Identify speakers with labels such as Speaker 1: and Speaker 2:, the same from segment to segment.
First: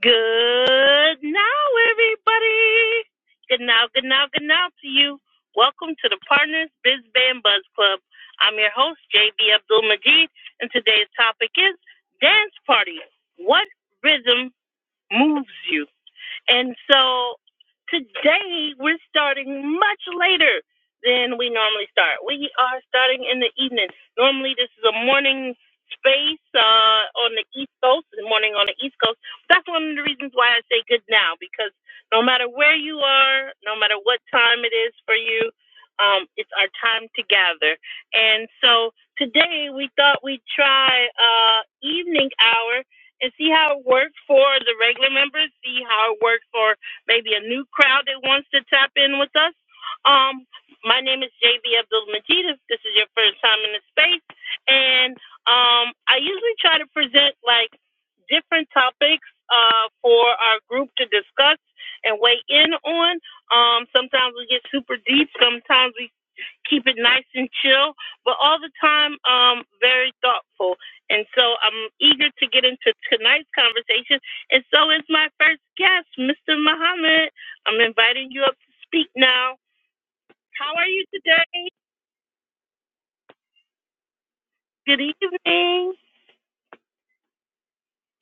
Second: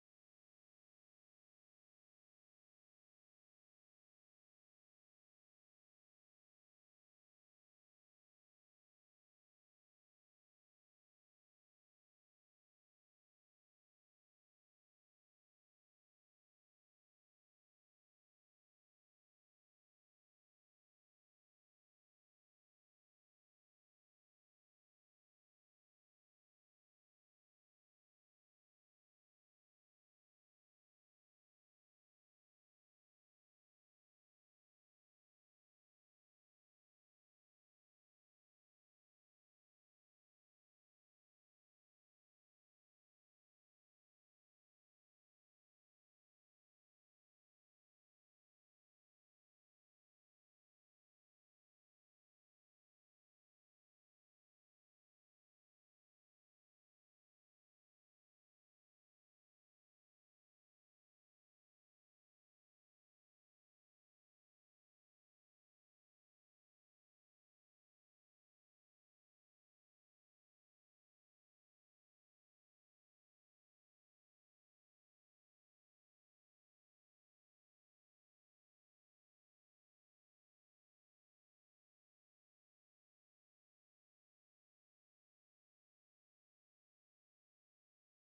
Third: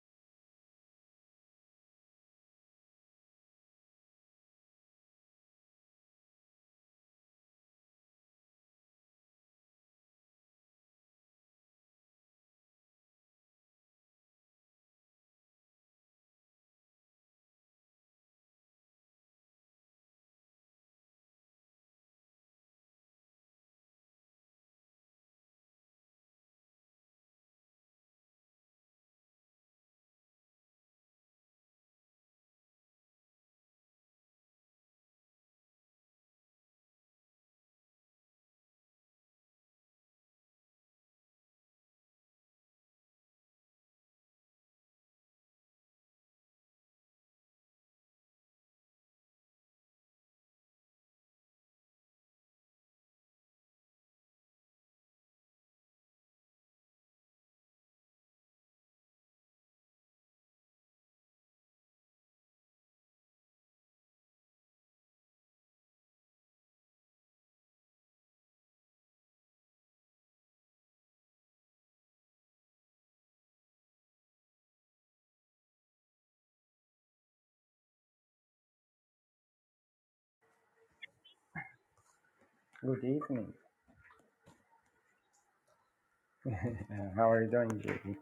Speaker 1: Good now, everybody. Good now, good now, good now to you. Welcome to the Partners Biz Band Buzz Club. I'm your host, JB Abdul Majid, and today's topic is dance party. What rhythm moves you? And so today we're starting much later than we normally start. We are starting in the evening. Normally this is a morning space uh, on the East Coast, in the morning on the East Coast. That's one of the reasons why I say good now because no matter where you are, no matter what time it is for you, um, it's our time to gather. And so today we thought we'd try uh, evening hour and see how it works for the regular members, see how it works for maybe a new crowd that wants to tap in with us. Um, my name is JB Abdul Majid. If this is your first time in the space, and um, I usually try to present like different topics uh, for our group to discuss and weigh in on. Um, sometimes we get super deep. Sometimes we keep it nice and chill, but all the time um, very thoughtful. And so I'm eager to get into tonight's conversation. And so is my first guest, Mr. Muhammad. I'm inviting you up to speak now. How are you today?
Speaker 2: Good evening.
Speaker 1: Good evening.
Speaker 2: How are you doing, JB?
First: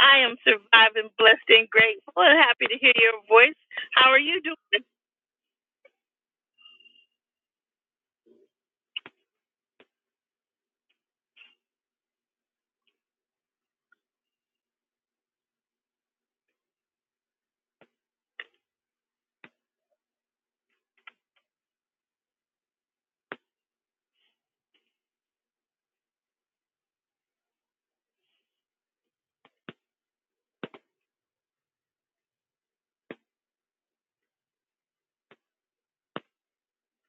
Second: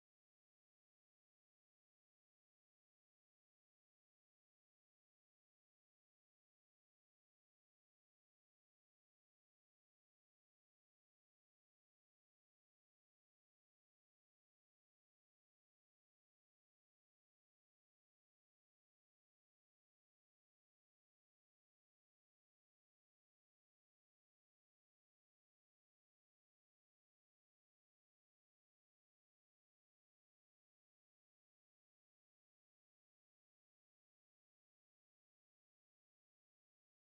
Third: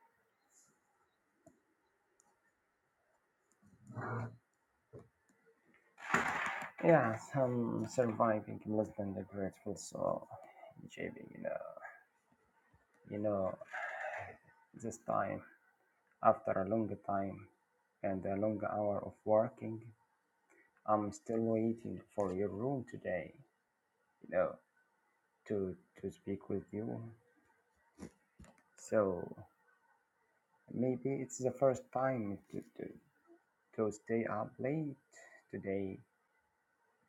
Speaker 1: I am surviving, blessed, and grateful, and happy to hear your voice. How are you doing?
Speaker 2: Yes, I'm surviving less than the grateful soul, JB. You know, you know, this time after a long time and a long hour of working, I'm still waiting for your room today. You know, to to speak with you. So maybe it's the first time to to, to stay up late today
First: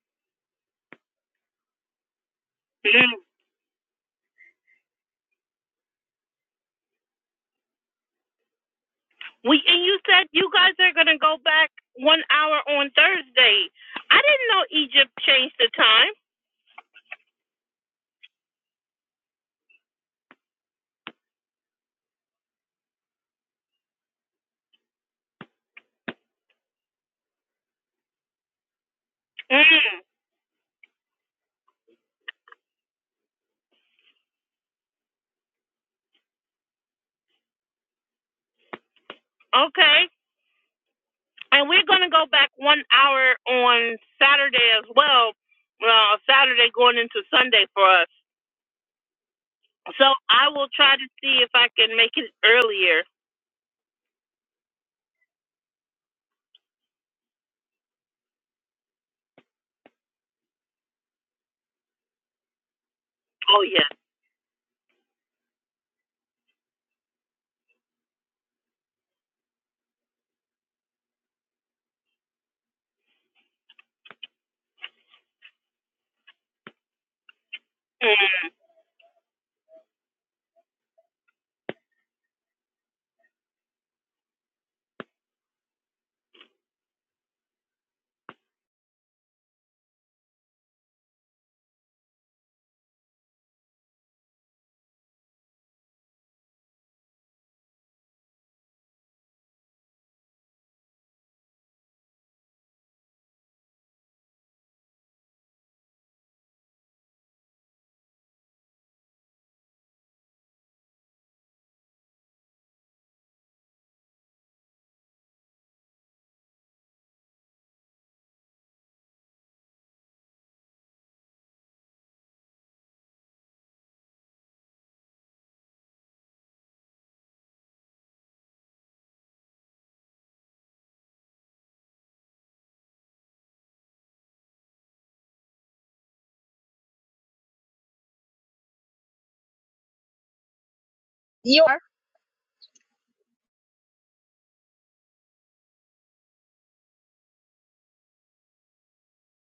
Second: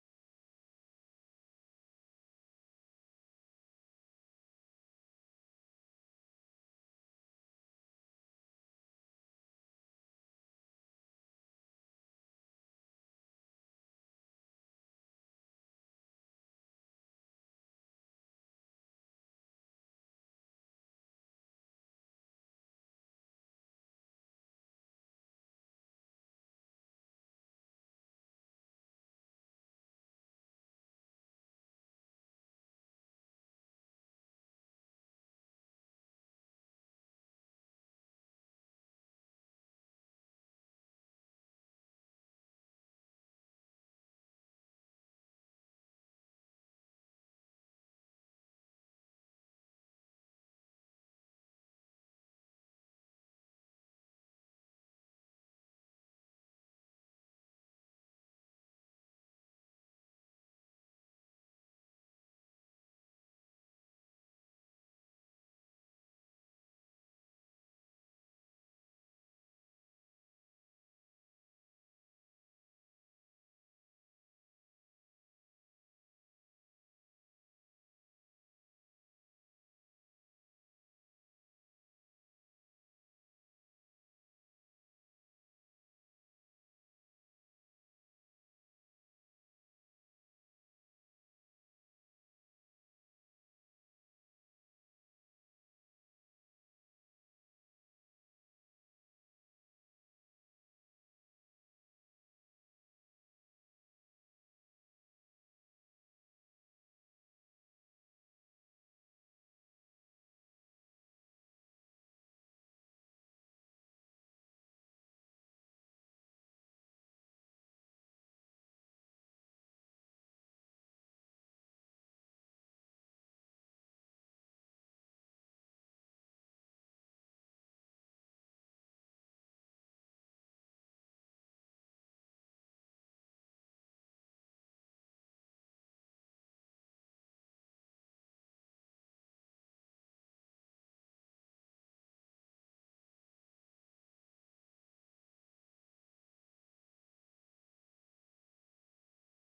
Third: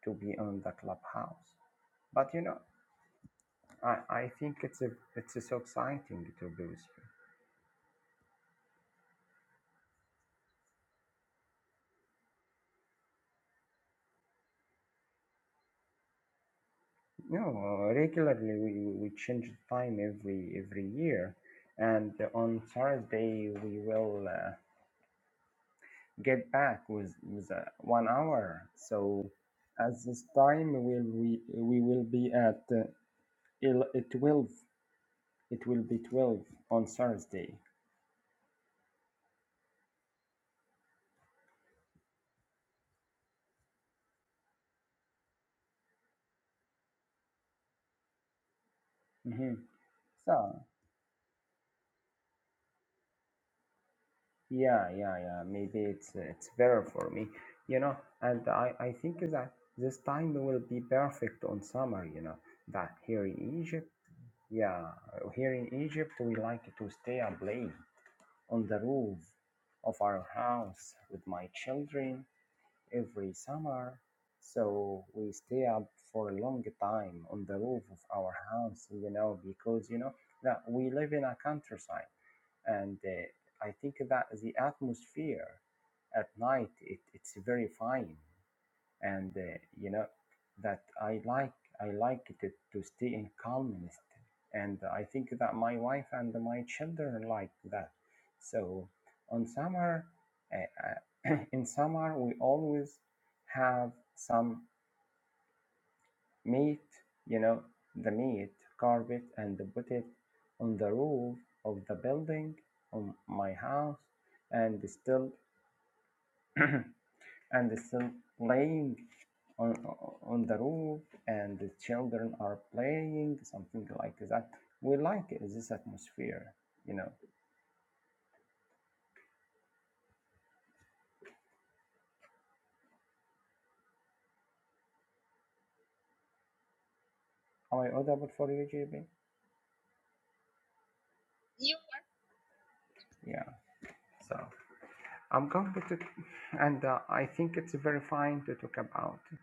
Speaker 2: to be on the clubhouse. But you know. I, I think it's a it's a so exciting to do this.
Speaker 1: We and you said you guys are gonna go back one hour on Thursday. I didn't know Egypt changed the time.
Speaker 2: you. No, uh, regularly we, we change the time every every year, and on Thursday we will uh, get back with with uh, one hour. So
Speaker 1: Mm.
Speaker 2: at this time will we we will be at uh, el- uh, twelve. It will be twelve on Thursday.
Speaker 1: Okay. And we're going to go back one hour on Saturday as well. Uh, Saturday going into Sunday for us.
Speaker 2: hmm
Speaker 1: So I
Speaker 2: So
Speaker 1: will try to see if I can make it earlier.
Speaker 2: Yeah, yeah, yeah. Maybe it's it's better for me, you know. And I I think that this time will be perfect on summer, you know. That here in
Speaker 1: Oh,
Speaker 2: Egypt,
Speaker 1: yeah.
Speaker 2: yeah, here in Egypt we like to stay and play on the roof of our house with my children every summer. So we stay up for a long time on the roof of
Speaker 1: Mm.
Speaker 2: our house, you know, because you know that we live in a countryside and uh, I think that the atmosphere at night it, it's very fine, and uh, you know that I like I like it to stay in calmness, and I think that my wife and my children like that. So on summer, uh, uh, in summer we always have some meat, you know, the meat, carpet, and put it on the roof of the building on my house, and still and still playing on on the roof, and the children are playing something like that. We like this atmosphere, you know. Am I audible for you, JB? You Yeah. So I'm going to, and uh, I think it's very fine to talk about.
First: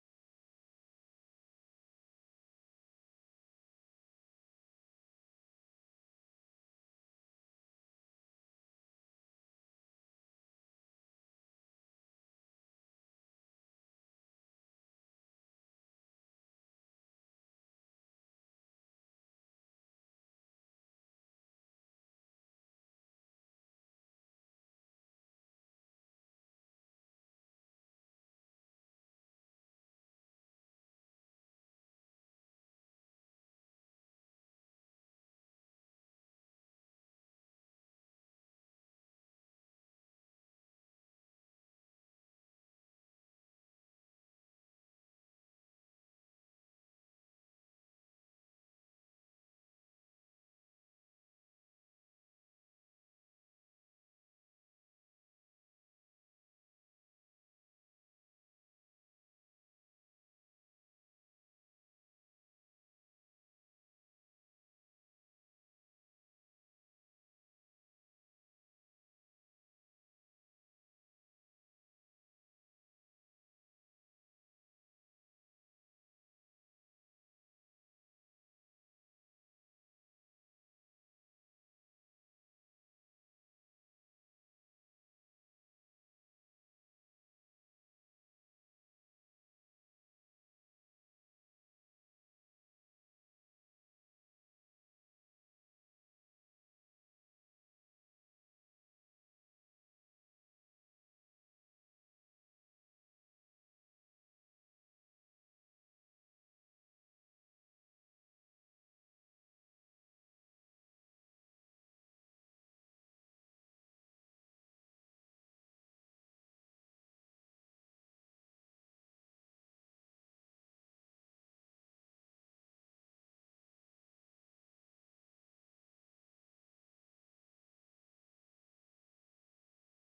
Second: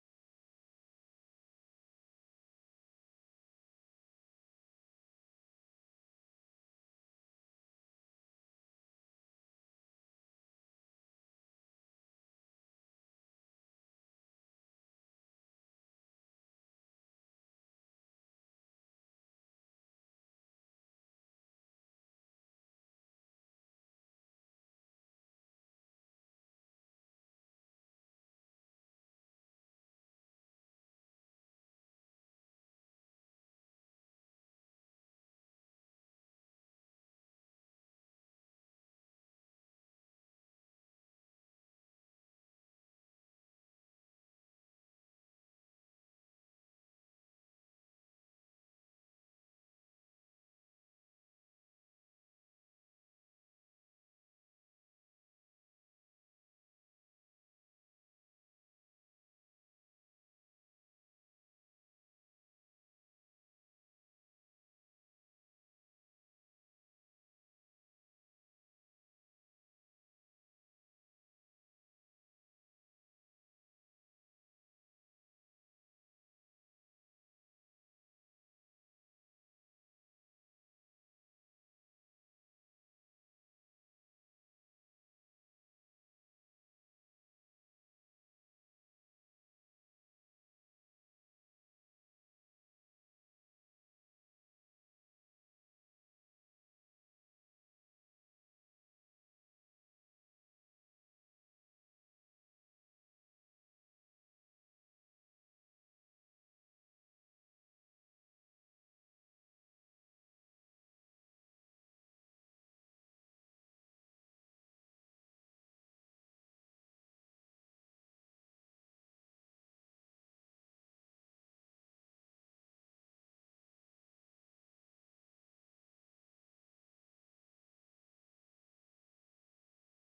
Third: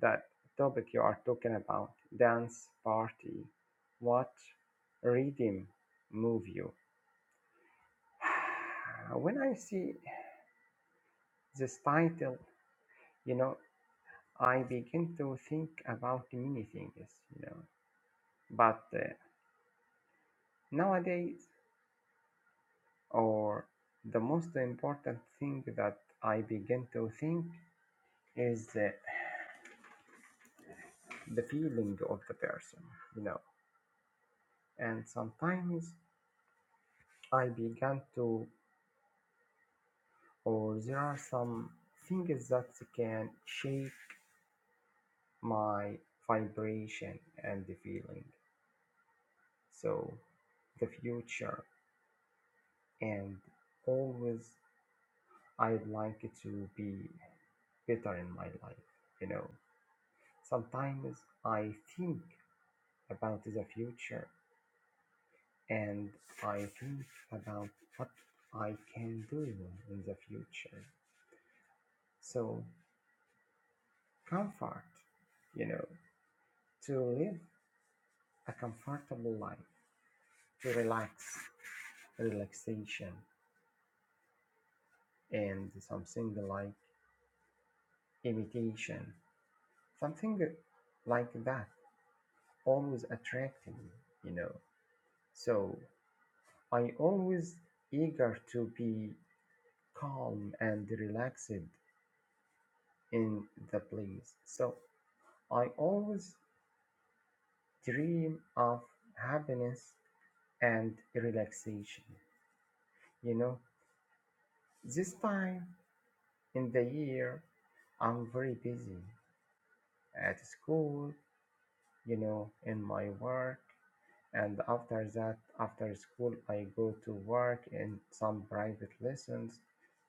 Speaker 2: that topic you are talking about, dance party, what rhythm move you? When I see this title, you know, I begin to think about many things, you know. But uh, nowadays, or the most important thing that I begin to think is uh, the feeling of the person, you know. And sometimes I began to or there are some things that can shake my vibration and the feeling. So the future and always I'd like it to be better in my life, you know. Sometimes I think about the future and I think about what I can do in the future. So comfort, you know, to live a comfortable life, to relax, relaxation, and something like imitation, something like that always attracted me, you know. So I always eager to be calm and relaxed in the place. So I always dream of happiness and relaxation, you know. This time in the year, I'm very busy at school, you know, in my work. And after that, after school, I go to work and some private lessons.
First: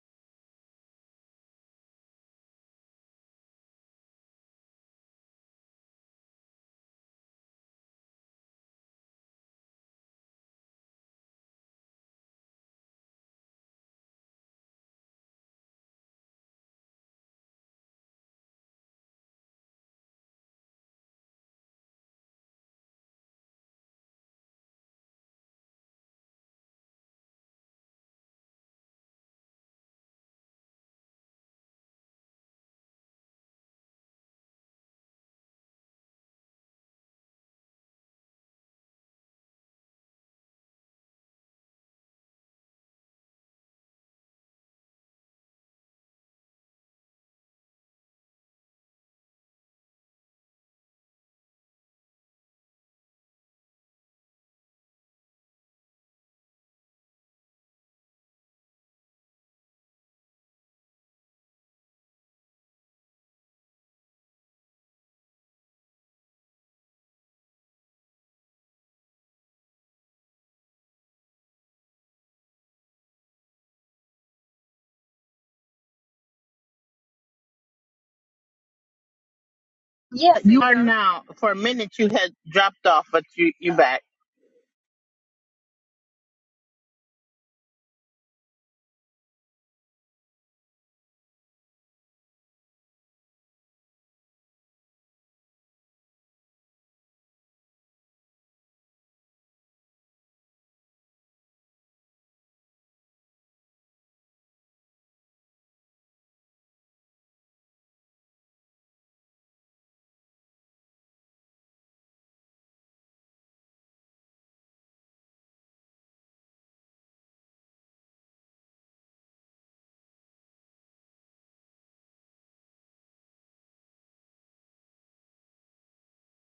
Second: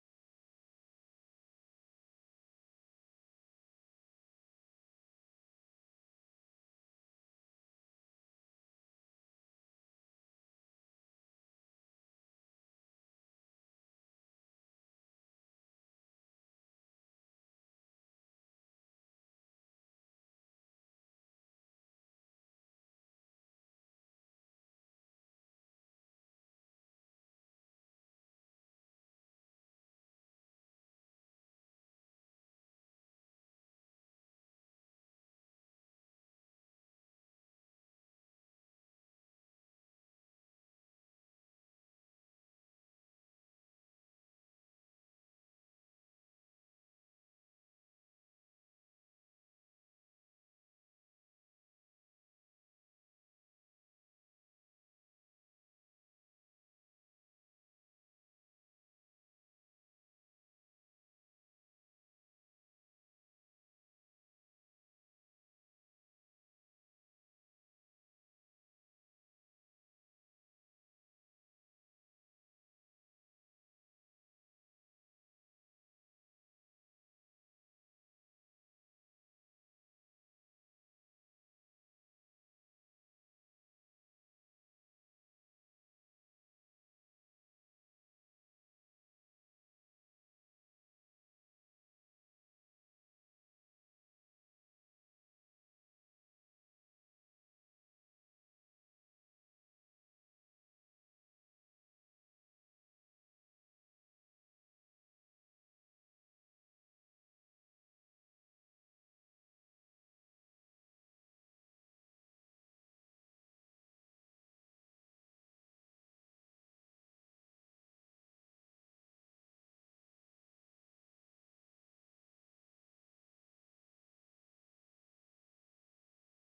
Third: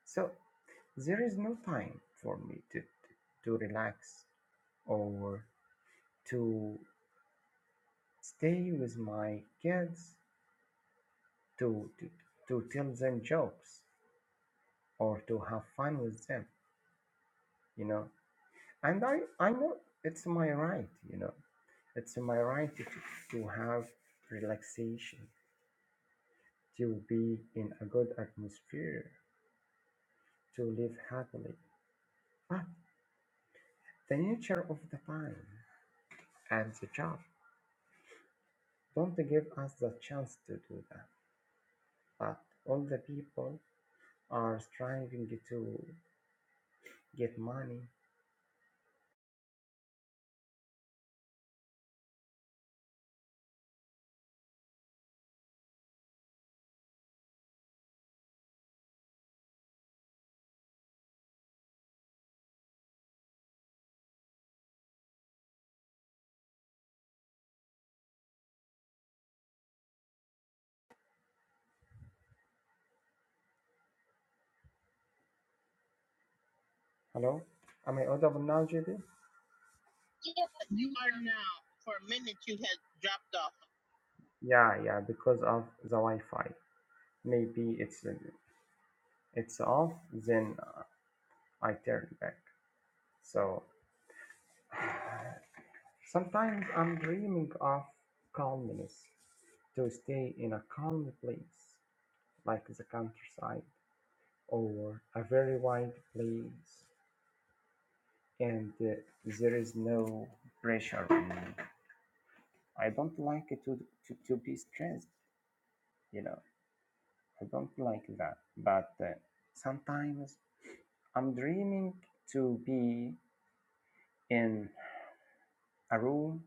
Speaker 2: So there is no time for me to, to relax or to stay with my kids to, to to tell them jokes or to have fun with them you know and i i know it's my right you know it's my right to, to have relaxation to be in a good atmosphere to live happily. But the nature of the time and the job don't give us the chance to do that. But all the people are striving to get money. Hello? Am I audible now, JD? Yeah, but you are now. For a minute, you had dropped off. Yeah, yeah, because of the Wi-Fi. Maybe it's it's off, then I turn back. So Sometimes I'm dreaming of calmness, to stay in a calm place, like the countryside or a very wide place, and uh, there is no pressure on me. I don't like to, to, to be stressed, you know, I don't like that. But uh, sometimes I'm dreaming to be in a room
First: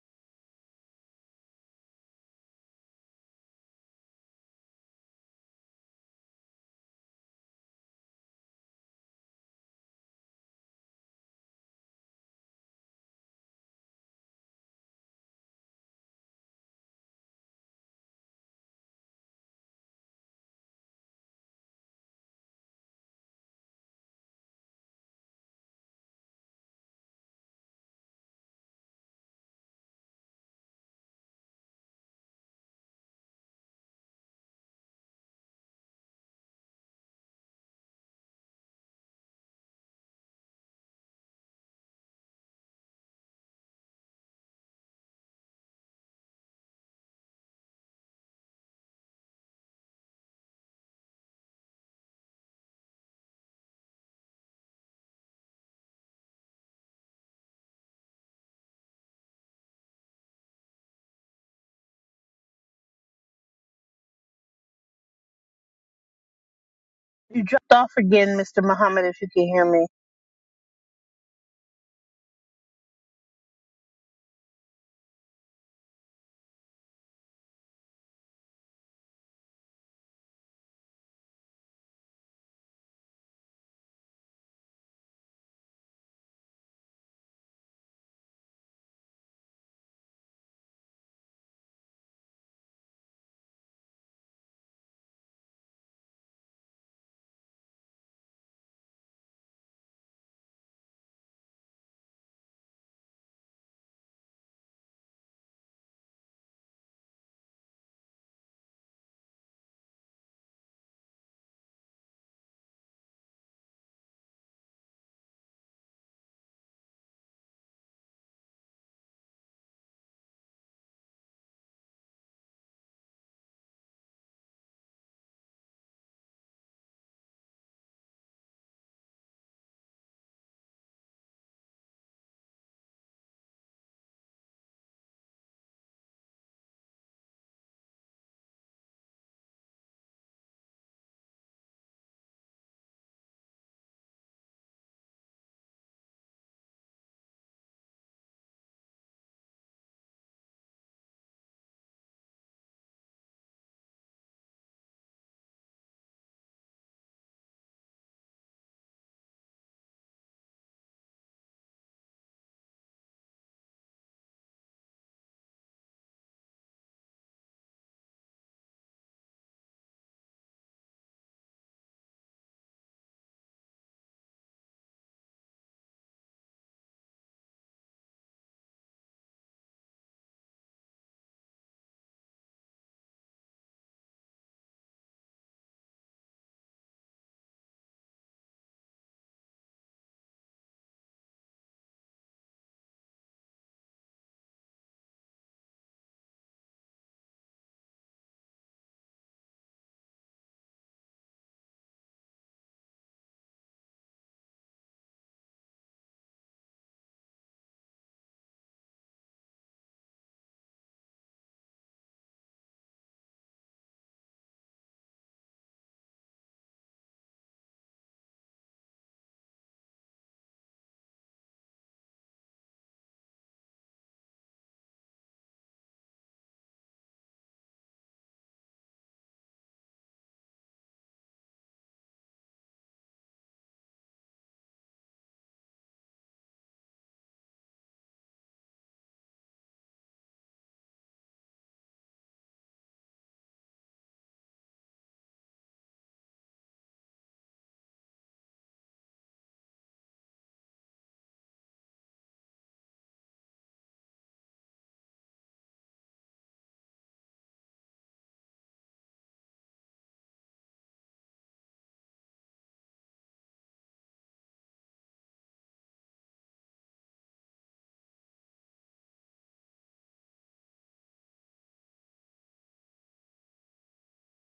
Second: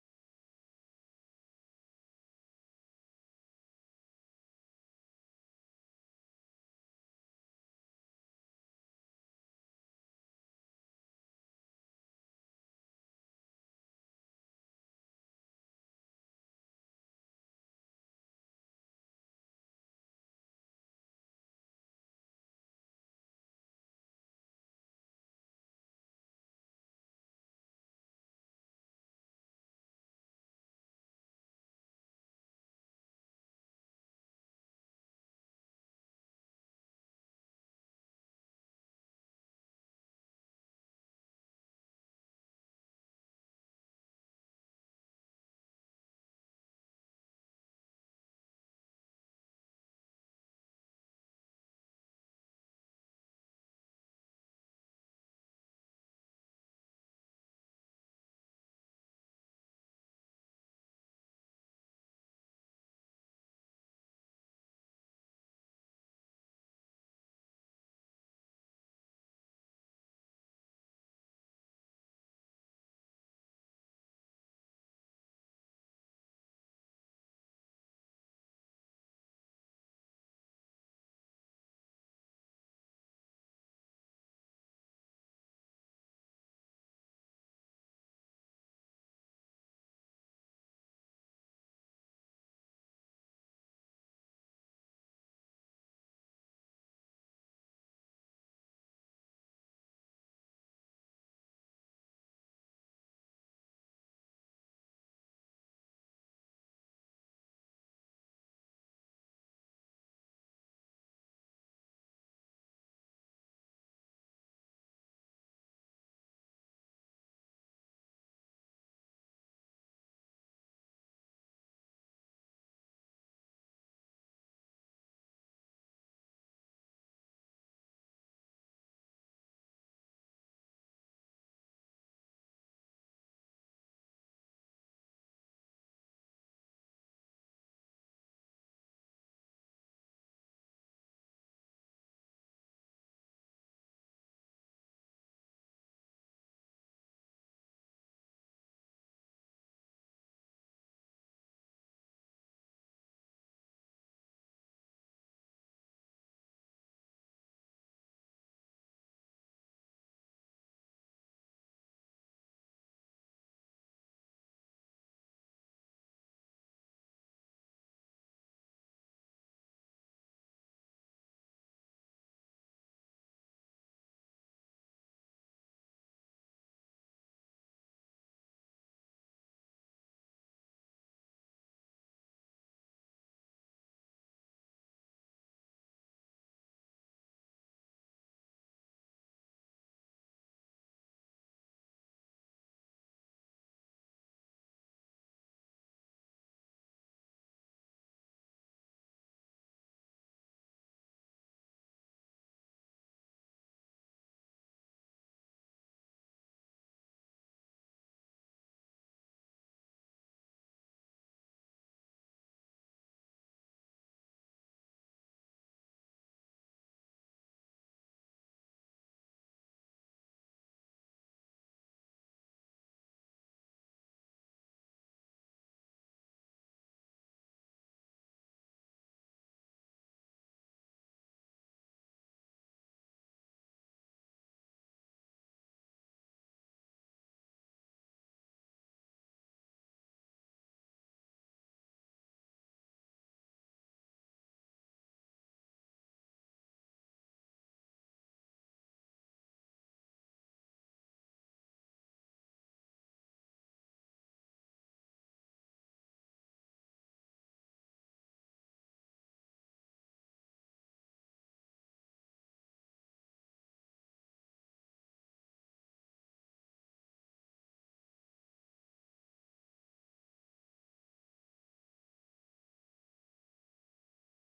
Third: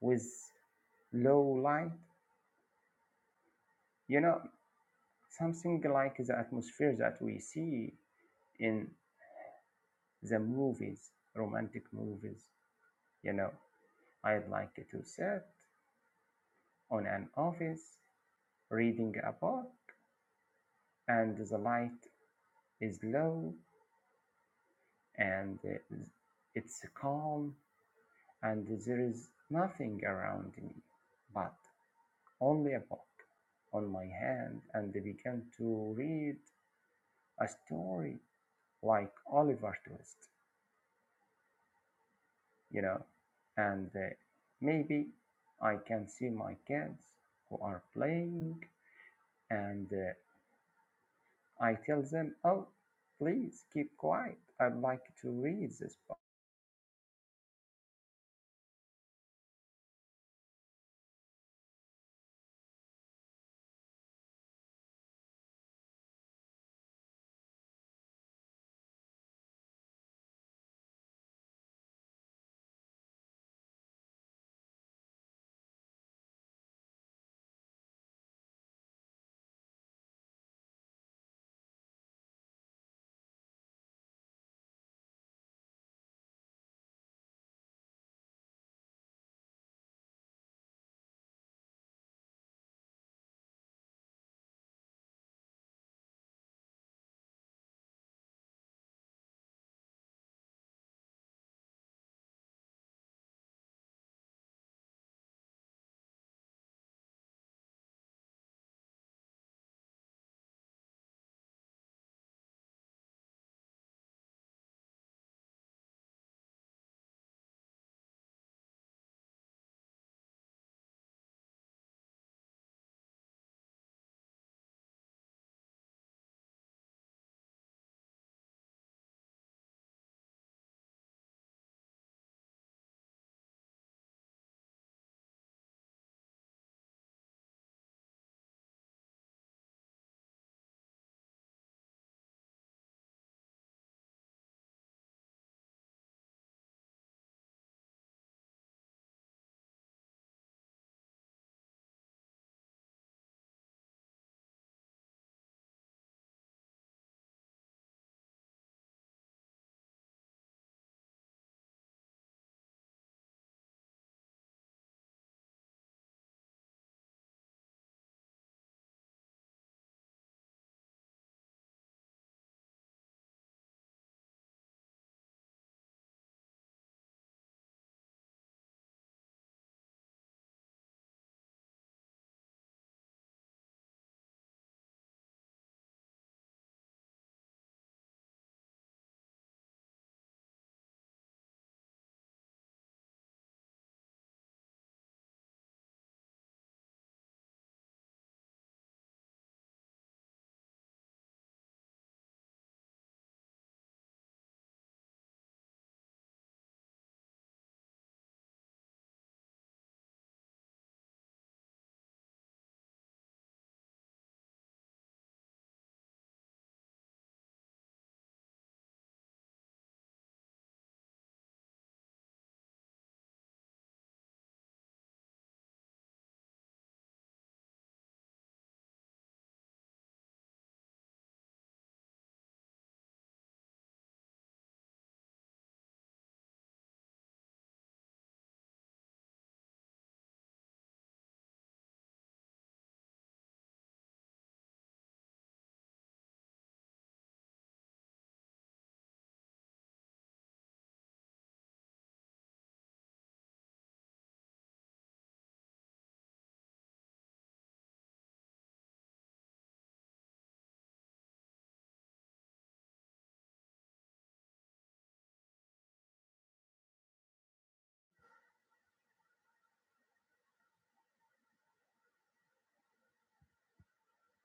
Speaker 2: with low light. You know, Something like the atmosphere that we see in the movies, romantic movies. You know, I'd like to sit on an office reading a book, and the light is low and it's calm, and there is nothing around me but only a book on my hand and they began to read a story like Oliver Twist. you know, and uh, maybe I can see my kids who are playing and uh, I tell them, oh, please keep quiet. I'd like to read this book.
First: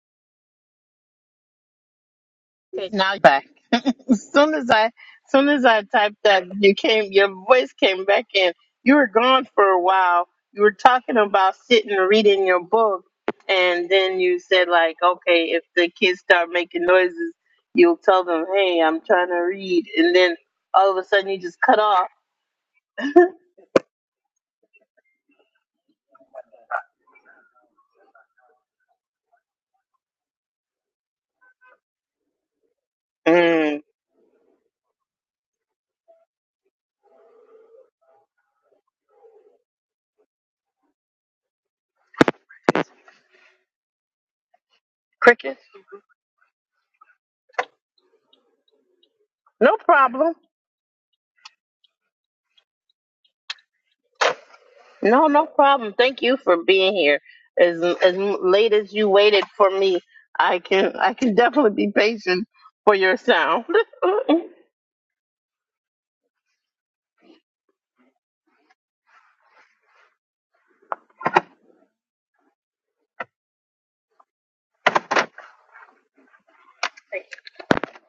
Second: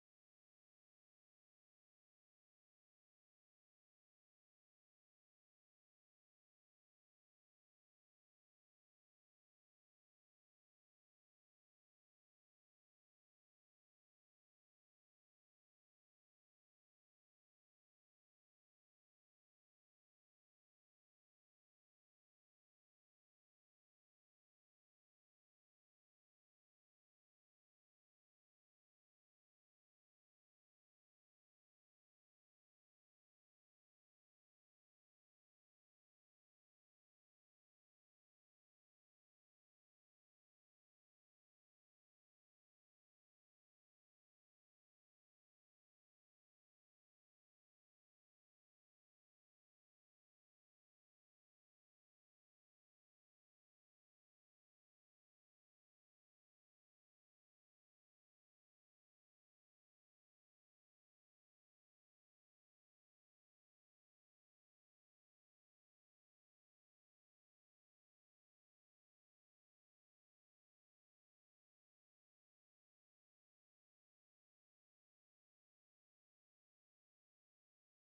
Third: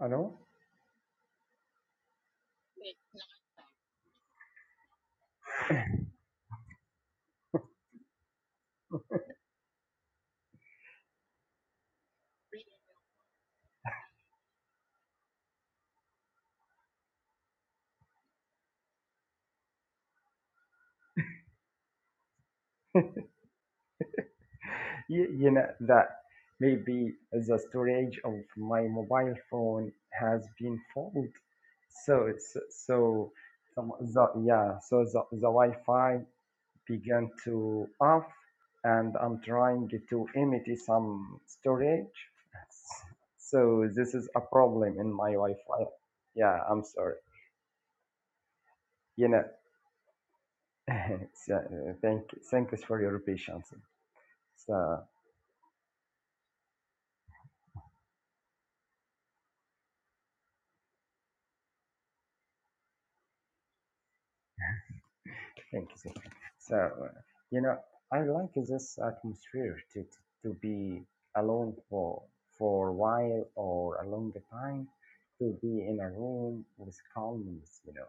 Speaker 2: You know,
Speaker 1: Okay, now you're back. As soon as I as soon as I typed that, you came your voice came back in. You were gone for a while. You were talking about sitting and reading your book and then you said like, okay, if the kids start making noises, you'll tell them, Hey, I'm trying to read and then all of a sudden you just
Speaker 2: you, you know that maybe the storage of my mobile phone has been full. So it's so, so the, yeah, so the, the Wi-Fi began to off and I'm trying to empty some storage. So this is a problem in my Wi-Fi. Yeah, I'm sorry. You know,
Speaker 1: no problem.
Speaker 2: so, uh, thank thanks for your patience. So
Speaker 1: No, no problem. Thank you for being here. As as late as you waited for me, I can I can definitely be patient for your sound.
Speaker 2: Thank you. So, uh, you know, I like this atmosphere to, to, to be alone for for a while or a longer time, to be in a room with calmness, you know.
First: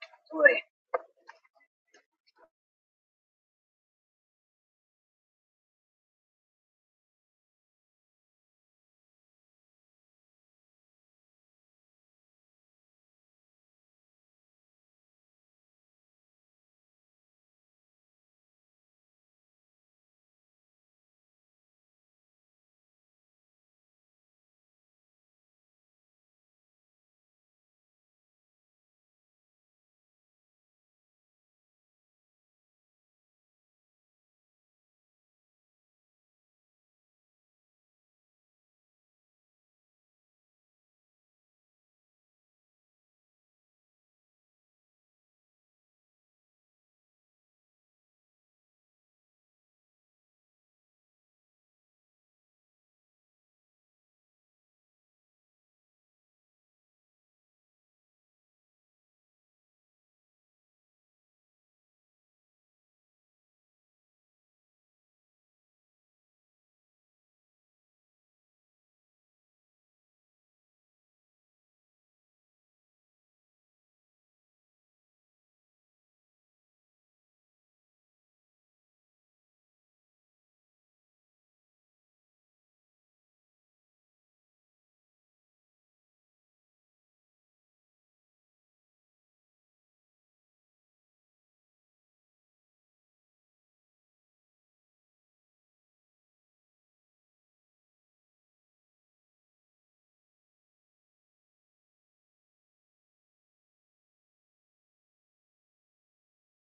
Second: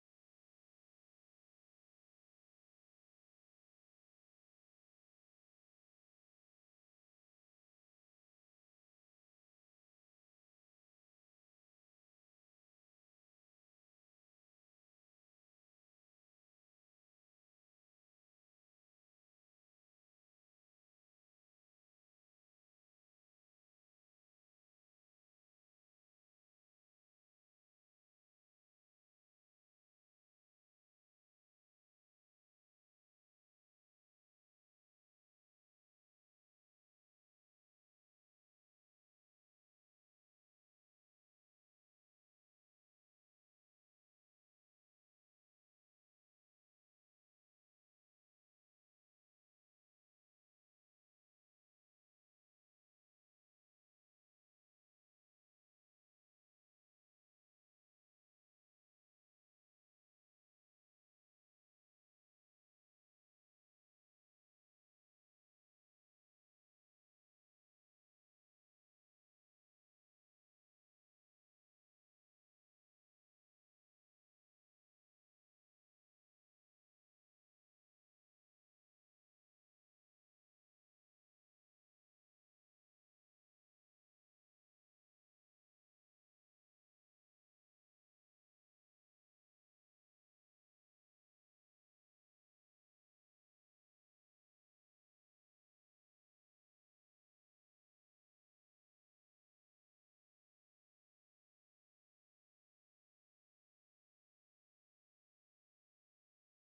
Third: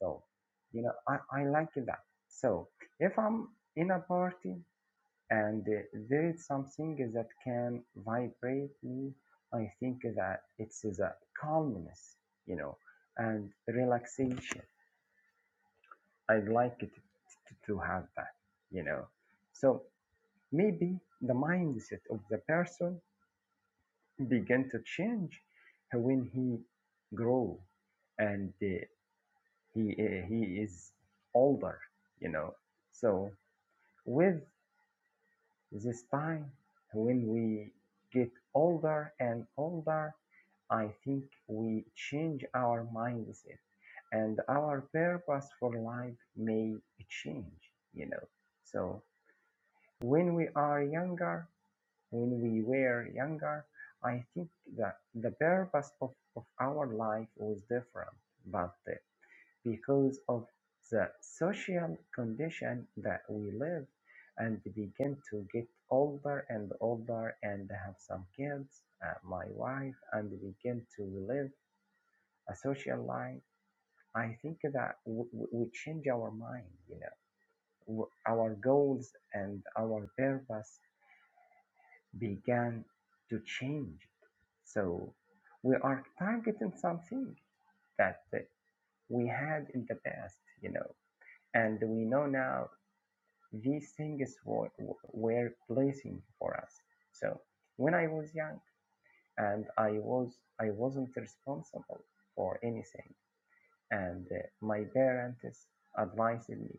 Speaker 2: So, you know, I, I like that. So, if I'm in a party and uh, there is something that can vibrate me, I think that it's the calmness, you know, and relaxation I'd like it t- to have that, you know. So maybe the mindset of the person began to change when he grow and uh, he uh, he is older, you know. So with this time, when we get older and older, I think we change our mindset and our purpose for life may change, you know. So When we are younger, when we were younger, I think that the purpose of, of our life was different, but uh, because of the social condition that we live and begin to get older and older and have some kids, uh, my wife, and begin to live a social life, I think that w- w- we change our mind, you know, w- our goals and our purpose began to change. So we are targeting something that we had in the past, you know, and we know now these things were, were placing for us. So when I was young and I was I wasn't responsible for anything, and uh, my parents advised me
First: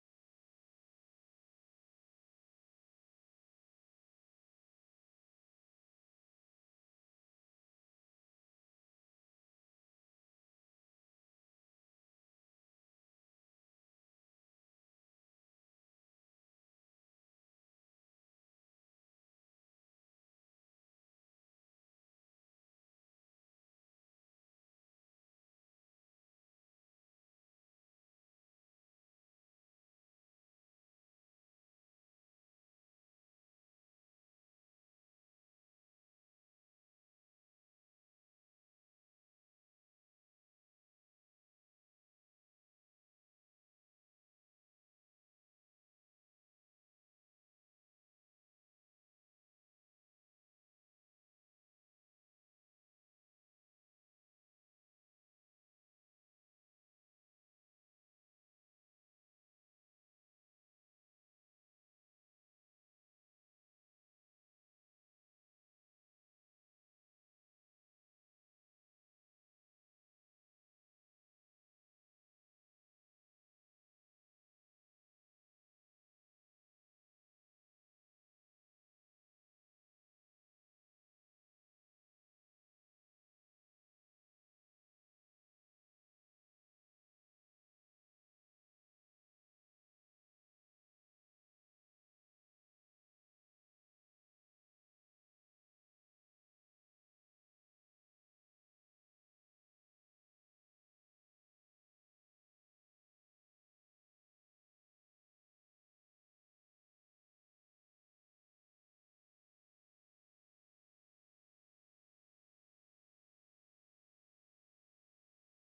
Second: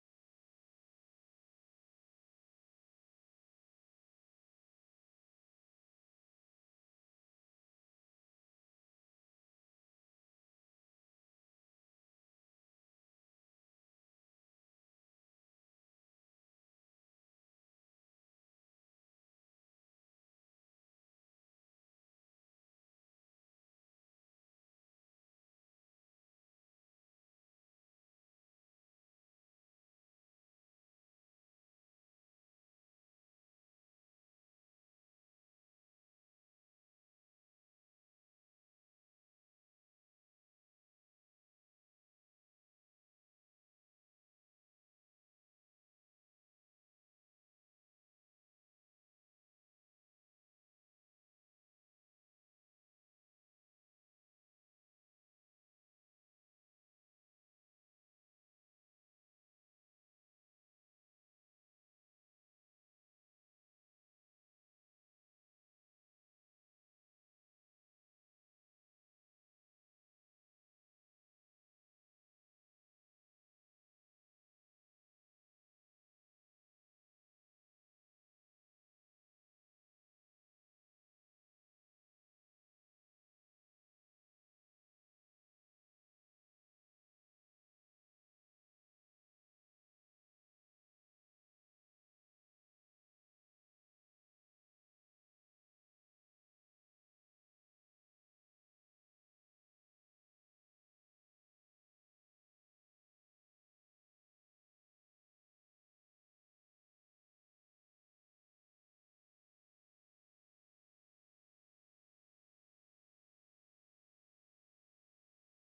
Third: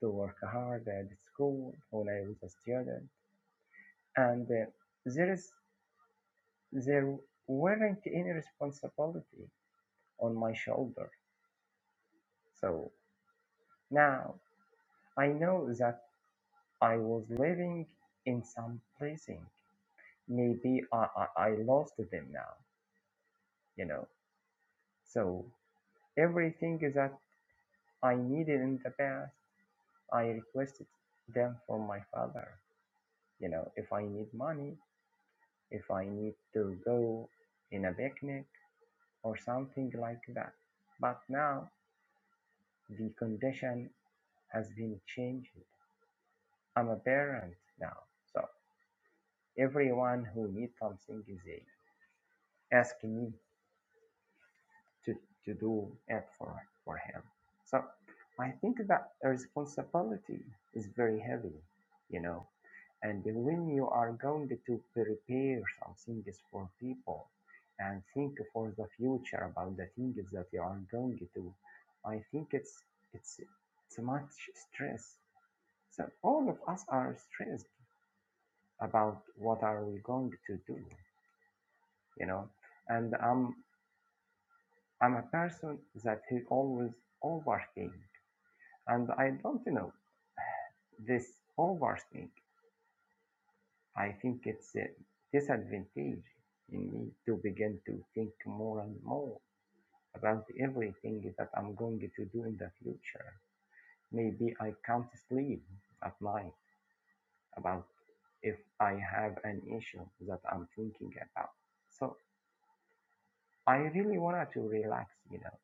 Speaker 2: to work hard at school when I was a student, and uh, there is there weren't any responsibility on my shoulder. So now I know that I was living in some blessing. Maybe I, I, I lost them now, you know. So everything that I needed in the past, I requested them from my father. You know, if I need money, if I need to go in a picnic or something like that. But now The condition has been changed. I'm a parent now, so everyone who needs something is asking me to, to do it for, for him. So I think that responsibility is very heavy, you know. And when you are going to prepare some things for people and think for the future about the things that you are going to, I think it's it's it's much stress So all of us are stressed about what are we going to do, you know. And I'm I'm a person that he always overthink, and I don't know this overthink. I think it's a disadvantage in me to begin to think more and more about everything that I'm going to do in the future. Maybe I can't sleep at night about if I have an issue that I'm thinking about. So I really wanted to relax, you know,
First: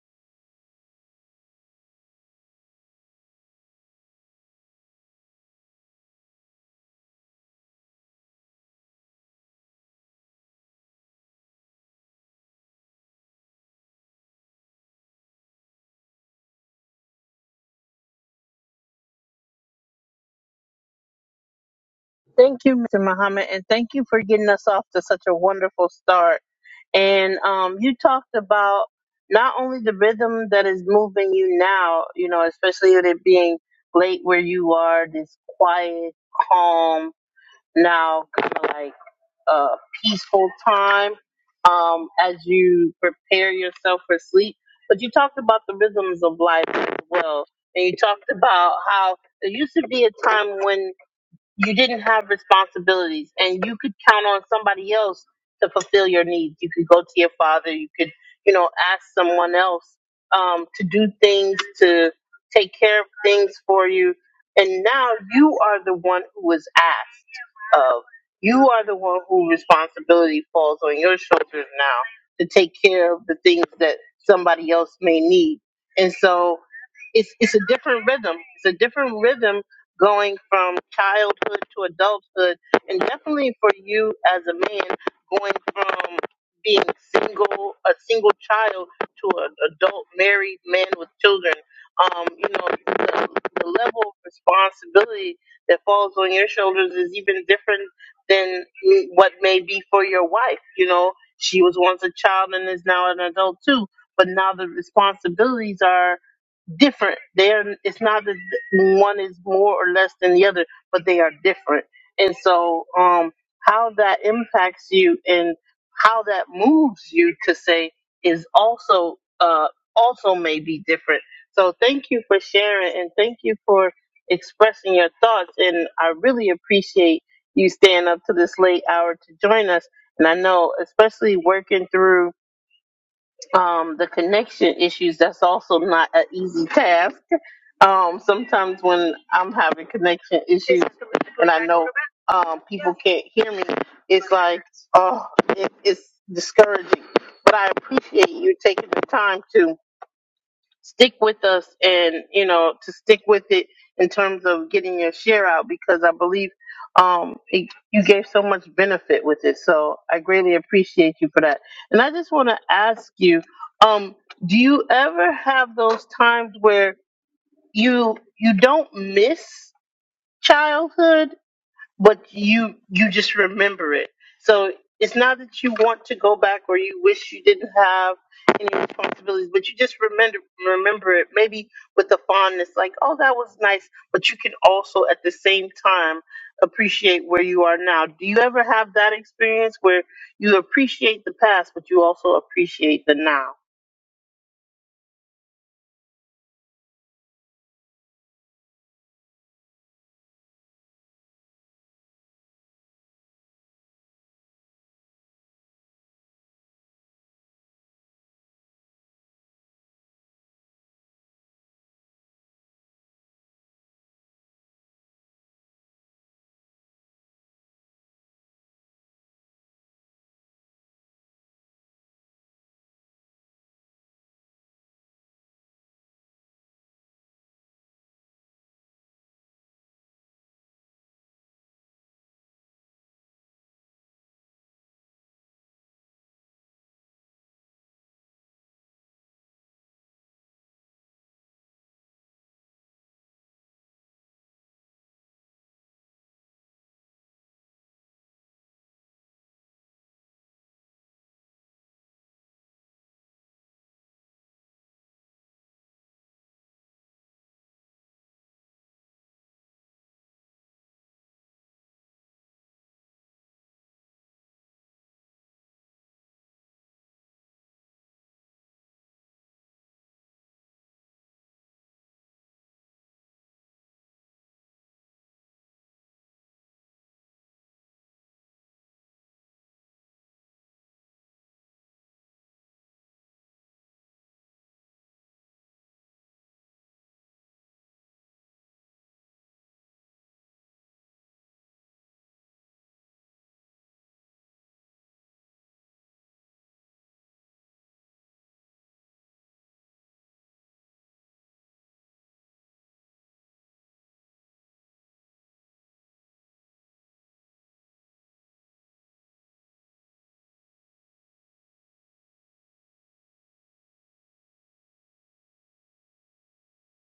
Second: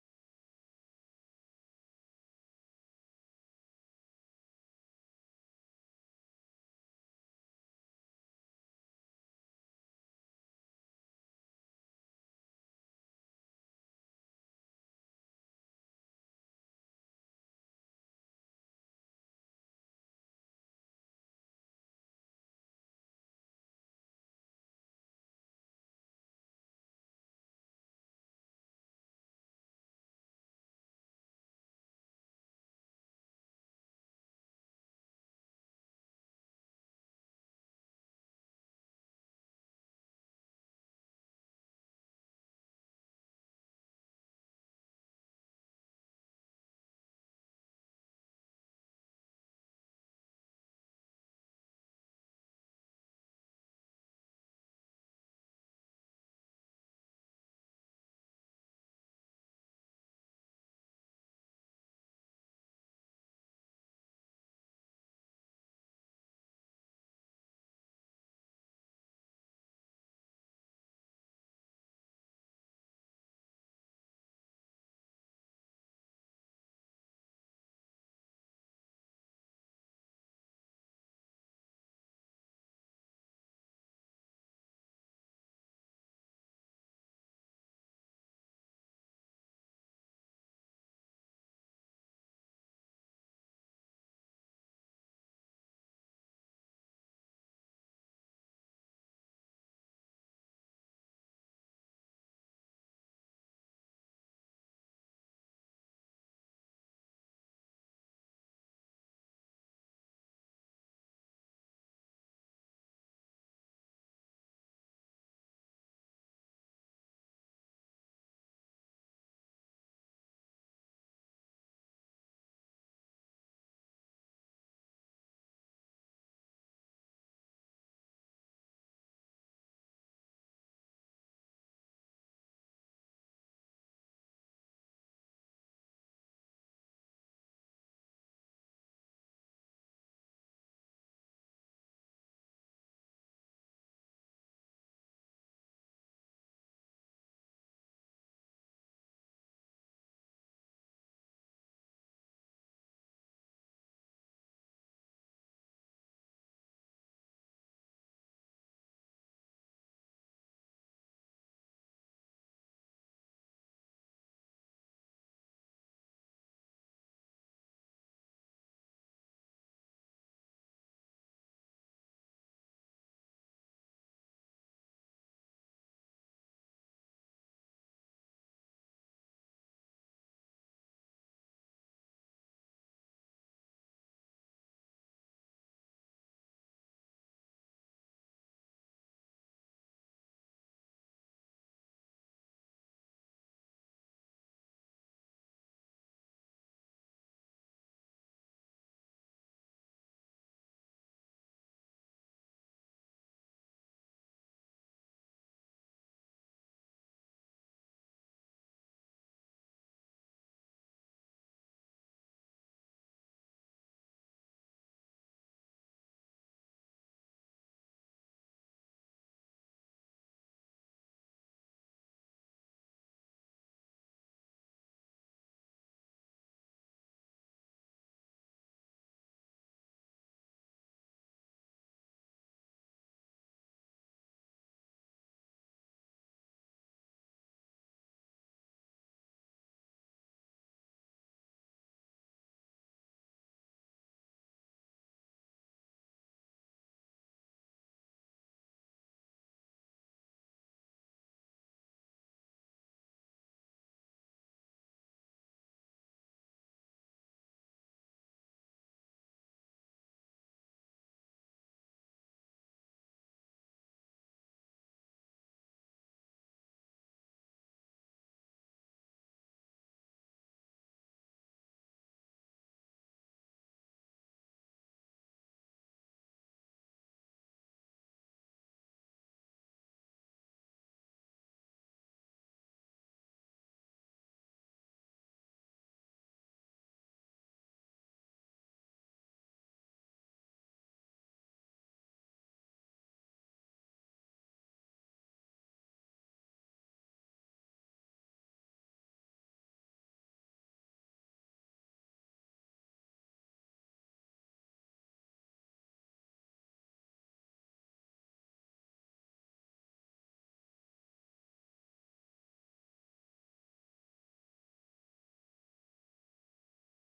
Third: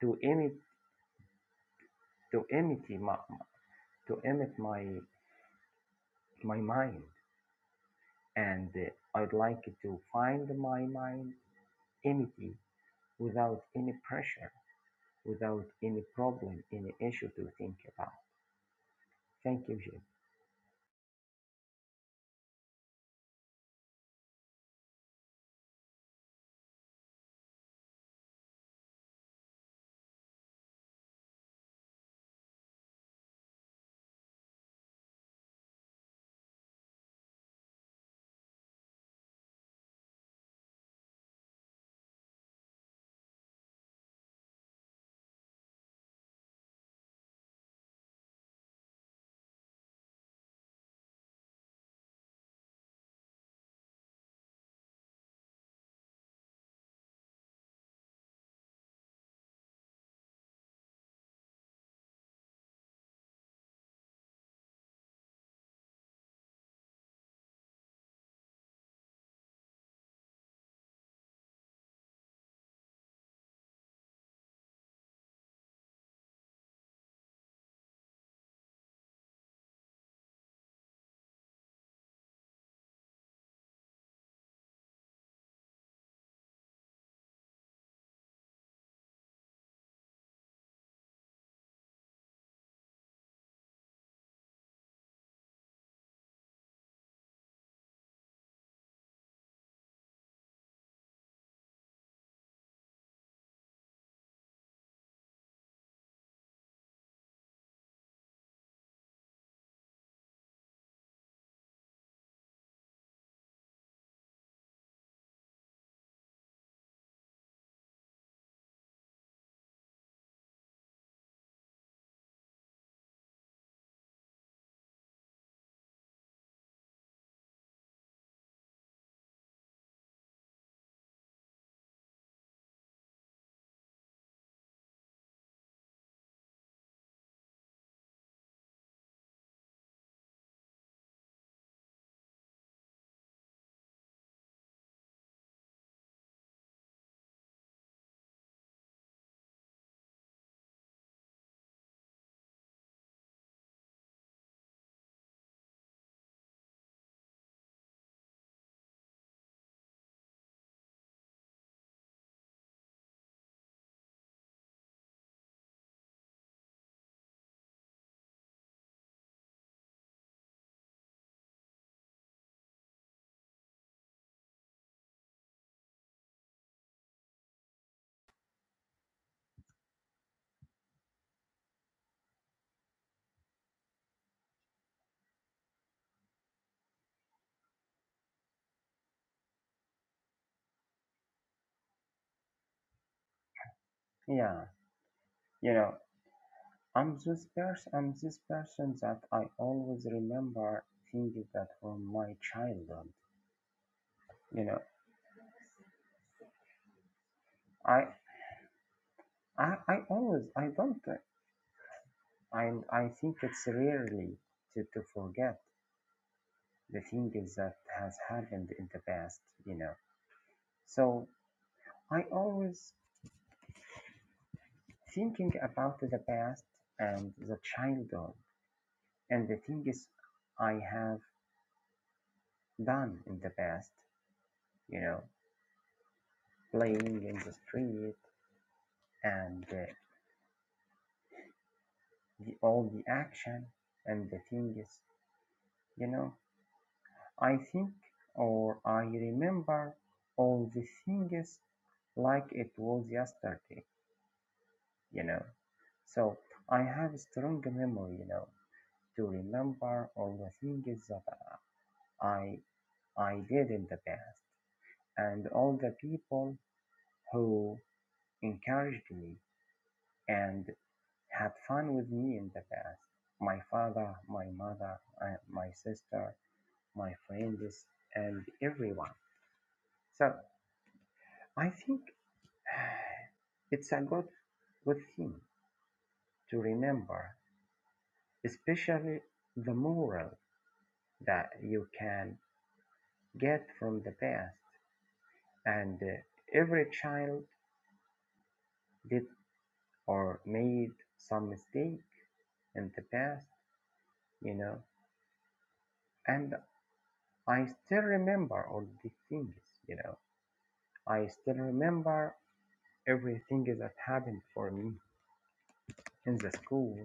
Speaker 2: to emit to emit my to emit my my mind, and uh, I'd like to find my mind empty without any pressure, without any problem, any issue to think about. Thank you, Jim.
Speaker 1: Thank you, Mr. Muhammad, and thank you for getting us off to such a wonderful start. And um, you talked about not only the rhythm that is moving you now, you know, especially with it being late where you are, this quiet, calm, now kind of like uh, peaceful time um, as you prepare yourself for sleep, but you talked about the rhythms of life as well. And you talked about how there used to be a time when you didn't have responsibilities and you could count on somebody else to fulfill your needs you could go to your father you could you know ask someone else um, to do things to take care of things for you and now you are the one who is asked of you are the one who responsibility falls on your shoulders now to take care of the things that somebody else may need and so it's it's a different rhythm. It's a different rhythm going from childhood to adulthood, and definitely for you as a man going from being single, a single child to an adult married man with children. Um, you know, the, the level of responsibility that falls on your shoulders is even different than what may be for your wife. You know, she was once a child and is now an adult too, but now the responsibilities are different. They are. It's not that one is more or less than the other, but they are different. And so, um, how that impacts you and how that moves you to say is also uh also may be different. So thank you for sharing and thank you for expressing your thoughts. And I really appreciate you staying up to this late hour to join us. And I know, especially working through um, the connection issues, that's also not an easy task um, sometimes when I'm having connection issues and I know um, people can't hear me, it's like, oh, it, it's discouraging. But I appreciate you taking the time to stick with us and, you know, to stick with it in terms of getting your share out because I believe um, it, you gave so much benefit with it. So I greatly appreciate you for that. And I just want to ask you, um, do you ever have those times where you you don't miss childhood, but you you just remember it. So it's not that you want to go back or you wish you didn't have any responsibilities, but you just remember remember it maybe with a fondness, like oh that was nice. But you can also at the same time appreciate where you are now. Do you ever have that experience where you appreciate the past, but you also appreciate the now?
Speaker 2: Yeah, you know, I'm this person. I'm this person that I always remember things that from my childhood. You know, I I I always I don't And I think it's rarely to, to forget the things that has happened in the past, you know. So I always thinking about the past and the childhood and the things I have done in the past, you know, playing in the street and uh, the, all the action and the things, you know. I think or I remember all the things like it was yesterday. you know. So I have a strong memory, you know, to remember all the things that I I did in the past and all the people who encouraged me and had fun with me in the past. My father, my mother, uh, my sister, my friends, and everyone. So I think it's a good good thing to remember, especially the moral that you can get from the past, and uh, every child did or made some mistake in the past, you know. And I still remember all the things, you know. I still remember everything that happened for me in the school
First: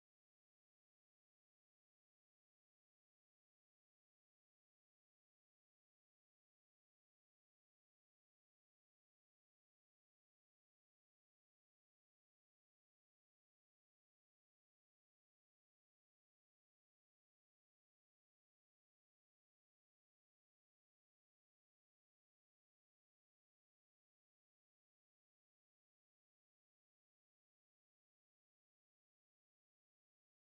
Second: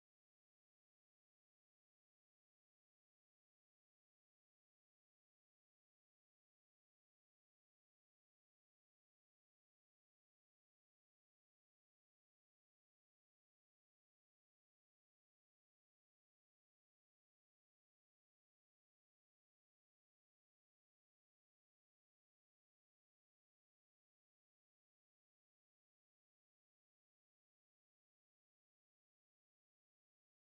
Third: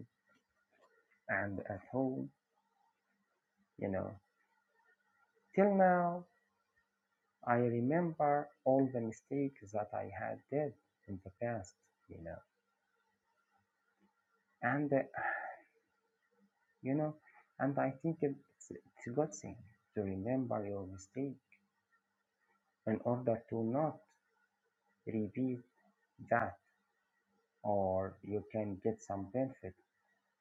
Speaker 2: and at home, you know. Till now, I remember all the mistakes that I had did in the past, you know. And uh, you know, and I think it's, it's a good thing to remember your mistake in order to not repeat that, or you can get some benefit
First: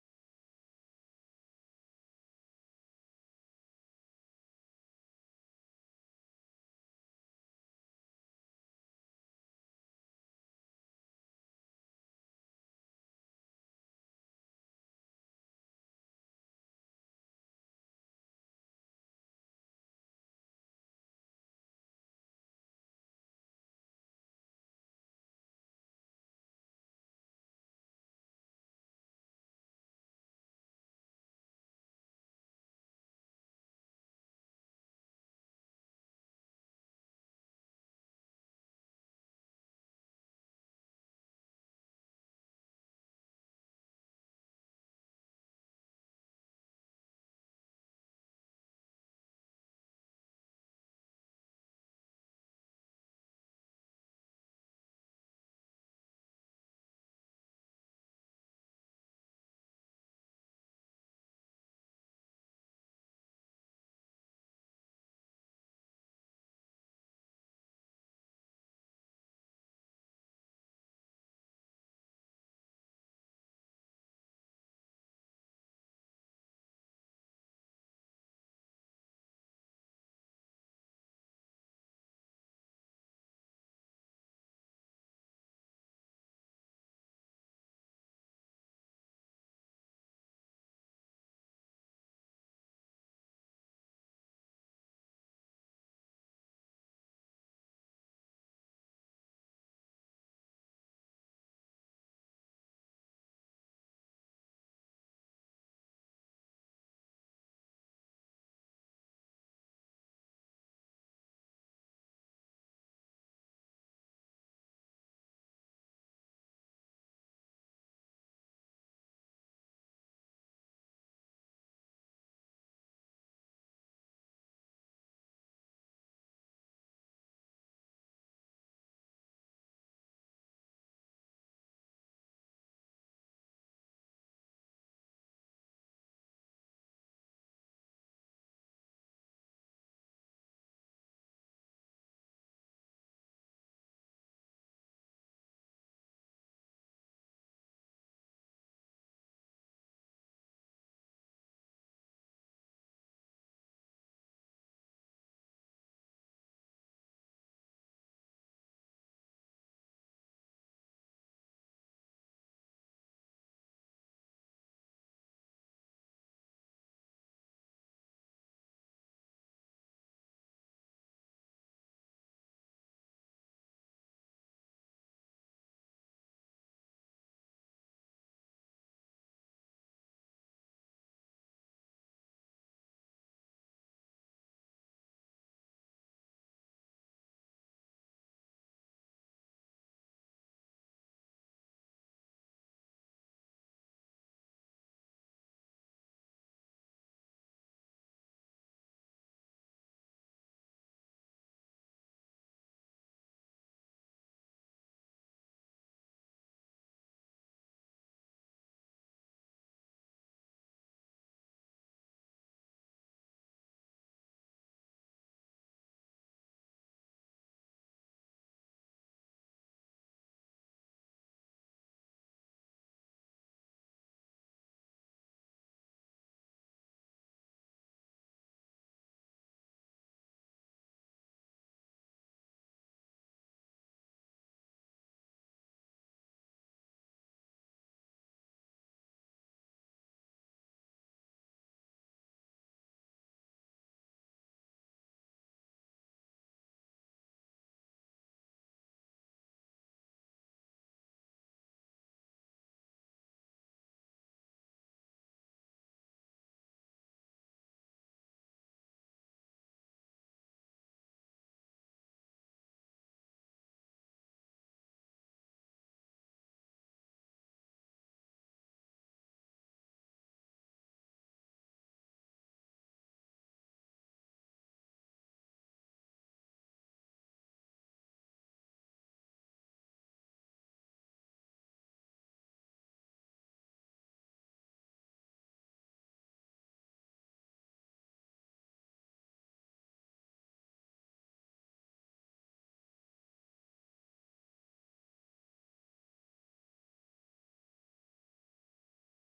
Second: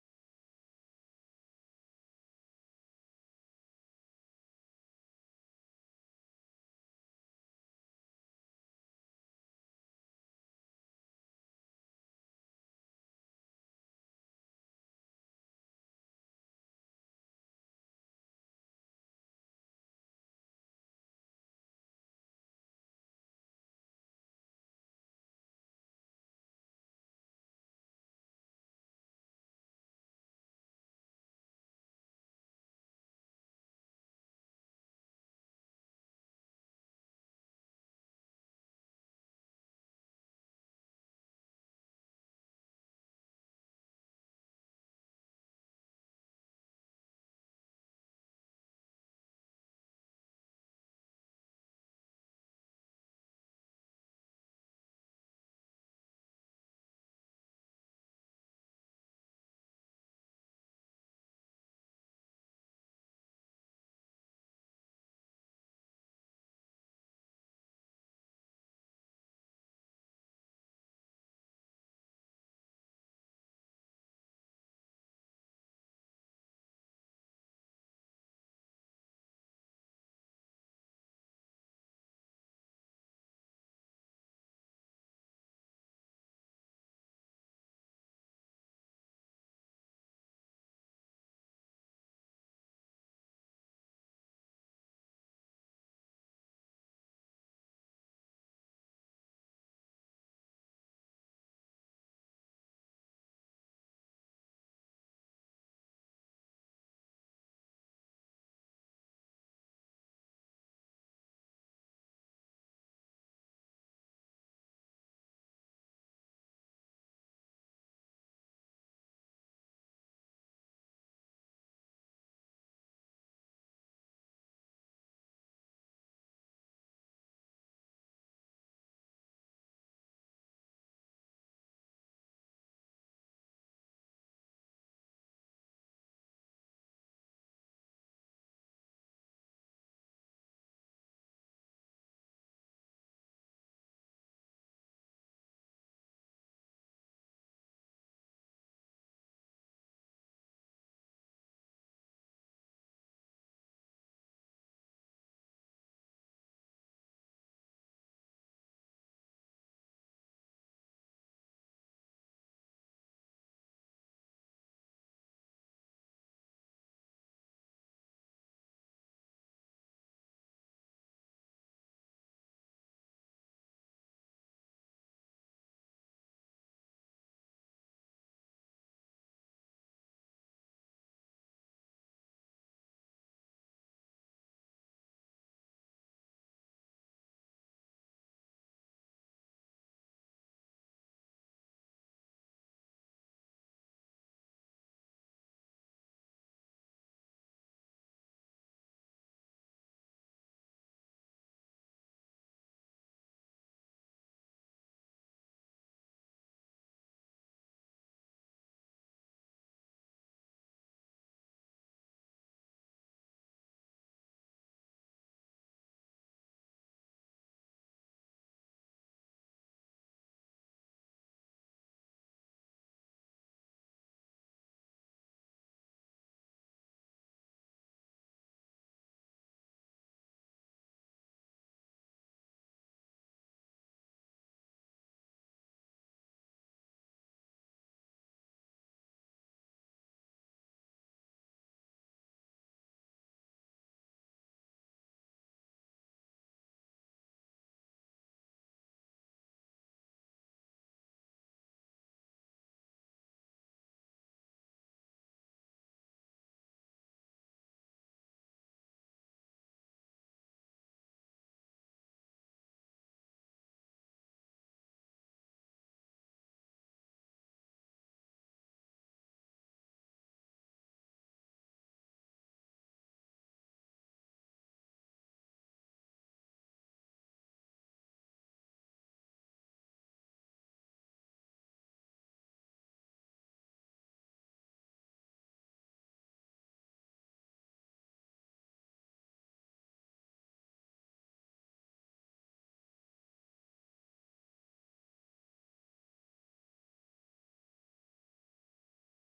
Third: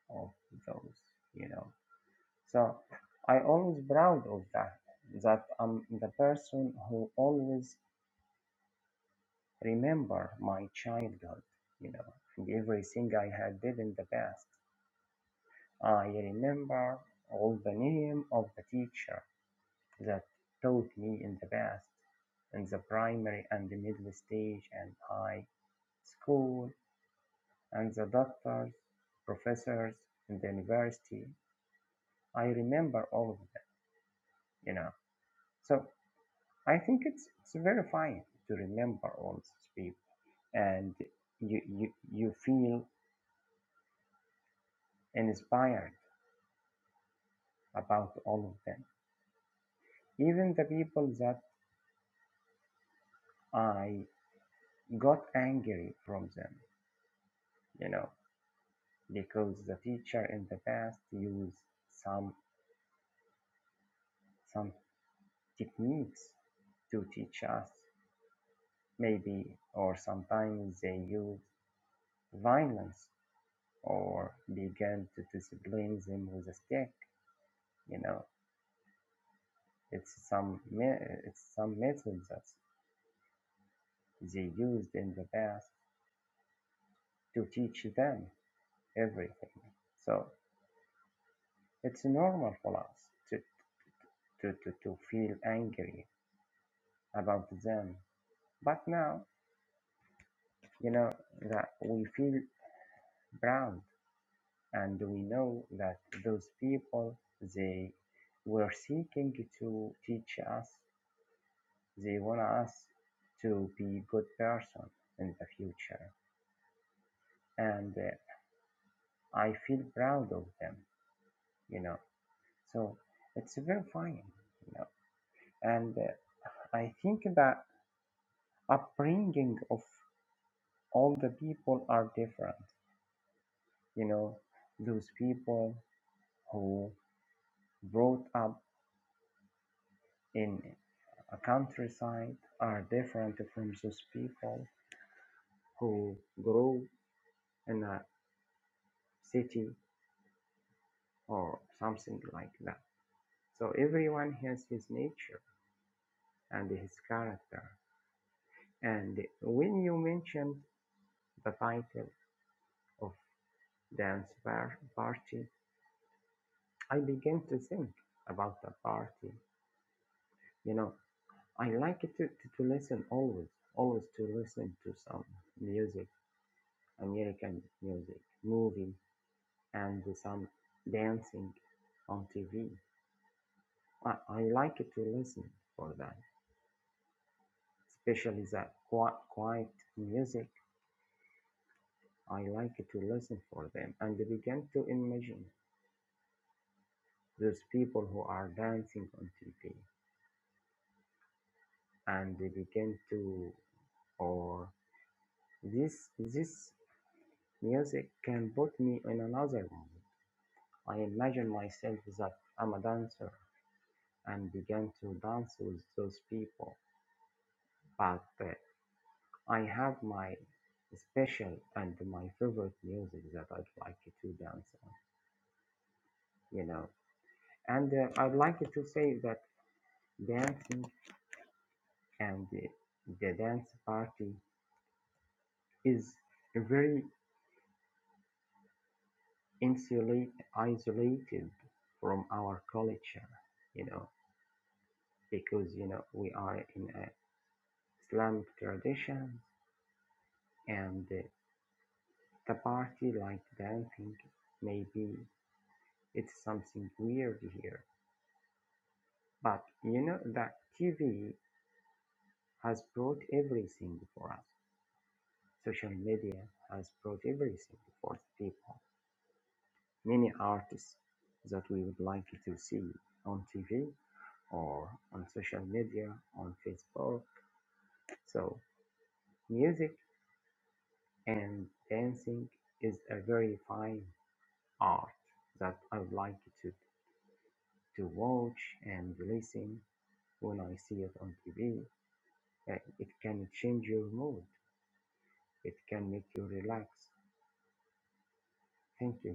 Speaker 2: of those, you know. So I always proud of that, that I'm the person who always remember my childhood, you know, and everything I had did in the past. I remember all the name of the teacher That taught me in the past, in the primary and the middle stage and high school, and the doctors, professors in the university. I remember all of them, you know. So I think it's, it's very fine to remember all these people and you, you, you feel inspired about all of them. Even the people that I got angry from them, you know. because the teacher in the past used some some techniques to teach us maybe or sometimes they used violence or began to discipline them with a stick you know it's some it's some methods that they used in the past to teach them everything so it's normal for us to to, to, to feel angry about them but now You know that we feel proud, and we know that those people they were seeking to teach us. They want us to be good person in the future, and uh, I feel proud of them. You know, so it's very fine. You know, and uh, I think that upbringing of all the people are different. You know, those people who brought up in A countryside are different from those people who grow in a city or something like that. So everyone has his nature and his character. And when you mentioned the title of dance party, I began to think about the party. You know, I like to, to, to listen always, always to listen to some music, American music, movie, and some dancing on TV. I, I like to listen for that, especially the quiet, quiet music. I like to listen for them and begin to imagine those people who are dancing on TV and they begin to or this this music can put me in another mood. I imagine myself that I'm a dancer and begin to dance with those people. But uh, I have my special and my favorite music that I'd like to dance on, you know. And uh, I'd like to say that dancing and the, the dance party is very insulate, isolated from our culture, you know, because, you know, we are in a Islamic tradition and uh, the party like dancing maybe it's something weird here But you know that TV has brought everything for us. Social media has brought everything for the people. Many artists that we would like to see on TV or on social media, on Facebook. So music and dancing is a very fine art that I would like to, to watch and listen when I see it on TV. Uh, It can change your mood. It can make you relax Thank you,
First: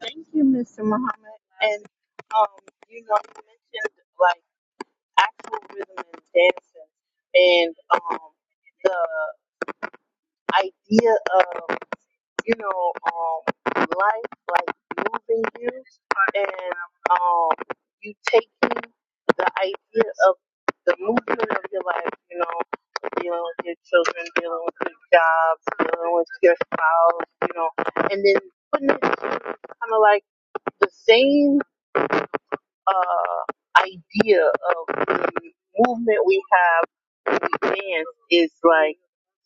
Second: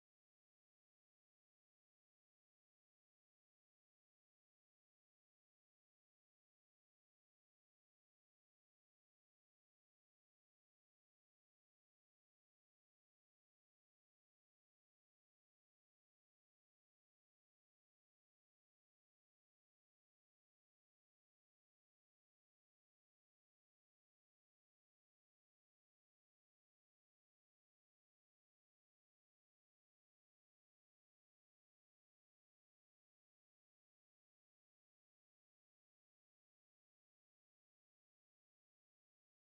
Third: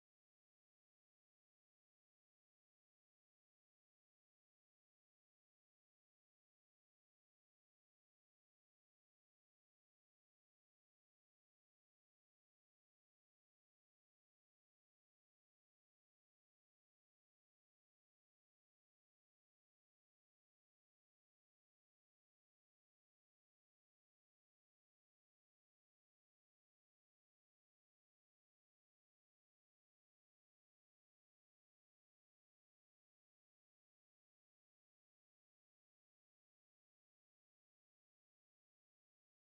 Speaker 1: Thank you, Mr. Muhammad. And um, you know, you mentioned. like, actual rhythm and dancing and um, the idea of you know um, life like moving you and um, you taking the idea of the movement of your life you know dealing with your children dealing with your jobs dealing with your spouse you know and then putting it kind of like the same uh, idea of the movement we have with the dance is like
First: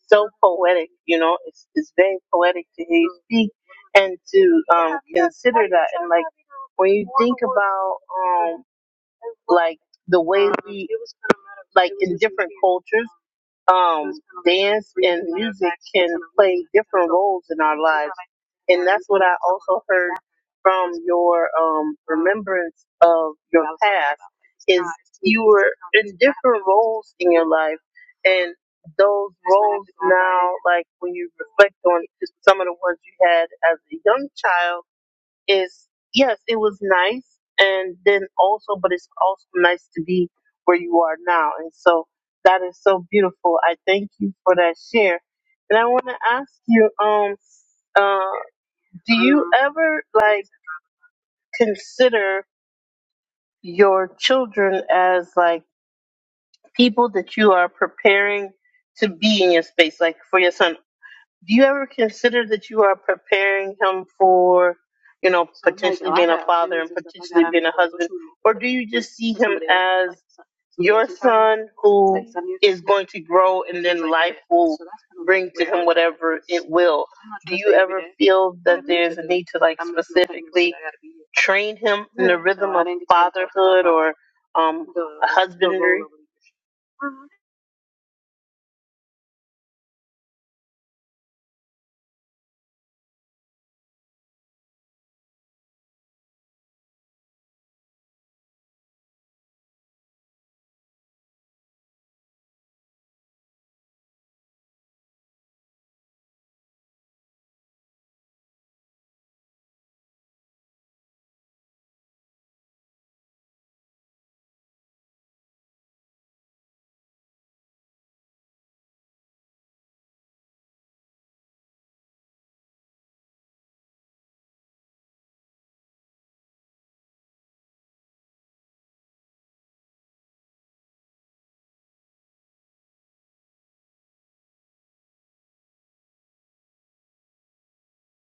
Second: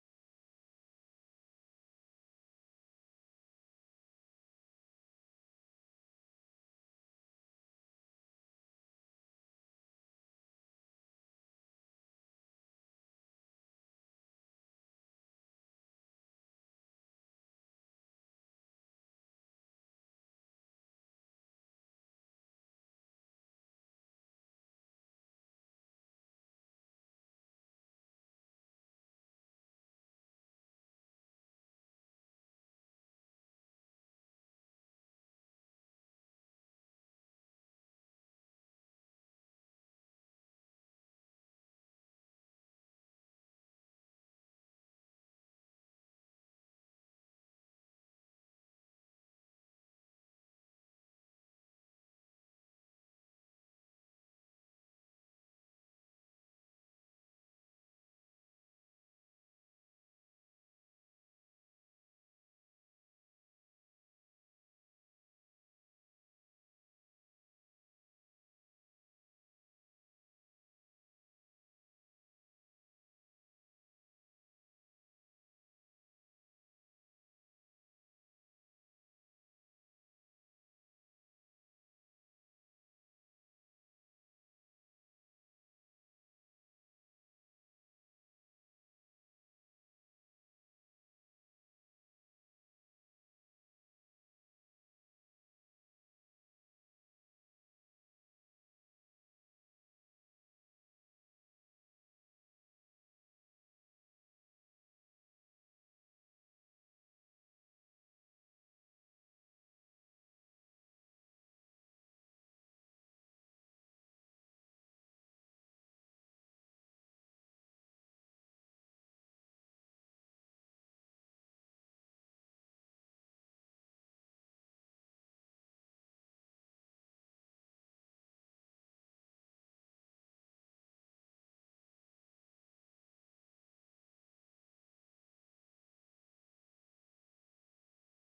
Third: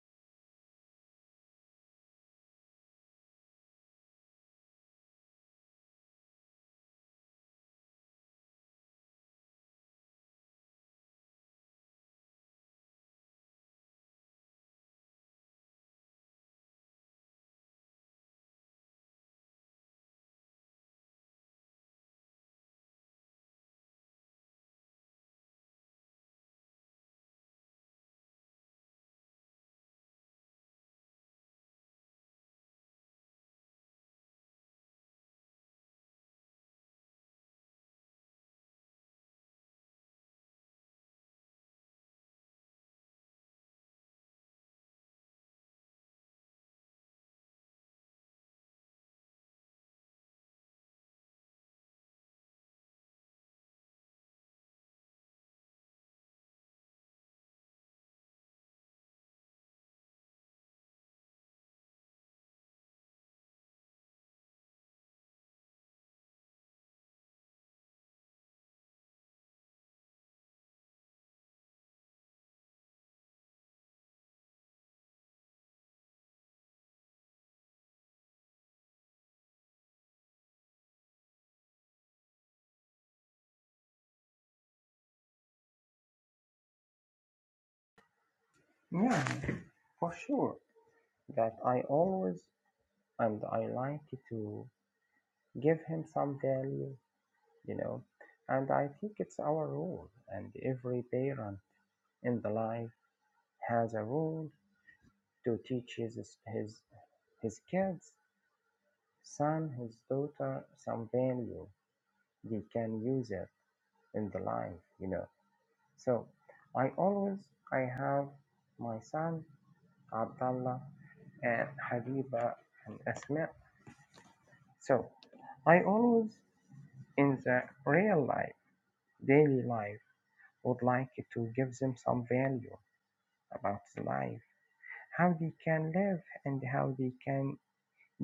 Speaker 1: so poetic, you know, it's, it's very poetic to hear you speak and to um, consider when you about um, like the way it was like cultures um dance different roles in our life. what I also heard from your um remembrance of your you different roles in your life and those like when you reflect on just some of the ones you had as a young child is yes, it was nice and then also but it's also nice to be where you are now. And so that is so beautiful. I thank you for that share. And I wanna ask you, um uh ever like consider your children as like people that you are preparing to be in your space? Like for your son, do you ever consider that you are preparing him for, you know, or do you one who going to grow in his will feel the need to like train him um
Speaker 2: Julie. Yeah. For sure, that I always and I like to give him some value, you know, and I think it's our role, and every parent in the life has a role to teach his his his kids, son, his daughter, some value. They can use it in the life, you know. So I always I have my son عبد and Habiba and Asma. So I always, in the real life, daily life, would like to give them some value about life, how they can live, and how they can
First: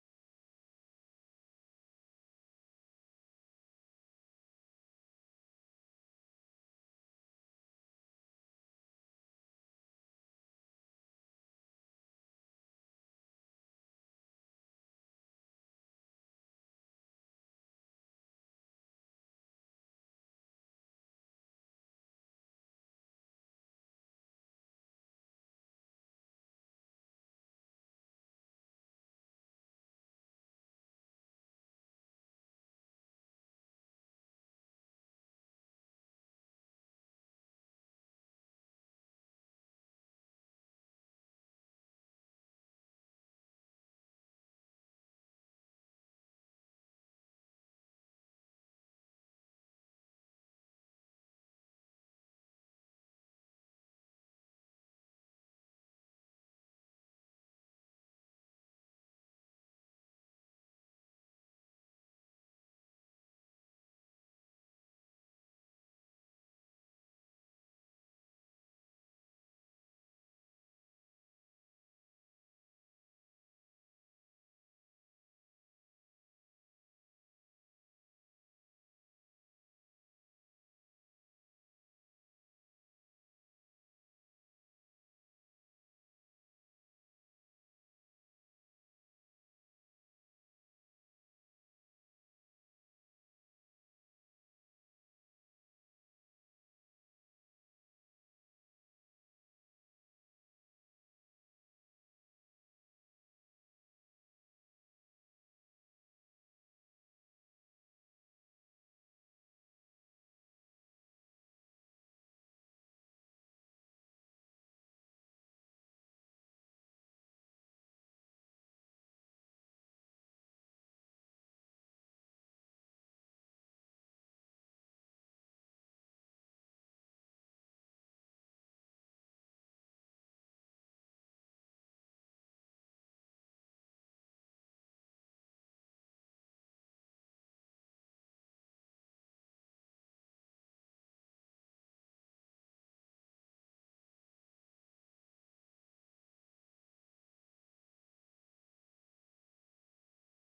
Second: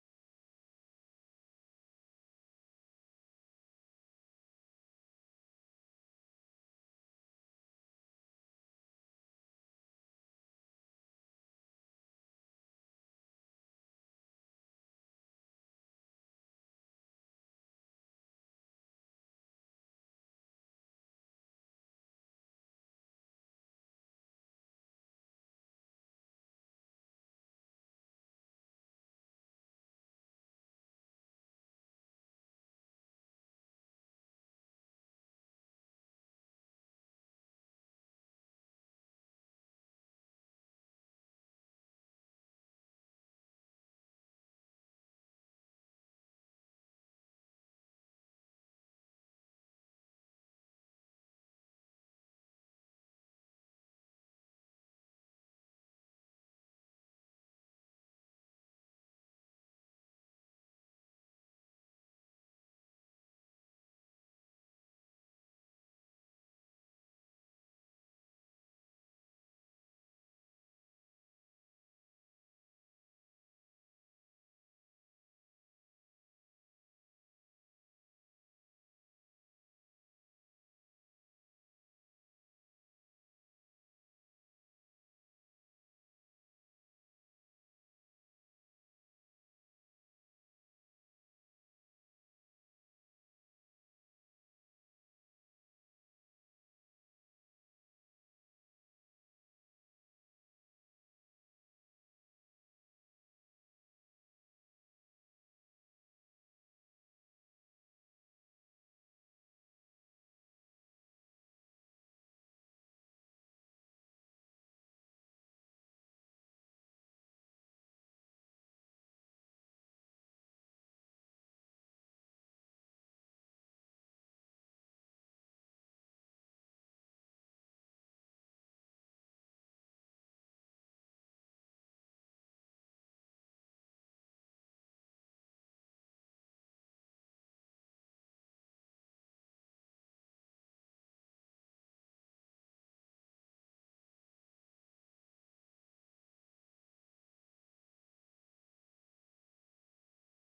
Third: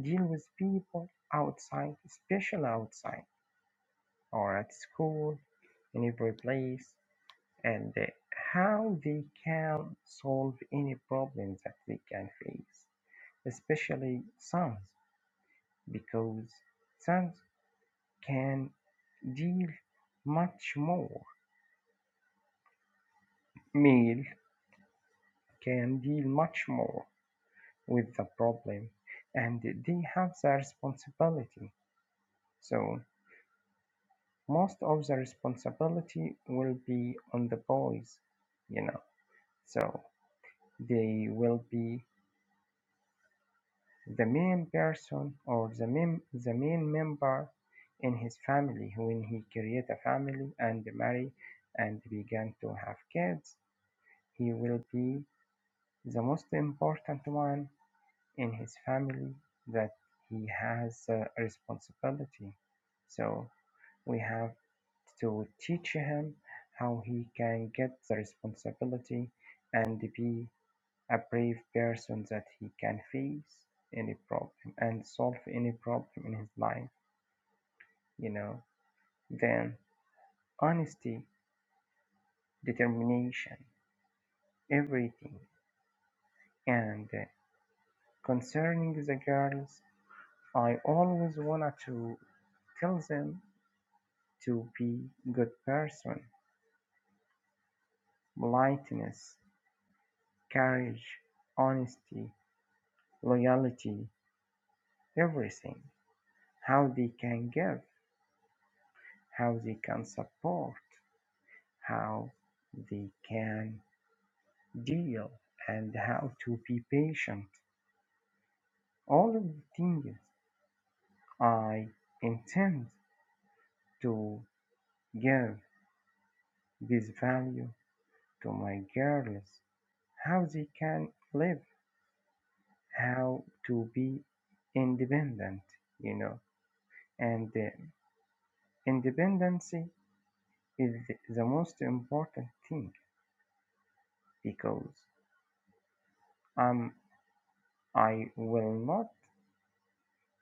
Speaker 2: deal with people outside, especially outside or at school, in every place, and uh, how they can solve any problem that they can face, especially sons. because sons can deal much more male can deal much more with the problem and they have the responsibility so most of the responsibility will be on the boys you know so they will be the main person or the main the main member in his family when he create a family and marry and began to have kids He will be the most important one in his family that he has a responsibility. So we have to teach him how he can get the responsibility and be a brave person that he can face any problem and solve any problem in his life, you know. Then honesty, determination, everything. And uh, concerning the girls, I always wanted to tell them to be good person, politeness, courage, honesty, loyalty, everything. How they can give, how they can support, how they can deal, and how to be patient. All of the things I intend to give this value to my girls how they can live how to be independent, you know, and uh, independency is th- the most important thing because um, I will not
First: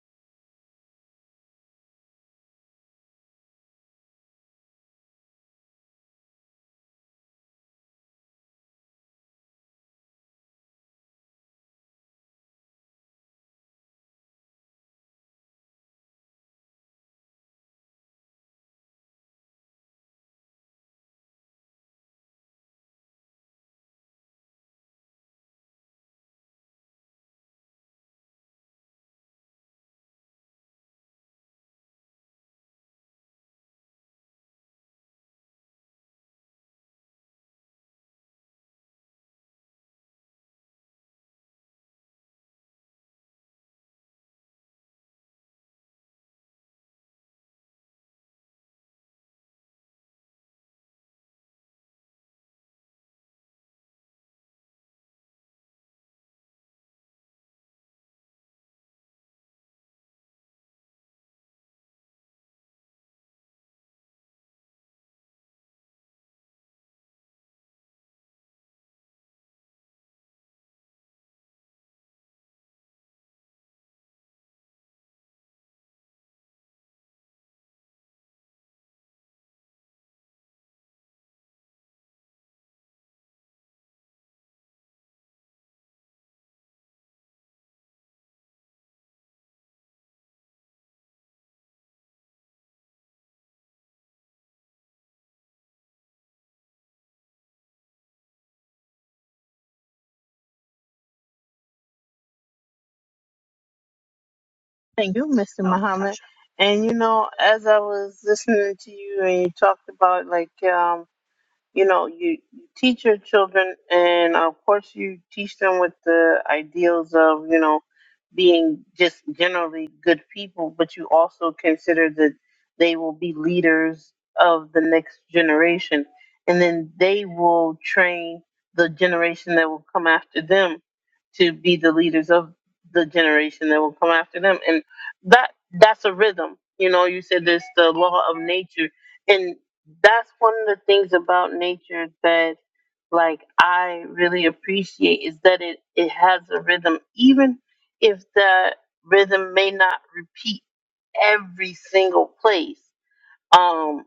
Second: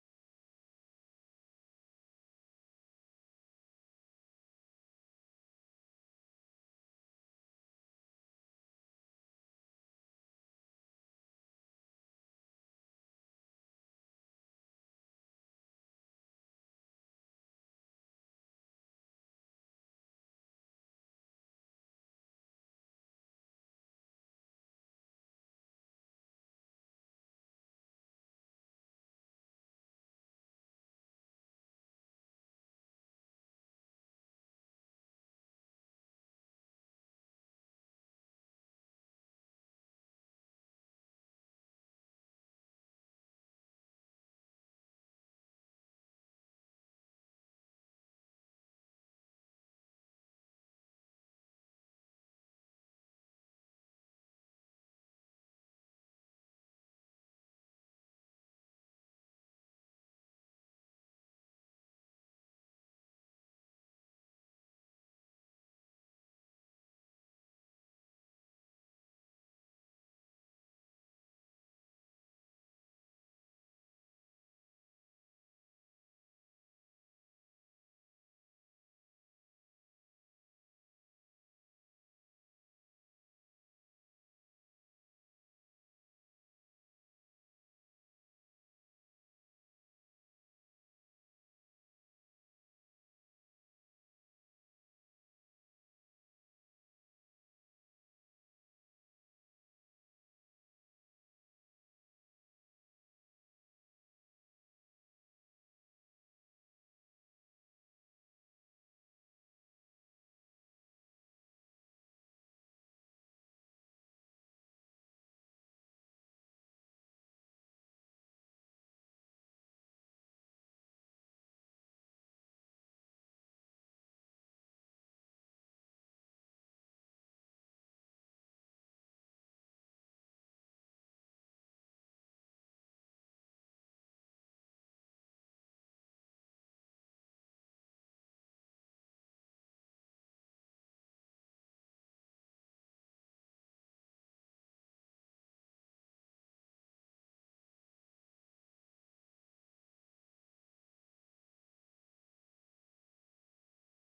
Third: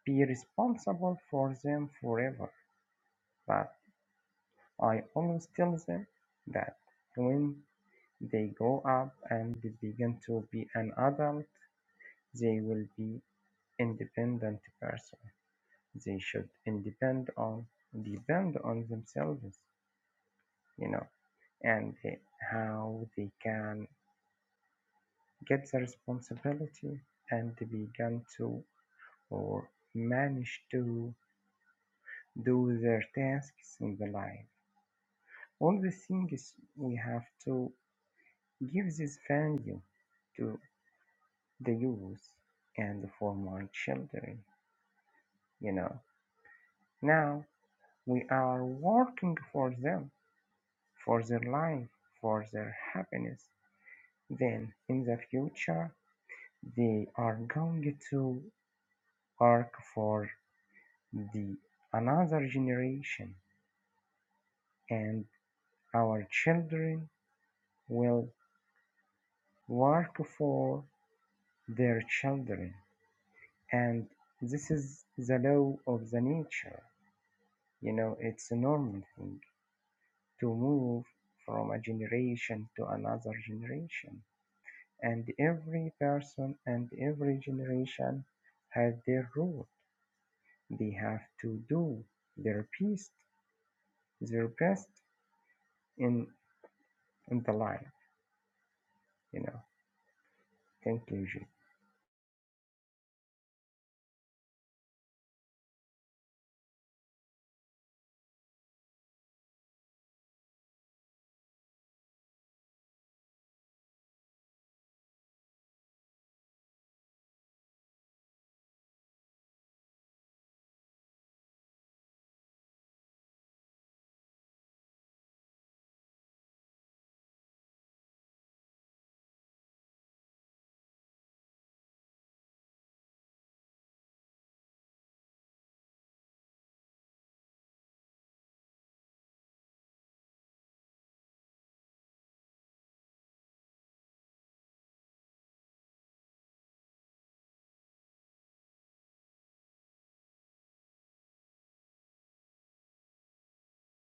Speaker 2: be responsible for them forever, but I always tell them that when they grow up and they begin to be an adult, they will be independent person. They should independ on depend on themselves you know, and uh, how they can get the responsibility and begin to or manage to do their tasks in the life. All the things we have to give this value to the youth and for my children, you know. Now we are working for them, for their life, for their happiness. Then in the future, they are going to Hark for the another generation, and our children will work for their children. And this is the law of the nature. You know, it's a normal thing to move from a generation to another generation. And every person and every generation has their role. They have to do their best, their best in, in the life, you know. conclusion.
Speaker 1: Thank you Mister. and you know as I was listening to you and you talked about like um. you know you, you teach your children and of course you teach them with the ideals of you know being just generally good people but you also consider that they will be leaders of the next generation and then they will train the generation that will come after them to be the leaders of the generation that will come after them and that that's a rhythm you know you said there's the law of nature and that's one of the things about nature that like I really appreciate is that it it has a rhythm even if the rhythm may not repeat every single place um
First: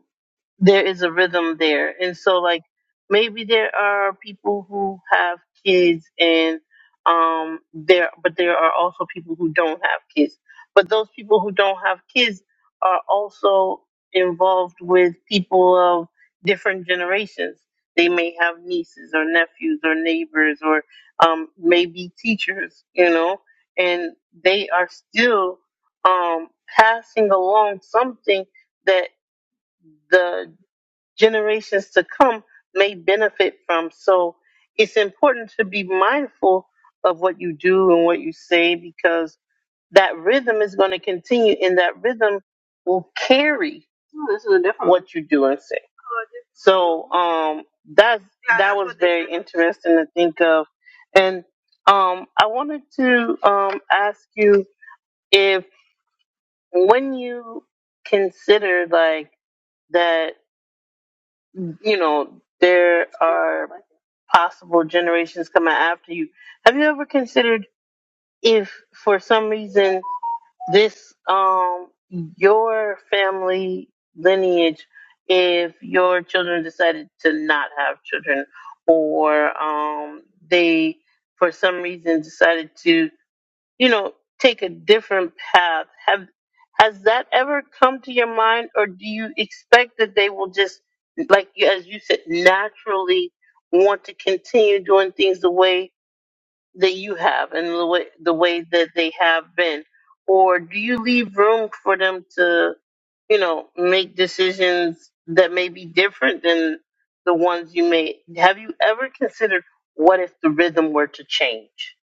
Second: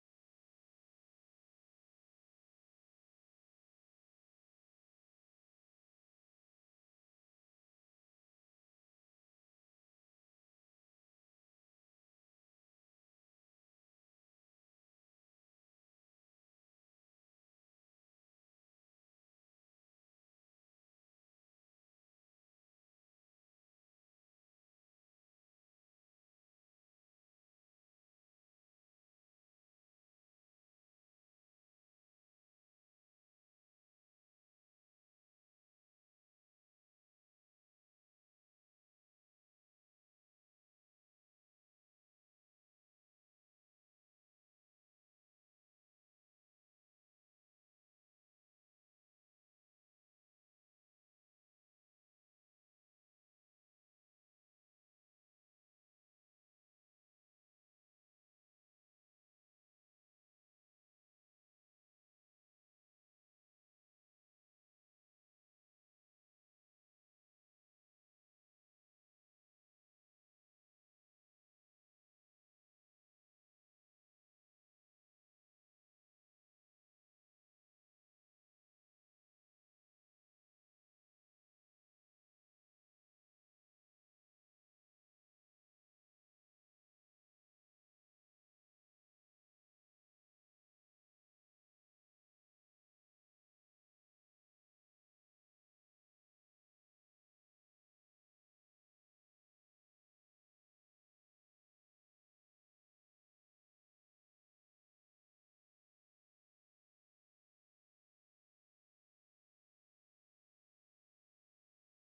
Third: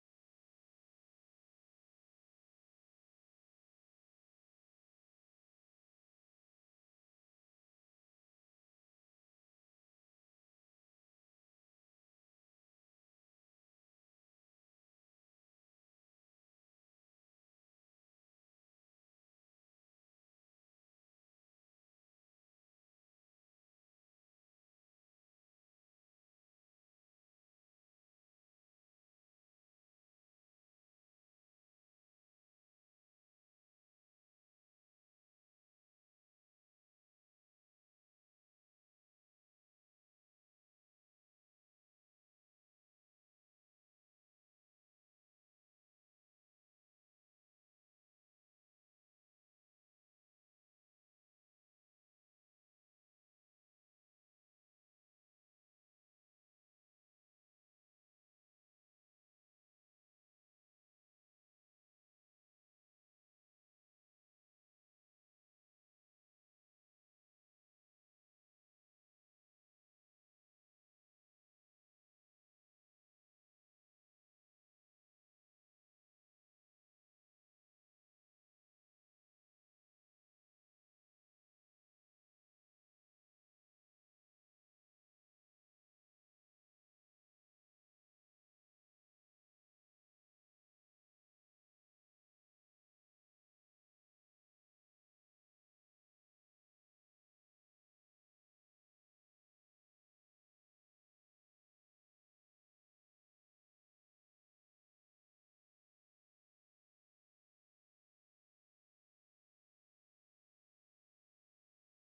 Speaker 1: there is a rhythm there and so like maybe there are people who have kids and um there but there are also people who don't have kids but those people who don't have kids are also involved with people of different generations they may have nieces or nephews or neighbors or um maybe teachers you know and they are still um passing along something the generations to come may benefit from. So it's important to be mindful of what you do and what you say because that rhythm is going to continue and that rhythm will carry what you do and say. So um, that's interesting to think of. And um, I wanted to um, ask you if when you consider like that, you know, there. possible generations coming after you. Have you ever considered if for some reason this um your family lineage if your children decided to not have children or um they for some reason decided to you know, take a different path. Have has that ever come to your mind, or do you expect that they will just, like you- as you said, naturally want to continue doing things the way that you have and the way the way that they have been, or do you leave room for them to, you know, make decisions that may be different than the ones you made? Have you ever considered what if the rhythm were to change?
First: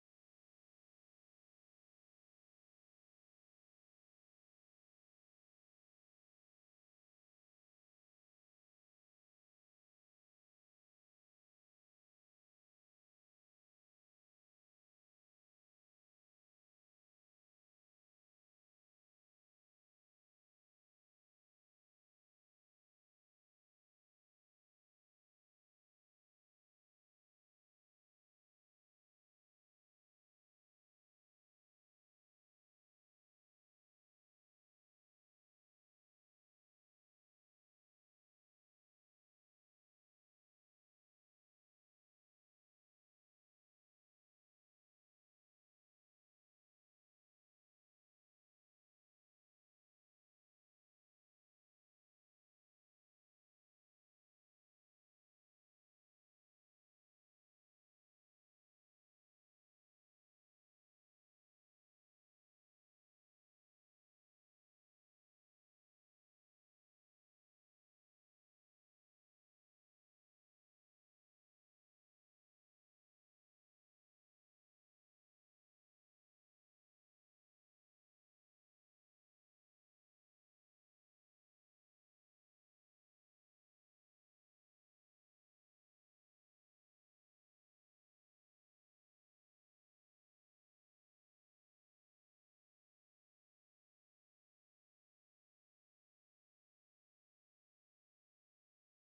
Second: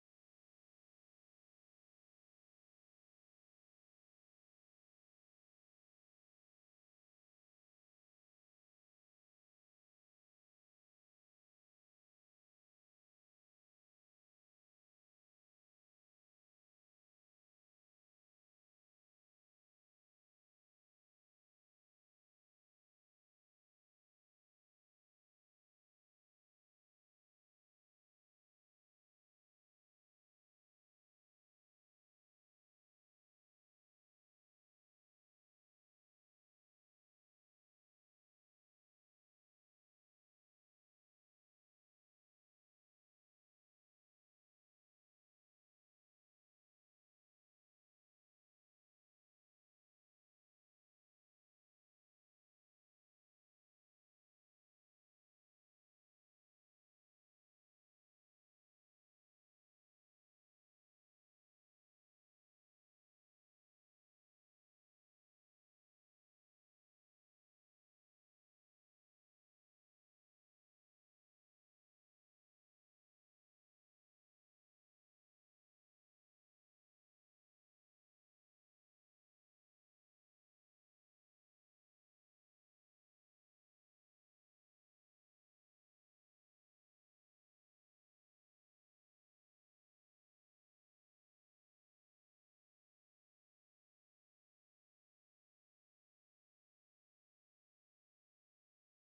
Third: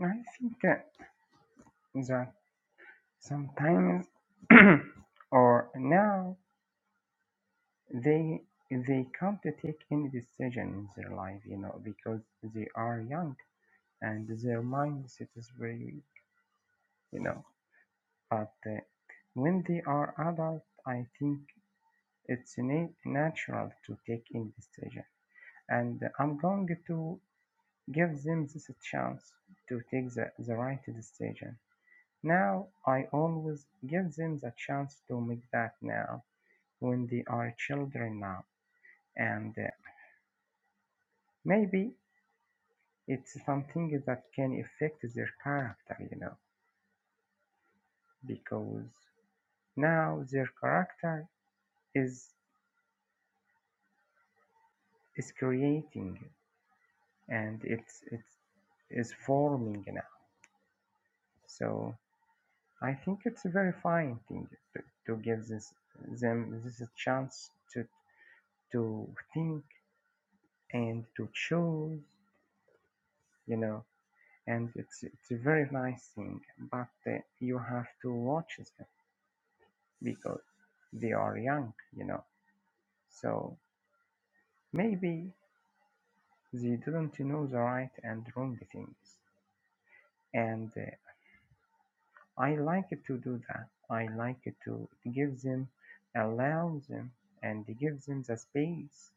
Speaker 2: I think uh, that sometimes or now they they can't take any decision in their life, you know, because they are young and their mindset is very weak, you know. But uh, when they are adult, I think it's na- natural to take any decision, and I'm going to give them this chance to take the, the right decision Now I always give them the chance to make that now when they are children now and uh, maybe it's something that can affect their character you know because now their character is is creating and it's it's is forming now so I think it's a very fine thing to, to give this them this a chance to to think and to choose you know and it's it's a very nice thing but uh, you have to watch them because they are young you know so maybe they didn't know the right and wrong things and uh, i like to do that i like to give them allow them and give them the space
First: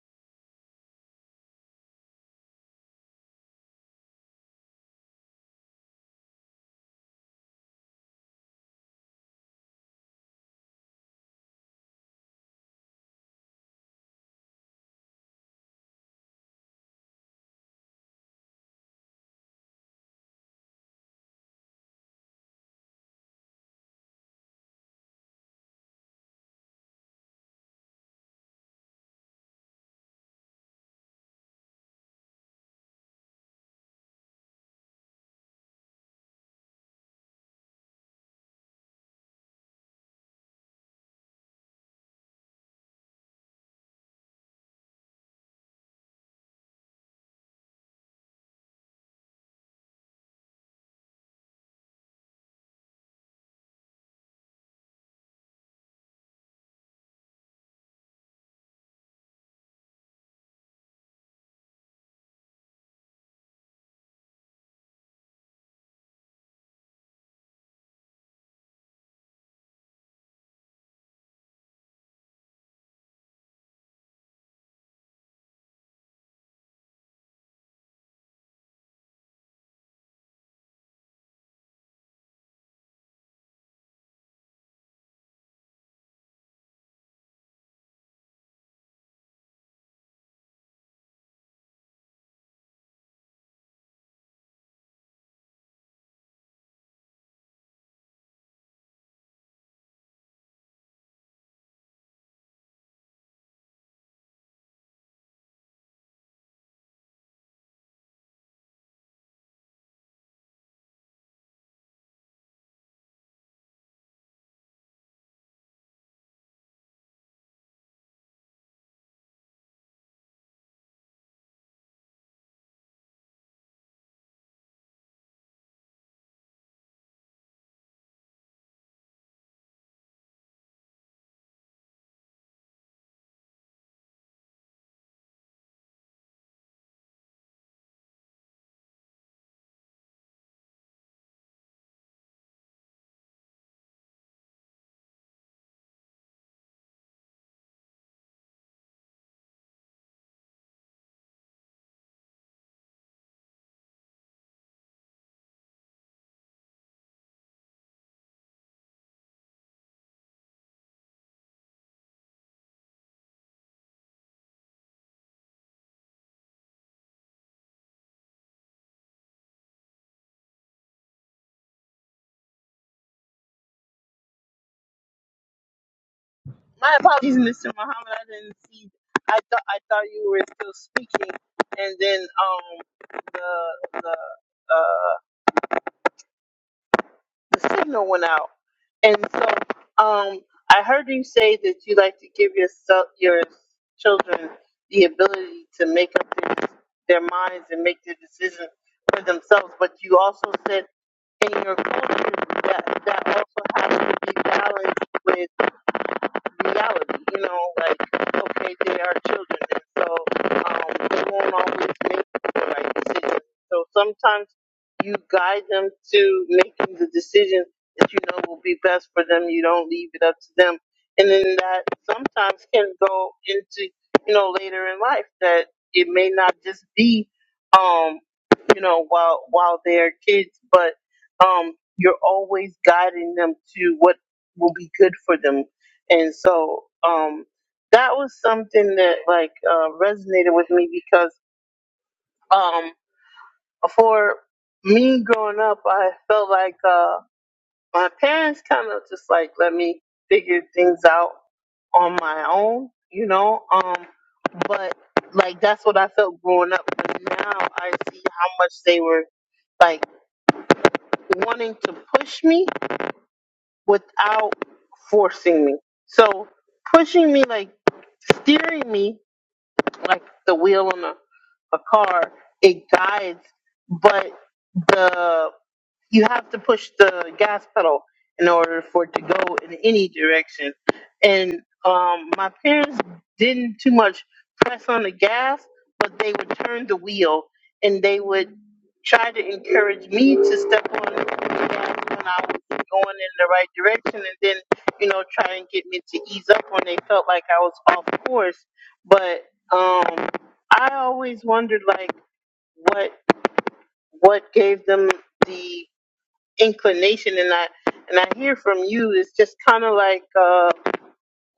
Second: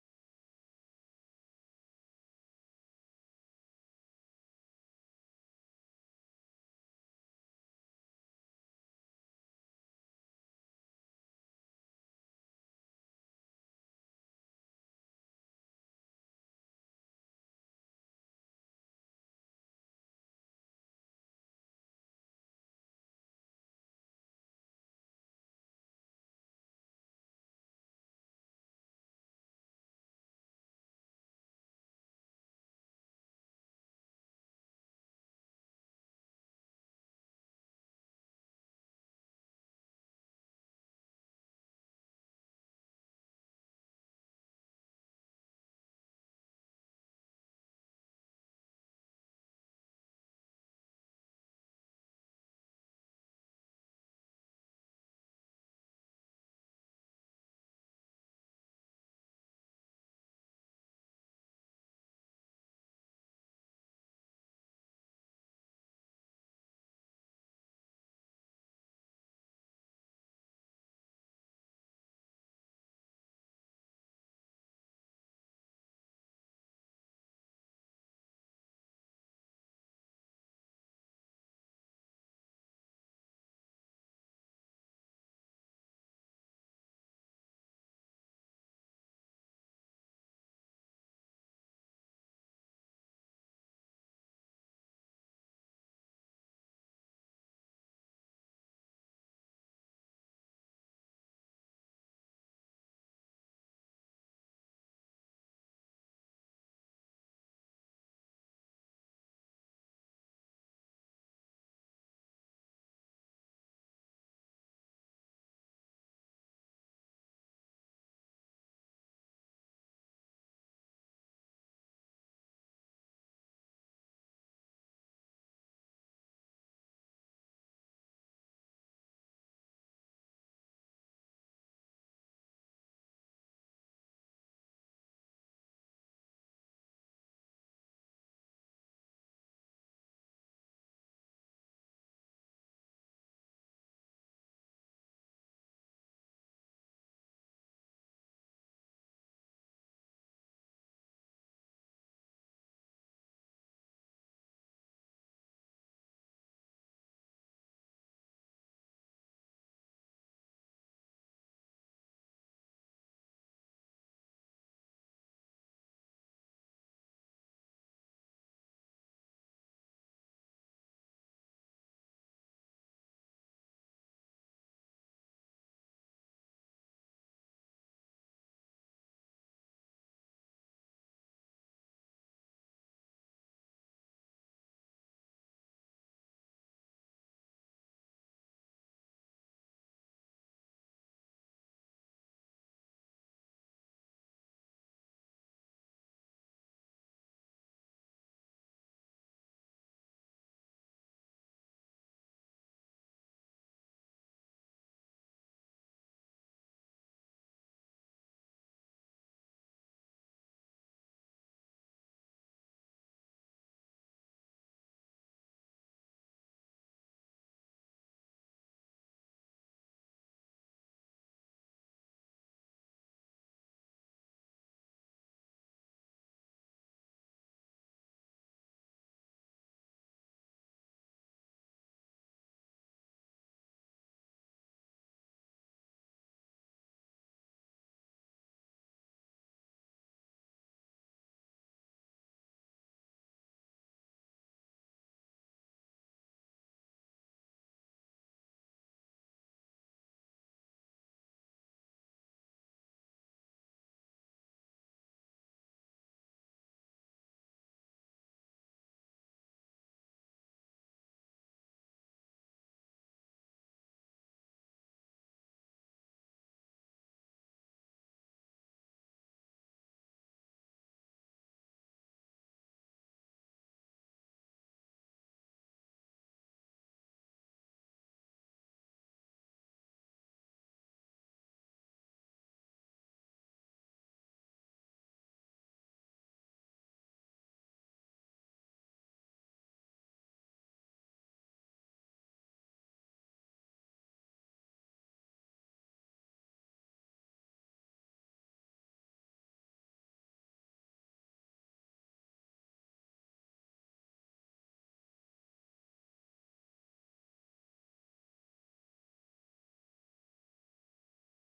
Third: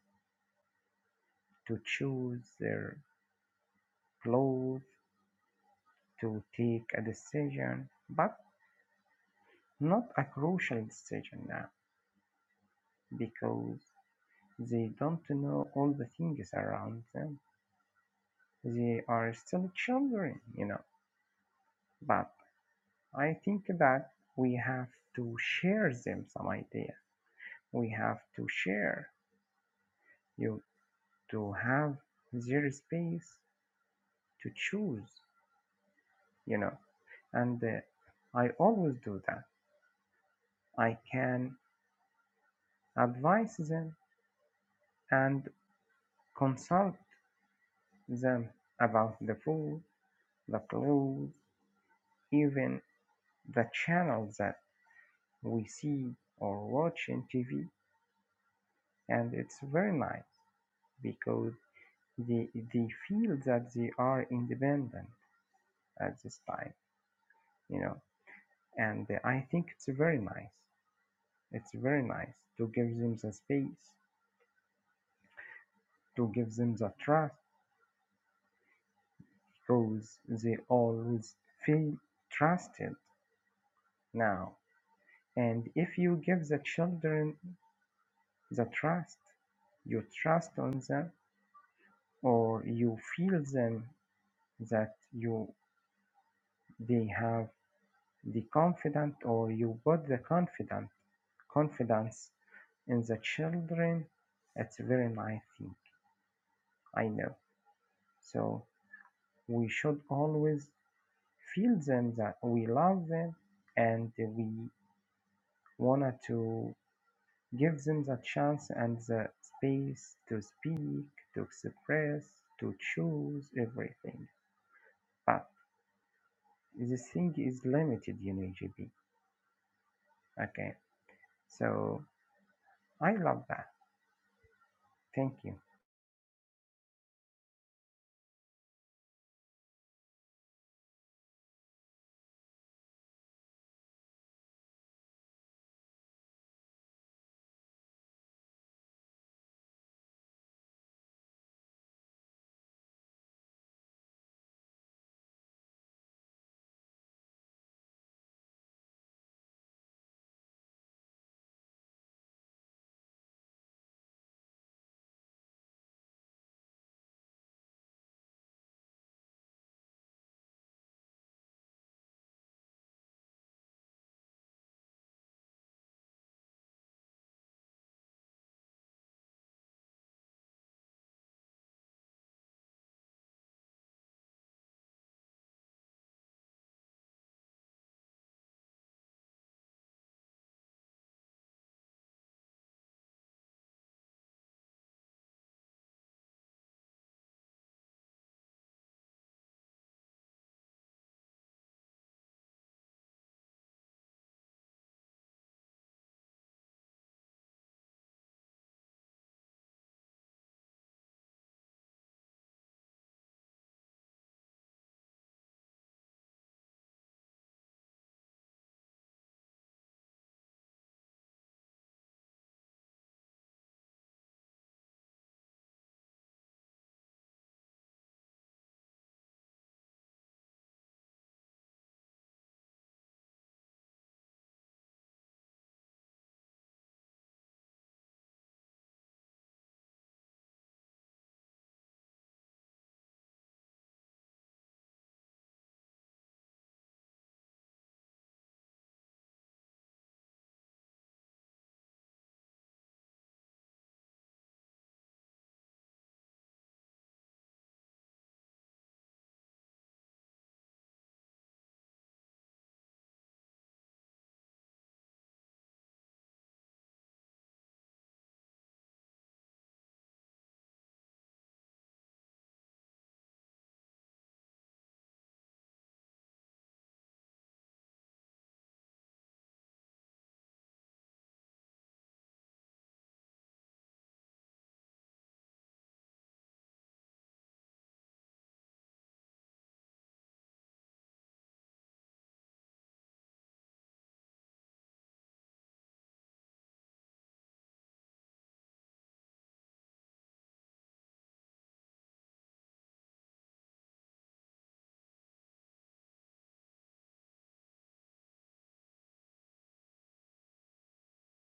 Speaker 2: to choose their clothes to take a decision but not a crucial decision now because They don't know all the things around them. They are still children, you know. But I think that we have to share them some ideas. We have to share you to have their space to choose, you know. And uh, I always do that. I can advise them and consult them about the food, the clothes, even the channel that we see or watch in TV, and it's very nice because they they feel that they are independent at this time, you know. And I think it's very nice. It's very nice to give them the space, to give them the trust, because they always feel trusted now. And if you give the children the trust, you trust on them, or you feel them that you They have the confidence or you put the confident confidence in the children. It's a very nice thing. I know. So we should always feel them that we love them and we wanted to give them the chance and the space to speak, to express, to choose everything. But this thing is limited, in know, Okay. So I love that. Thank you.
Speaker 1: My apologies, Mr. Muhammad. I didn't see. I thought I thought you were still speaking, and then um the the uh the signal went out, and so um I heard you say that you like to give yourself your children the ability to make up their, their minds and make their decisions for themselves, but you also said in your culture that that also has to be balanced reality, you know, like, okay, they are children, and so um, they won't always make the right decisions. So sometimes you guide them to making the decision that you know will be best for them. You don't leave it up to them. And then that sometimes can go into, you know, later in life that it may not just be, um, you know, while, while they're kids, but, um, you're always guiding them to what will be good for them and so um, that was something that like uh, resonated with me because um, for me growing up, I felt like uh, my parents kind of just like let me figure things out on my own, you know. Um, but like that's what I felt growing up. But now I see how much they were like wanting to push me without forcing me. So pushing me like steering me like the wheel on a, a car, it guides, but the you have to push the gas pedal in order for it to go in any direction. And um, my parents didn't too much press on the gas, but they would turn the wheel and they would try to encourage me to step on the gas when I was going in the right direction and then, you know, try and get me to ease up when they felt like I was off course. But um, I always wondered, like, what what gave them the inclination and I and I hear from you it's just kind of like uh,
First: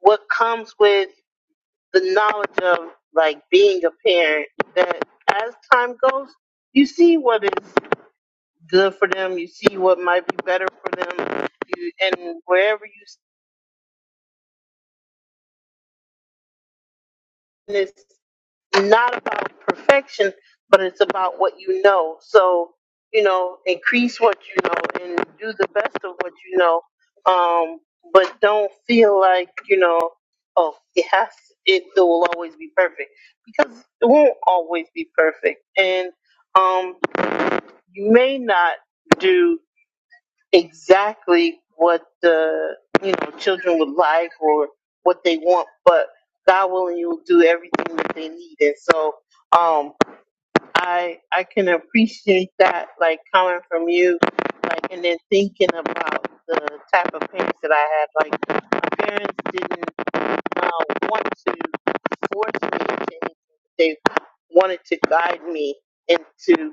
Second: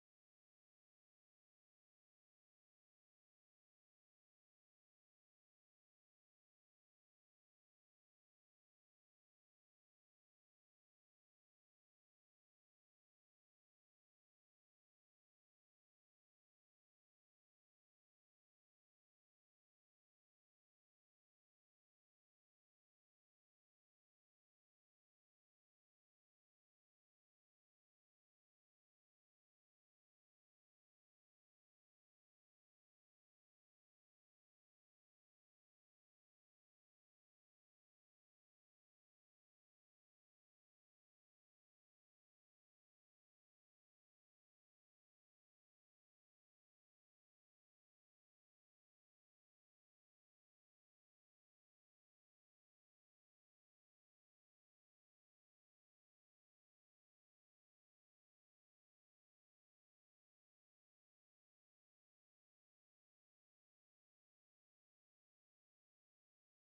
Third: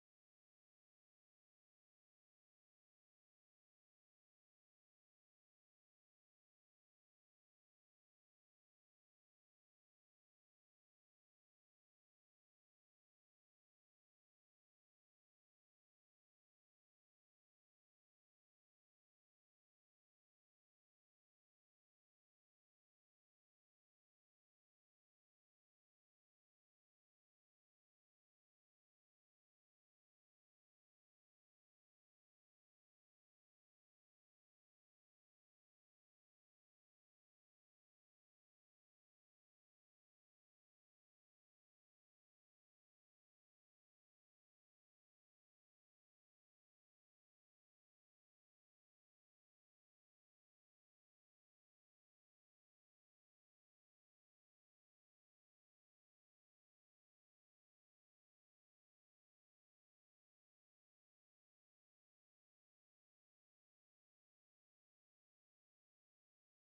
Speaker 1: what comes with the knowledge of like being a parent that as time goes you see what is good for them you see what might be better for them you, and wherever you stand not about perfection, but it's about what you know. So, you know, increase what you know and do the best of what you know. Um, but don't feel like, you know, oh, it has, it, it will always be perfect because it won't always be perfect. And, um, you may not do exactly what the you know children would like or what they want, but God willing, you'll do everything that they need. And so, um, I I can appreciate that like coming from you, like and then thinking about the type of parents that I had. Like my parents didn't uh, want to force me into anything; they wanted to guide me into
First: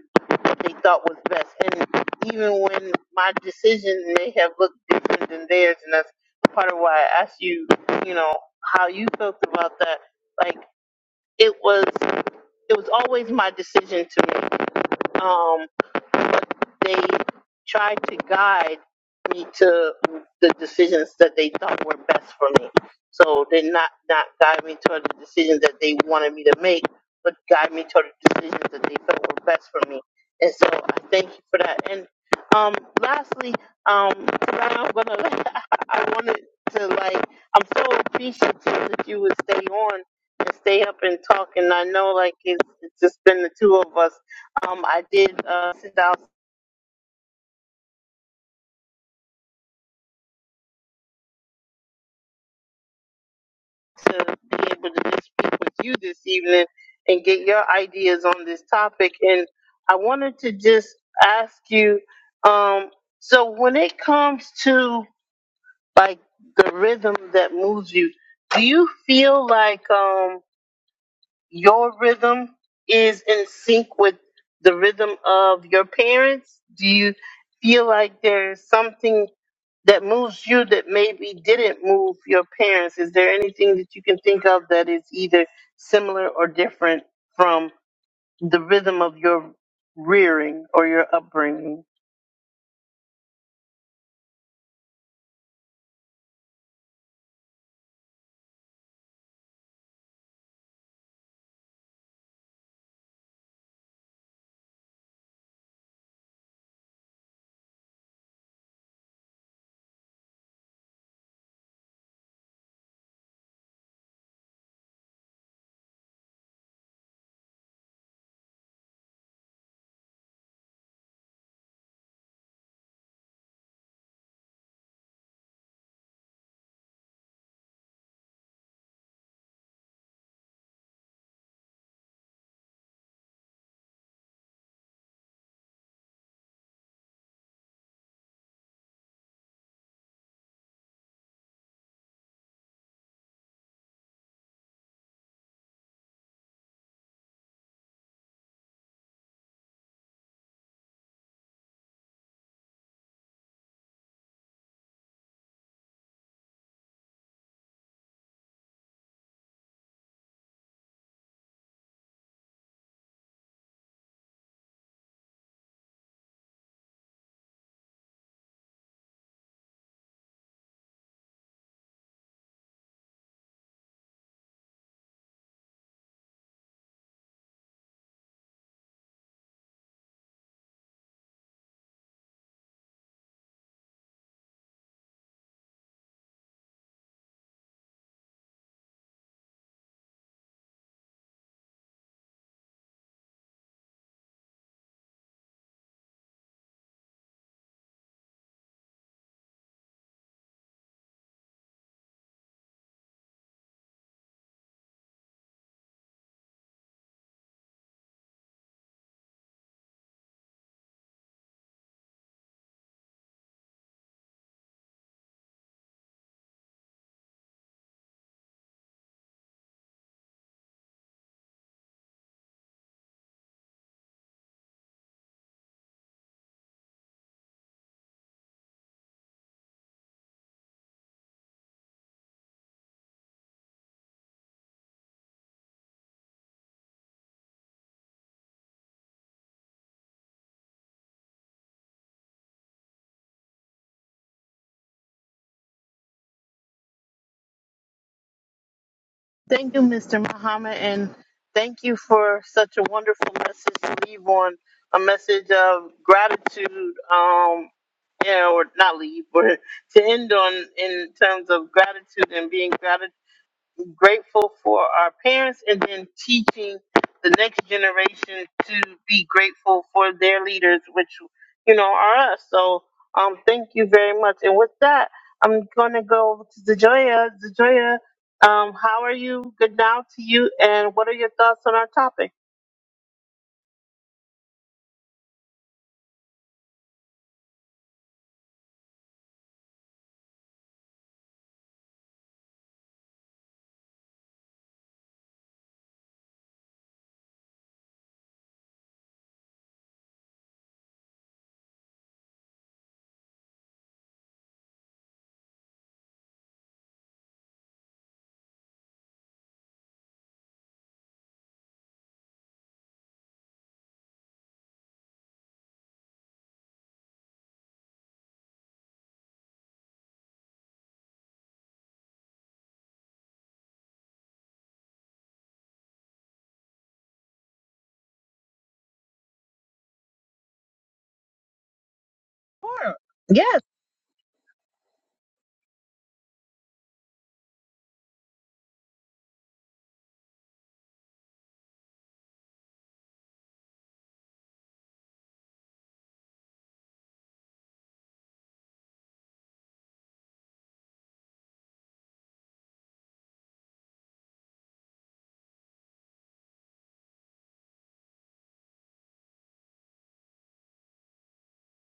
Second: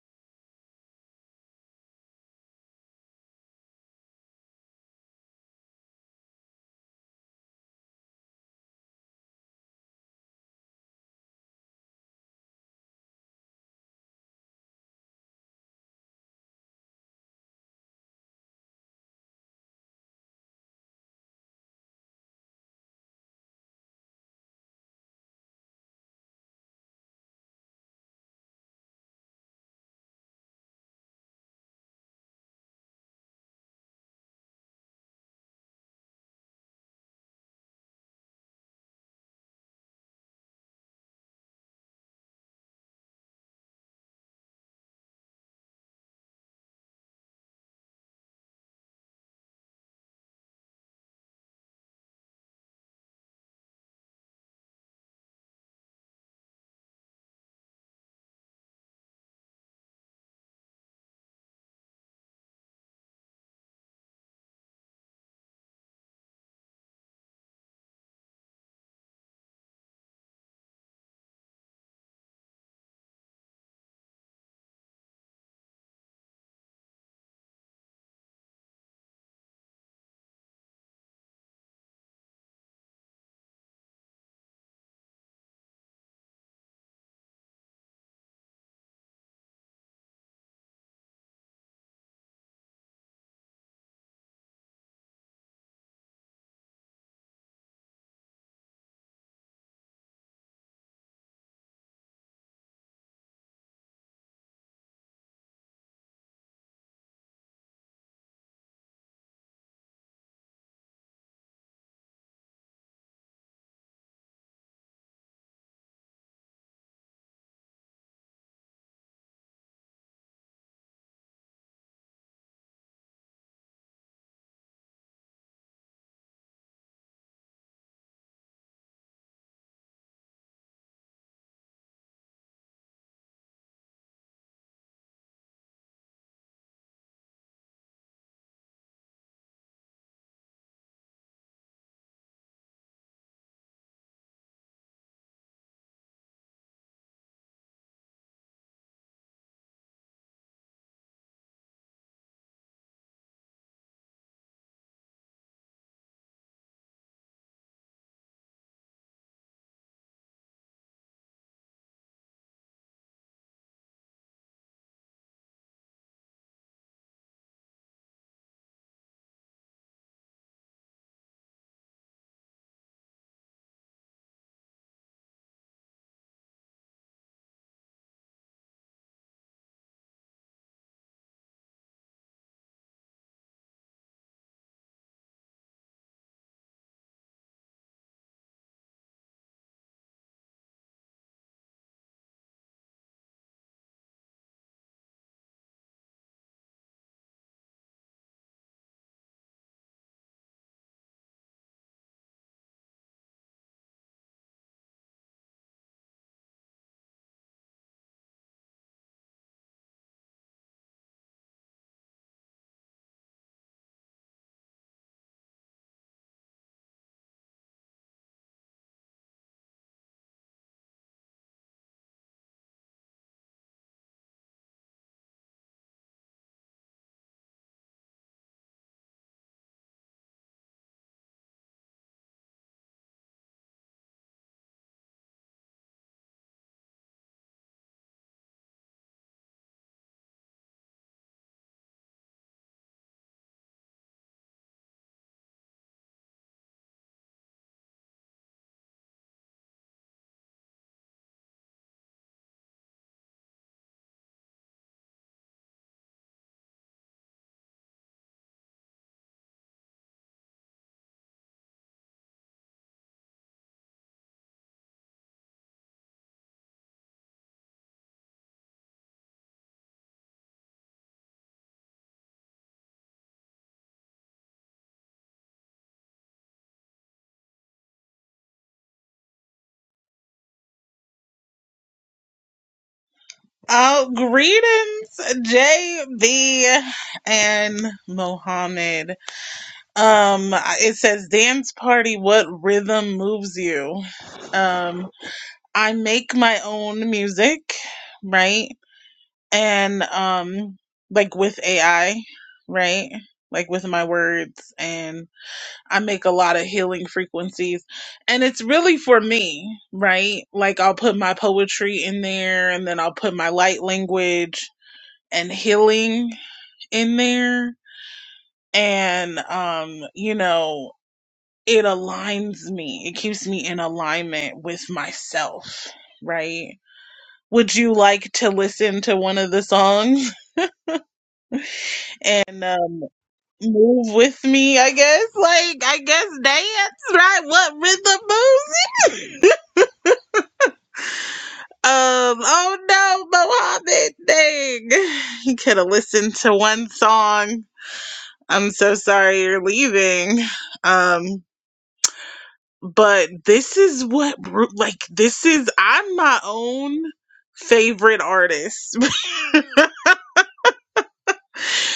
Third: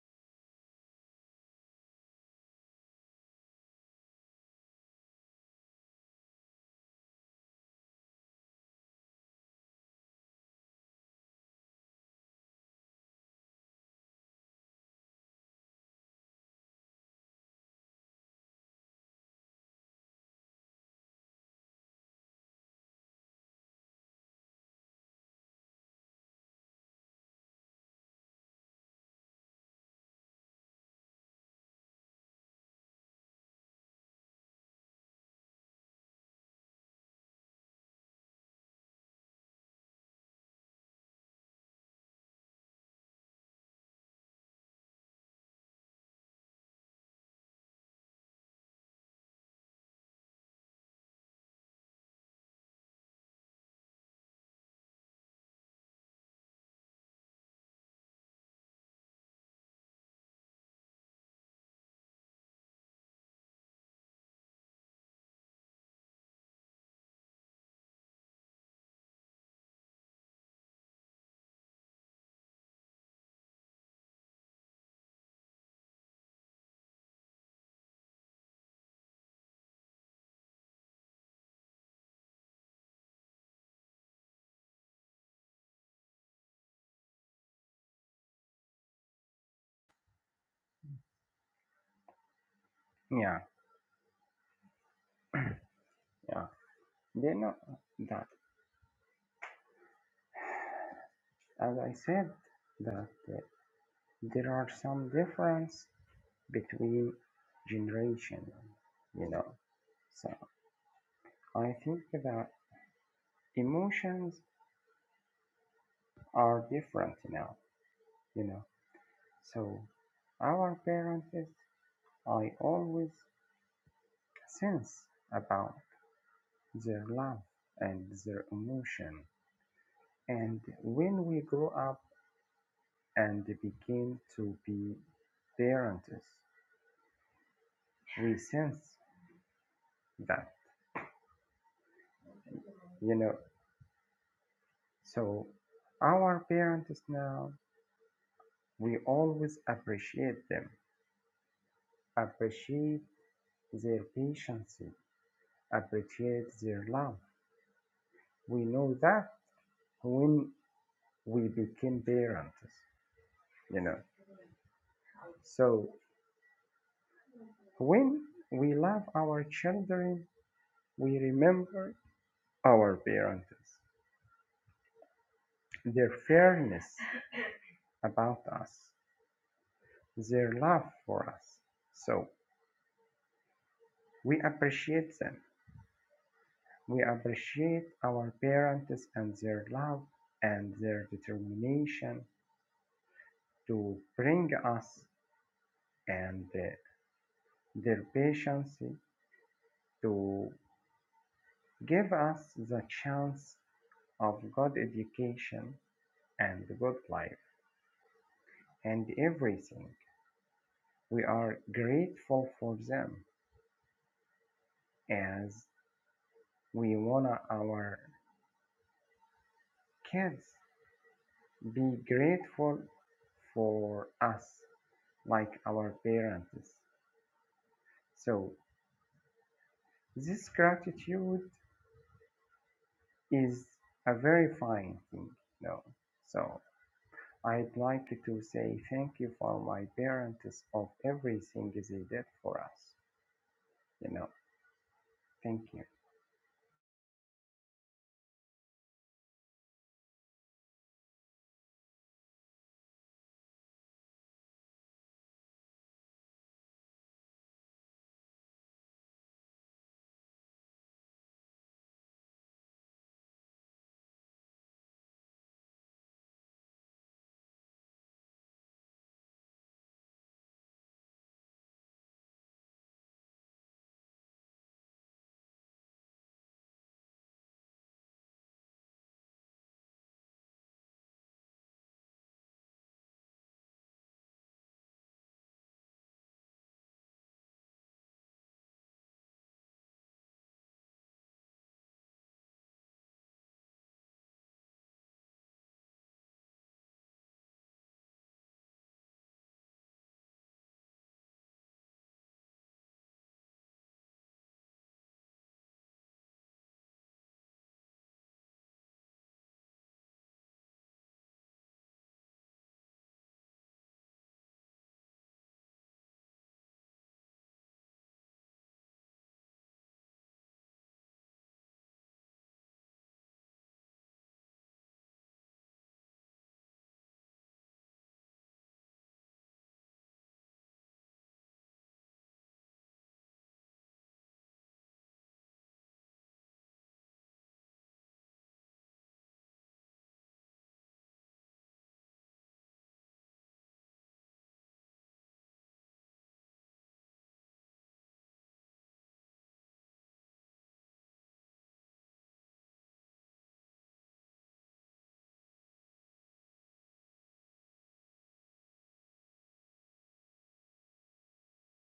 Speaker 1: they thought was best. And even when my decision may have looked different than theirs, and that's part of why I asked you, you know, how you felt about that. Like it was, it was always my decision to make. Um, they tried to guide me to the decisions that they thought were best for me. So they not not guide me toward the decisions that they wanted me to make, but guide me toward the decisions that they felt were best for me. And so I thank you for that. And um, lastly, um, I'm gonna, I wanted to like, I'm so appreciative that you would stay on and stay up and talk. And I know like it's, it's just been the two of us um, I did uh, sit down to be able to just speak with you this evening and get your ideas on this topic. And I wanted to just ask you um, so, when it comes to like the rhythm that moves you, do you feel like um, your rhythm is in sync with the rhythm of your parents? Do you feel like there's something? that moves you that maybe didn't move your parents? Is there anything that you can think of that is either similar or different from the rhythm of your rearing or your upbringing?
Speaker 2: Yeah, yeah. They know that, as I said, that uh, there are some difference between generation. You know, so I think that emotions are different now. You know, so our parents, I always sense about their love and their emotion, and when we grow up and begin to be parents we sense that, you know. So our parents now, we always appreciate them, appreciate their patience, appreciate their love. We know that when we became parents, you know. So when we love our children, we remember our parents, their fairness about us, their love for us. So we appreciate them. We appreciate our parents and their love and their determination to bring us and uh, their patience to give us the chance of good education and good life and everything. We are grateful for them as we want our kids be grateful for us like our parents. So this gratitude is a very fine thing, you know. So I'd like to say thank you for my parents of everything they did for us, you know. Thank you.
Speaker 1: Thank you, Mr. Muhammad, and thank you for such a wonderful message to leave on a message of gratitude. Um, yeah, or not leave, but to end on in terms of gratitude and being gratitude. grateful for our parents and then teaching the next generation to be grateful for their leaders, which, you know, are us. So um, thank you very much. And with that, I'm going to go over to Zajoya. Zajoya, um, how are you? Good now to you. And what are your thoughts on our topic?
Speaker 3: Oh, greetings, JB and Mohammed. Um, it says dance party. What rhythm moves you? Um, I make my own music, right? And um, like with AI, right? Like with my words, and I make a lot of healing frequencies, and it's really for me, right? Like I'll put my poetry in there, and then I'll put my light language and healing in there and um you know it aligns me it keeps me in alignment with myself right would you like to listen to one of the songs and um, move with me i guess like i guess dance right what rhythm moves you? um oh no mohammed dang you could have listened to one song i'm so sorry you're leaving um but this is what Ru- like this is I'm my own favorite artist.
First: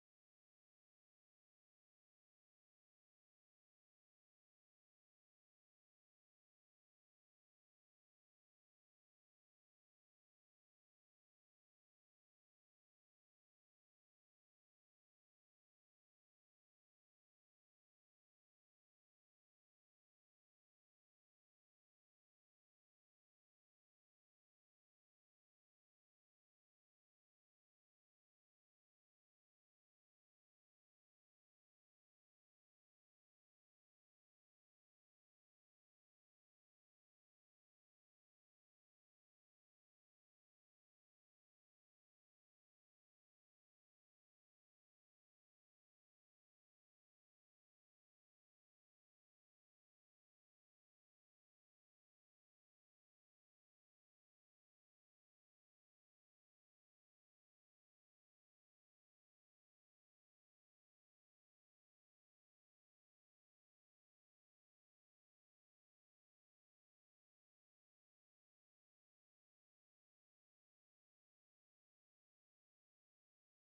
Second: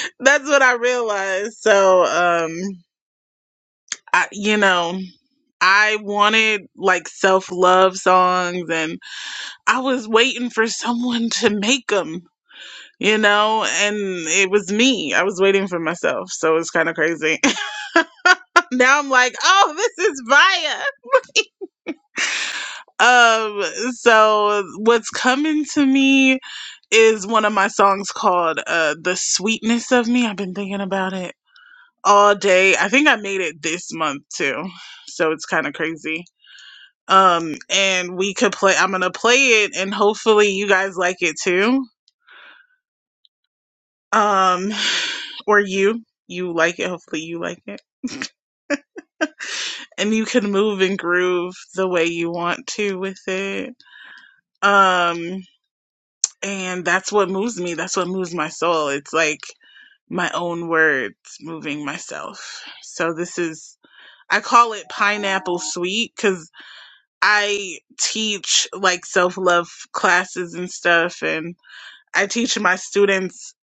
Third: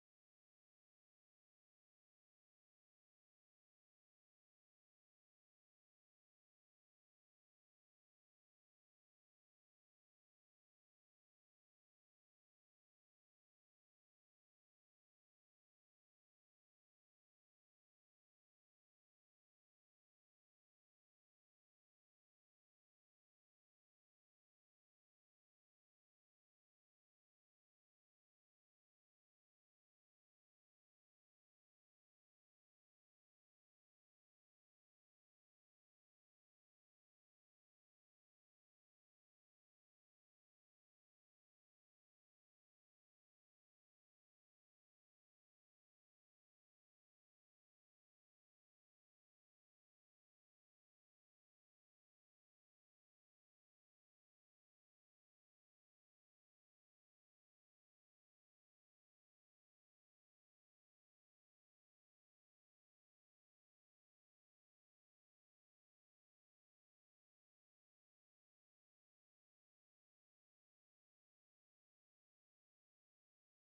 Speaker 3: That's what I realized. So um I you know I wanted like self-love songs and I was waiting for someone to make them, you know, and it was me. I was waiting for myself. So it's kind of crazy. now I'm like, "Oh, this is fire." Um, so what's coming to me is one of my songs called uh The Sweetness of Me. I've been thinking about it all day. I think I made it this month too. So it's kind of crazy. Um and we could play I'm going to play it and hopefully you guys like it too. Um or you you like it hopefully you like it and you can move and groove the way you want to with it. Um and that's what moves me that's what moves my soul it's like my own words moving myself so this is i call it pineapple sweet because i teach like self-love classes and stuff and i teach my students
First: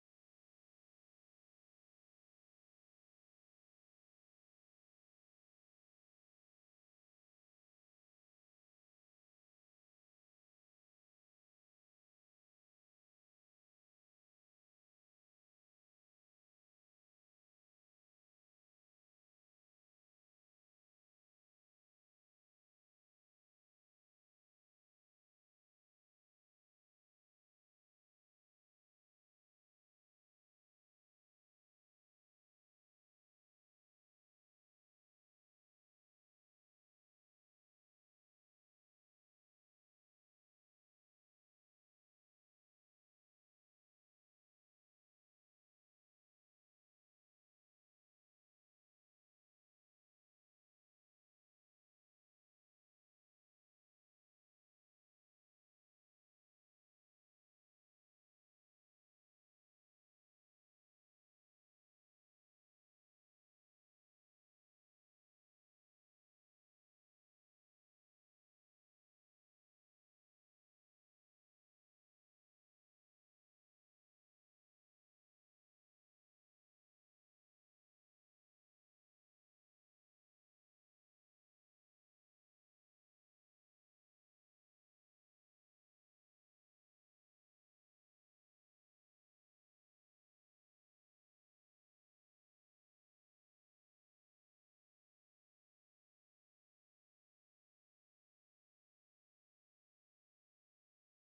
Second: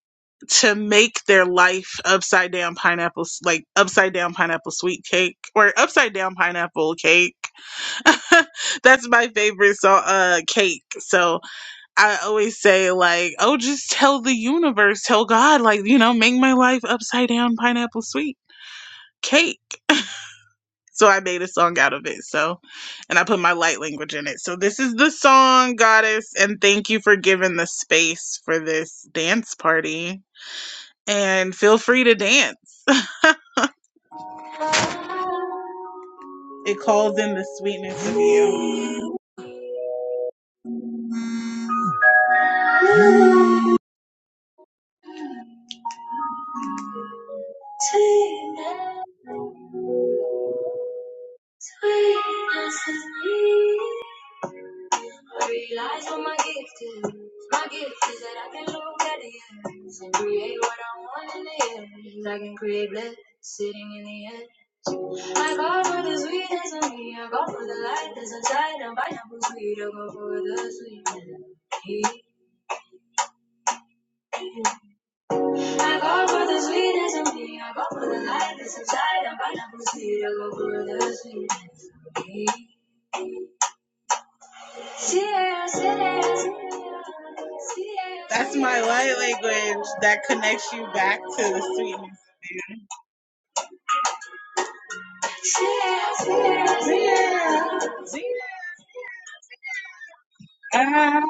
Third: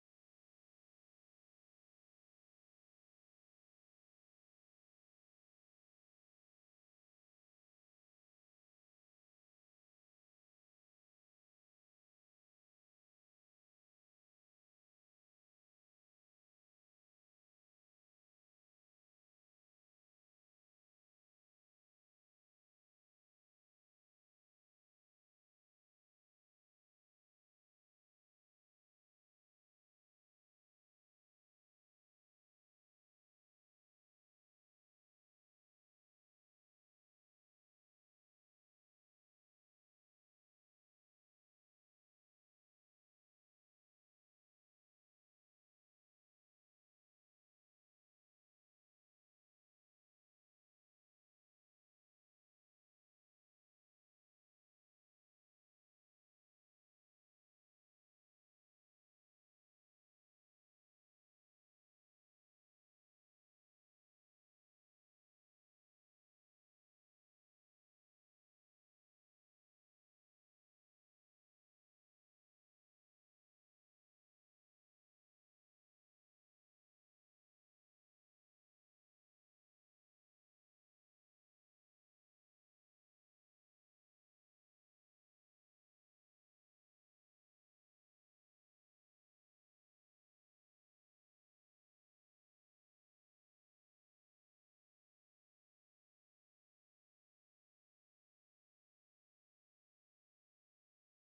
Speaker 3: to make their life upside down pineapple like upside down pineapple sweet cake or upside down pineapple cake that's my favorite so uh cake so I always say like, oh, just tell the universe, tell God, like, you know, make my life upside down pineapple sweet cake. So I made a song out of it. So, and I put my light language in it. So this is the song, Goddess, and thank you for giving the space for this dance party. And feel free to dance. It calls in the sweetness of you. That's my light language that connects you back to the sweetness of you. Um,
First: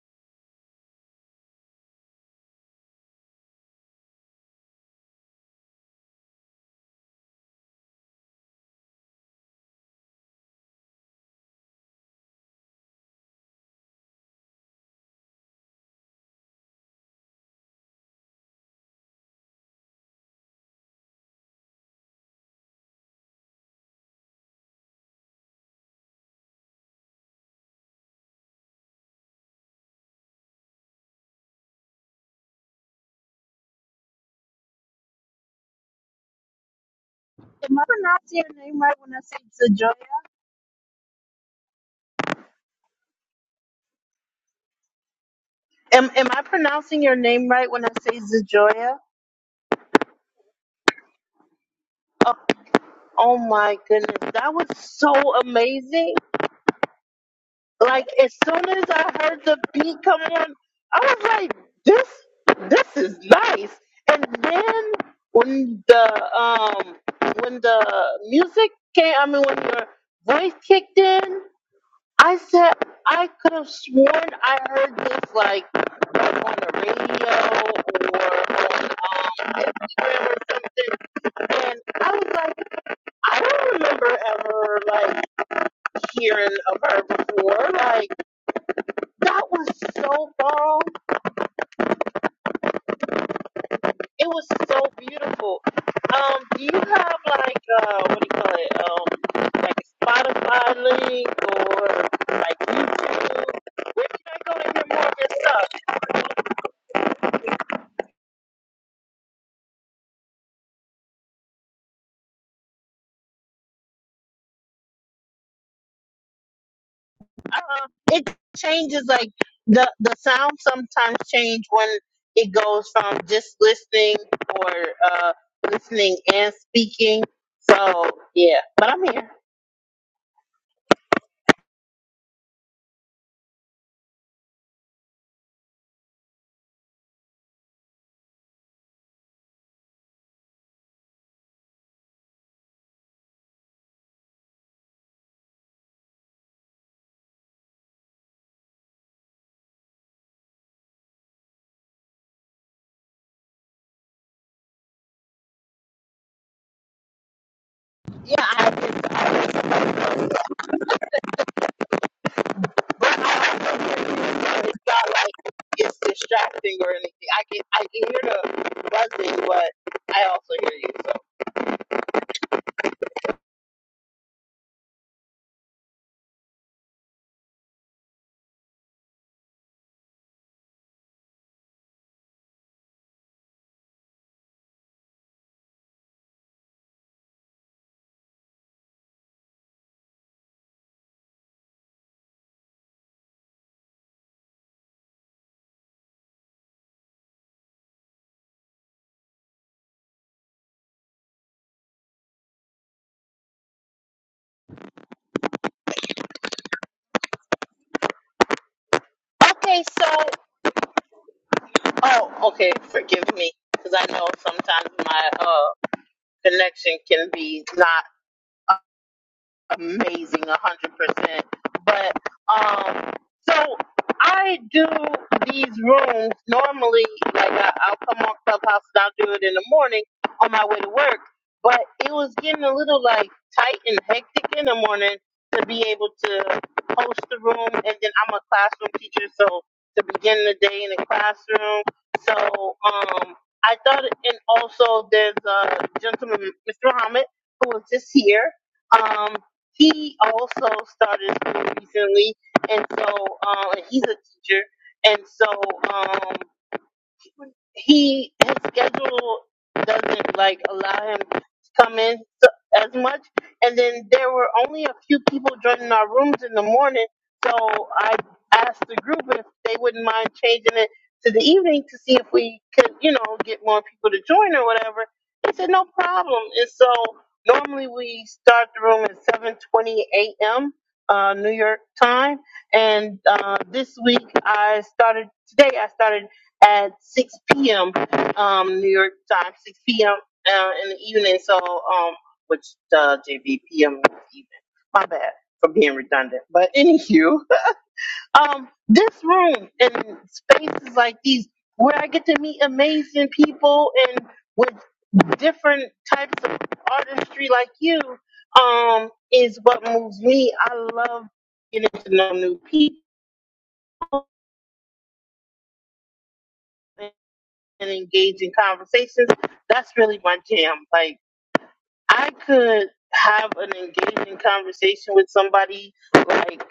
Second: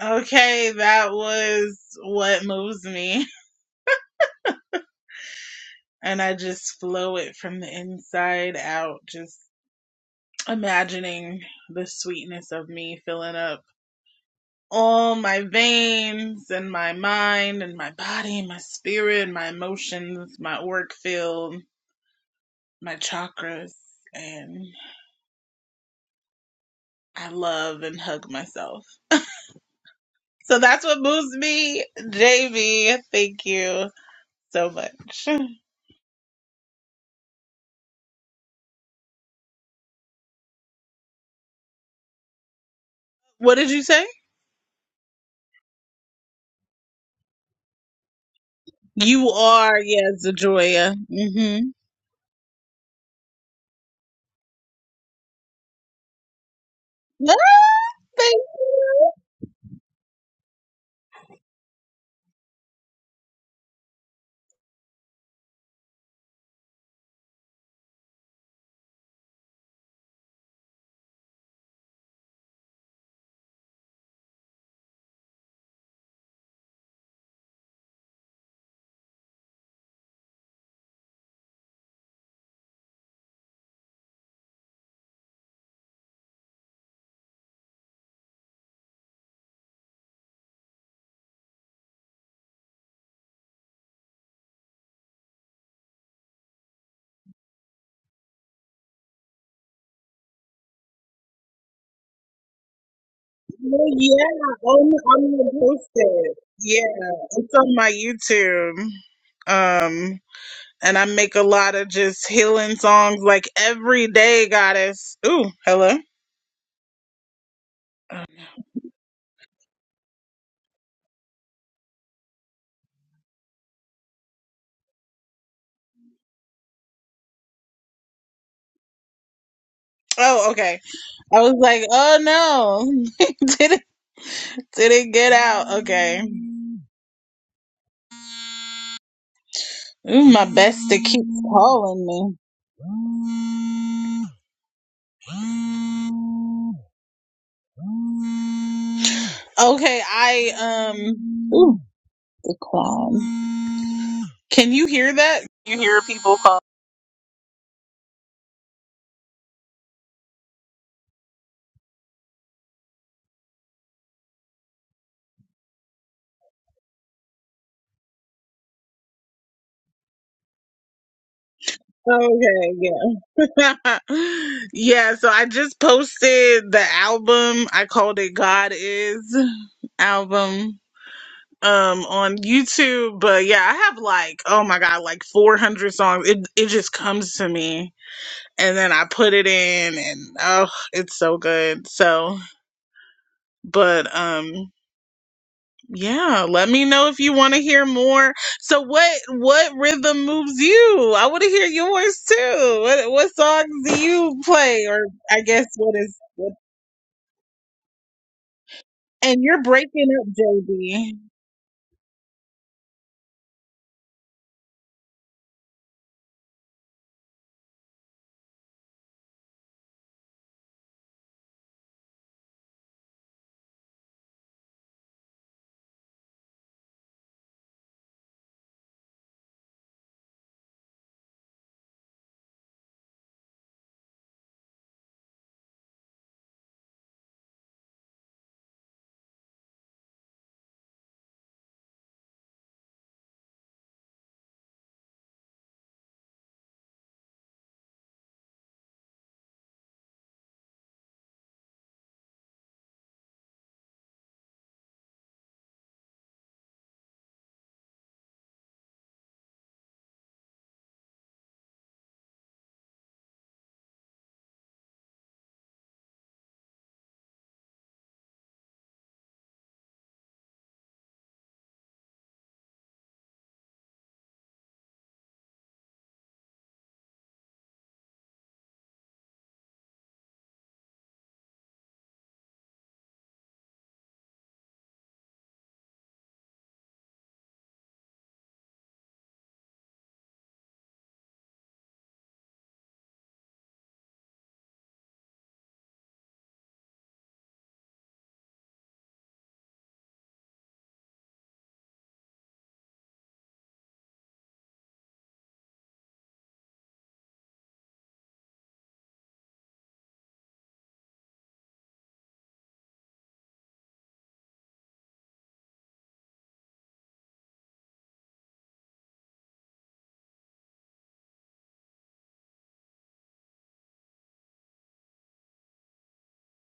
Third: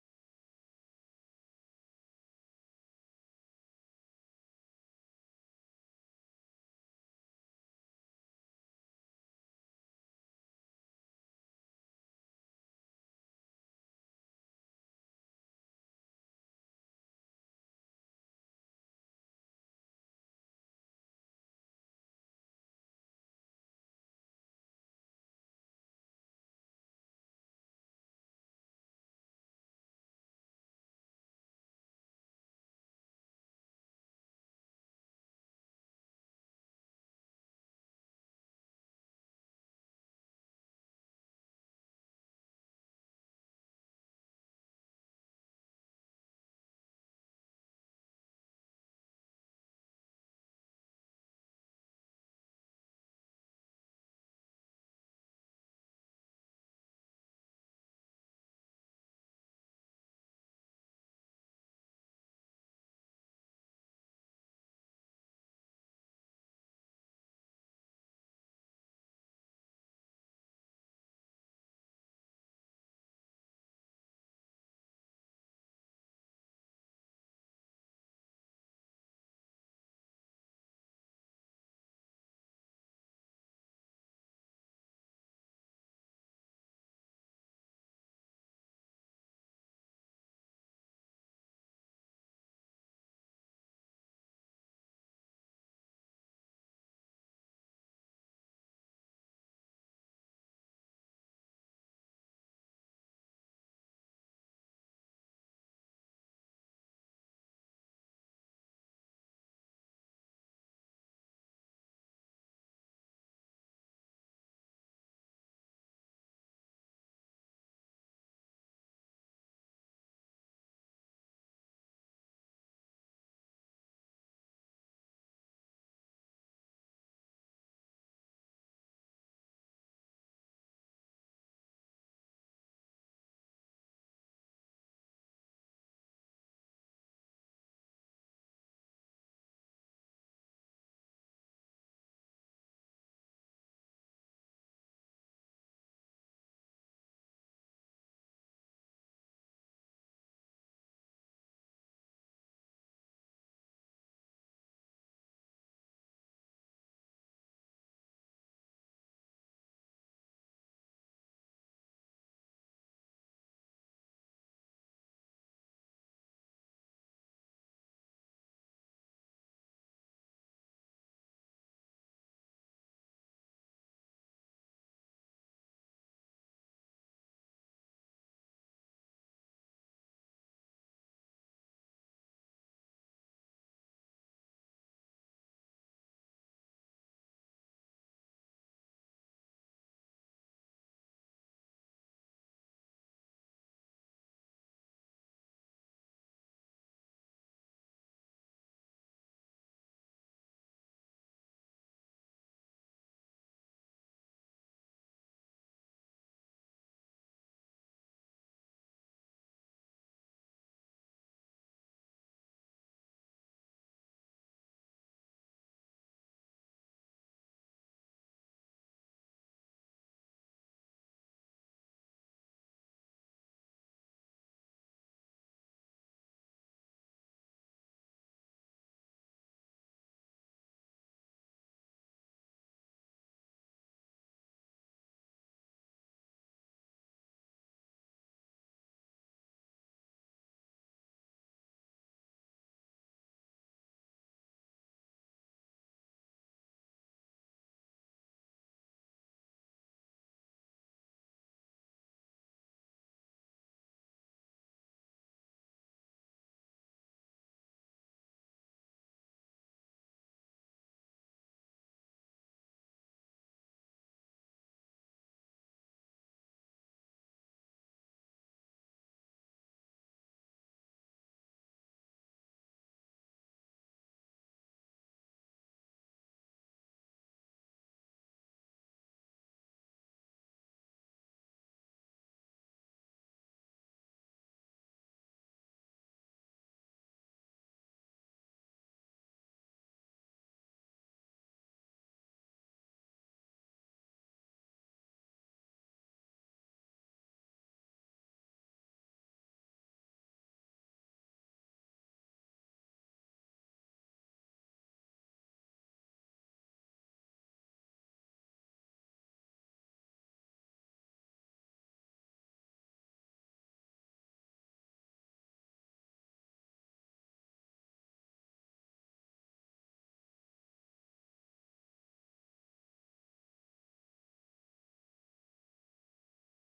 Speaker 3: okay, that was what moves me. And I just flow it from the inside out, just imagining the sweetness of me filling up all my veins and my mind and my body, my spirit, my emotions, my work field, my chakras. And I love and hug myself. So that's what moves me, JV. Thank you so much.
Speaker 1: Am I pronouncing your name right when I say Zajoya?
Speaker 3: What did you say?
Speaker 1: Am, am I pronouncing your name right when I say Zajoya?
Speaker 3: You are, yes, Adroya. Mm-hmm.
Speaker 1: Oh, oh my goodness, that was so amazing.
Speaker 3: No,
Speaker 1: Like as
Speaker 3: thank
Speaker 1: soon as I
Speaker 3: you.
Speaker 1: heard the beat come on, I was like, "This, this is nice." And then when the um when the music came, I mean when your voice kicked in, I said I could have sworn I heard this like on the radio or on um, Instagram or something. And I was like, I don't remember ever like hearing of her before, like. That was so bomb. It was so beautiful. Um, do you have like uh, what do you call it? Um, like a Spotify link or like YouTube?
Speaker 3: Well,
Speaker 1: Where
Speaker 3: yeah,
Speaker 1: can I go to hear
Speaker 3: I'm,
Speaker 1: more of your
Speaker 3: I'm gonna
Speaker 1: stuff?
Speaker 3: post it. Yeah, it's on my YouTube. Um, and I make a lot of just healing songs like every day, goddess. Ooh, hello.
Speaker 1: Um, it changes like the the sound sometimes change when it goes from just listening or uh listening and speaking. So yeah, but I'm here.
Speaker 3: Oh, okay. I was like, oh no, didn't didn't get out. Okay. Ooh, my best to keep calling me. Okay, I um. Ooh, the clown. Can you hear that? You hear people call.
Speaker 1: not like it's distracting or anything. I can I can hear the buzzing, but I also hear you. So
Speaker 3: Okay, yeah. yeah, so I just posted the album. I called it God Is album um on YouTube, but yeah, I have like oh my god, like 400 songs. It it just comes to me and then I put it in and oh, it's so good. So, but um Yeah, let me know if you want to hear more. So what what rhythm moves you? I want to hear yours too. What what songs do you play or I guess what is what, And you're
Speaker 1: okay,
Speaker 3: breaking
Speaker 1: so
Speaker 3: up, JB.
Speaker 1: oh okay, forgive me because I know sometimes my uh connection can be not. amazing, a hundred percent. But um, so I do these rooms normally. Like I, I'll come on Clubhouse and I'll do it in the morning on my way to work. But it was getting a little like tight and hectic in the morning to be able to host the room, and then I'm a classroom teacher, so to begin the day in the classroom. So um, I thought, and also there's a gentleman, Mr. Muhammad, who was just here. Um he also started school recently, and so um, he's a teacher, and so um, he his schedule doesn't like allow him to come in so, as much. And then there were only a few people joining our rooms in the morning, so I asked the group if they wouldn't mind changing it to the evening to see if we could, you know, get more people to join or whatever. They said no problem, and so normally we start the room at seven twenty a.m. Uh, New York time, and uh, this week I started today. I started at 6 p.m. Um, New York time, 6 p.m. Uh, in the evening. So, um, which uh, JVPM in the evening. My bad for being redundant. But anywho, um, this room and spaces like these where I get to meet amazing people and with different types of artistry like you, um, is what moves me. I love getting to know new people and engage in conversations that's really my jam. Like I could have an engaging conversation with somebody like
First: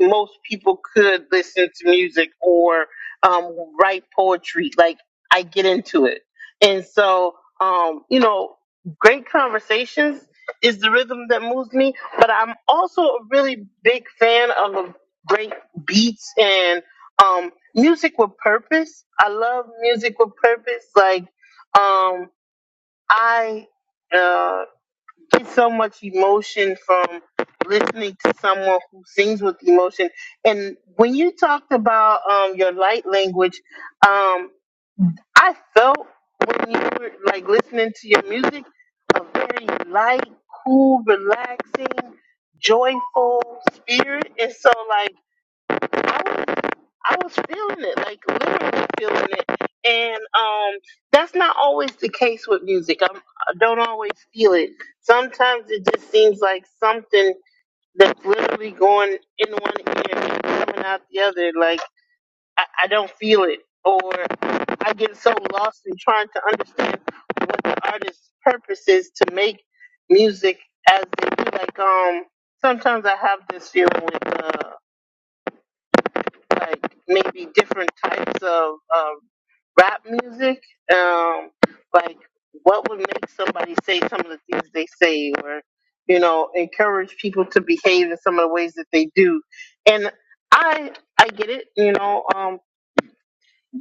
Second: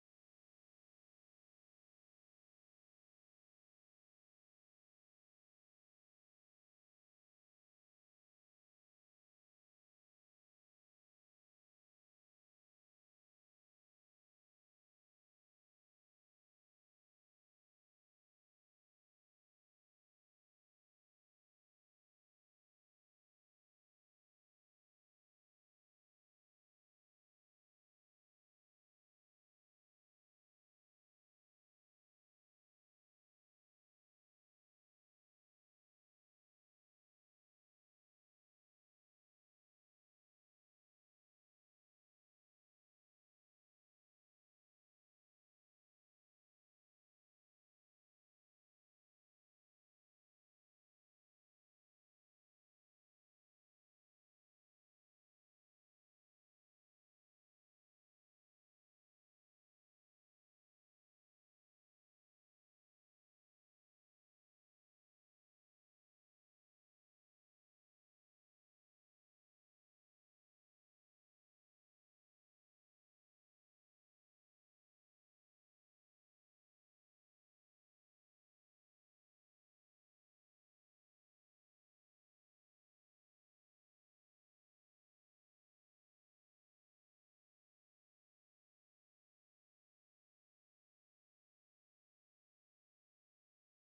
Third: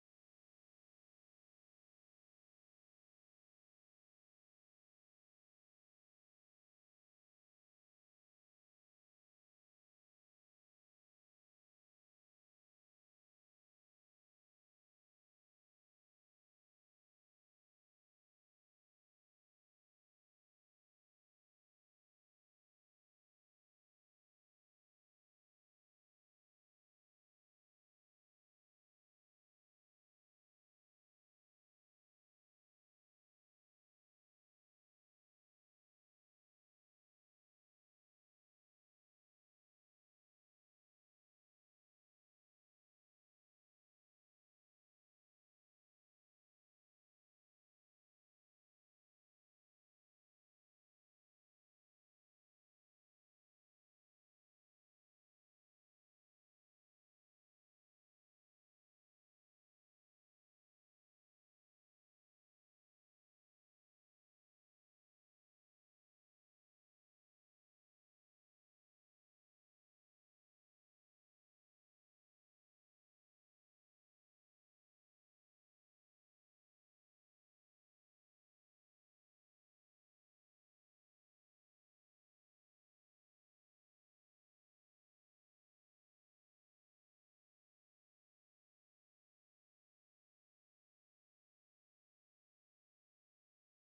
Speaker 1: most people could listen to music or um, write poetry. Like I get into it, and so um, you know, great conversations is the rhythm that moves me. But I'm also a really big fan of a great beats and um, music with purpose. I love music with purpose. Like um, I. uh, get so much emotion from listening to someone who sings with emotion. And when you talked about um, your light language, um, I felt when you were like listening to your music, a very light, cool, relaxing, joyful spirit. And so, like. I was I was feeling it, like literally feeling it. And um that's not always the case with music. I'm, I don't always feel it. Sometimes it just seems like something that's literally going in one ear and coming out the other. Like I, I don't feel it, or I get so lost in trying to understand what the artist's purpose is to make music as they do. Like um sometimes I have this feeling with. uh, like maybe different types of um, rap music. Um, like what would make somebody say some of the things they say, or you know, encourage people to behave in some of the ways that they do. And I I get it, you know. Um,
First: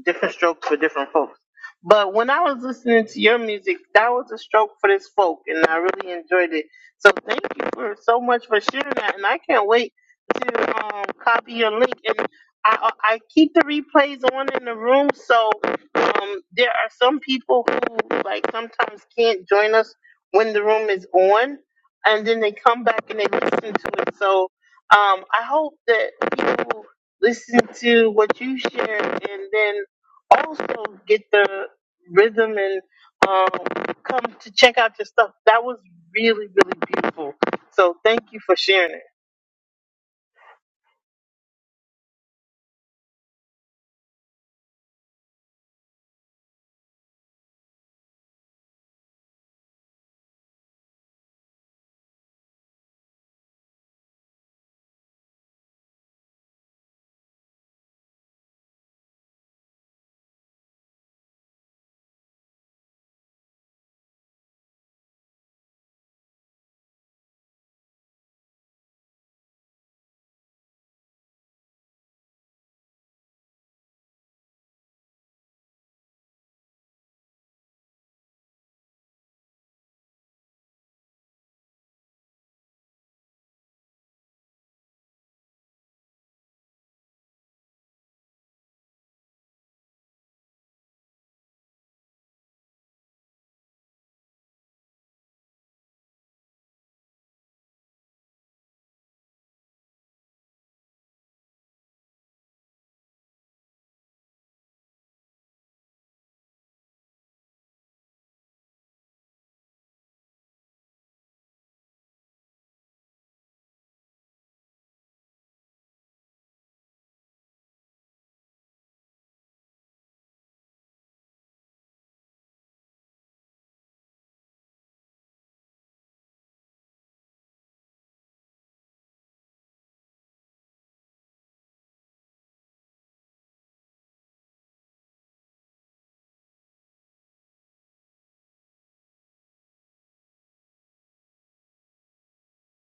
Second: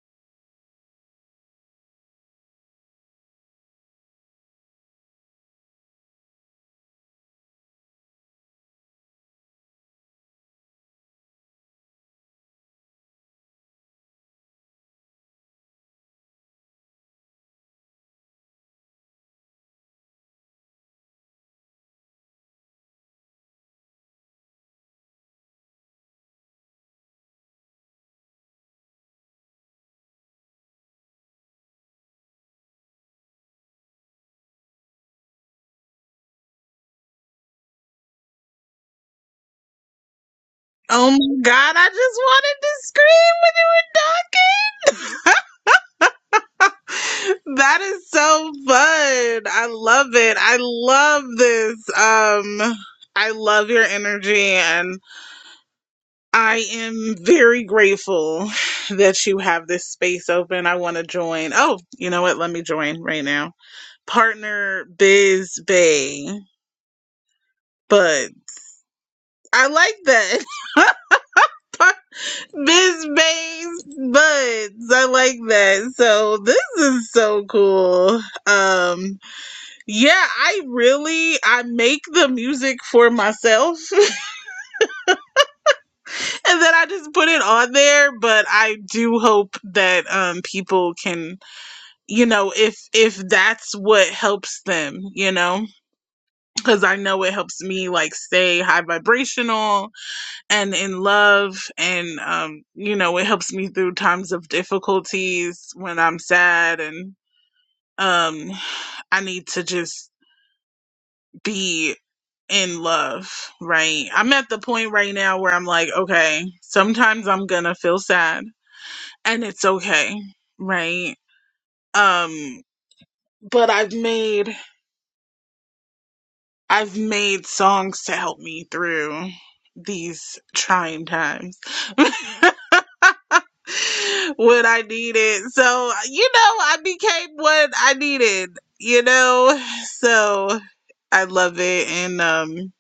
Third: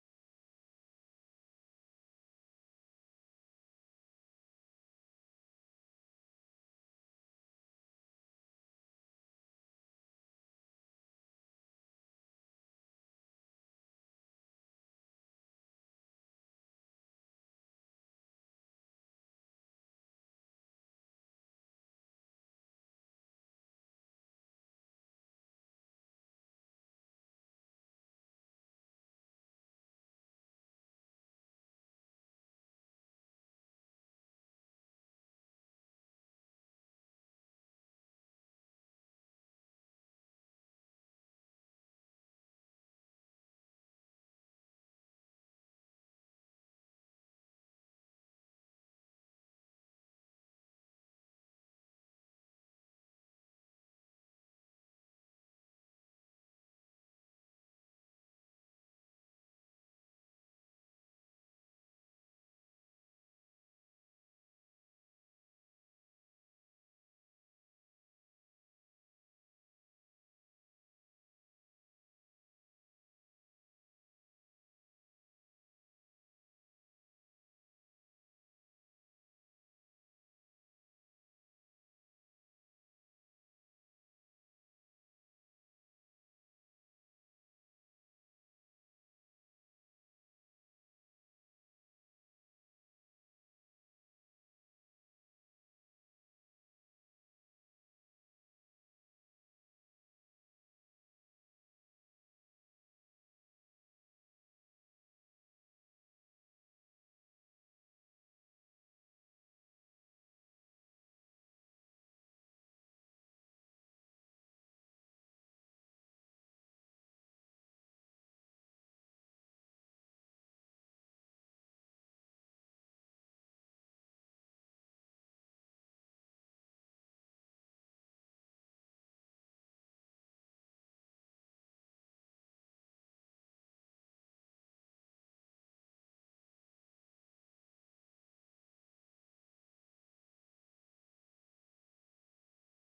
Speaker 1: different strokes for different folks. But when I was listening to your music, that was a stroke for this folk, and I really enjoyed it. So thank you for so much for sharing that, and I can't wait to um, copy your link. And I, I keep the replays on in the room, so um, there are some people who like sometimes can't join us when the room is on, and then they come back and they listen to it. So um, I hope that people listen to what you shared and then also get the rhythm and um, come to check out your stuff. That was really, really beautiful. So thank you for sharing it.
Speaker 3: Oh my god, I just wanted to scream when you were talking. that is so fun. I love it. I love this. Um I love your energy and. I am very grateful that you have this space open. I want to join. Oh, you know what? Let me join right now. Partner Biz Bay. But I like that. Par- Biz Bay's buds. I like that. So this is so cool. Um yeah, I really I make the music for myself and then I just put it on there, but I do hope that um people can you know if if that's what helps them you know because i know it helps me like stay high vibrational and in love and um you know it helps me through times of difficulties when i'm sad and um i need to just be in love right i'm at the point right now where i'm like okay sometimes i'm gonna feel sad and it's okay right um but i've made I've made songs to help me through these trying times when I needed. So, you know, I became what I needed, you know? So I love it. And um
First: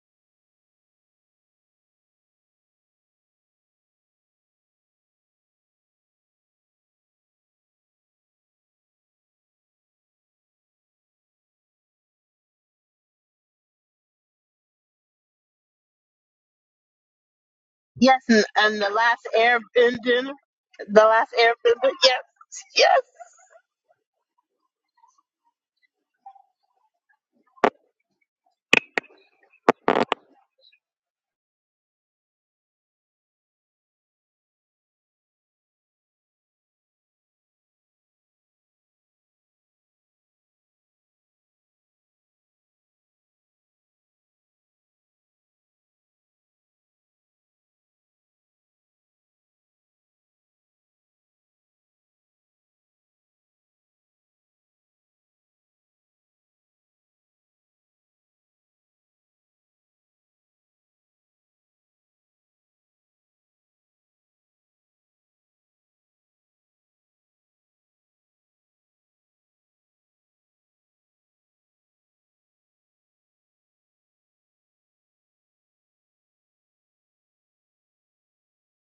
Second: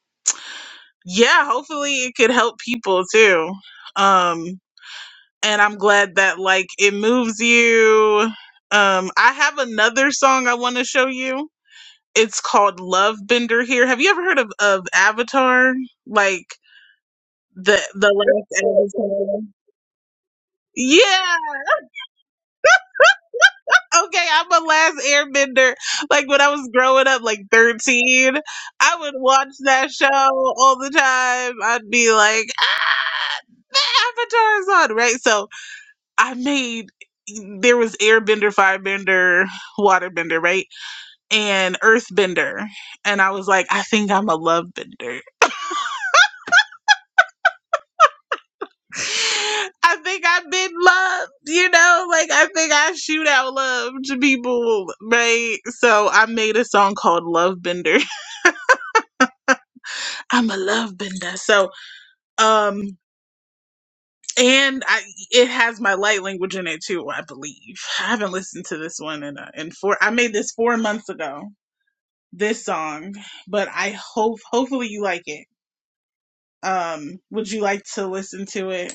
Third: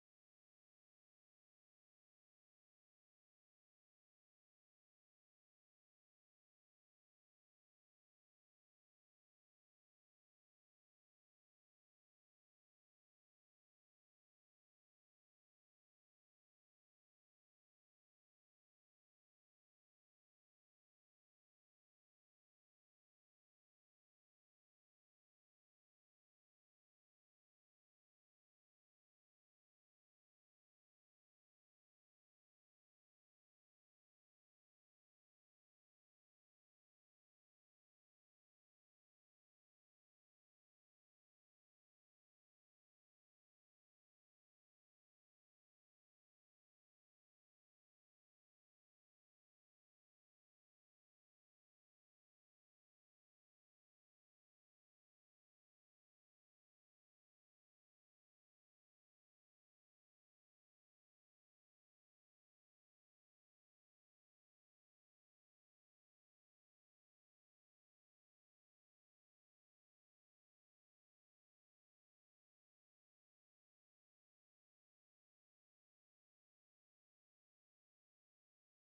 Speaker 3: yeah, hopefully it could help people too. Um and I'm glad that like it moves you. Um I have another song I want to show you it's called Love Bender here. Have you ever heard of, of Avatar? Like the the
Speaker 1: Yes, and, and the
Speaker 3: last
Speaker 1: last
Speaker 3: Avatar.
Speaker 1: airbender, the last
Speaker 3: Yeah.
Speaker 1: airbender, yes, yes.
Speaker 3: Okay, I'm a last airbender. Like when I was growing up, like thirteen, I would watch that show all the time. I'd be like, the Avatar's on, right? So I made there was airbender, firebender, waterbender, right? And earthbender. And I was like, I think I'm a lovebender I think I've been loved, you know, like I think I shoot out love to people, right? So I made a song called Love Bender. I'm a love bender. So, um, and I it has my light language in it too, I believe. I haven't listened to this one in a, in four. I made this four months ago. This song, but I hope hopefully you like it. Um, would you like to listen to it?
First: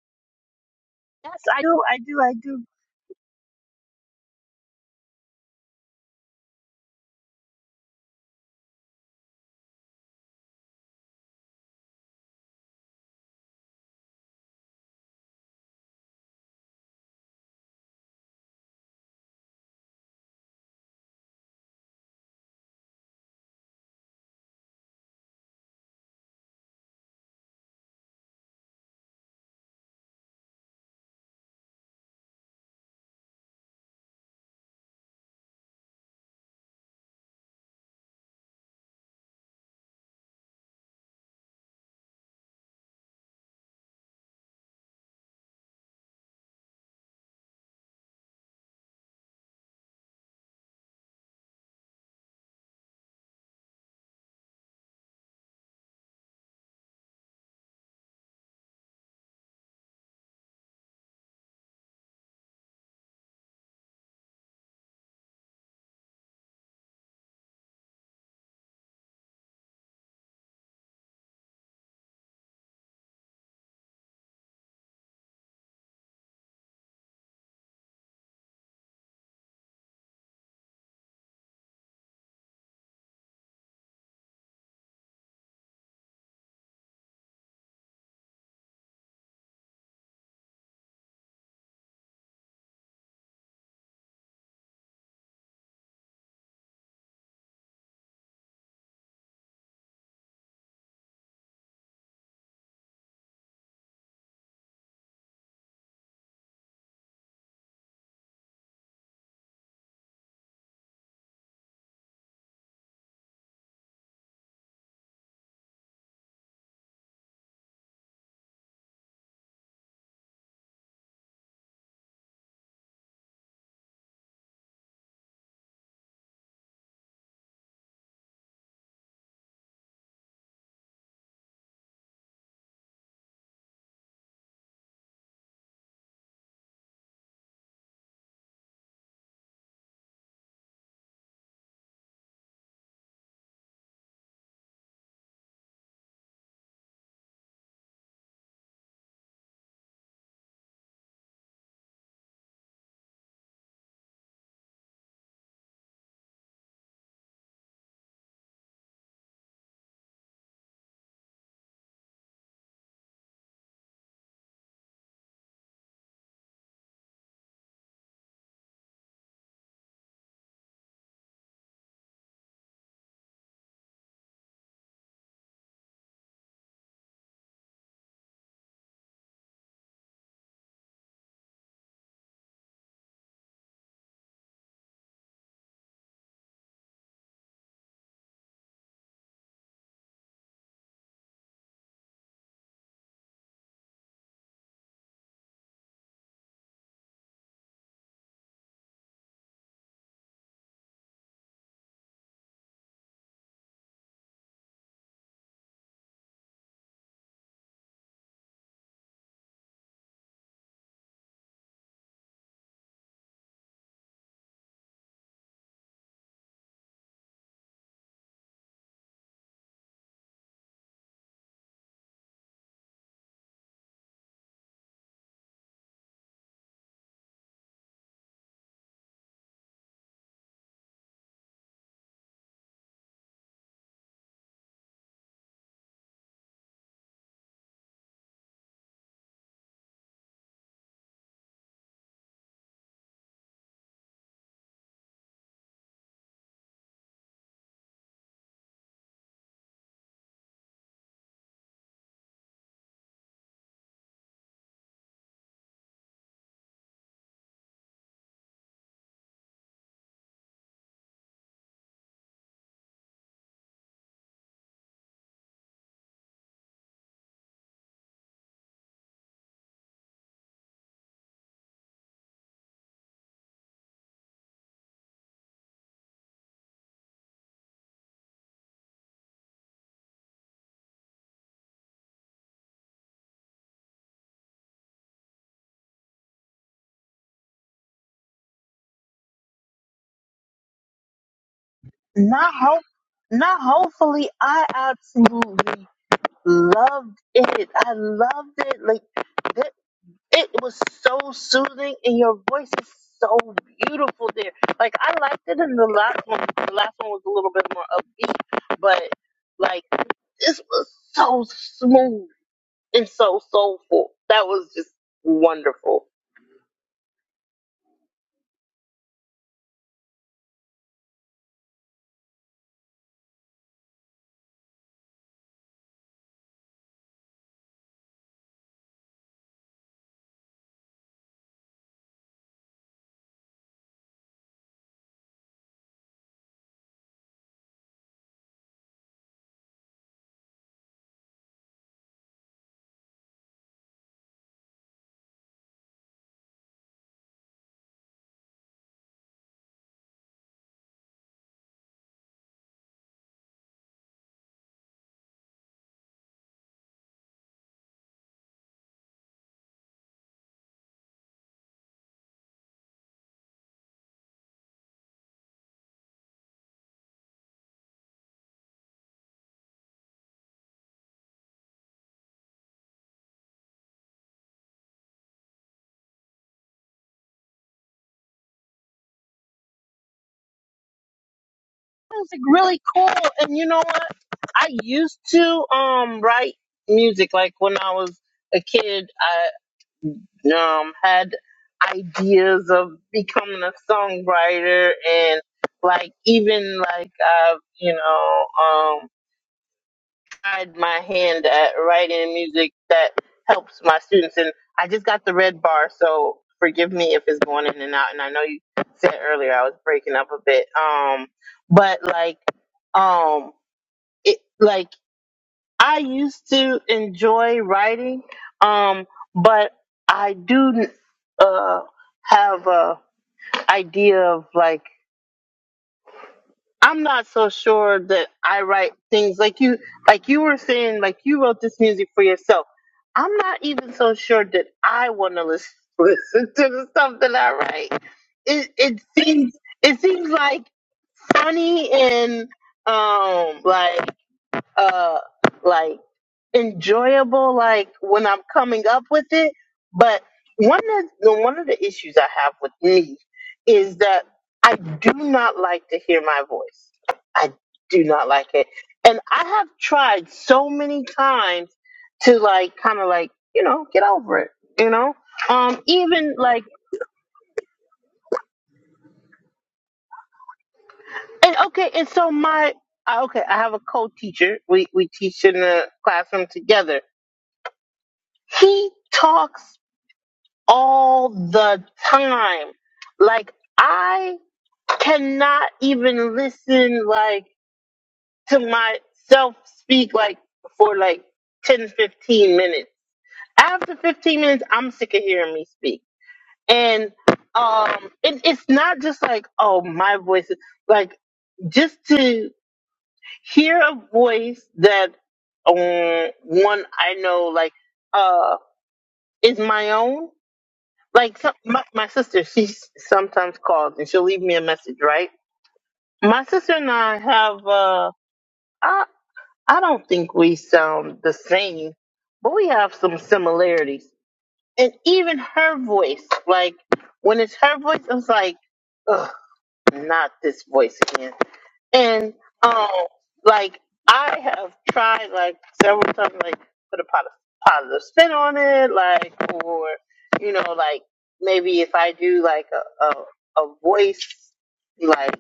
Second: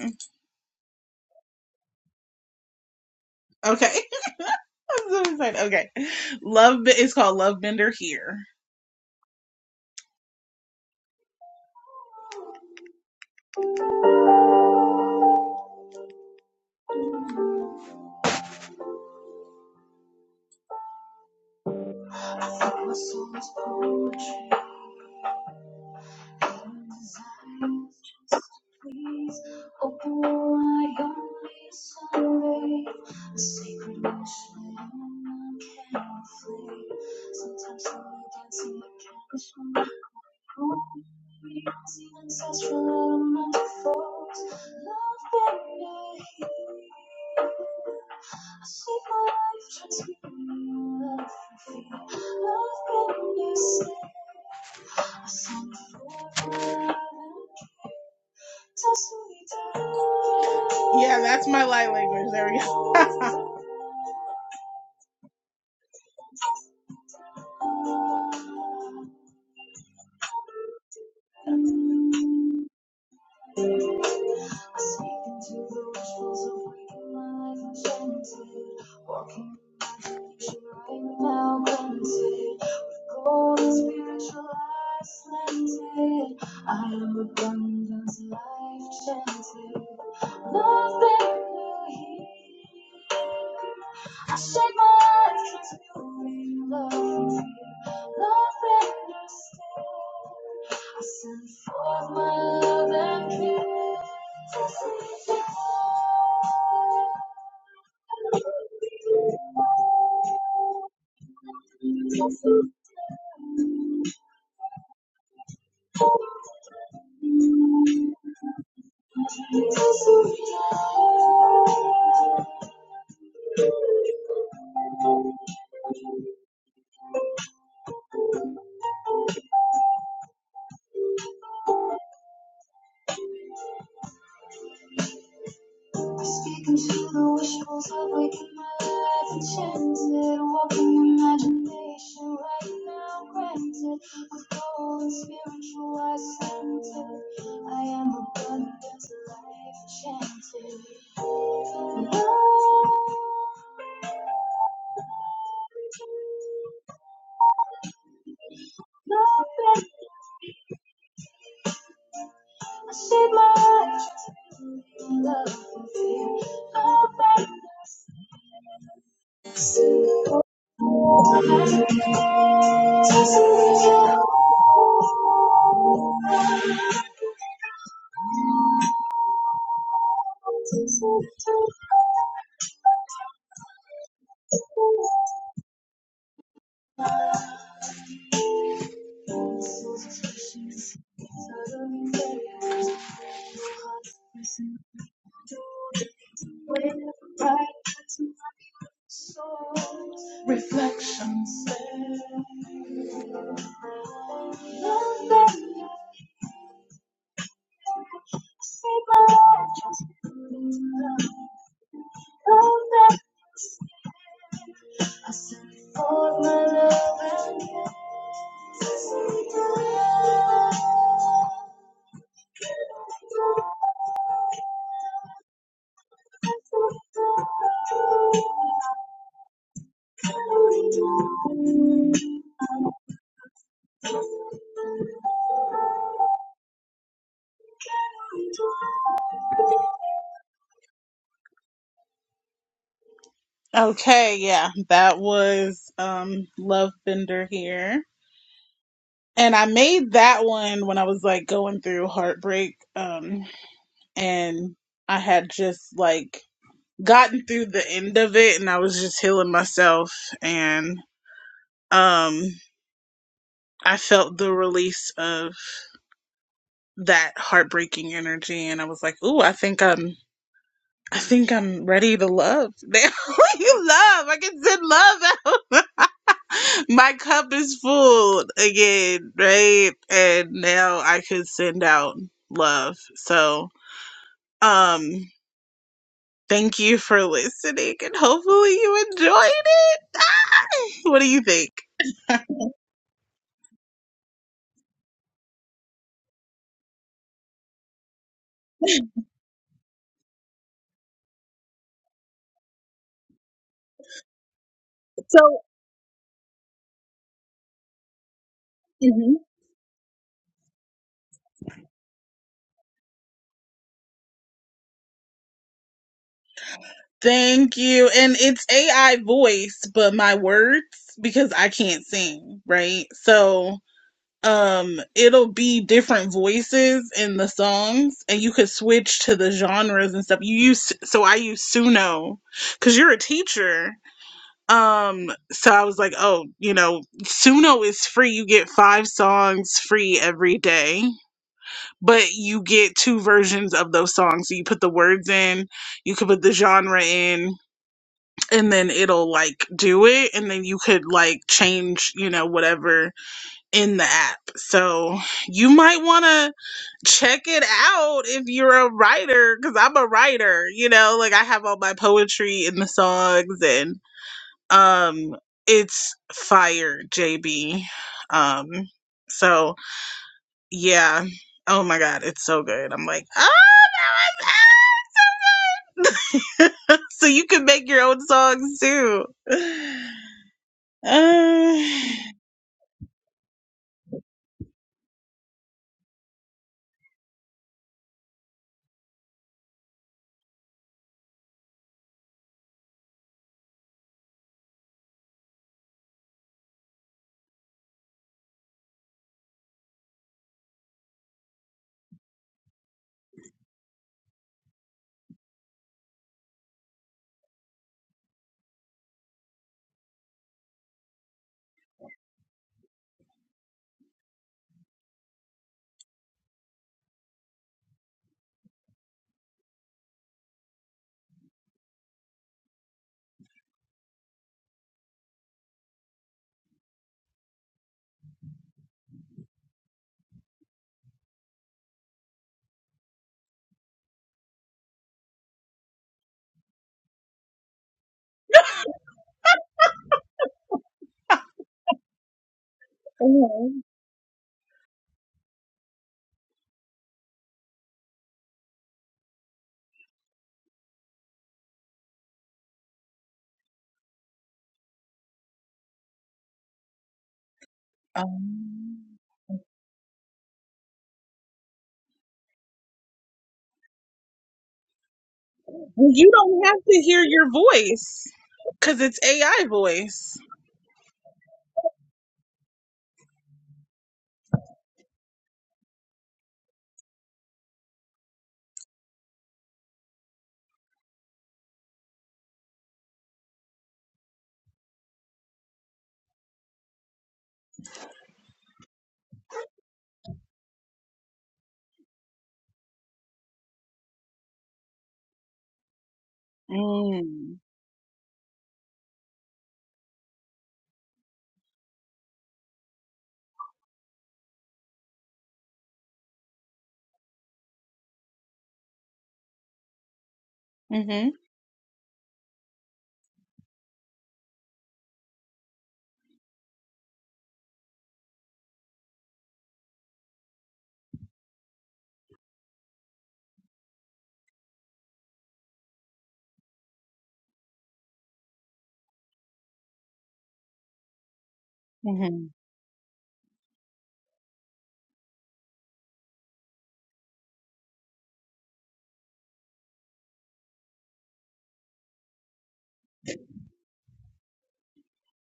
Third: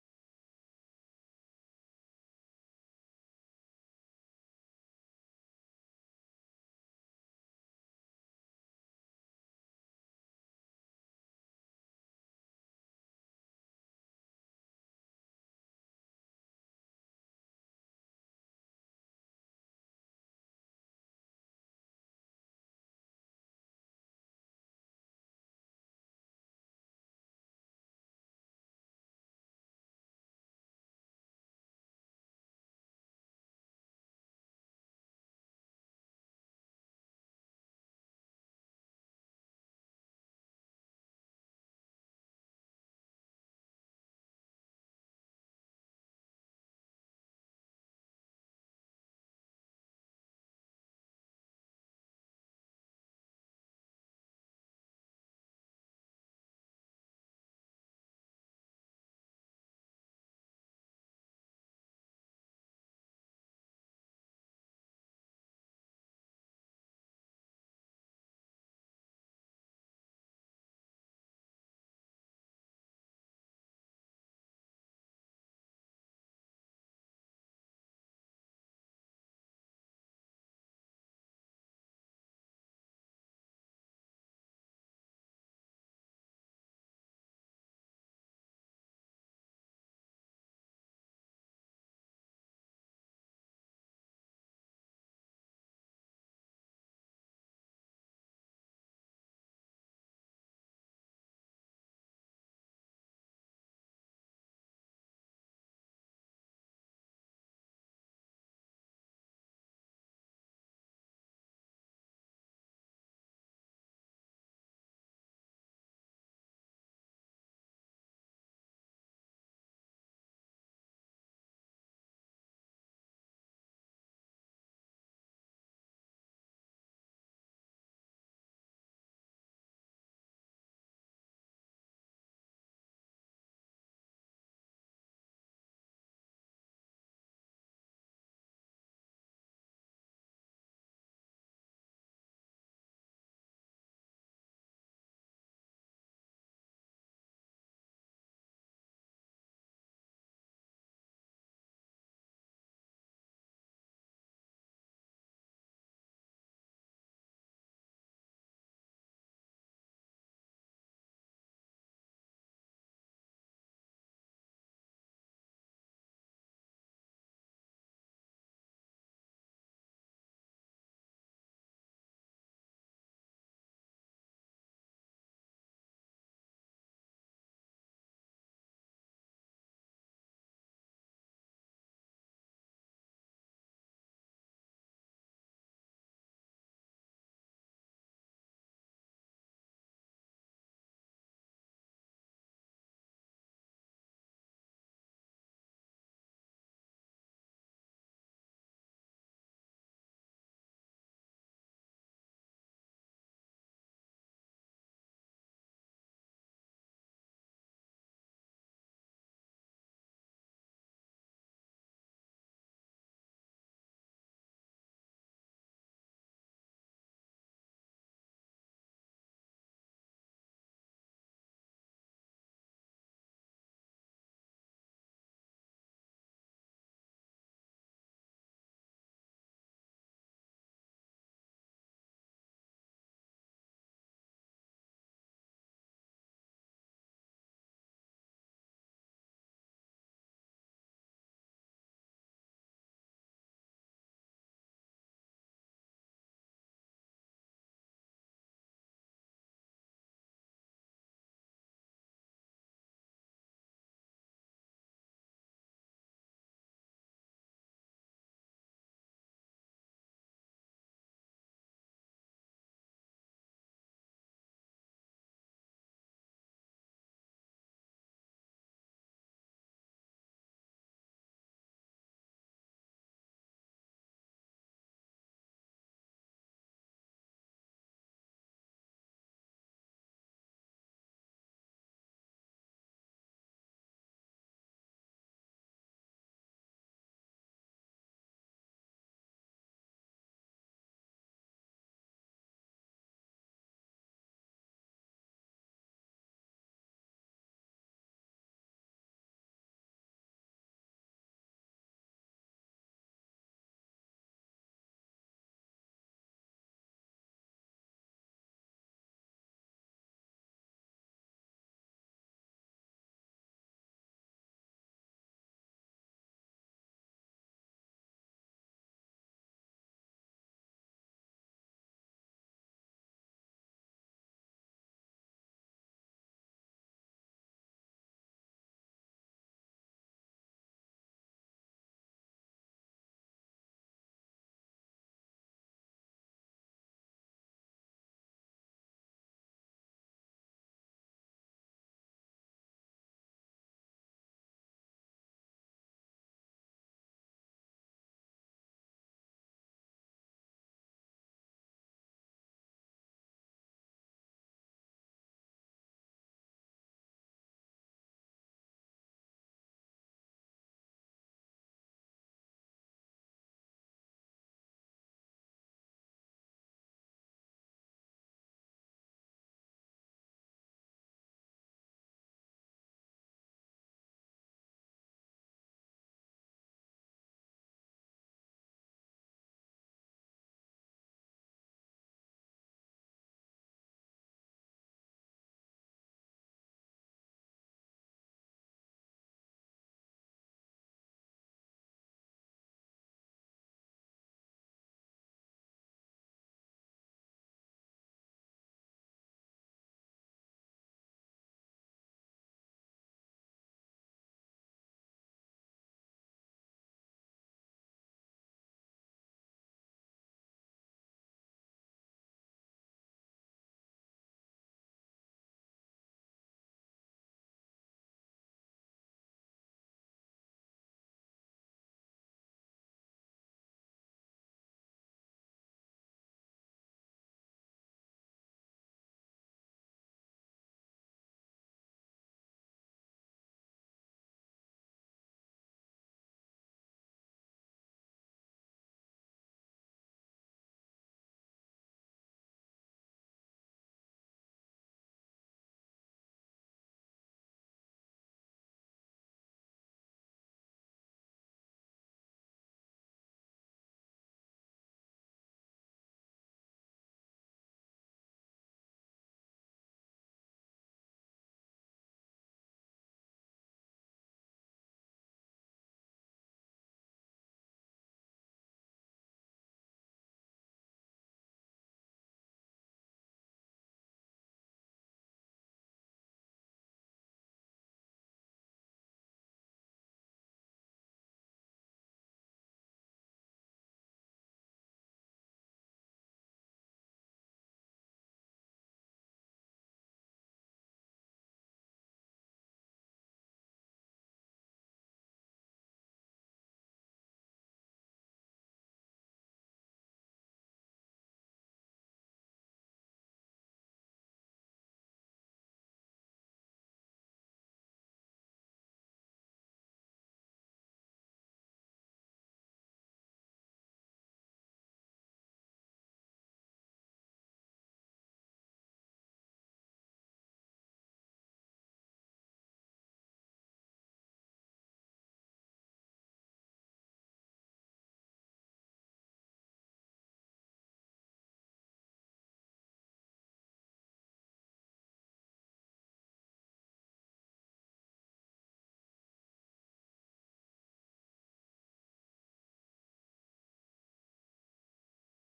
Speaker 3: Okay, I'm so excited. Okay, Love Be- it's called Love Bender here. Yeah, that's my light language. There we go. okay, yeah, that was um Love Bender here. And I made that one when I was like going through heartbreak. Um and I had just like gotten through the end of it and I was just healing myself and um I felt the release of that heartbreaking energy and I was like, ooh, I think I'm I think I'm ready to love. They you love. I can send love out. My cup is full again, right? And now I could send out love. So, um, thank you for listening and hopefully you enjoyed it. Ah! What do you think?
Speaker 1: Not hope, not hopefully. I absolutely loved it. I loved it. Like, th- It was so soothing, and your voice is so beautiful there. Like I
Speaker 3: So
Speaker 1: liked it, in the last one, the last one was a little bit more upbeat, but like this was so smooth and so soulful. That was just wonderful.
Speaker 3: thank you. And it's AI voice, but my words because I can't sing, right? So um it'll be different voices in the songs and you could switch to the genres and stuff you use so i use suno because you're a teacher um so i was like oh you know suno is free you get five songs free every day but you get two versions of those songs so you put the words in you could put the genre in and then it'll like do it and then you could like change you know whatever in the app. So you might want to check it out if you're a writer, because I'm a writer, you know, like I have all my poetry in the songs and um it's fire, JB. Um so yeah. Oh my god, it's so good. I'm like, oh no, it's out. so you can make your own songs too. Uh,
Speaker 1: It was like really cool, and you know what? I used to um write music like when I was a kid. um, had ideas of becoming a songwriter and like even like I've you know um, tried my hand at writing music that helps my students and I just got the red bar so forgive me if it's going in and out and I know you said earlier I was breaking up a bit um but like um it like I used to enjoy writing, um, but I do uh, have a idea of like I'm not so sure that I write things like you like you were saying like you wrote this music for yourself. I'm not even so sure that I want to listen, listen to the stuff that I write. It it seems it seems like funny and um
Speaker 3: okay.
Speaker 1: like uh like enjoyable like when I'm coming up with it. But one of the one of the issues I have with me is that I do not like to hear my voice. I do not like
Speaker 3: um,
Speaker 1: it. And I have tried so many times to like kind of like, you know, get over it, you know? Um
Speaker 3: You
Speaker 1: even like
Speaker 3: don't have to hear your voice because it's AI voice.
Speaker 1: and okay, and so my I- okay, I have a co-teacher. We we teach in the classroom together. He talks all the time. Like I cannot even listen like to myself speak like for like 10, 15 minutes. After 15 minutes I'm sick of hearing me speak. And
Speaker 3: Mm.
Speaker 1: um it, it's not just like oh my voice is like just to hear a voice that um one I know like uh is my own
Speaker 3: hmm
Speaker 1: Like some, my, my sister, she sometimes calls and she'll leave me a message, right? My sister and I have, uh, I, I don't think we sound the same, but we have some similarities. And even her voice, like when it's her voice, it's like, ugh not this voice again. And
Speaker 3: hmm
Speaker 1: um, like I have tried like several times, like put a positive positive spin on it, like or you know, like maybe if I do like a a, a voice like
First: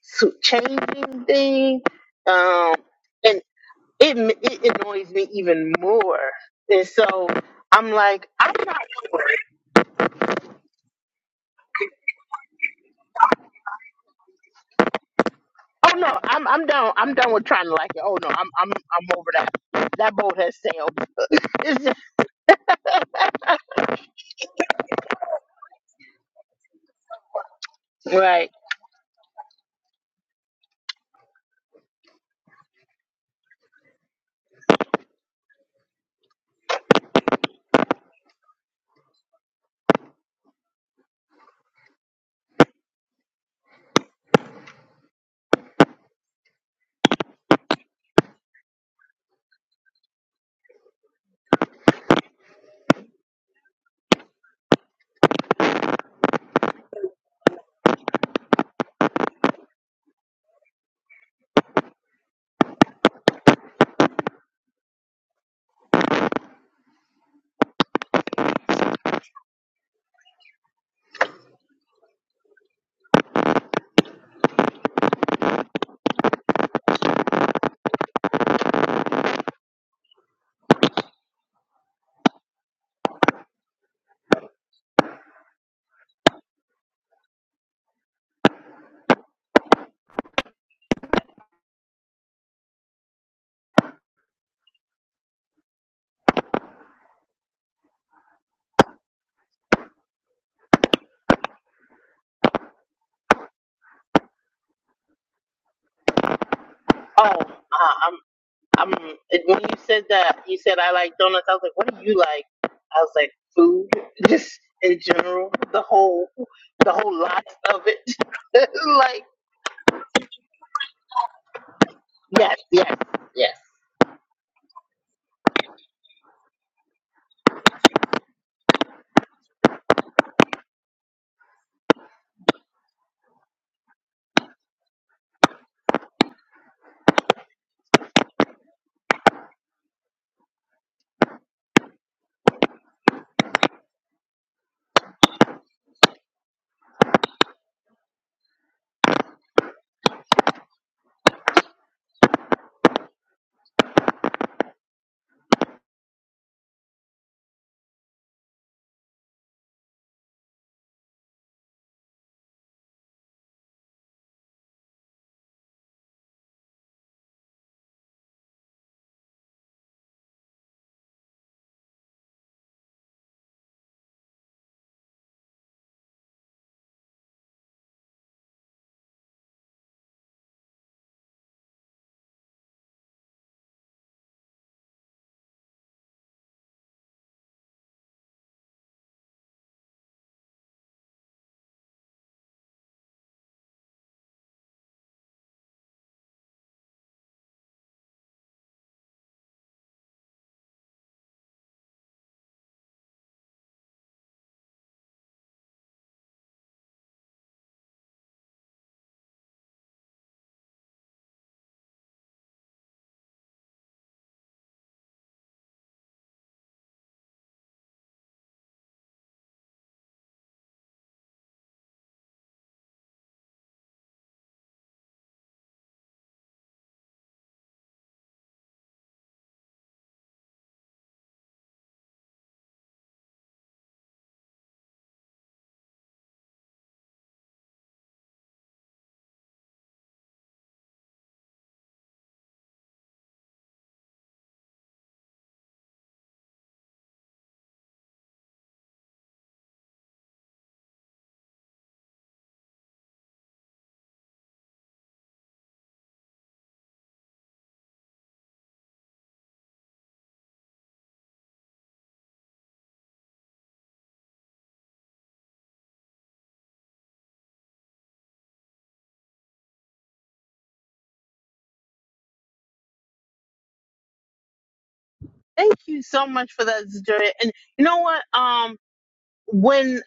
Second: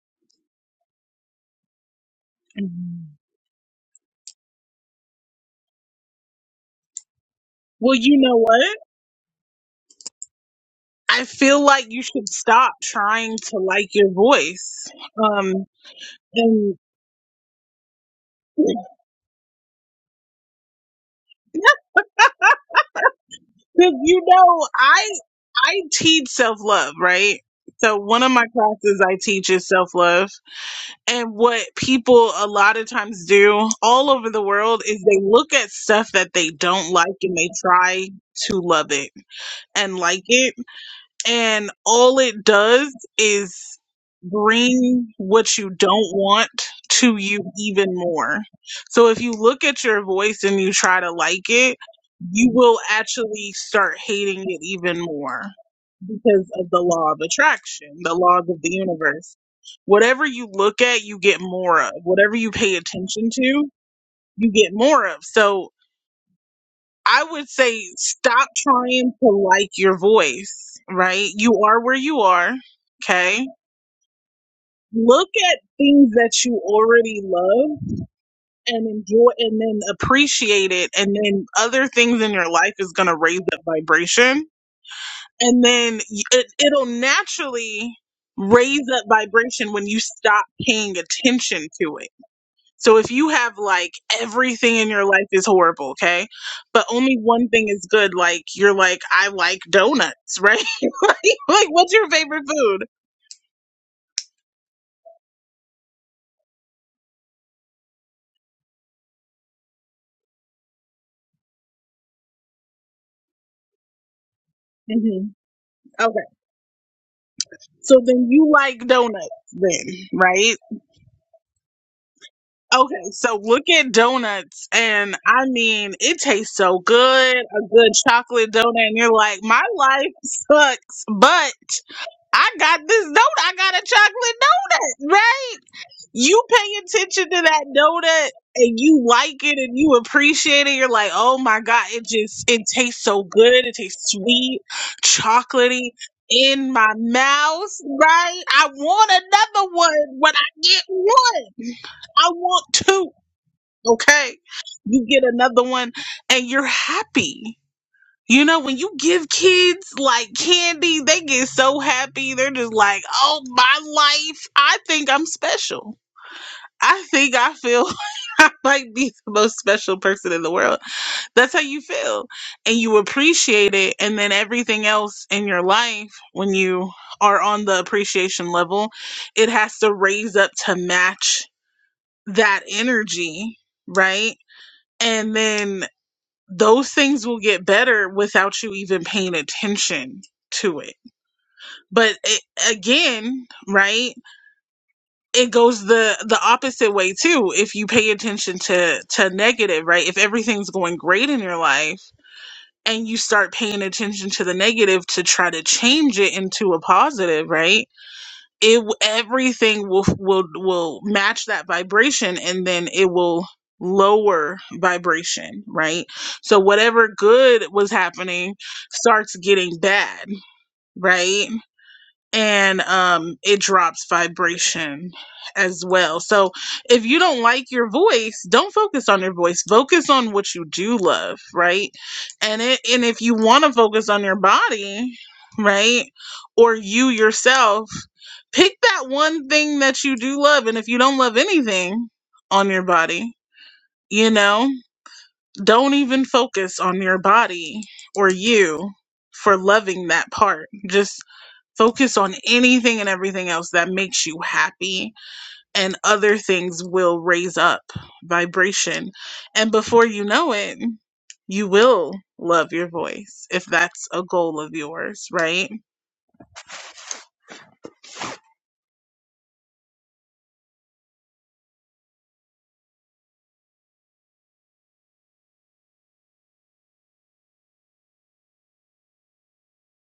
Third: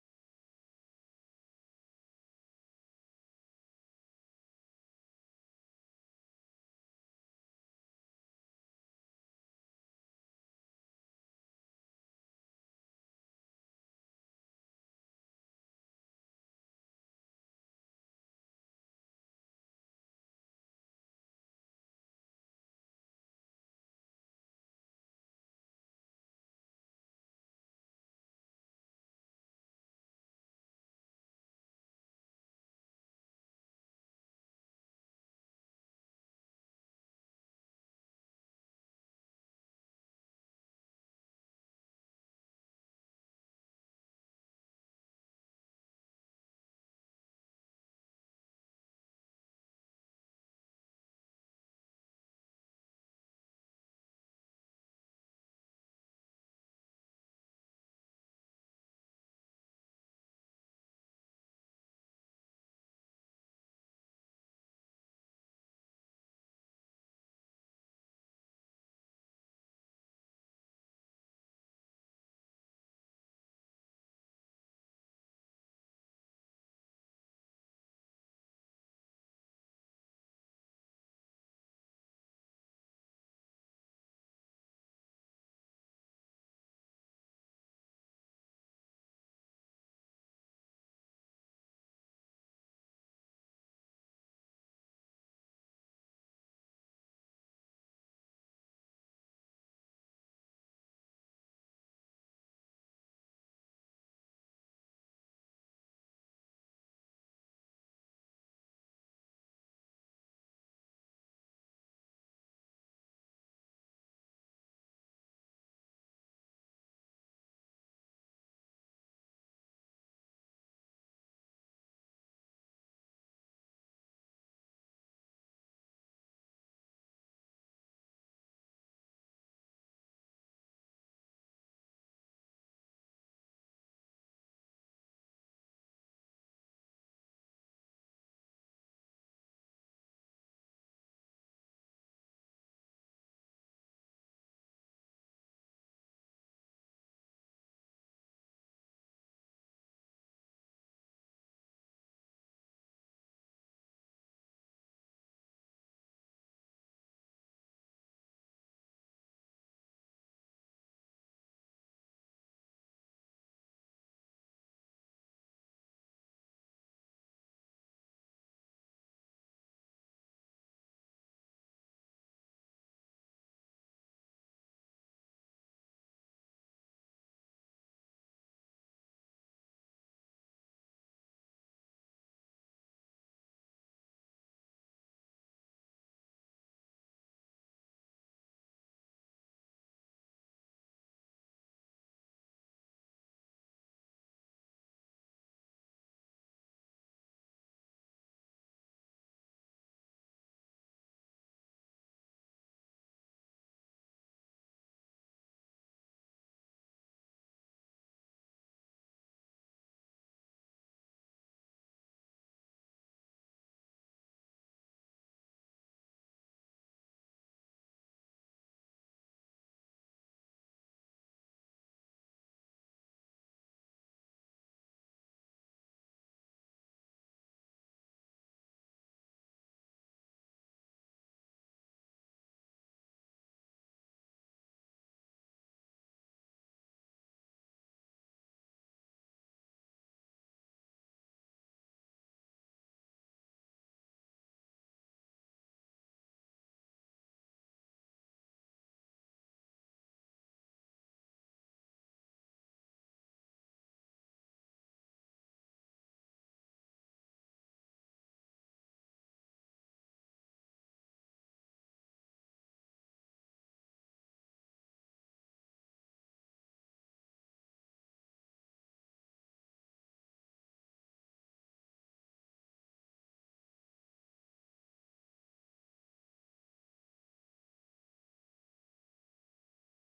Speaker 1: su- changing thing, um,
Speaker 3: hmm
Speaker 1: and it m- it annoys me even more, and so I'm
Speaker 3: Well, you
Speaker 1: like,
Speaker 3: know
Speaker 1: I'm not.
Speaker 3: what? I feel like you should stop trying to like your voice. Um,
Speaker 1: Oh no, I'm I'm
Speaker 3: and
Speaker 1: done. I'm done with trying to like it. Oh no, I'm I'm I'm over that. That boat has sailed. It's just
Speaker 3: because you know, I I teach self love, right? So one of my
Speaker 1: Right.
Speaker 3: classes I teach is self love, And what people a lot of times do all over the world is they look at stuff that they don't like and they try to love it and like it. And all it does is bring what you don't want to you even more. So if you look at your voice and you try to like it, you will actually start hating it even more because of the law of attraction, the laws of the universe. Whatever you look at, you get more of. Whatever you pay attention to, you get more of. So I would say stop trying to like your voice, right? You are where you are, okay? Look at things that you already love and enjoy and then appreciate it. And then other things in your life is going to raise that vibration and then it, it'll naturally raise up vibration when you stop paying attention to it. So if you have like everything in your life is horrible, okay, but only one thing is good, like you're like I like donuts, right? like, like what's your favorite food?
Speaker 1: Oh, uh, I'm. I'm. When you said that, you said I like donuts. I was like, what do you like? I was like, food, just in
Speaker 3: hmm
Speaker 1: general, the
Speaker 3: Okay,
Speaker 1: whole, the whole lot of
Speaker 3: so
Speaker 1: it.
Speaker 3: then you like
Speaker 1: like,
Speaker 3: donuts, then right?
Speaker 1: yes, yes,
Speaker 3: Okay, so
Speaker 1: yes.
Speaker 3: look at donuts, and I mean, it tastes so good a good chocolate donut, and you're like, my life sucks, but I got this donut, I got a chocolate donut, right? You pay attention to that donut and you like it and you appreciate it. You're like, oh my God, it just, it tastes so good. It tastes sweet, chocolatey in my mouth, right? I want another one when I get one. I want two. Okay. You get another one and you're happy. You know, when you give kids like candy, they get so happy. They're just like, oh, my life. I think I'm special. I think I feel I might be the most special person in the world. That's how you feel. And you appreciate it. And then everything else in your life, when you are on the appreciation level, it has to raise up to match that energy, right? And then those things will get better without you even paying attention to it but it, again right it goes the the opposite way too if you pay attention to to negative right if everything's going great in your life and you start paying attention to the negative to try to change it into a positive right it everything will will will match that vibration and then it will lower vibration right so whatever good was happening starts getting bad right and um, it drops vibration as well. So if you don't like your voice, don't focus on your voice. Focus on what you do love, right? And it and if you want to focus on your body, right, or you yourself, pick that one thing that you do love. And if you don't love anything on your body, you know, don't even focus on your body or you for loving that part. Just. Focus on anything and everything else that makes you happy, and other things will raise up vibration. And before you know it, you will love your voice if that's a goal of yours, right?
Speaker 1: Thank you so much for that, Zajaria. And you know what? Um, when.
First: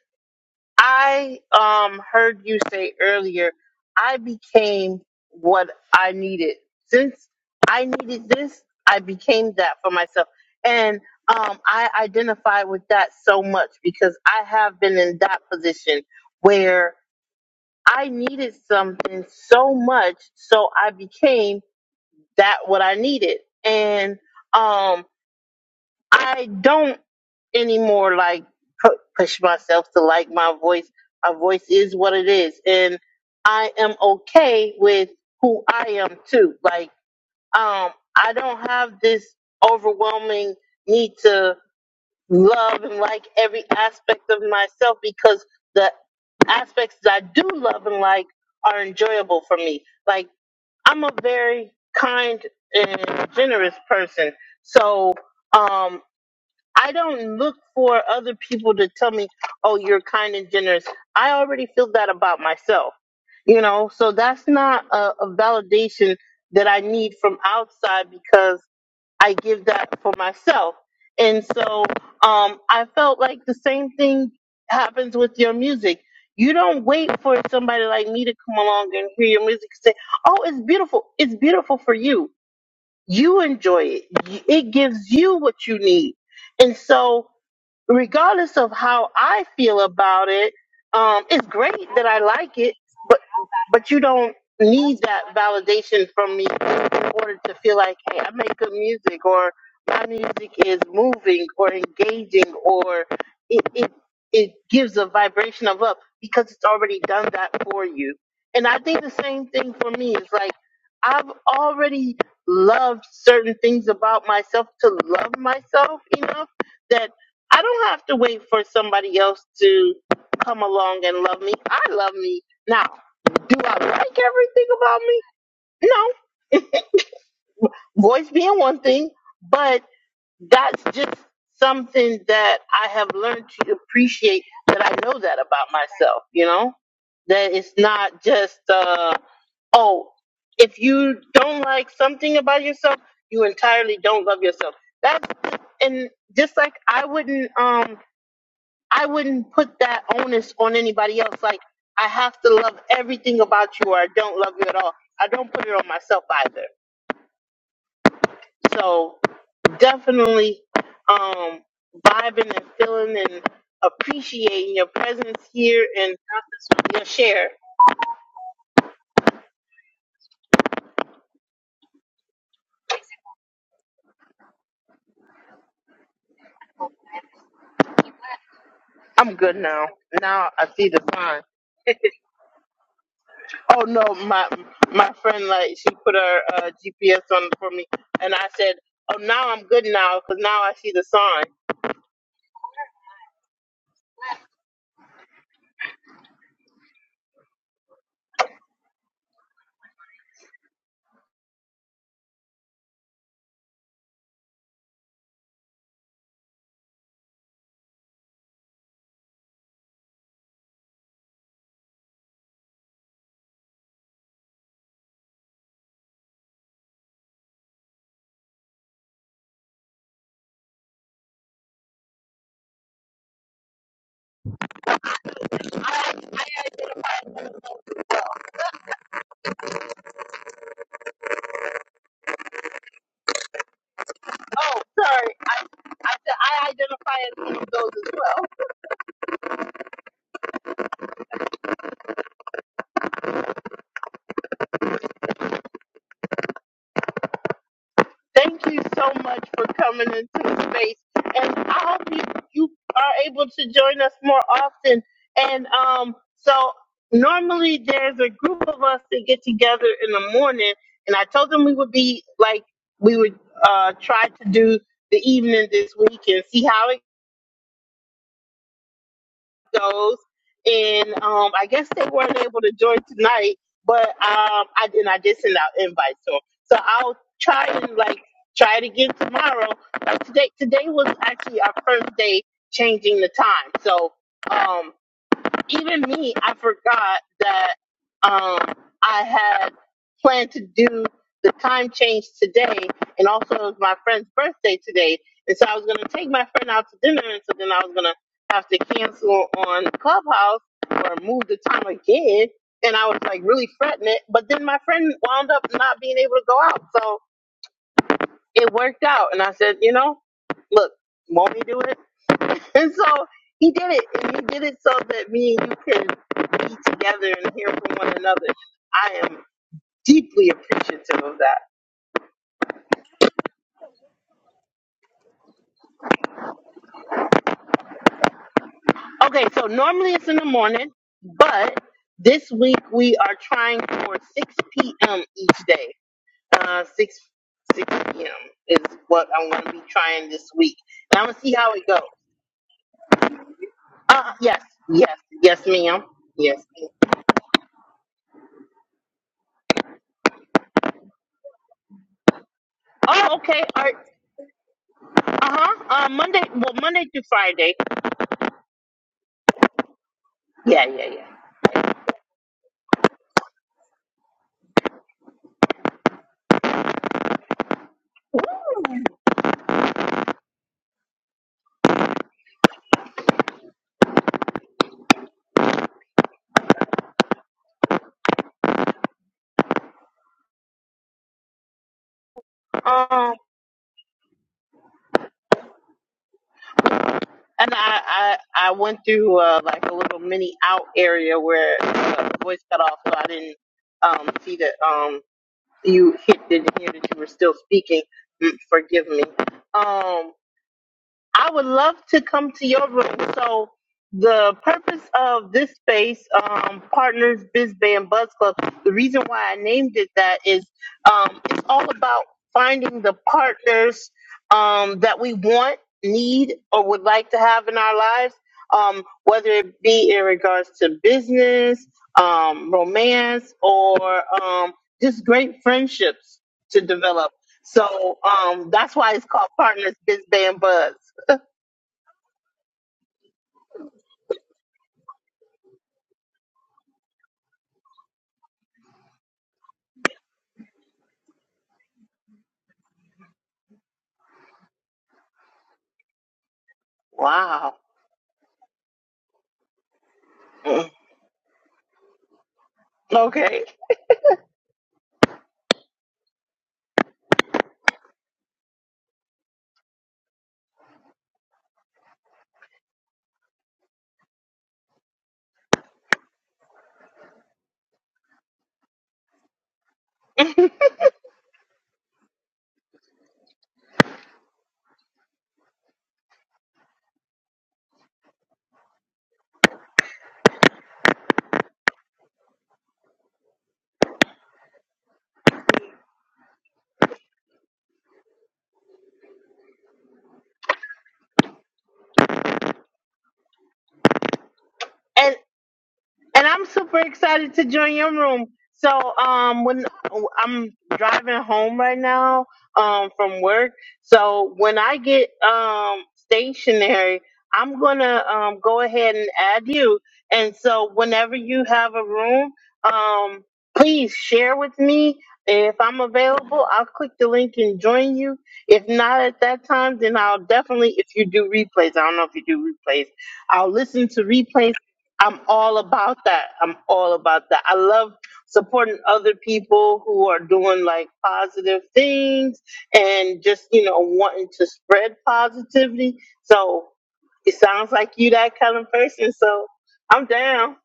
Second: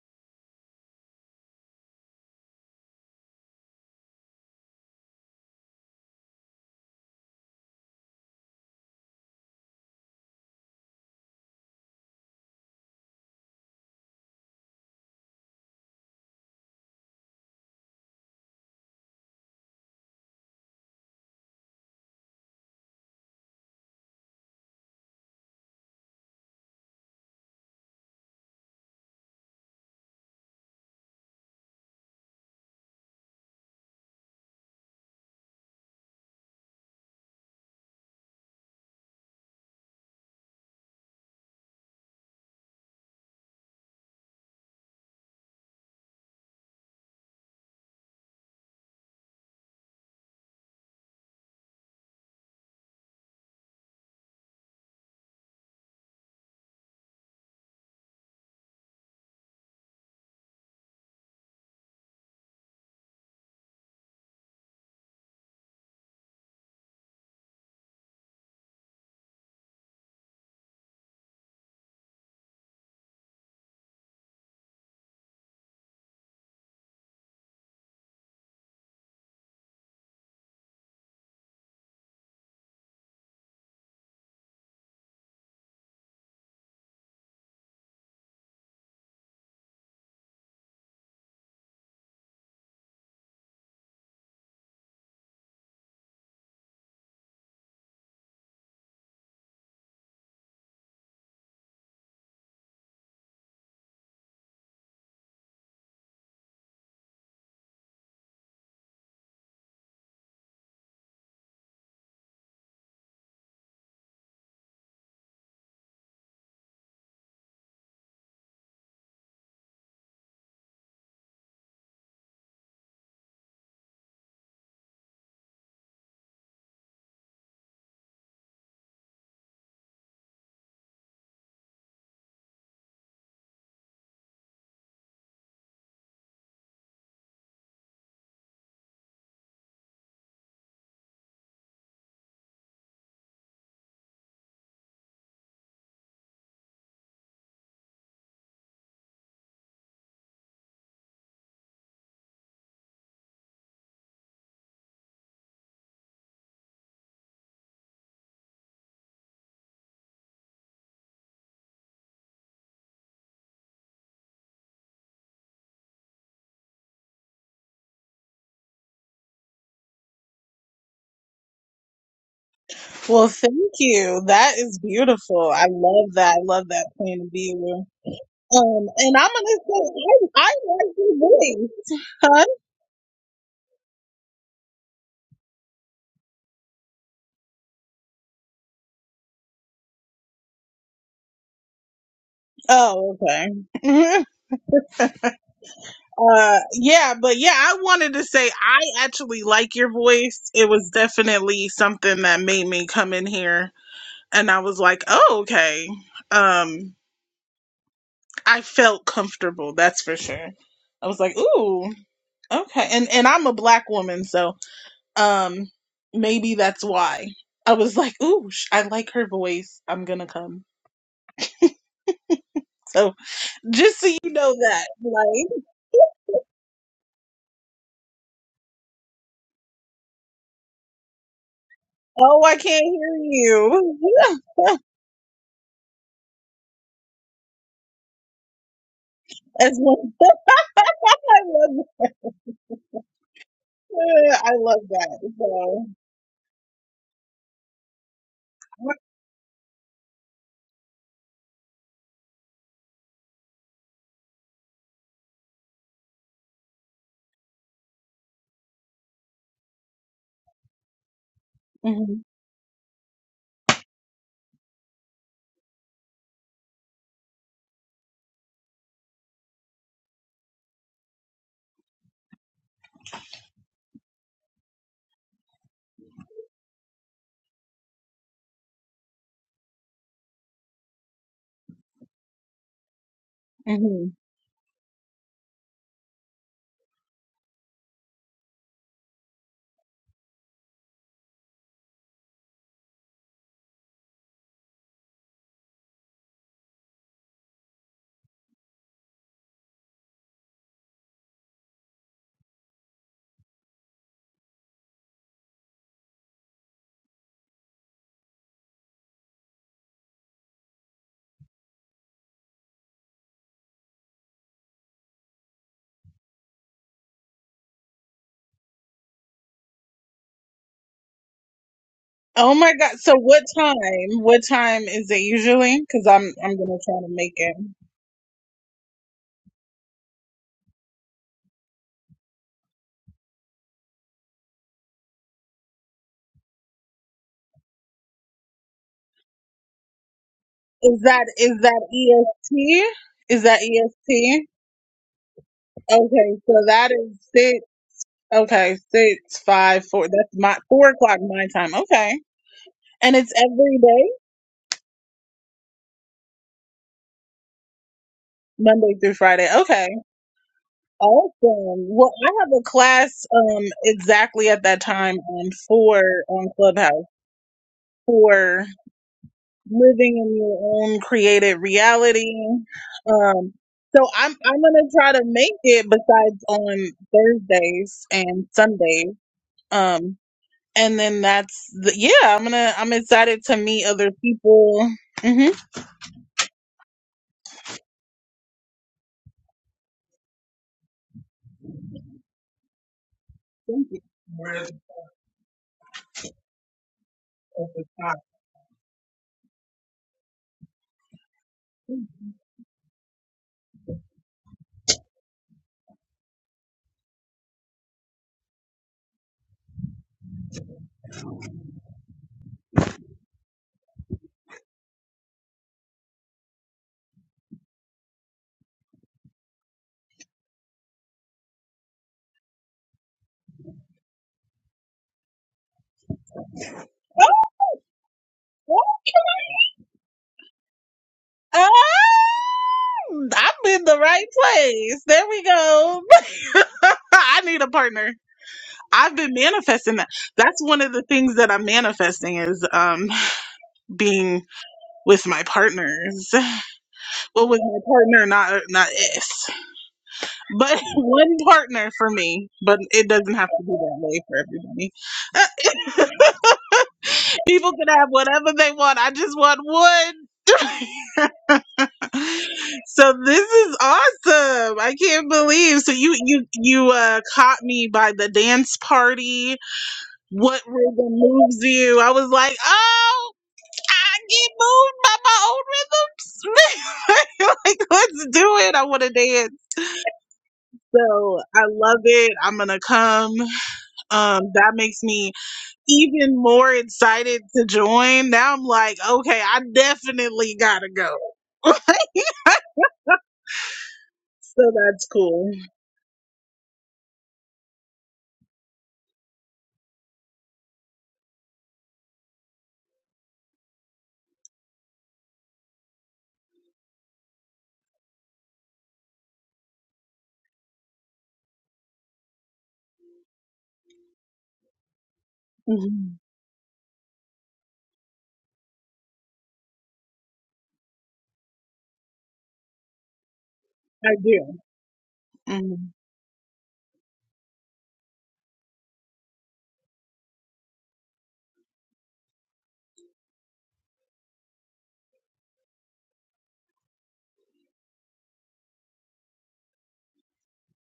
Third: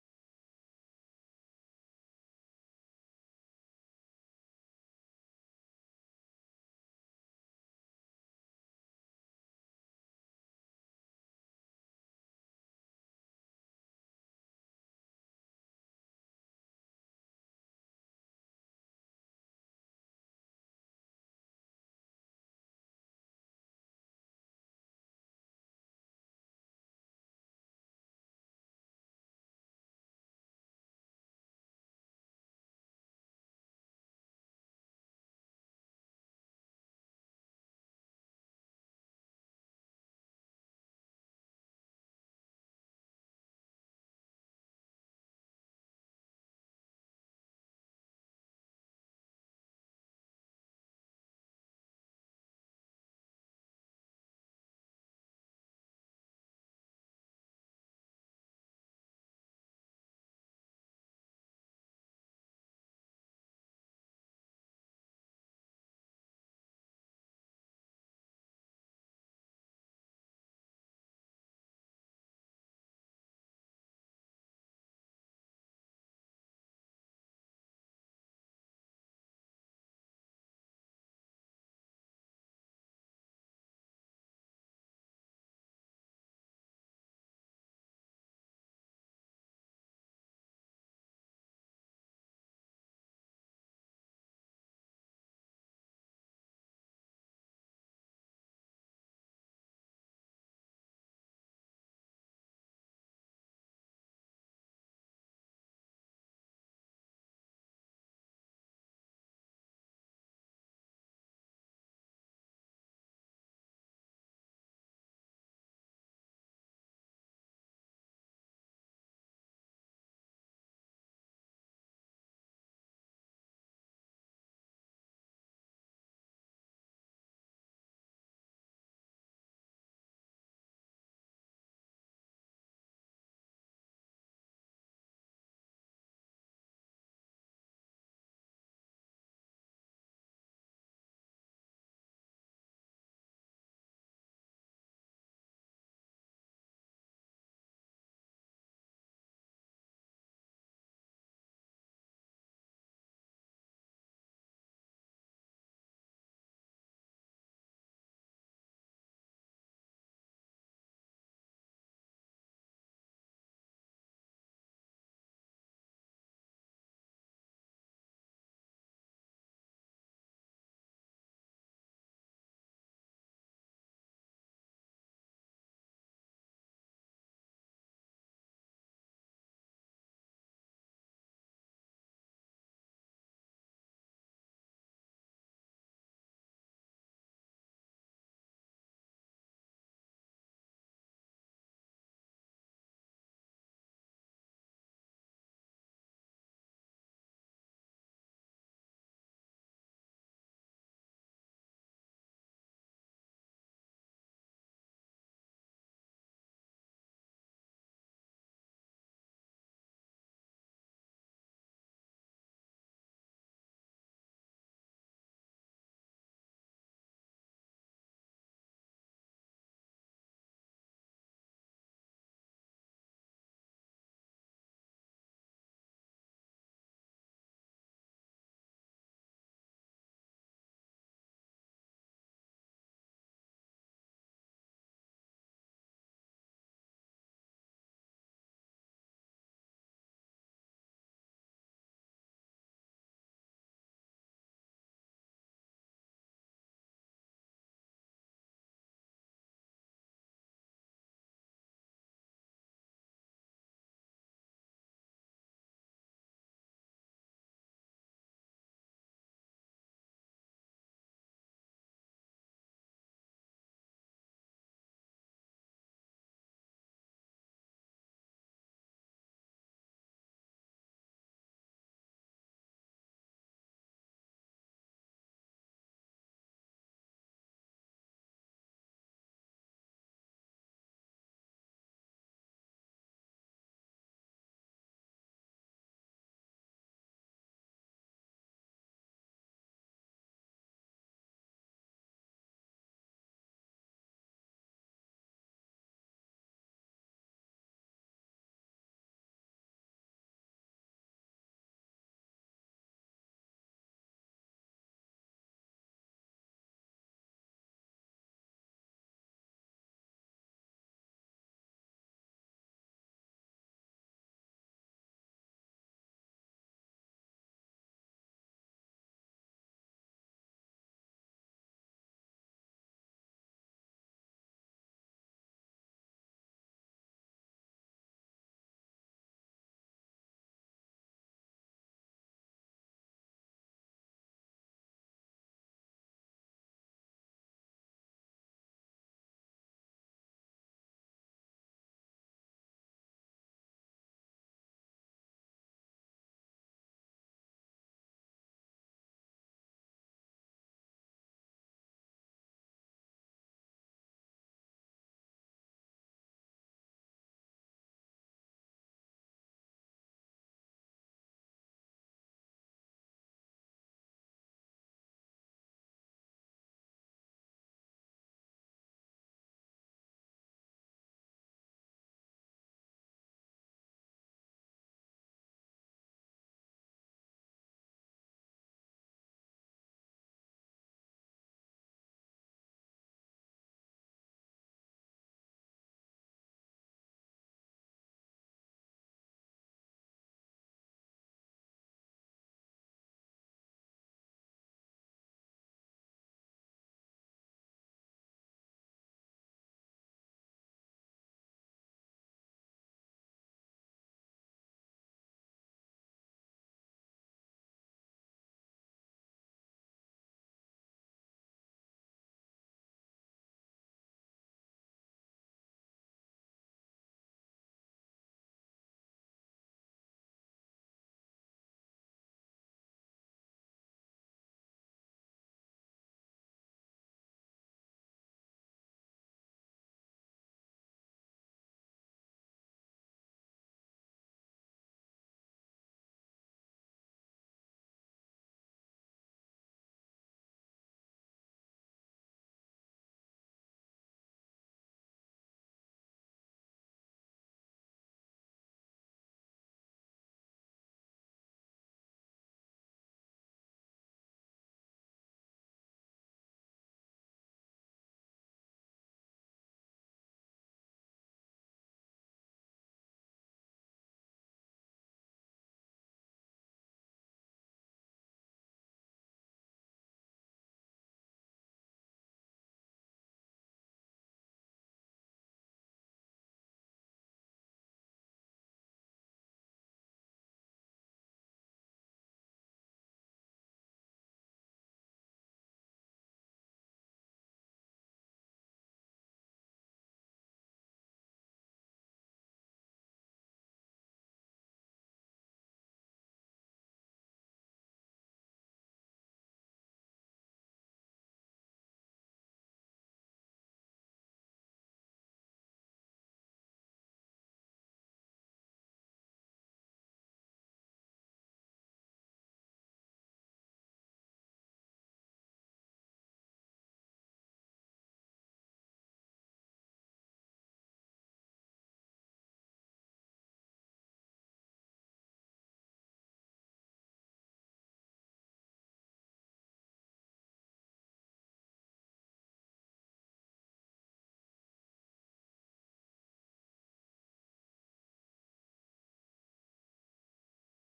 Speaker 1: I um heard you say earlier, I became what I needed. Since I needed this, I became that for myself. And um I identify with that so much because I have been in that position where I needed something so much so I became that what I needed. And um I don't anymore like pu- push myself to like my voice. My voice is what it is, and I am okay with who I am too. Like, um, I don't have this overwhelming need to love and like every aspect of myself because the aspects that I do love and like are enjoyable for me. Like, I'm a very kind and generous person, so. um I don't look for other people to tell me, oh, you're kind and generous. I already feel that about myself, you know? So that's not a, a validation that I need from outside because I give that for myself. And so um, I felt like the same thing happens with your music. You don't wait for somebody like me to come along and hear your music and say, oh, it's beautiful. It's beautiful for you you enjoy it. Y- It gives you what you need. And so, regardless of how I feel about it, um, it's great that I like it, but but you don't need that validation from me in order to feel like, hey, I make good music or my music is moving or engaging or it it, it gives a vibration of up because it's already done that for you. And I think the same thing for me is like I've already loved certain things about myself to love myself enough that I don't have to wait for somebody else to come along and love me. I love me. Now, do I like everything about me? No. Voice being one thing, but that's just something that I have learned to appreciate that I know that about myself, you know? That it's not just uh oh, if you don't like something about yourself, you entirely don't love yourself. That's and just like I wouldn't um I wouldn't put that onus on anybody else. Like I have to love everything about you or I don't love you at all. I don't put it on myself either. So definitely um vibing and feeling and appreciating your presence here and your share.
Speaker 3: Well, thank you. That is beautiful. I love that. I love that point of view. Um, and I'm
Speaker 1: I'm good
Speaker 3: gonna
Speaker 1: now.
Speaker 3: say I,
Speaker 1: Now
Speaker 3: I
Speaker 1: I see
Speaker 3: like
Speaker 1: the
Speaker 3: your
Speaker 1: sign.
Speaker 3: voice, huh?
Speaker 1: Oh no, my my friend like she put her uh, GPS on for me, and I said, "Oh, now I'm good now because now I see the sign."
Speaker 3: Oh, okay. uh, yeah, but yeah, I wanted to say I actually like your voice. It was definitely something that made me come in here, and I was like, oh, okay. Um, I felt comfortable. That's for sure. I was like, ooh, okay. And and I'm a black woman, so um, maybe that's why. I was like, ooh, sh- I like her voice. I'm gonna come. So. Just so you know that. Like, oh, I can't hear you.
Speaker 1: Oh, sorry, I, said I identify as one of those as well.
Speaker 3: As one, I love, I love that. So,
Speaker 1: Thank you so much for coming into the space, and I hope you, you are able to join us more often. And um, so normally there's a group of us that get together in the morning, and I told them we would
Speaker 3: mhm,
Speaker 1: be like we would uh, try to do the evening this week and see how it goes, and um, I guess they weren't able to join tonight, but um, I and I did send out invites to 'em. so I'll try and like try it again tomorrow. Like today, today was actually our first day changing the time,
Speaker 3: mhm.
Speaker 1: so. um, even me, I forgot that um, I had planned to do the time change today, and also it was my friend's birthday today, and so I was gonna take my friend out to dinner, and so then I was gonna have to cancel on Clubhouse or move the time again, and I was like really fretting it, but then my friend wound up not being able to go out, so it worked out, and I said, you know, look, won't we do it? And so he did it. And he did it so that me and you can be together and hear from one another. I am deeply appreciative of that.
Speaker 3: oh my God. So, what time? What time is it usually? Because I'm, I'm gonna try to make it.
Speaker 1: Okay, so normally it's in the morning, but this week we are trying for 6 p.m. each day. Uh, 6 6 p.m. is what I'm going to be trying this week.
Speaker 3: Is
Speaker 1: And I'm
Speaker 3: that,
Speaker 1: going to see
Speaker 3: is
Speaker 1: how it goes.
Speaker 3: that EST? Is that
Speaker 1: Uh,
Speaker 3: EST?
Speaker 1: yes, yes, yes, ma'am.
Speaker 3: Okay, so
Speaker 1: Yes. ma'am.
Speaker 3: that is six. Okay, six, five, four. That's my four o'clock my time. Okay, and it's
Speaker 1: Oh, okay.
Speaker 3: every
Speaker 1: All right.
Speaker 3: day,
Speaker 1: Uh-huh. Uh, Monday, well, Monday through Friday.
Speaker 3: Monday through Friday. Okay.
Speaker 1: Yeah, yeah, yeah.
Speaker 3: Awesome. Well, I have a class um exactly at that time on for on Clubhouse for living in your own created reality. Um so I'm I'm gonna try to make it besides on Thursdays and Sundays. Um and then that's the, yeah, I'm gonna I'm
Speaker 1: Um,
Speaker 3: excited to meet other people. hmm
Speaker 1: and I, I, I went through uh, like a little mini out area where uh, the voice cut off, so I didn't um, see that um, you hit, didn't hear that you were still speaking. Mm, Forgive me. Um, I would love to come to your room. So the purpose of this space, um, Partners Biz Band Buzz Club, the reason why I named it that is um, it's all about finding the partners um, that we want, need, or would like to have in our lives, um, whether it be in regards to business, um, romance, or um, just great friendships to develop. So um, that's why it's called Partners Biz Band Buzz.
Speaker 3: I'm in the right place. There we go. I need a partner. I've been manifesting that. That's one of the things that I'm manifesting is um being with my partners. Well, with
Speaker 1: Wow.
Speaker 3: my partner, not not us, but
Speaker 1: Mm.
Speaker 3: one partner for me. But it doesn't have to
Speaker 1: Okay.
Speaker 3: be that way for everybody. People can have whatever they want. I just want one. so this is awesome. I can't believe. So you you you uh caught me by the dance party. What rhythm moves you? I was like, "Oh, I get moved by my own rhythms. like, let's do it. I want to dance. So I love it. I'm gonna come. Um, that makes me even more excited to join. Now I'm like, okay, I definitely gotta go. So that's
Speaker 1: And
Speaker 3: cool.
Speaker 1: And I'm super excited to join your room. So um when I'm driving home right now um from work, so when I get um stationary, I'm going to um go ahead and add you. And so whenever you have a room, um please share with me. If I'm
Speaker 3: Mhm.
Speaker 1: available, I'll click the link and join you. If not at that time, then I'll definitely if you do replays, I don't know if you do replays. I'll listen
Speaker 3: I
Speaker 1: to
Speaker 3: do.
Speaker 1: replays I'm all
Speaker 3: Mhm.
Speaker 1: about that. I'm all about that. I love supporting other people who are doing like positive things and just, you know, wanting to spread positivity. So it sounds like you that kind of person. So I'm down.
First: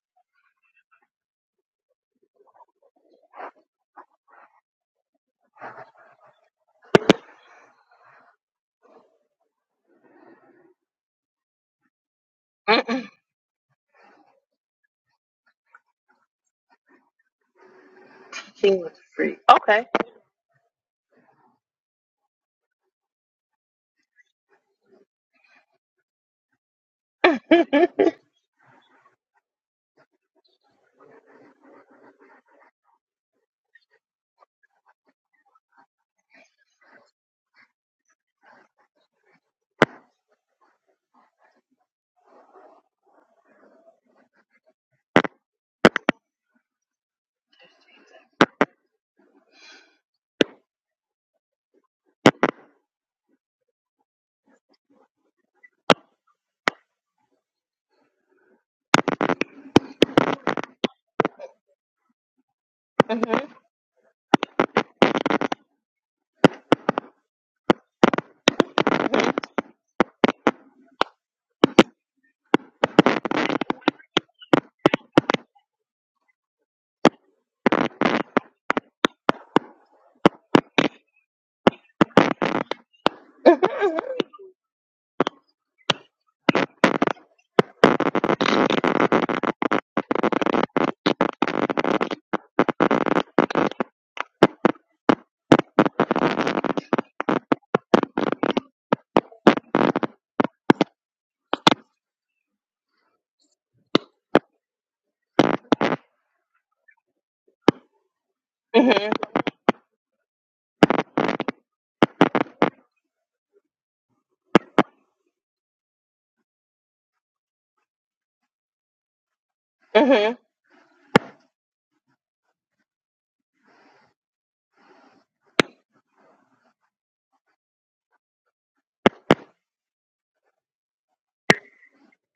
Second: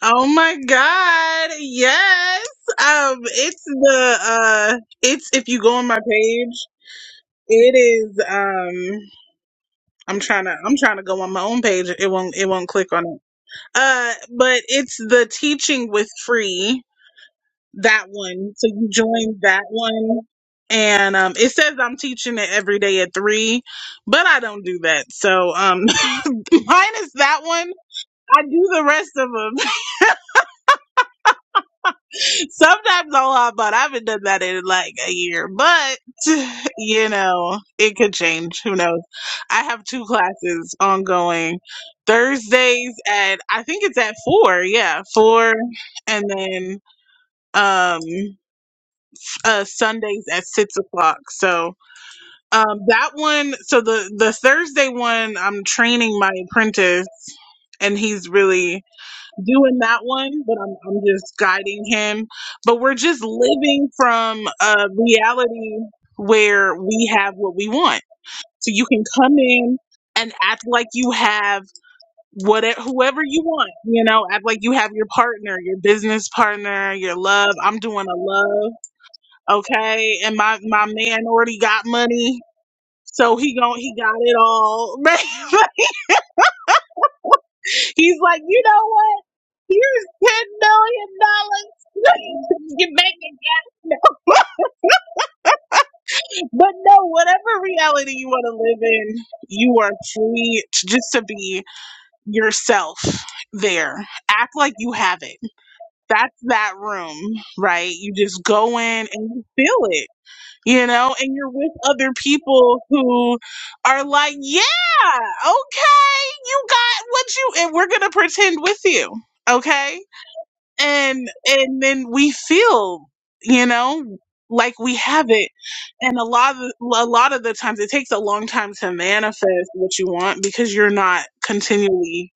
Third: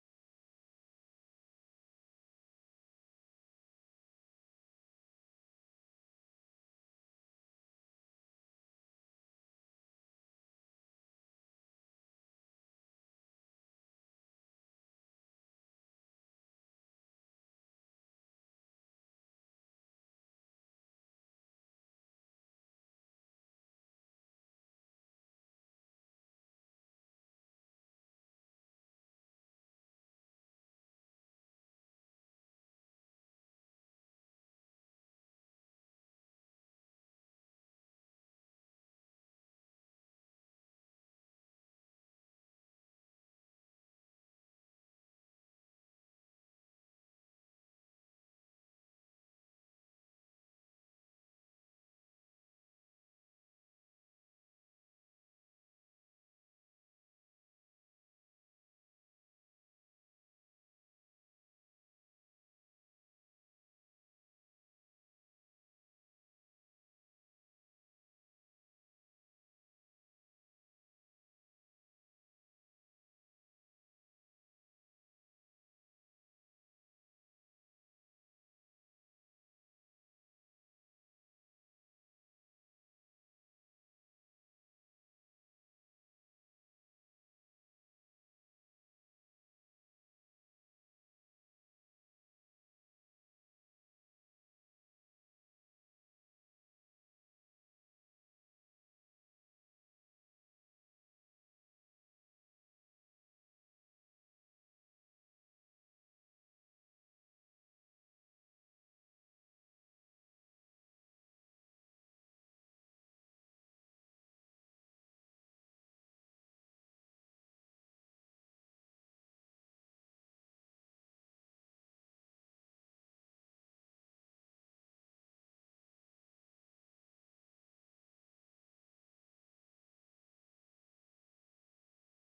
Speaker 3: Oh my god, yes. Um, it's the uh, it's if you go on my page, it is um. I'm trying to I'm trying to go on my own page. It won't it won't click on it. Uh but it's the teaching with free, that one. So you
Speaker 1: Mm-mm.
Speaker 3: join that
Speaker 1: Okay.
Speaker 3: one and um it says I'm teaching it every day at 3, but I don't do that. So um minus that one,
Speaker 1: hmm
Speaker 3: I do the rest of them. Sometimes I'll hop, but I haven't done that in like a year. But you know, it could change. Who knows? I have two classes ongoing. Thursdays at I think it's at four, yeah, four, and then um uh Sundays at six o'clock. So um that one so the the Thursday one I'm training my apprentice and he's really doing that one, but I'm I'm just guiding him. But we're just living from a reality where we have what we want. So you can come in and act like you have what whoever you want, you know, act like you have your partner, your business partner, your love. I'm doing a love, okay? And my my man already got money. So he gon' he got it all. He's like, you know what? Here's ten million dollars. you make it happen. But no, whatever reality you want to live in, you are free to just to be yourself there. Act like you have it. That's that room, right? You just go
Speaker 1: hmm
Speaker 3: in and you feel it, you know, and you're with other people who are like, yeah, okay, you got what you, and we're going to pretend with you, okay?
Speaker 1: hmm
Speaker 3: and and then we feel you know like we have it and a lot of a lot of the times it takes a long time to manifest what you want because you're not continually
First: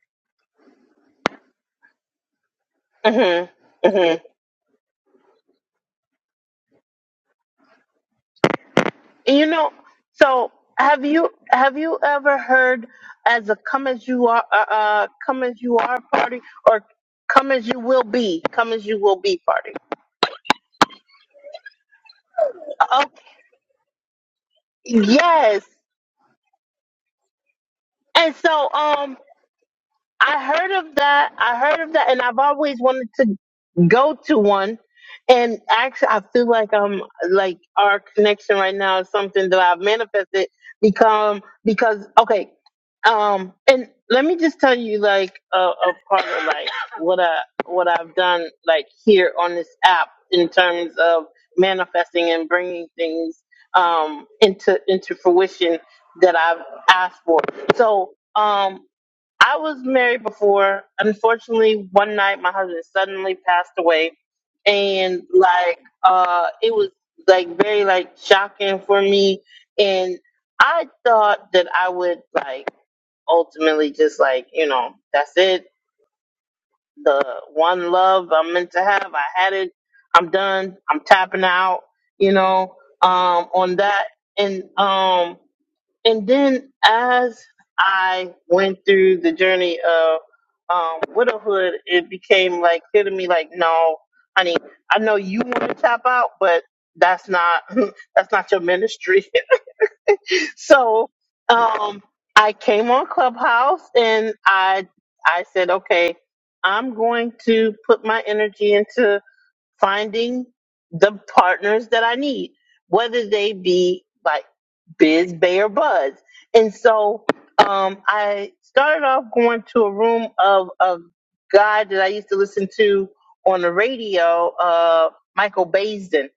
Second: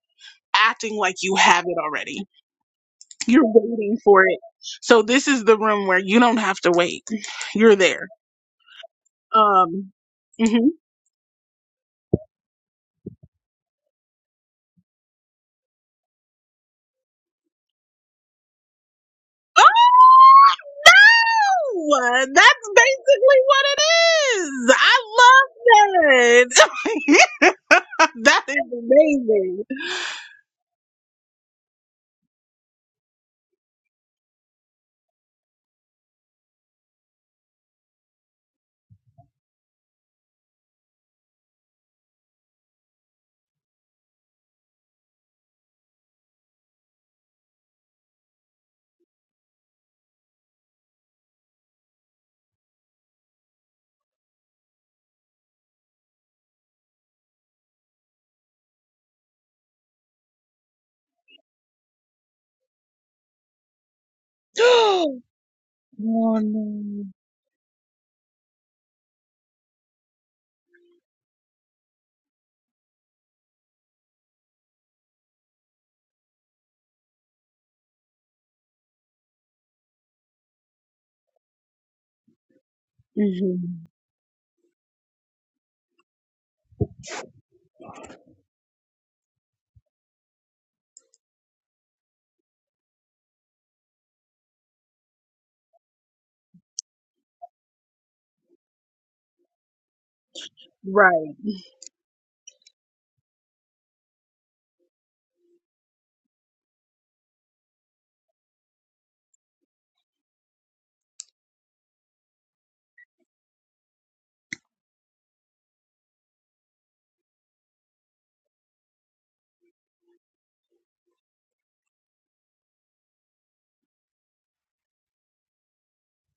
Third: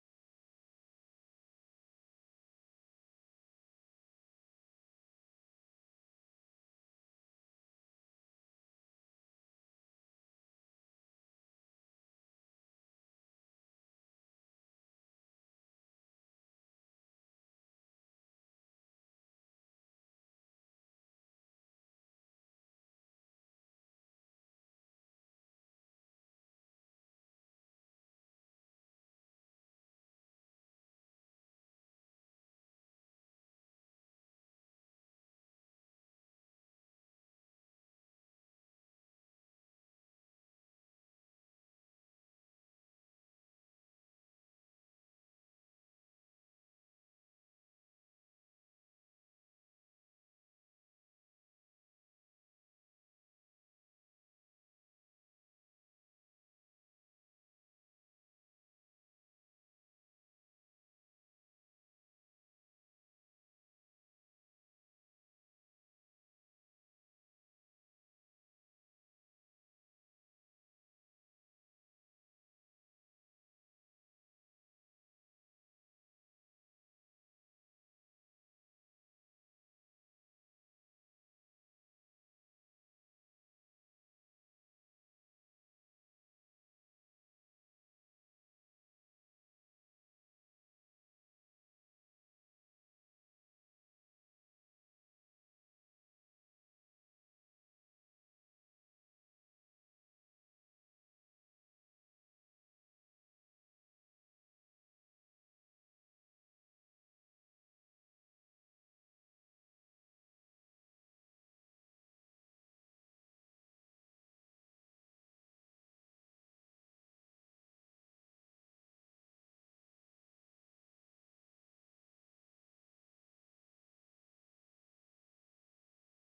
Speaker 3: acting like you have it already you're
Speaker 1: hmm
Speaker 3: waiting
Speaker 1: hmm
Speaker 3: for it so this is the room where you don't have to wait you're there
Speaker 1: You know,
Speaker 3: um
Speaker 1: so
Speaker 3: mhm.
Speaker 1: have you have you ever heard as a come as you are uh, uh come as you are party or come as you will be come as you will be
Speaker 3: oh
Speaker 1: party?
Speaker 3: uh, that's
Speaker 1: Okay,
Speaker 3: basically what it is i love
Speaker 1: yes.
Speaker 3: that
Speaker 1: And
Speaker 3: that
Speaker 1: so um
Speaker 3: is
Speaker 1: I heard of that. I heard of that, and I've always wanted to go to one. And actually, I feel like um, like our connection right now is something that I've manifested become because okay, um, and let me just tell you like a, a part of like what I what I've done like here on this app in terms of manifesting and bringing things um into into fruition that I've asked for. So um I was married before. Unfortunately, one night my husband suddenly passed away,
Speaker 3: amazing
Speaker 1: and like
Speaker 3: Oh,
Speaker 1: uh, it was
Speaker 3: no.
Speaker 1: like very like shocking for me. And I thought that I would like ultimately just like you know that's it, the one love I'm meant to have. I had it. I'm done. I'm tapping out. You know, um,
Speaker 3: hmm
Speaker 1: on that and um and then as I went through the journey of um, widowhood, it became like clear to me, like, no, honey, I know you want to tap out, but that's not that's not your ministry. so
Speaker 3: Right.
Speaker 1: um, I came on Clubhouse and I I said, okay, I'm going to put my energy into finding the partners that I need, whether they be like Biz, Bay, or Buzz. And so um, I started off going to a room of a guy that I used to listen to on the radio, uh, Michael Basin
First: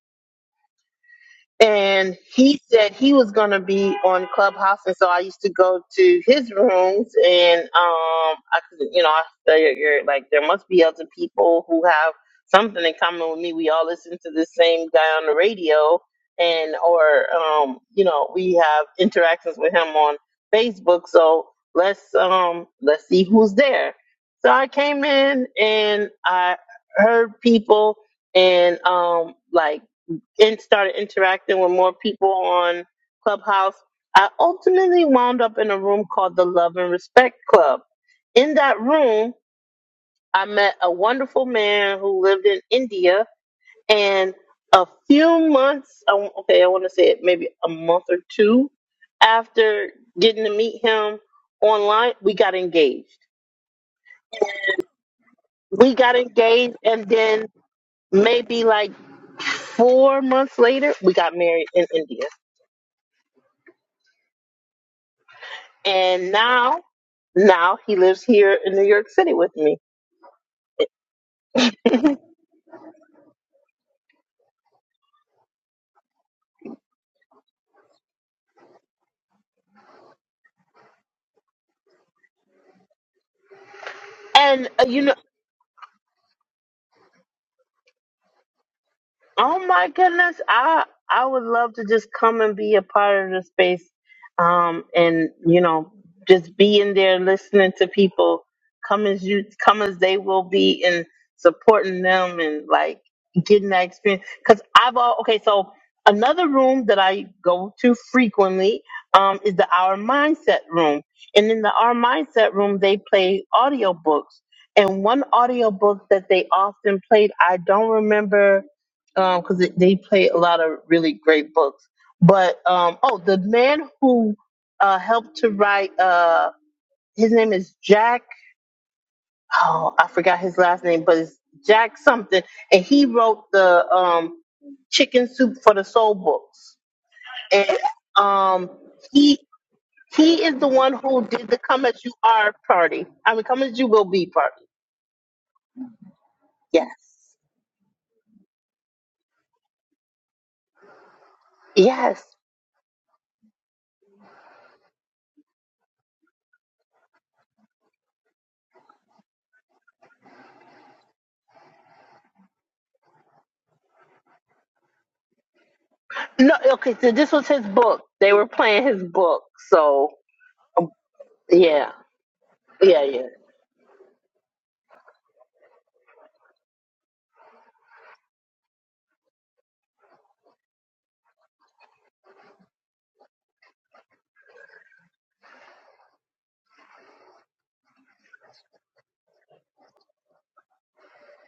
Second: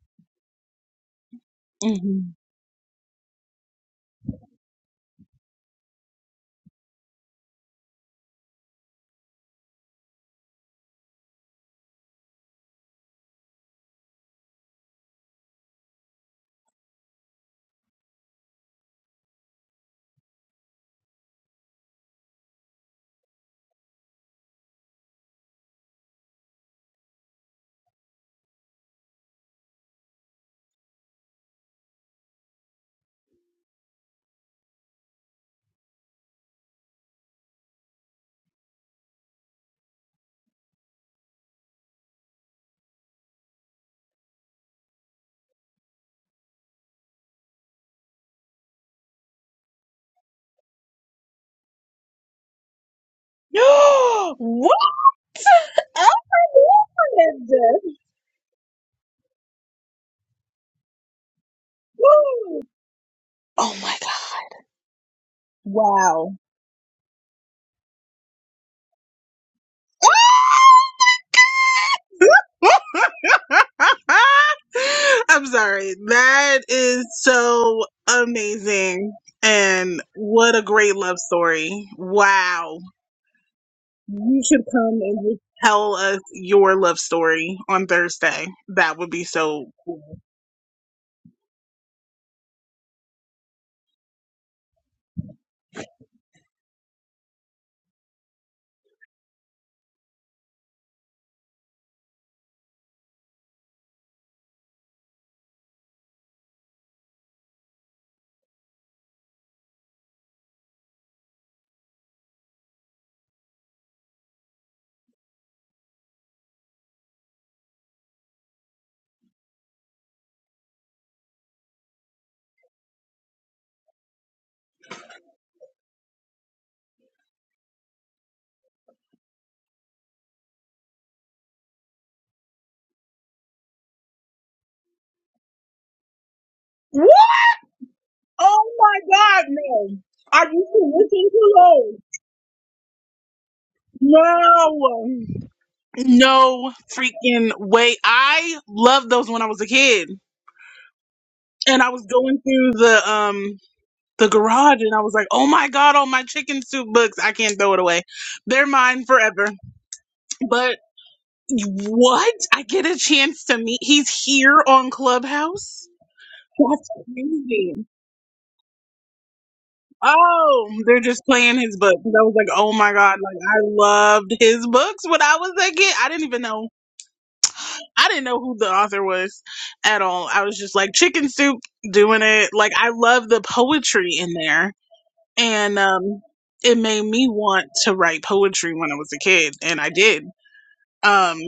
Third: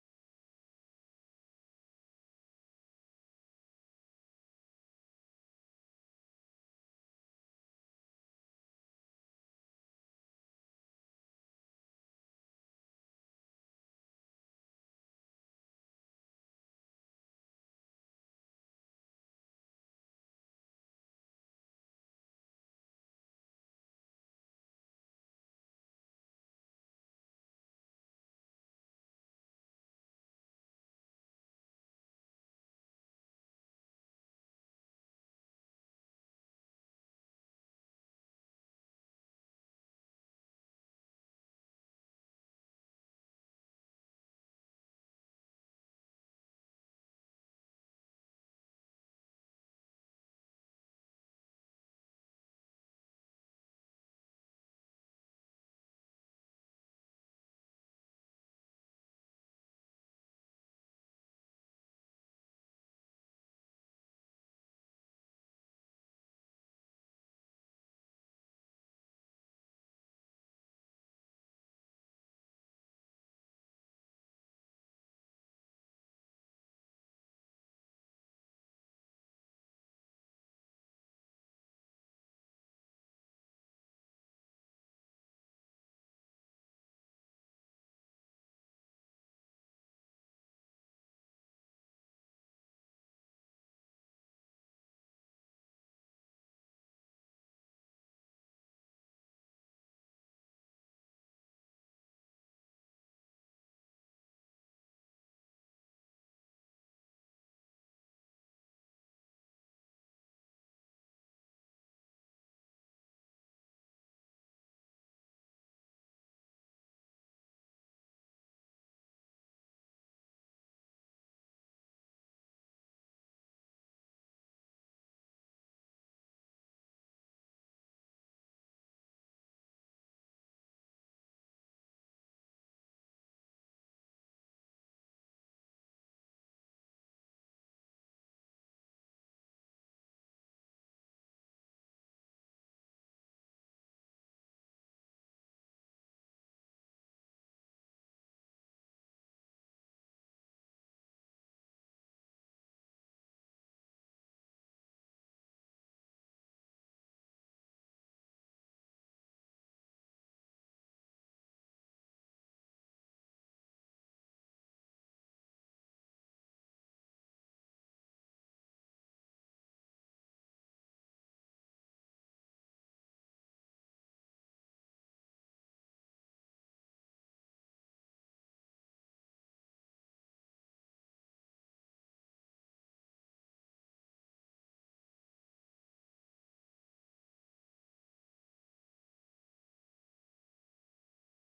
Speaker 1: and
Speaker 3: hmm
Speaker 1: he said he was going to be on Clubhouse, and so I used to go to his rooms, and um, I could, you know, I figured you're- like there must be other people who have something in common with me. We all listen to the same guy on the radio, and or um, you know, we have interactions with him on Facebook. So let's um, let's see who's there. So I came in and I heard people and um like and started interacting with more people on Clubhouse, I ultimately wound up in a room called the Love and Respect Club. In that room, I met a wonderful man who lived in India, and a few months, I w- okay, I want to say it maybe a month or two after getting to meet him online, we got engaged.
Speaker 3: what
Speaker 1: We
Speaker 3: ever
Speaker 1: got engaged, and then
Speaker 3: is this?
Speaker 1: maybe like four months later, we got married in India.
Speaker 3: Woo! Oh my god. Wow.
Speaker 1: and now now he lives here in New York City with me.
Speaker 3: I'm sorry. That is so amazing. And what a great love story. Wow. You should
Speaker 1: And uh,
Speaker 3: come
Speaker 1: you know,
Speaker 3: and just tell us your love story on Thursday. That would be
Speaker 1: Oh
Speaker 3: so
Speaker 1: my goodness. I I would love to just come and be a part of the space um and you know just be in there listening to people come as you come as they will be and supporting them and like getting that experience cuz I've all okay so another room that I go to frequently um is the Our Mindset room and in the Our Mindset room they play audiobooks and one audiobook that they often played I don't remember because it they play a lot of really great books. But um, oh, the man who uh, helped to write uh, his name is Jack. Oh, I forgot his last name, but it's Jack something, and he wrote the um, Chicken Soup for the Soul books,
Speaker 3: cool.
Speaker 1: and um,
Speaker 3: Oh my
Speaker 1: he
Speaker 3: God, no.
Speaker 1: he
Speaker 3: Are
Speaker 1: is
Speaker 3: you
Speaker 1: the
Speaker 3: listening
Speaker 1: one who did the Come as You Are party. I mean, Come as You Will Be party.
Speaker 3: to those. No. No
Speaker 1: Yes,
Speaker 3: freaking way. I loved those when I was a kid. And I was
Speaker 1: yes.
Speaker 3: going through the um the garage and I was like, oh my God, all my chicken soup books. I can't throw it away. They're mine forever. But what? I get a chance to meet he's here on Clubhouse?
Speaker 1: No,
Speaker 3: That's
Speaker 1: okay. So this was his
Speaker 3: crazy.
Speaker 1: book. They were playing his book, so
Speaker 3: Oh, they're just playing his
Speaker 1: yeah.
Speaker 3: book. 'Cause I was like, oh my
Speaker 1: Yeah,
Speaker 3: god,
Speaker 1: yeah.
Speaker 3: like I loved his books when I was a kid. I didn't even know. I didn't know who the author was at all. I was just like chicken soup doing it. Like I love the poetry in there, and um, it made me want to write poetry when I was a kid, and I did. Um,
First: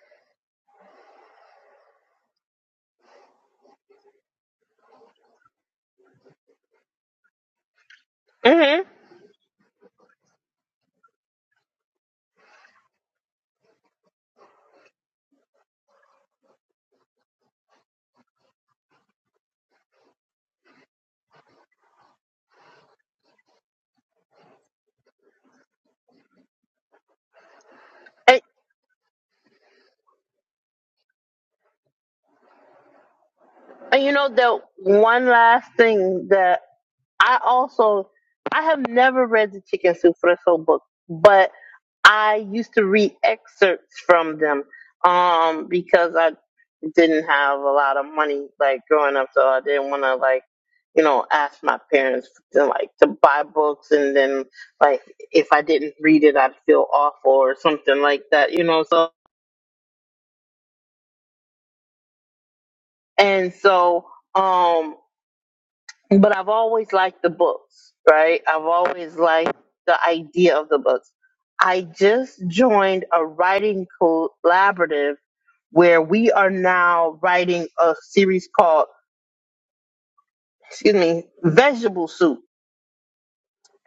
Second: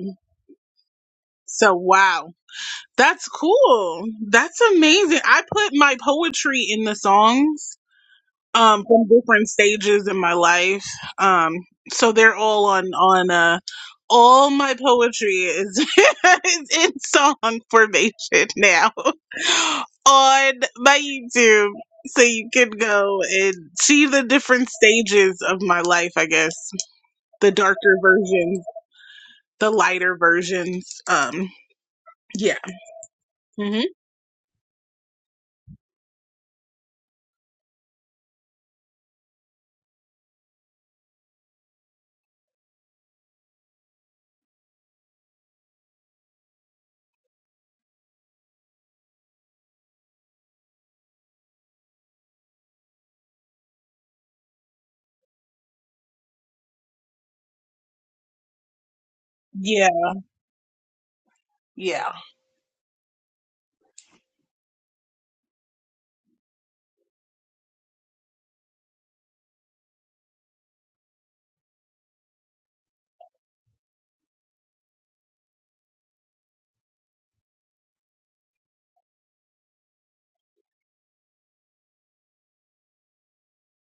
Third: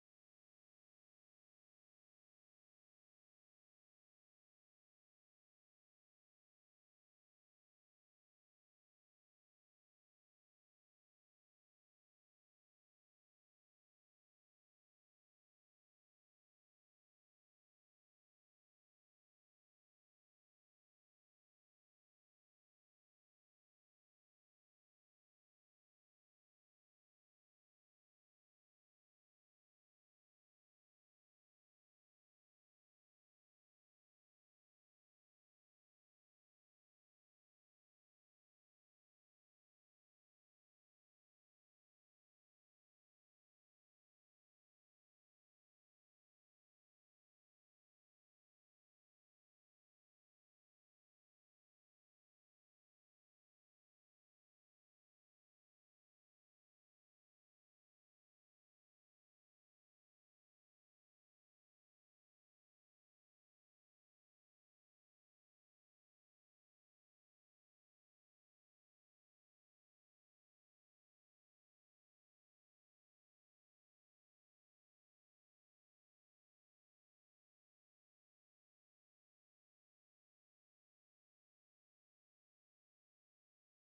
Speaker 3: so wow, that's cool. That's amazing. I put my poetry in the songs um
Speaker 1: hmm
Speaker 3: from different stages in my life um so they're all on on uh all my poetry is, is in song formation now on my youtube so you can go and see the different stages of my life i guess the darker
Speaker 1: And,
Speaker 3: versions the lighter versions um yeah hmm
Speaker 1: and you know that one last thing that I also I have never read the Chicken Soup for the Soul book, but I used to read excerpts from them um because I didn't have a lot of money like growing up, so I didn't want to like you know ask my parents to like to buy books and then like if I didn't read it I'd feel awful or something like that, you know. So
Speaker 3: yeah yeah
Speaker 1: and so um but I've always liked the books, right? I've always liked the idea of the books. I just joined a writing collaborative where we are now writing a series called, excuse me, Vegetable Soup.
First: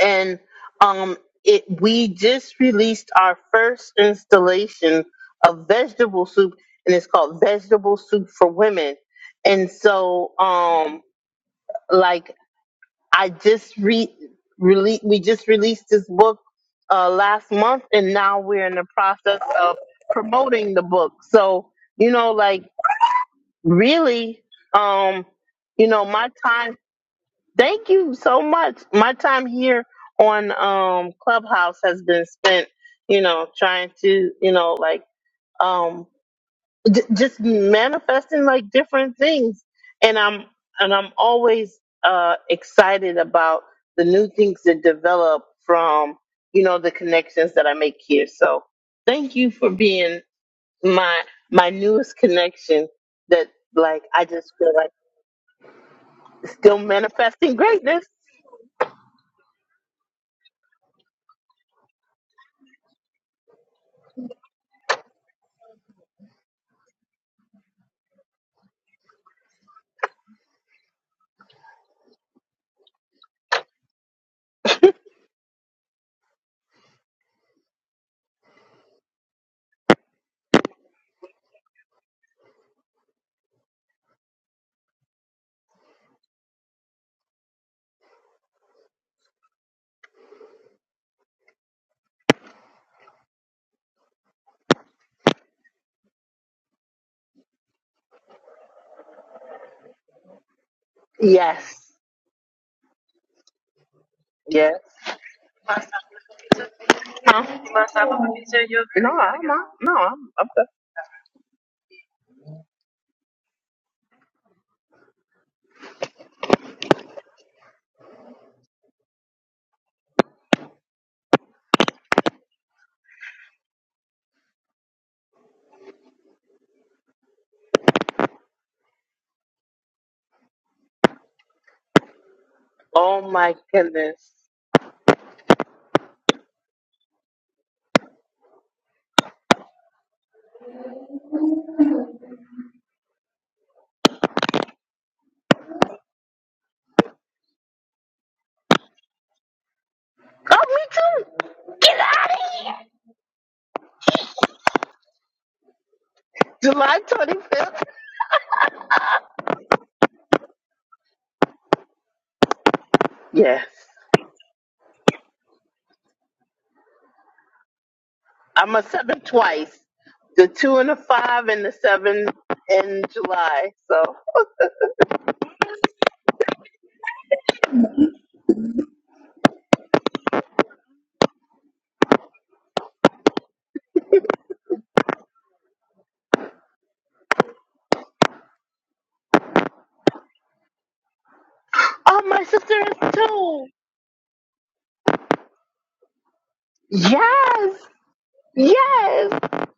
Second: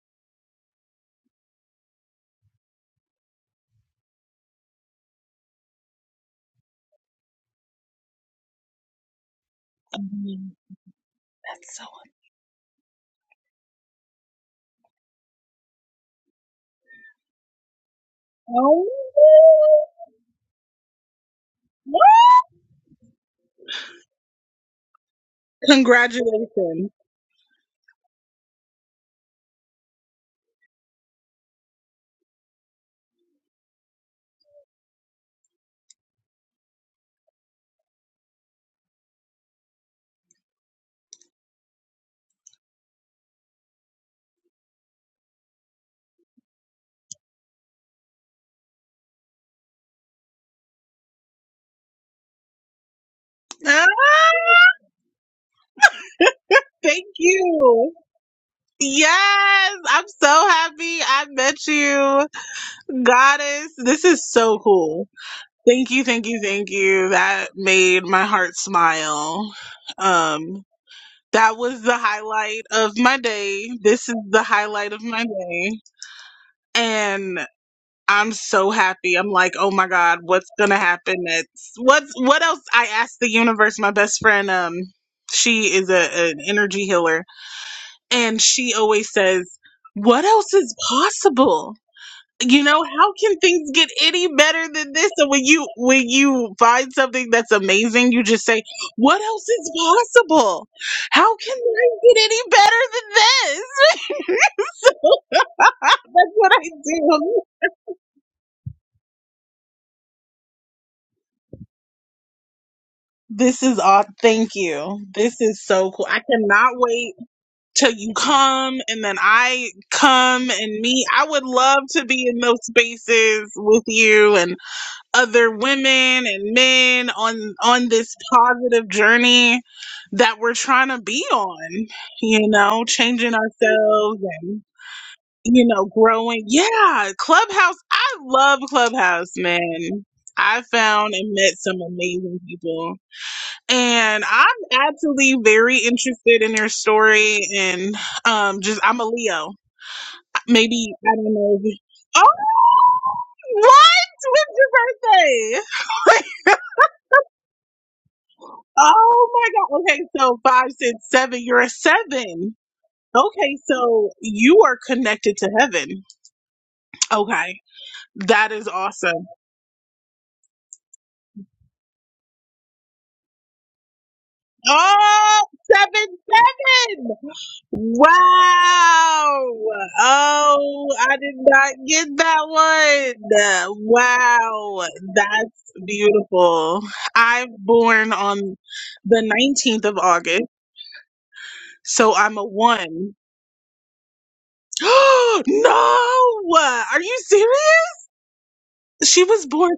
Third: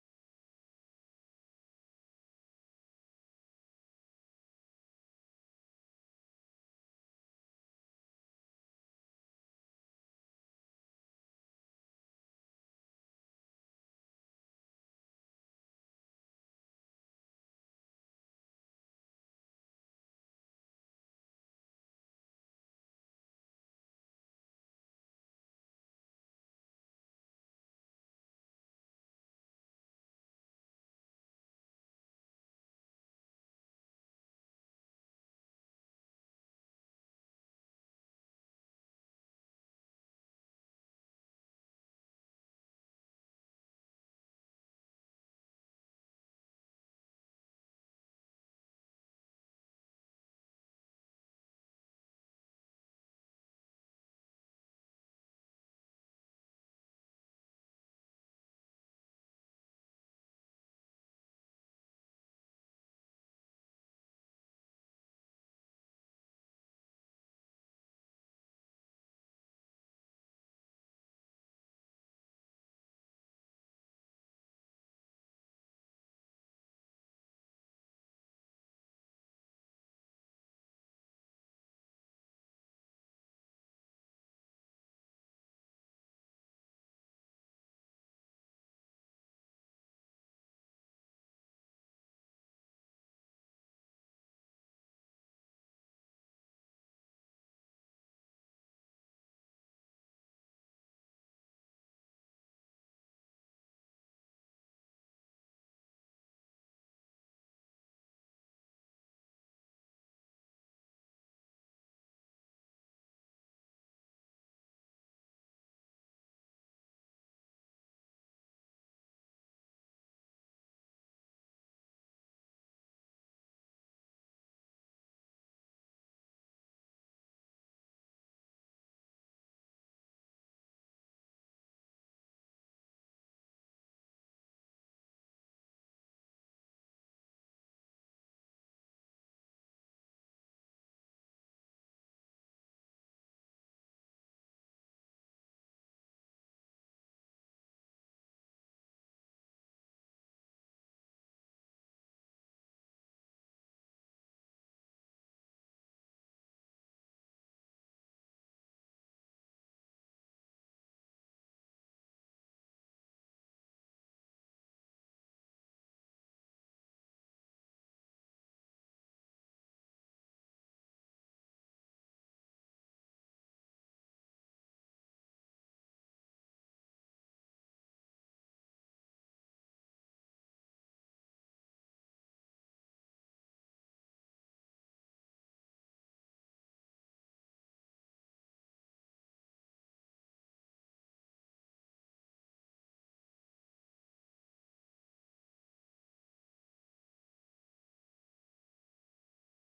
Speaker 1: And um it we just released our first installation of vegetable soup and it's called Vegetable Soup for Women. And so um
Speaker 3: That's so
Speaker 1: like I just re rele we just released this book uh, last month, and now we're in the
Speaker 3: oh,
Speaker 1: process of promoting the book. So
Speaker 3: what?
Speaker 1: you know, like really, um, you know, my time.
Speaker 3: congratulations
Speaker 1: Thank you so much. My time here on um, Clubhouse has been spent, you know, trying to, you know, like. um, J- just manifesting like different things and i'm and i'm always uh excited about the new things that develop from you know the connections that i make here so thank you for being my my newest connection that like i just feel like still
Speaker 3: Thank
Speaker 1: manifesting
Speaker 3: you.
Speaker 1: greatness
Speaker 3: Yes, I'm so happy I met you, goddess. This is so cool. Thank you, thank you, thank you. That made my heart smile. Um, that was the highlight of my day. This is the highlight of my day. And I'm so happy. I'm like, oh my God, what's gonna happen next? What's what else? I asked the universe, my best friend, um, she is a, an energy healer And she always says, What else is possible? You know, how can things get any better than this? And when you when you find something that's amazing, you just say, What else is possible? How can
Speaker 1: yes
Speaker 3: life get any better than this?
Speaker 1: yes
Speaker 3: So that's what I do.
Speaker 1: huh? no i'm not no i'm I'm good.
Speaker 3: This is all thank you. This is so cool. I cannot wait till you come and then I come and meet. I would love to be in those spaces with you and other women and men on on this positive journey that we're trying to be on you know
Speaker 1: oh
Speaker 3: changing
Speaker 1: my
Speaker 3: ourselves
Speaker 1: goodness
Speaker 3: and you know growing yeah clubhouse i love clubhouse man i found and met some amazing people and i'm absolutely very interested in your story and um just i'm a leo
Speaker 1: oh
Speaker 3: maybe i
Speaker 1: me
Speaker 3: don't
Speaker 1: too
Speaker 3: know if- oh what when's your birthday
Speaker 1: july 25th
Speaker 3: Oh my God. Okay, so five, six, seven, you're a seven. Okay,
Speaker 1: yes
Speaker 3: so you are connected to heaven. Okay, that is
Speaker 1: I'm a seven
Speaker 3: awesome.
Speaker 1: twice. The two and the five and the seven in July. So
Speaker 3: Oh, seven, seven. Wow. Oh, I did not get that one. Wow, that's beautiful. I'm born on the 19th of August, so
Speaker 1: Oh
Speaker 3: I'm
Speaker 1: my
Speaker 3: a
Speaker 1: sister is
Speaker 3: one.
Speaker 1: two.
Speaker 3: no, are you serious?
Speaker 1: Yes.
Speaker 3: She
Speaker 1: Yes.
Speaker 3: was born.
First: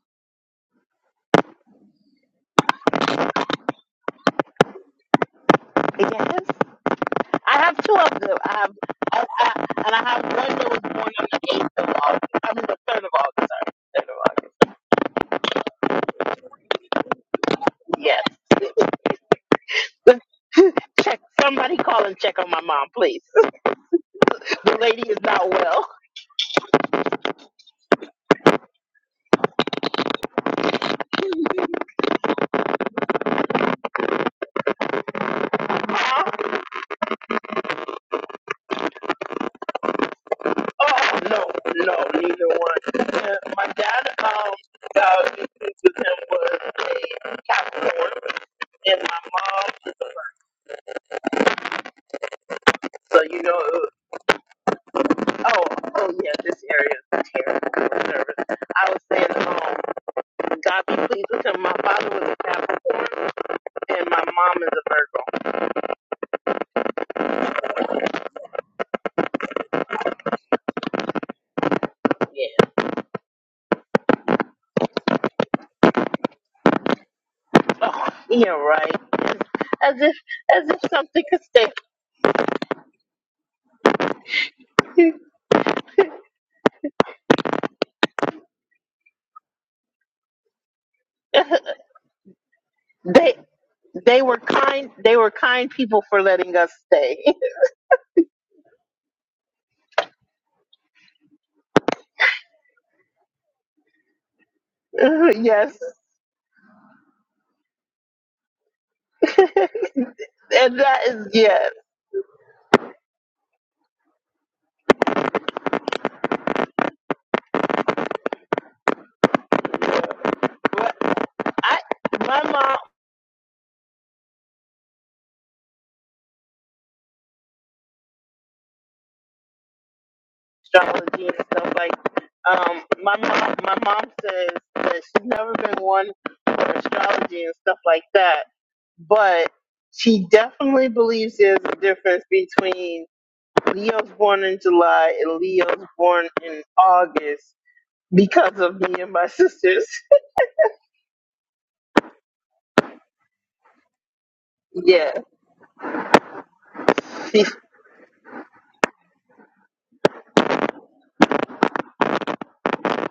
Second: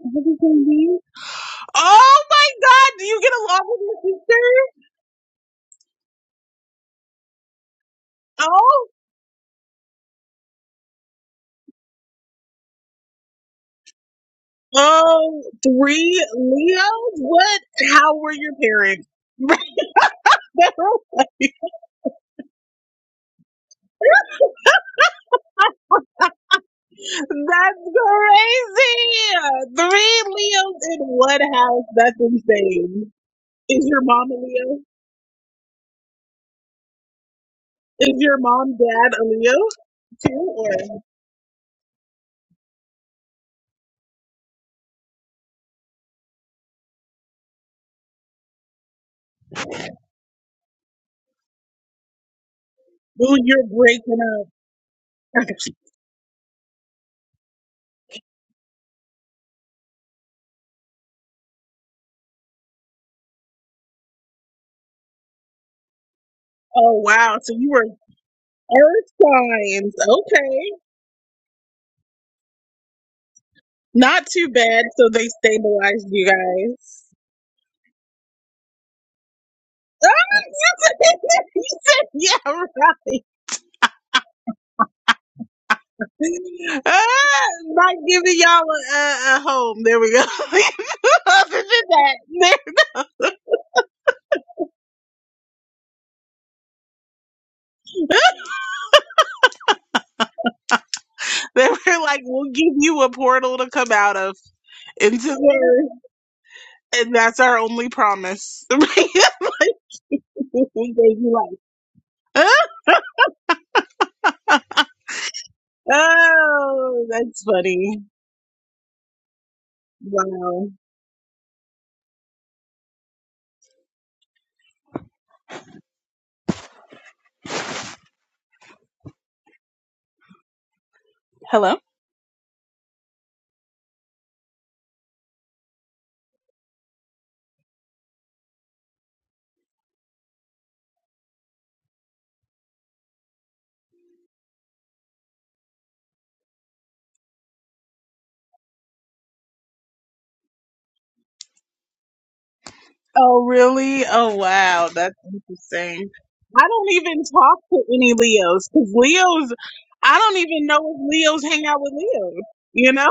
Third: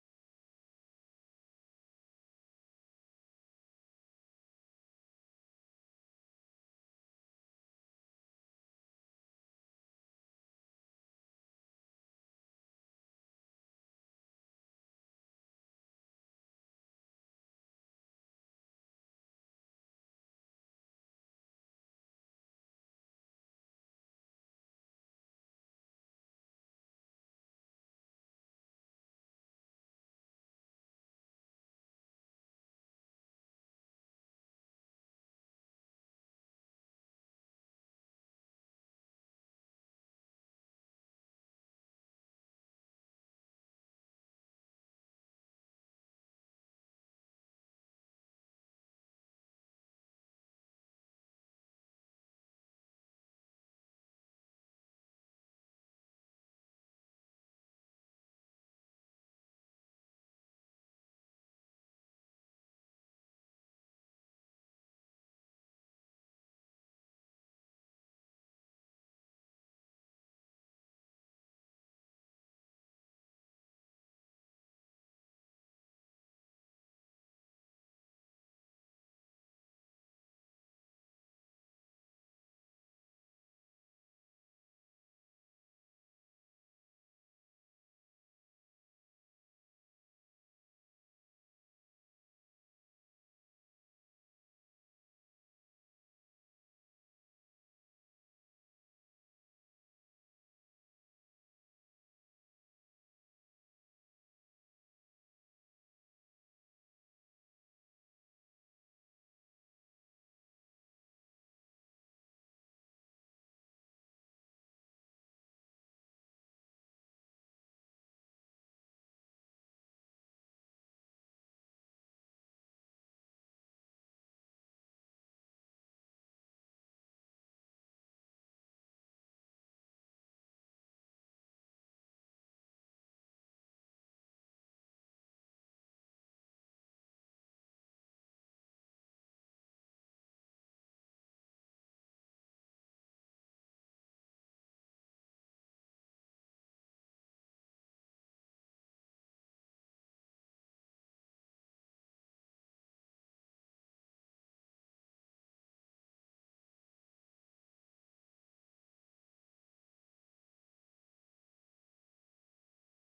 Speaker 3: Oh my god, do you get along with your sister?
Speaker 1: Yes. I have two of them. I have
Speaker 3: Oh,
Speaker 1: I, I, and I have one that was born on the eighth of August. I mean the third of August, sorry. Third of August.
Speaker 3: oh, three Leos? What? How
Speaker 1: Yes.
Speaker 3: were your parents?
Speaker 1: Let's
Speaker 3: That's
Speaker 1: check somebody call and check on my mom, please. The lady is not well.
Speaker 3: crazy! Three Leos in one house. That's insane. Is your mom a Leo? Is your mom, dad a Leo too? Or,
Speaker 1: Oh no, no, neither one. Uh, my dad, um, uh, with him was a Capricorn, and my mom. So
Speaker 3: ooh,
Speaker 1: you know,
Speaker 3: you're
Speaker 1: it was,
Speaker 3: breaking up.
Speaker 1: oh, oh yeah, this area is terrible. I'm nervous. I was saying, um, God be pleased with him. My father was a Capricorn, and my mom is a Virgo.
Speaker 3: Oh wow, so you were earth signs. Okay.
Speaker 1: Yeah.
Speaker 3: Not too bad. So they stabilized you guys.
Speaker 1: Oh, yeah, right. As if,
Speaker 3: Ah,
Speaker 1: as if something could
Speaker 3: you
Speaker 1: stay.
Speaker 3: said, yeah, right. Ah, not giving y'all a, a, a home. There we go. Other than that,
Speaker 1: they, they were kind. They were kind people for letting us stay.
Speaker 3: they, were like, we'll give you a portal to come out of into the earth,
Speaker 1: yes.
Speaker 3: and that's our only promise. Like,
Speaker 1: and
Speaker 3: we
Speaker 1: that
Speaker 3: gave
Speaker 1: is
Speaker 3: you
Speaker 1: yeah.
Speaker 3: life. Oh, that's funny. Wow.
Speaker 1: But I my mom astrology and
Speaker 3: Hello.
Speaker 1: stuff like um my mom my mom says that she's never been one for astrology and stuff like that, but she definitely believes there's a difference between Leo's born in July and Leo's born in August because of me and my sisters.
Speaker 3: Oh, really? Oh, wow.
Speaker 1: Yeah,
Speaker 3: That's interesting. I don't even
Speaker 1: she
Speaker 3: talk to any Leos because Leos, I don't even know if Leos hang out with Leos, you know?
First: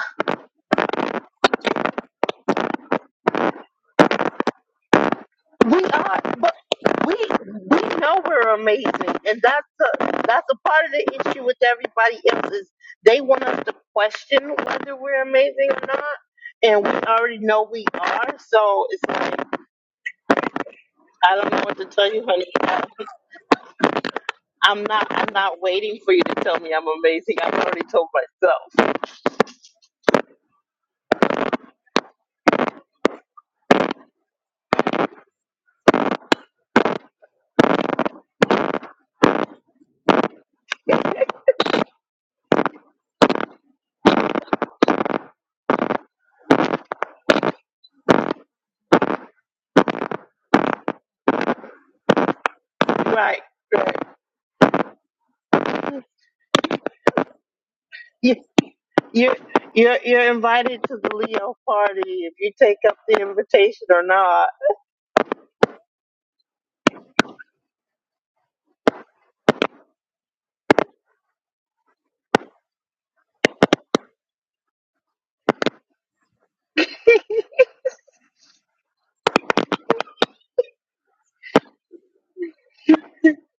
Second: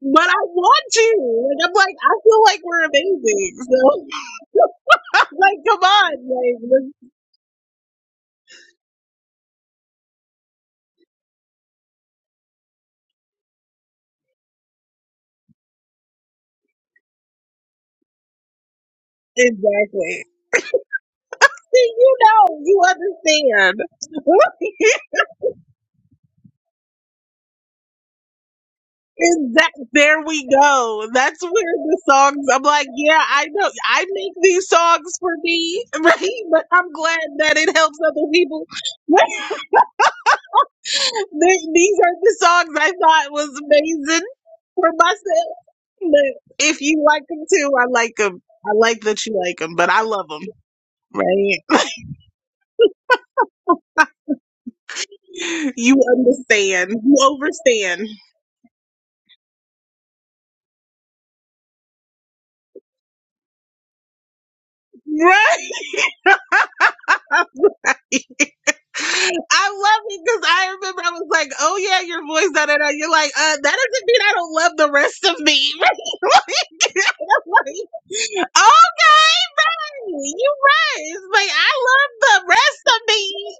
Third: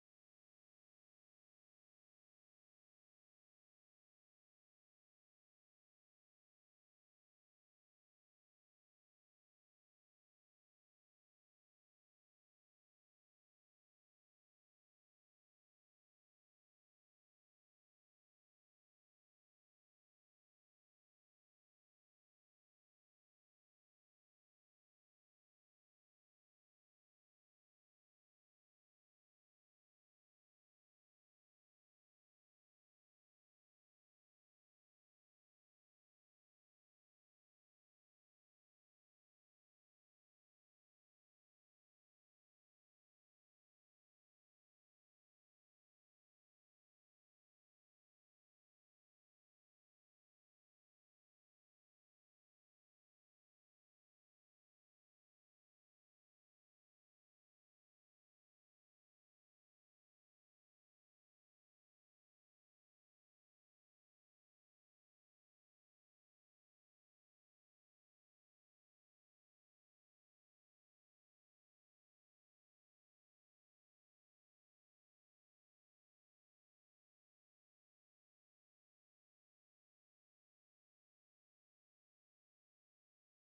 Speaker 3: But I want to. Like, I'm like, I feel like we're amazing. So I'm like, come
Speaker 1: We
Speaker 3: on.
Speaker 1: are, but
Speaker 3: Like, let's-
Speaker 1: we we know we're amazing, and that's the that's a part of the issue with everybody else is they want us to question whether we're amazing or not, and we already know we are. So it's like
Speaker 3: exactly.
Speaker 1: I don't know what to
Speaker 3: See,
Speaker 1: tell
Speaker 3: you
Speaker 1: you, honey.
Speaker 3: know, you understand.
Speaker 1: I'm not I'm not waiting for you to tell me I'm amazing. I've already told myself.
Speaker 3: Exactly. There we go. That's where the songs. I'm like, yeah, I know. I make these songs for me, right? But I'm glad that it helps other people. Th- these are the songs I thought was amazing for myself. But if you like them too, I like them. I like that you like them, but I love them, right?
Speaker 1: Right, right.
Speaker 3: You understand. You overstand,
Speaker 1: You you you're you're invited to the Leo party if you take up the invitation or not.
Speaker 3: right? I love it because I remember I was like, "Oh yeah, your voice." Da da da. You're like, uh, "That doesn't mean I don't love the rest of me." Like, I'm like, okay, right. You right. It's like I love the rest of me,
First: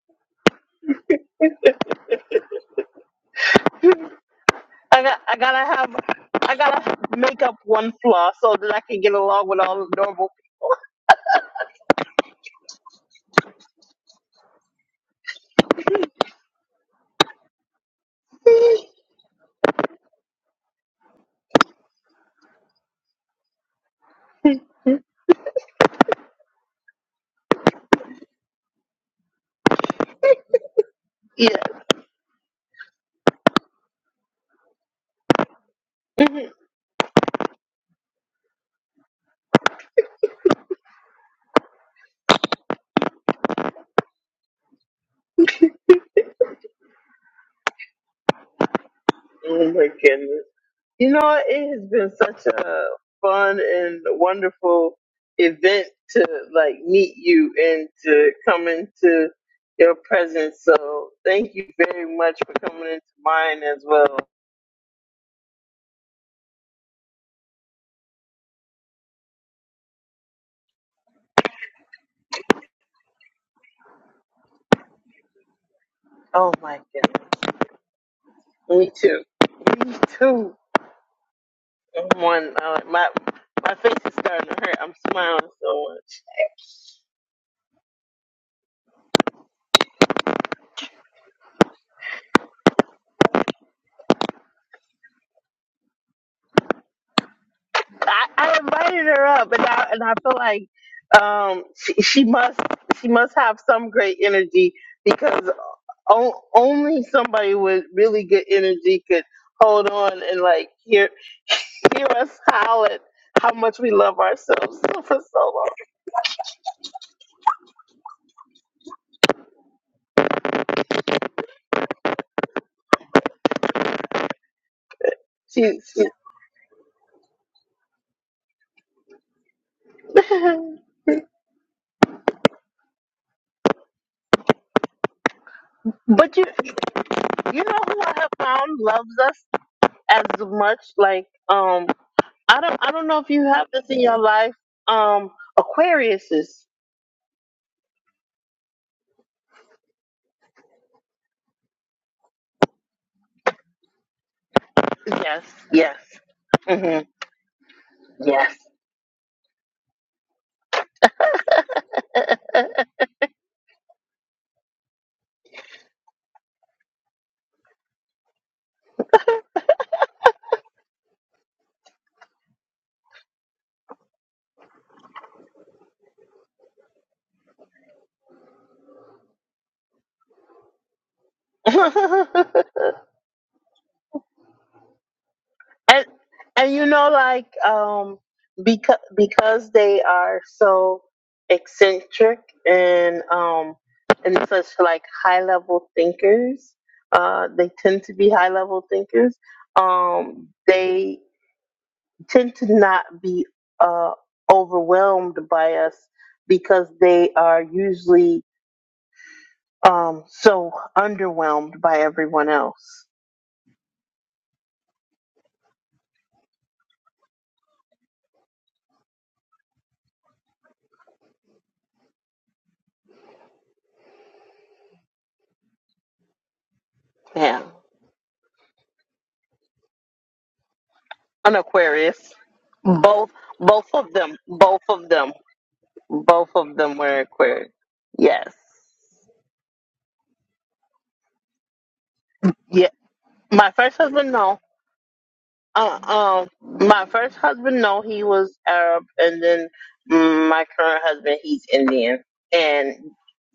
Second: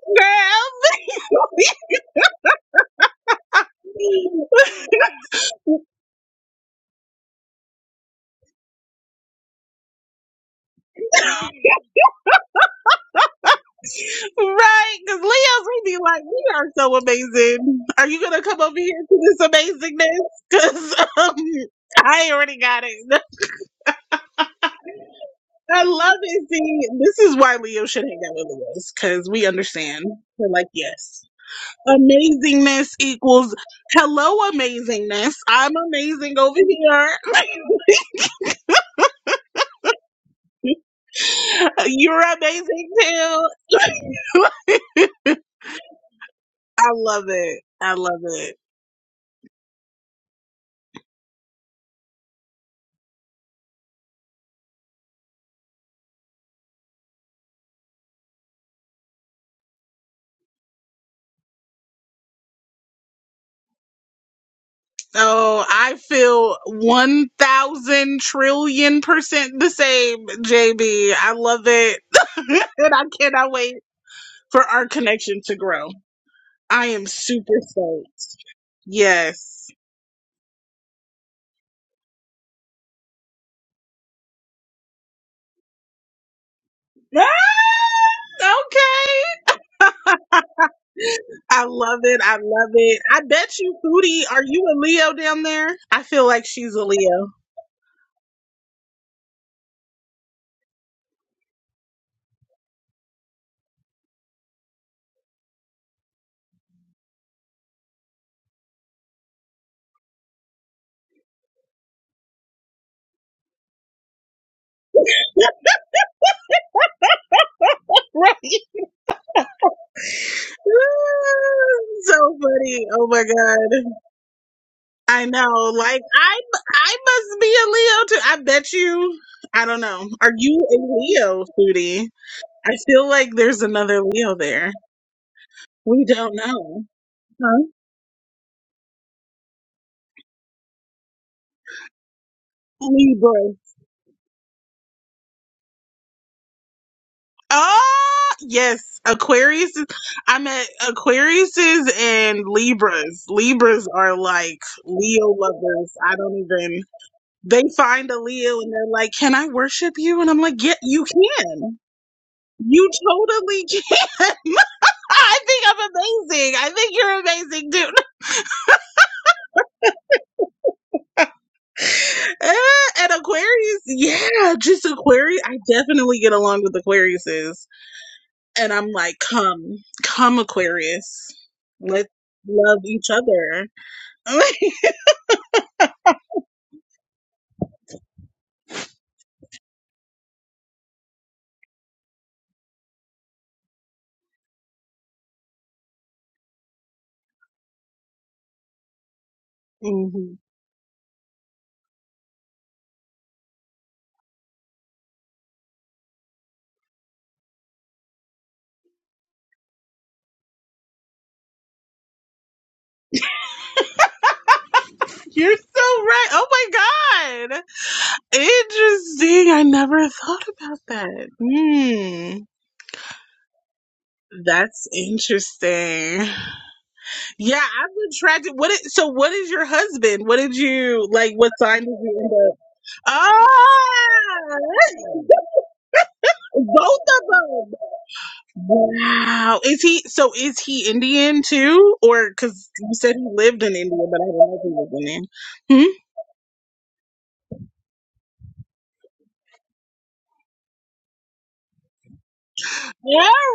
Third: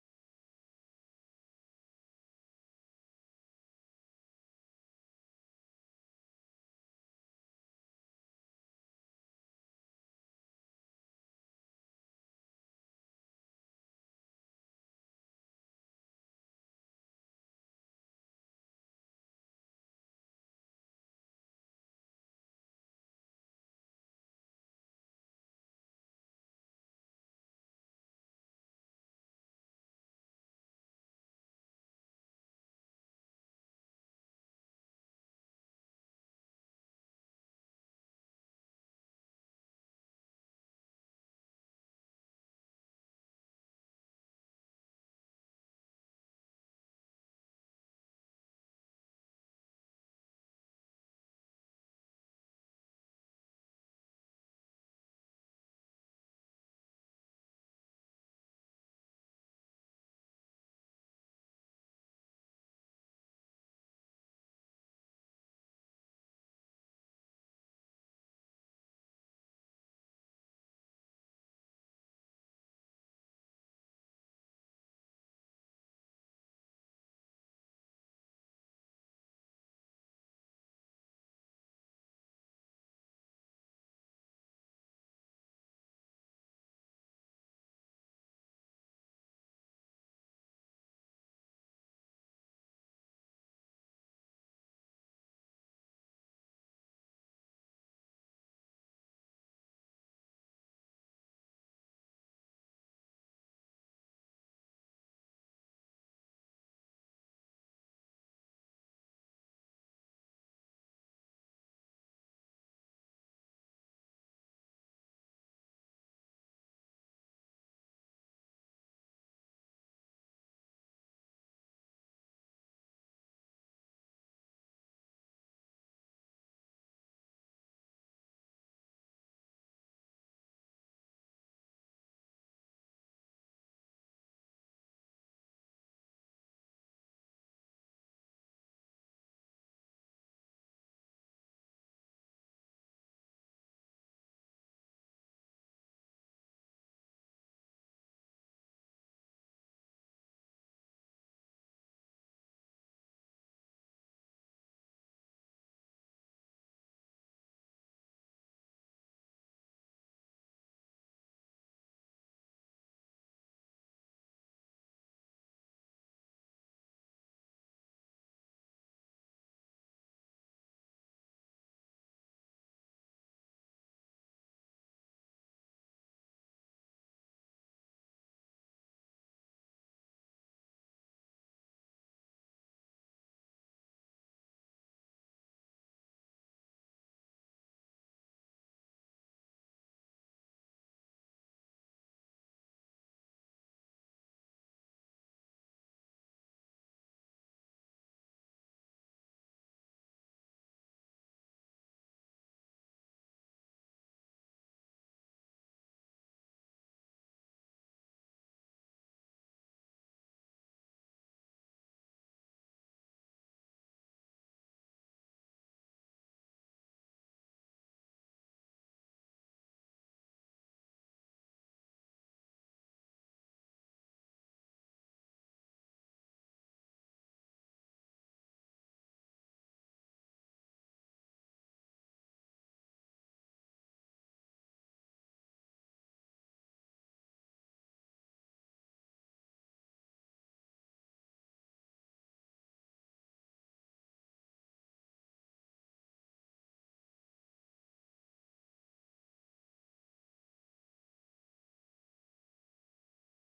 Speaker 1: I got, I gotta have, I gotta make up one flaw so that I can get along with all the normal people.
Speaker 3: girl. right? Because Leo's gonna be like, "We are so amazing. Are you gonna come over here to this amazingness?" Because um, I already got it. I love it. See, this is why Leo should hang out with Lewis because we understand. We're like, yes,
Speaker 1: Yeah.
Speaker 3: amazingness equals hello, amazingness. I'm amazing
Speaker 1: Mhm.
Speaker 3: over here. You're amazing too. I love it. I love it.
Speaker 1: oh my goodness. You know, it has been such a fun and wonderful event to like meet you and to come into your presence. So thank you very much for coming into mine as well.
Speaker 3: So I feel 1,000 trillion percent the same, JB. I love it. and I cannot wait for our connection to grow.
Speaker 1: Oh,
Speaker 3: I am super stoked.
Speaker 1: me too.
Speaker 3: Yes.
Speaker 1: Me too. One, uh, my my face is starting to hurt. I'm smiling so much.
Speaker 3: Ah, okay. I love it. I love it. I bet you, Foodie, are you a Leo down there? I feel like she's a Leo.
Speaker 1: I, I invited her up, and I and I feel like um, she, she must she must have some great energy because o- only somebody with really good energy could hold on and like hear hear us howl at how much we love ourselves for so long.
Speaker 3: right. so funny. Oh my God. I know.
Speaker 1: She,
Speaker 3: Like,
Speaker 1: she,
Speaker 3: I, I must be a Leo too. I bet you. I don't know. Are you a Leo, Foodie? I feel like there's another Leo there. We don't
Speaker 1: but you
Speaker 3: know. Huh?
Speaker 1: you know who I have found loves us as much like um I don't I don't know if
Speaker 3: Libra.
Speaker 1: you have this in your life um Aquariuses.
Speaker 3: Oh, yes. Aquarius is, I meant Aquariuses and Libras. Libras are like Leo
Speaker 1: Yes.
Speaker 3: lovers.
Speaker 1: Yes.
Speaker 3: I don't even,
Speaker 1: hmm
Speaker 3: they find a Leo and they're like, can I worship you? And I'm like, yeah, you can. You totally can. I think I'm amazing. I think you're amazing, dude. Uh, and Aquarius, yeah, just Aquarius. I definitely get along with Aquariuses. and I'm like, come, come, Aquarius. Let's love each other.
Speaker 1: and and you know, like um, because because they are so eccentric and um and such like high level thinkers, uh, they tend to be high level thinkers.
Speaker 3: Mhm.
Speaker 1: Um, they tend to not be uh overwhelmed by us because they are usually um so underwhelmed by everyone else.
Speaker 3: You're so right. Oh my God. Interesting. I never thought about that. Hmm. That's interesting. Yeah,
Speaker 1: Yeah.
Speaker 3: I was attracted. What? Is, so, what is your husband? What did you like? What
Speaker 1: an
Speaker 3: sign did you
Speaker 1: Aquarius.
Speaker 3: end up?
Speaker 1: Mm. Both both of them.
Speaker 3: Ah,
Speaker 1: Both of them. Both of them
Speaker 3: both
Speaker 1: were
Speaker 3: of
Speaker 1: Aquarius.
Speaker 3: them.
Speaker 1: Yes.
Speaker 3: Wow. Is he? So, is he Indian too? Or because you
Speaker 1: Yeah.
Speaker 3: said he lived
Speaker 1: My
Speaker 3: in India,
Speaker 1: first
Speaker 3: but I
Speaker 1: husband
Speaker 3: don't
Speaker 1: no.
Speaker 3: know if he was Indian. Hmm?
Speaker 1: Uh um my first husband no, he was Arab and then mm, my current husband he's Indian. And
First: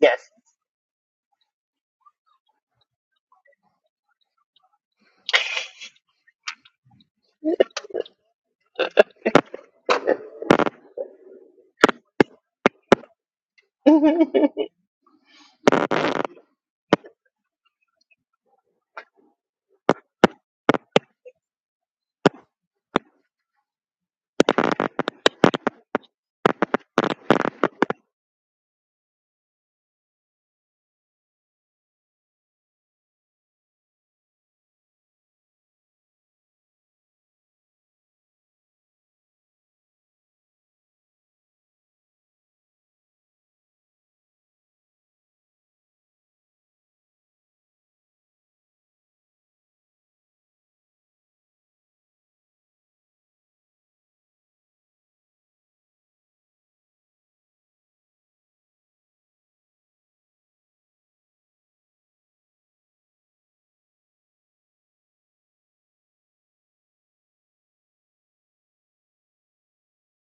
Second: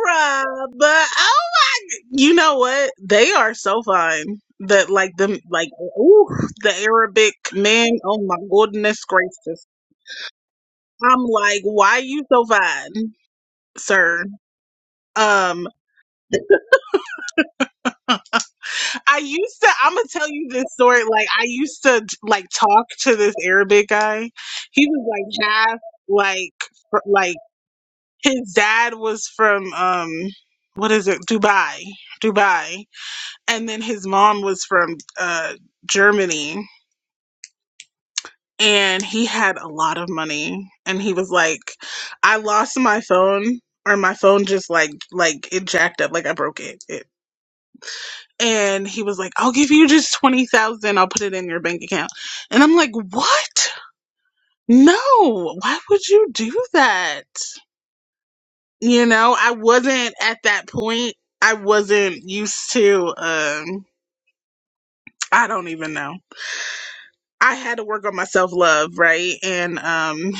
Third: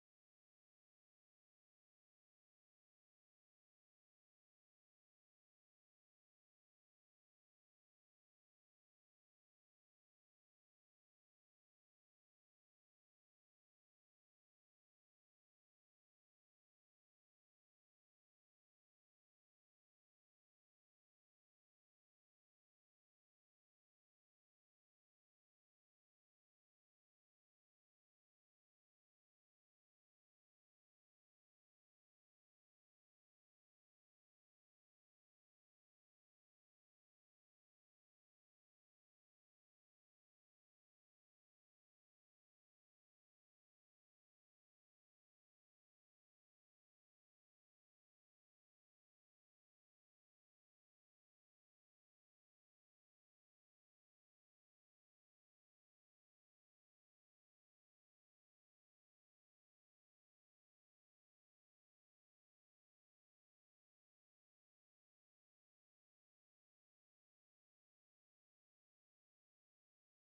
Speaker 1: yes.
Speaker 3: but oh, you know what? They are so fun. That like them like ooh, the Arabic men. Oh my goodness gracious! I'm like, why you so fine? sir. Um, I used to. I'm gonna tell you this story. Like I used to like talk to this Arabic guy. He was like half like fr- like his dad was from um what is it Dubai Dubai, and then his mom was from uh Germany. And he had a lot of money, and he was like, "I lost my phone, or my phone just like like it jacked up, like I broke it. and he was like, I'll give you just 20,000. I'll put it in your bank account. And I'm like, what? No, why would you do that? You know, I wasn't at that point. I wasn't used to, um, I don't even know. I had to work on my self love, right? And, um,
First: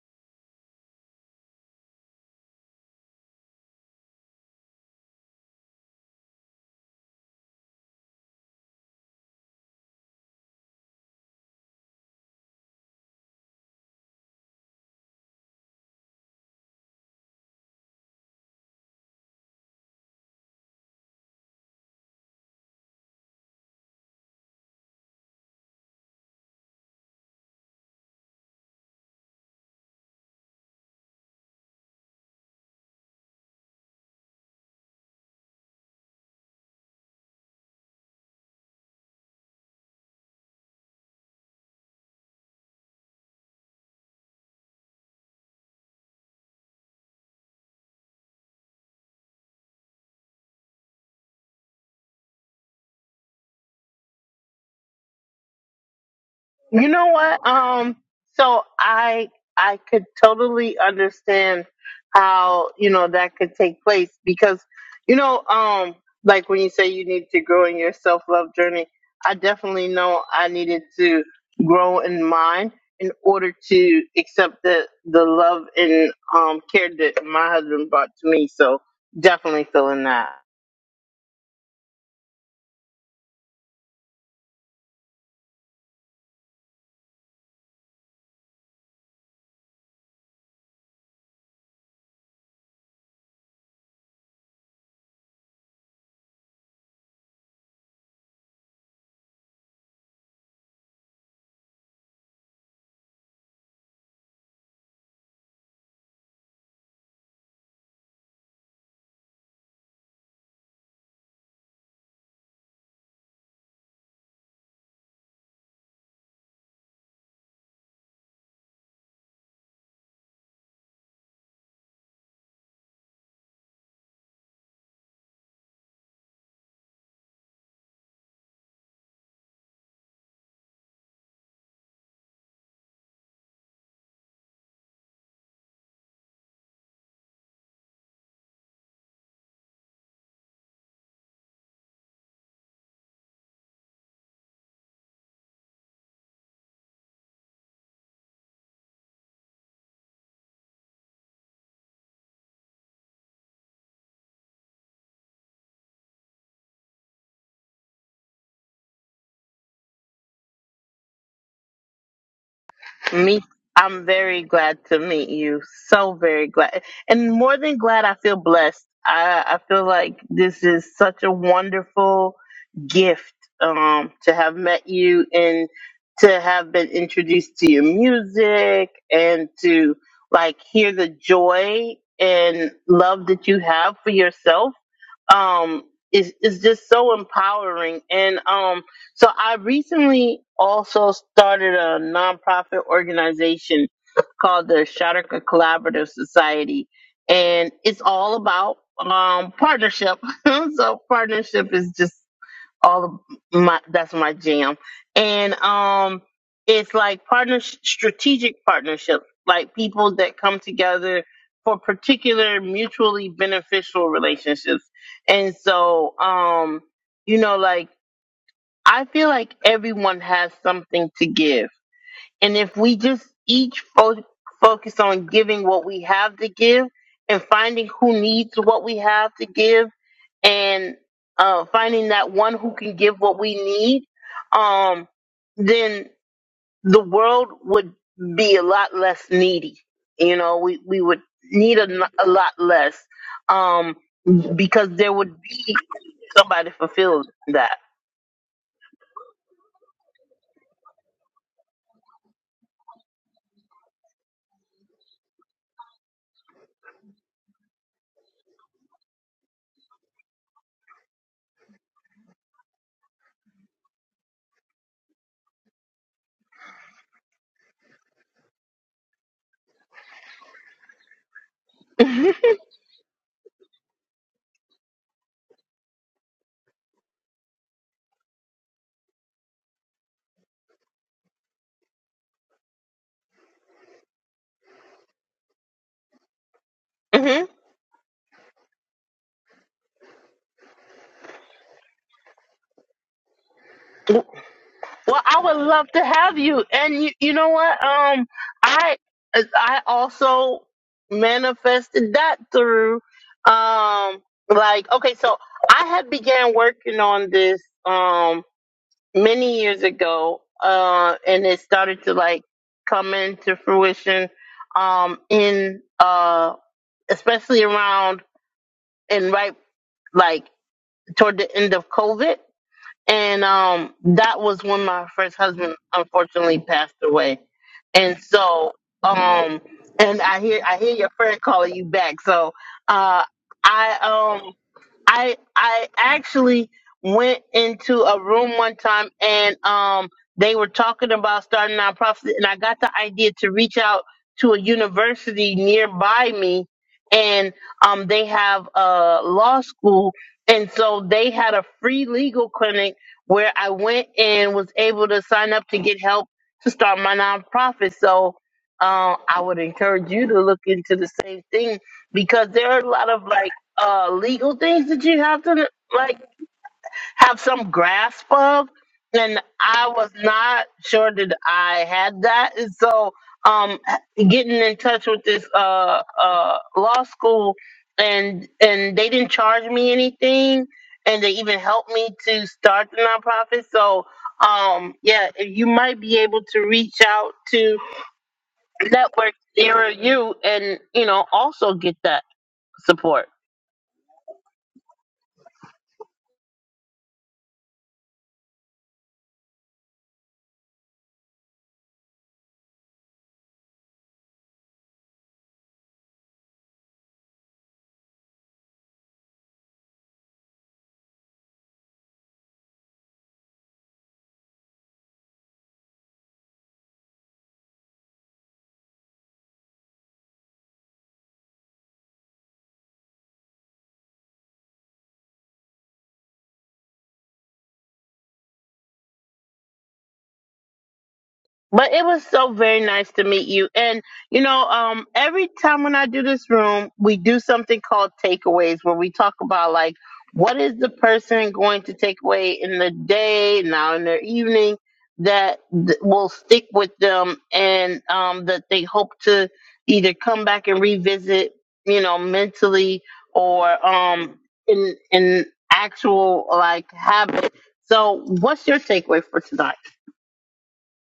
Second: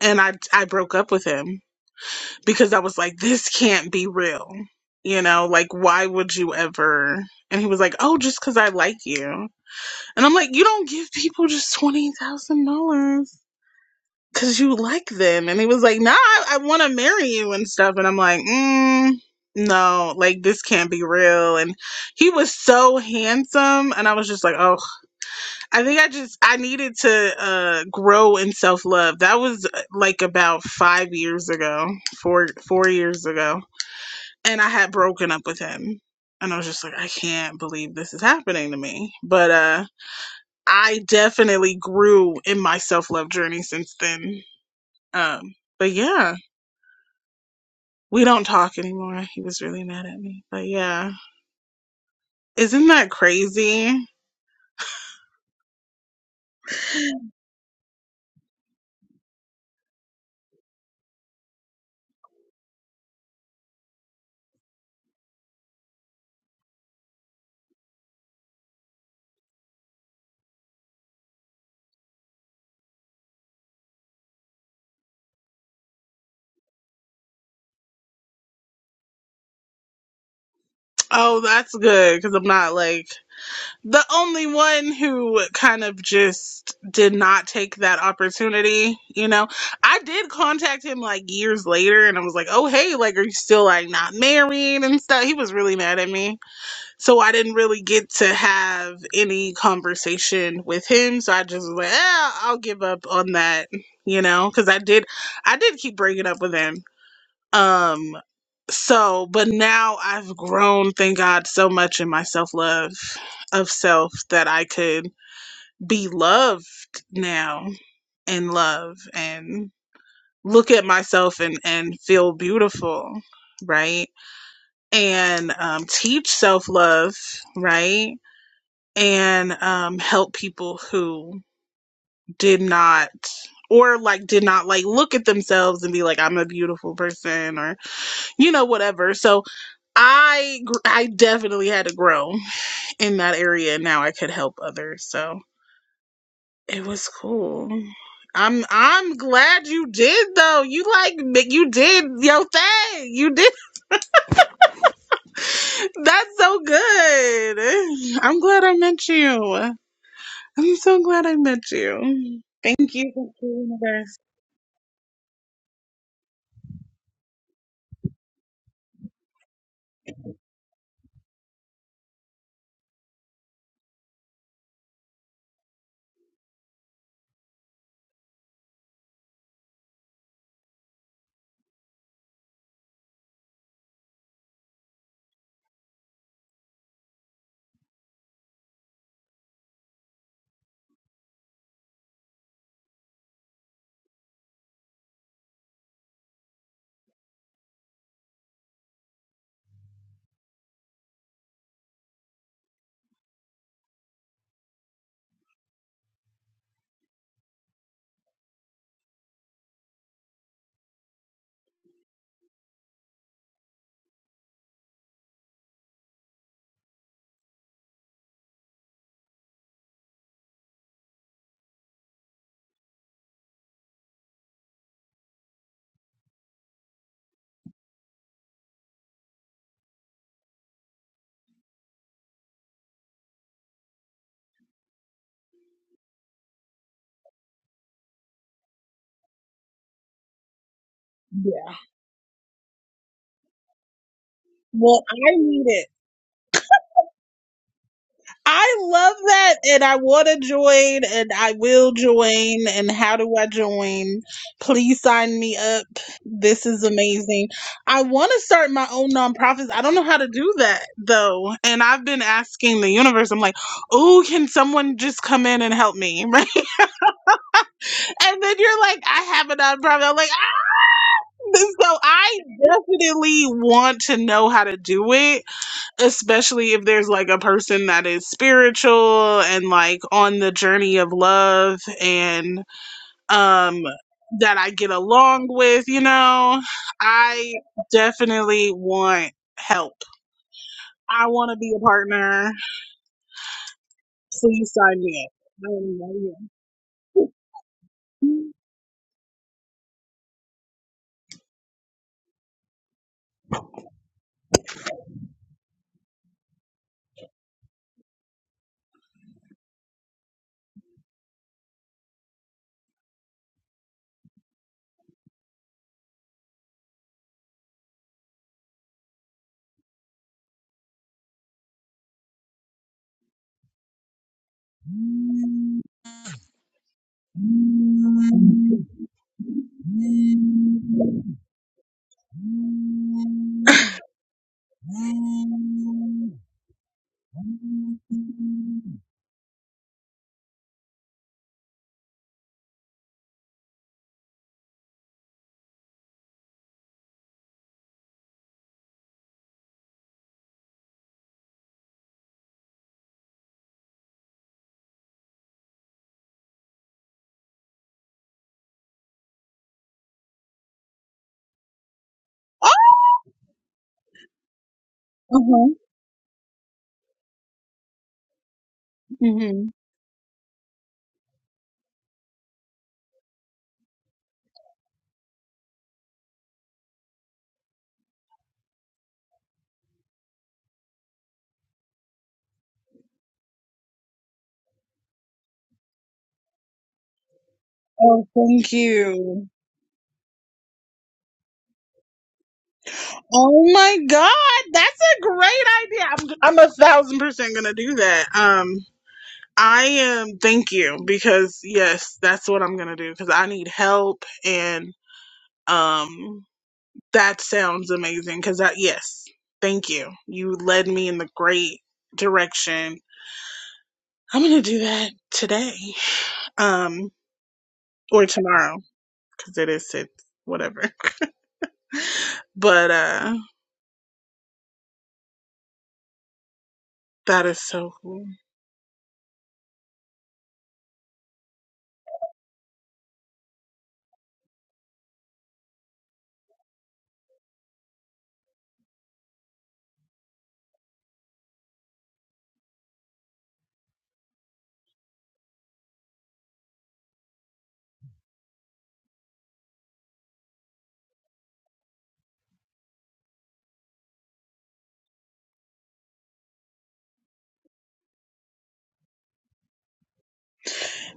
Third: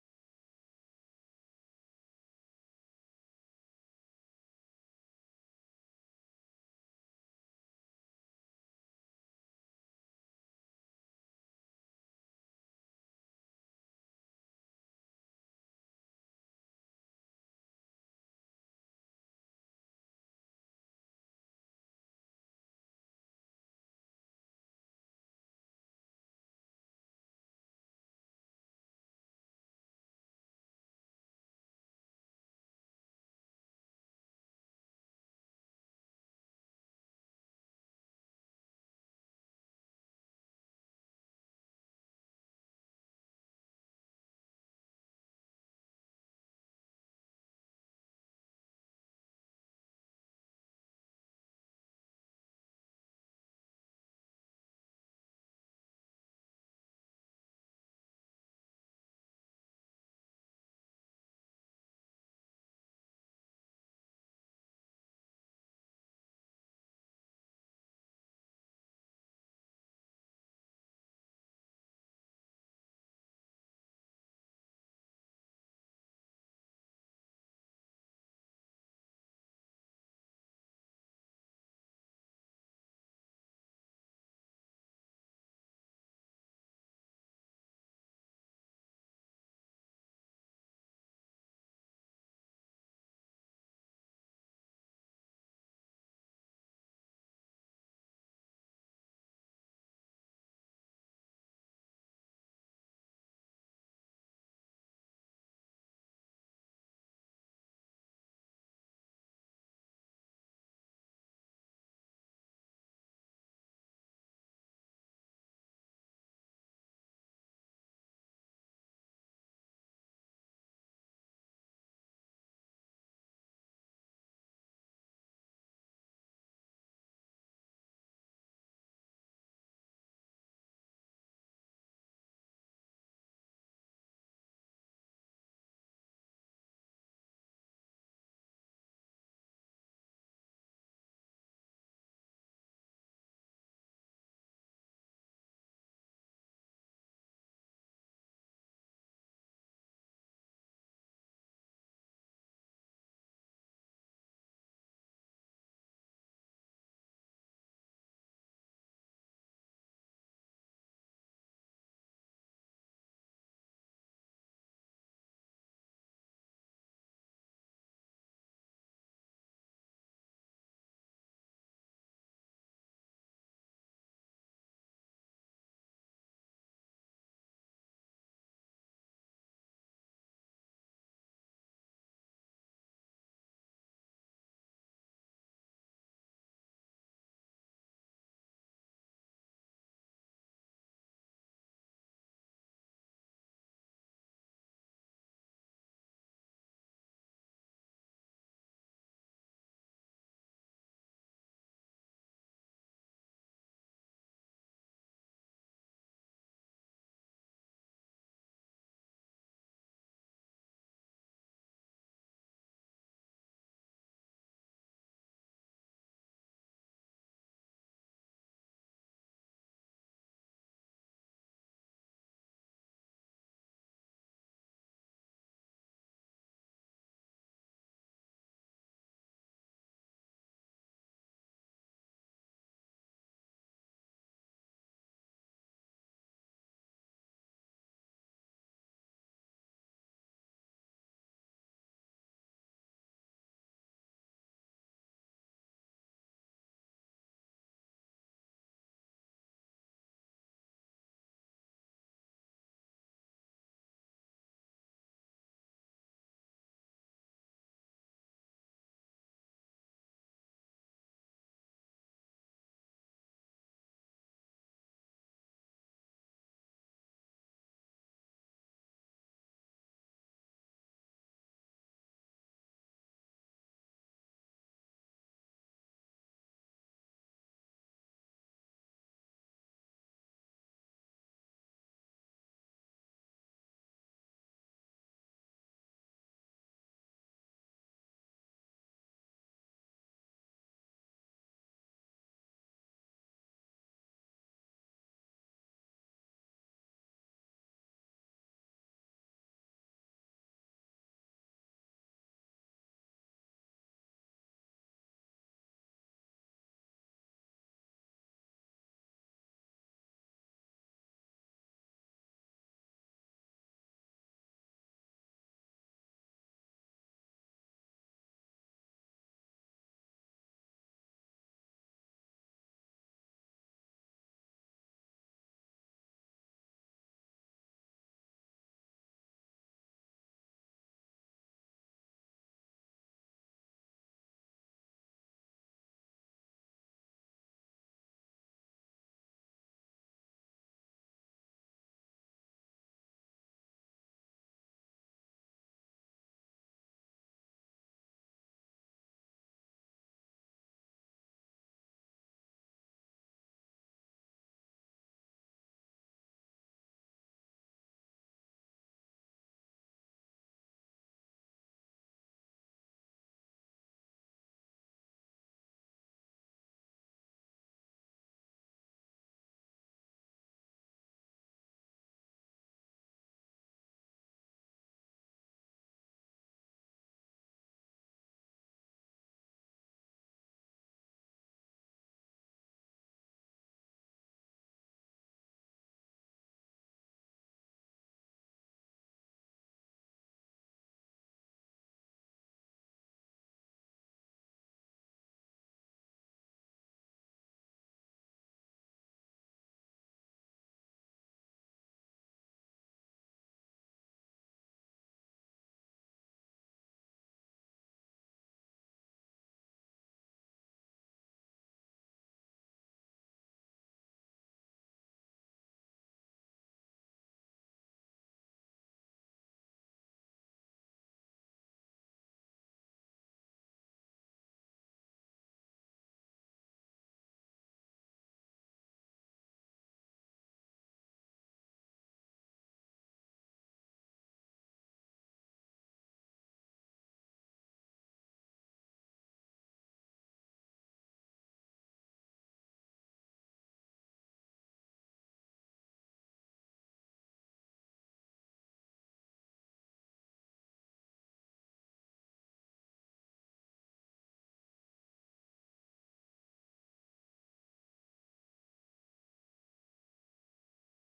Speaker 3: and I, I broke up with him because I was like, this can't be real. You know, like, why would you ever? And he was like, oh, just because I like you. And I'm like, you don't give people just twenty thousand dollars because you like them. And he was like, nah, I, I want to marry you and stuff. And I'm like, mm, no, like this can't be real. And he was so handsome, and I was just like, oh, I think I just I needed to uh, grow in self love. That was uh, like about five years ago, four four years ago, and I had broken up with him. And I was just like, I can't believe this is happening to me. But uh I definitely grew in my self love journey since then. Um, but yeah, we don't talk anymore. He was really mad at me. But yeah, isn't that crazy?
Speaker 1: You know what? Um, so I I could totally understand how, you know, that could take place because, you know, um, like when you say you need to grow in your self love journey, I definitely know I needed to grow in mine in order to accept the the love and um care that my husband brought to me. So definitely feeling that.
Speaker 3: Oh, that's good because I'm not like the only one who kind of just did not take that opportunity. You know, I did contact him like years later and I was like, oh, hey, like, are you still like not married and stuff? He was really mad at me. So I didn't really get to have any conversation with him. So I just was like, eh, I'll give up on that, you know, because I did, I did keep breaking up with him. Um, so, but now I've grown, thank God, so much in my self love of self that I could be loved now and love and look at myself and and feel beautiful, right? And um, teach self love, right? and um, help people who did not or like did not like look at themselves and be like i'm a beautiful person or you know whatever so i gr- i definitely had to grow in that area and now i could help others so it was cool i'm i'm glad you did though you like you did your thing you did that's so good i'm glad i met you I'm so glad I met you. Thank you, thank you,
Speaker 1: Me, I'm
Speaker 3: universe.
Speaker 1: very glad to meet you. So very glad, and more than glad, I feel blessed. I, I feel like this is such a wonderful gift um, to have met you and to have been introduced to your music and to like hear the joy and love that you have for yourself. Um, is is just so empowering, and um, so I recently also started a nonprofit organization called the Shatterka Collaborative Society, and it's all about um, partnership. so partnership is just all of my that's my jam, and um, it's like partner strategic partnerships, like people that come together for particular mutually beneficial relationships, and so um, you know, like I feel like everyone has something to give. And if we just each fo- focus on giving what we have to give and finding who needs what we have to give and uh, finding that one who can give what we need, um, then the world would be a lot less needy. You know, we, we would
Speaker 3: Yeah.
Speaker 1: need a, n- a lot less um, because
Speaker 3: Well,
Speaker 1: there
Speaker 3: I
Speaker 1: would
Speaker 3: need
Speaker 1: be
Speaker 3: it.
Speaker 1: somebody fulfilled that.
Speaker 3: I love that, and I want to join, and I will join. And how do I join? Please sign me up. This is amazing. I want to start my own nonprofits. I don't know how to do that though, and I've been asking the universe. I'm like, oh, can someone just come in and help me, right? And then you're like, I have a nonprofit. I'm like, So I definitely want to know how to do it, especially if there's like a person that is spiritual and like on the journey of love and um that I get along with, you know.
Speaker 1: hmm
Speaker 3: I definitely want help. I want to be a partner. Please sign
Speaker 1: Well,
Speaker 3: me
Speaker 1: I
Speaker 3: up.
Speaker 1: would
Speaker 3: I
Speaker 1: love
Speaker 3: am
Speaker 1: to
Speaker 3: right
Speaker 1: have you. And you, you know what? Um, I I also manifested that through um like okay, so I had began working on this um many years ago uh and it started to like come into fruition um in uh especially around and right like toward the end of COVID and um that was when my first husband unfortunately passed away and so um and i hear i hear your friend calling you back so uh i um I I actually went into a room one time and um they were talking about starting a nonprofit and I got the idea to reach out to a university nearby me and um they have a law school and so they had a free legal clinic where I went and was able to sign up to get help to start my nonprofit. So uh, I would encourage you to look into the same thing because there are a lot of like uh, legal things that you have to
Speaker 3: Oh,
Speaker 1: like have some grasp of,
Speaker 3: Mhm,
Speaker 1: and
Speaker 3: mhm.
Speaker 1: I was not sure that I had that, and so um, getting in touch with this uh, uh, law school, and and they didn't charge me anything, and they even helped me to start the nonprofit. So um, yeah, you might be able to reach out to
Speaker 3: Oh, thank
Speaker 1: network
Speaker 3: you.
Speaker 1: nearer you, and you know also get that support.
Speaker 3: Oh my God, that's a great idea. I'm I'm a thousand percent gonna do that. Um, I am. Thank you because yes, that's what I'm gonna do because I need help and um, that sounds amazing because that yes, thank you. You led me in the great direction. I'm gonna do that today, um, or tomorrow because it is it's whatever. But uh, that is so cool.
Speaker 1: But it was so very nice to meet you. And you know, um, every time when I do this room, we do something called takeaways where we talk about like what is the person going to take away in the day, now in their evening, that th- will stick with them and um, that they hope to either come back and revisit, you know, mentally or um, in in actual like habit. So, what's your takeaway for tonight?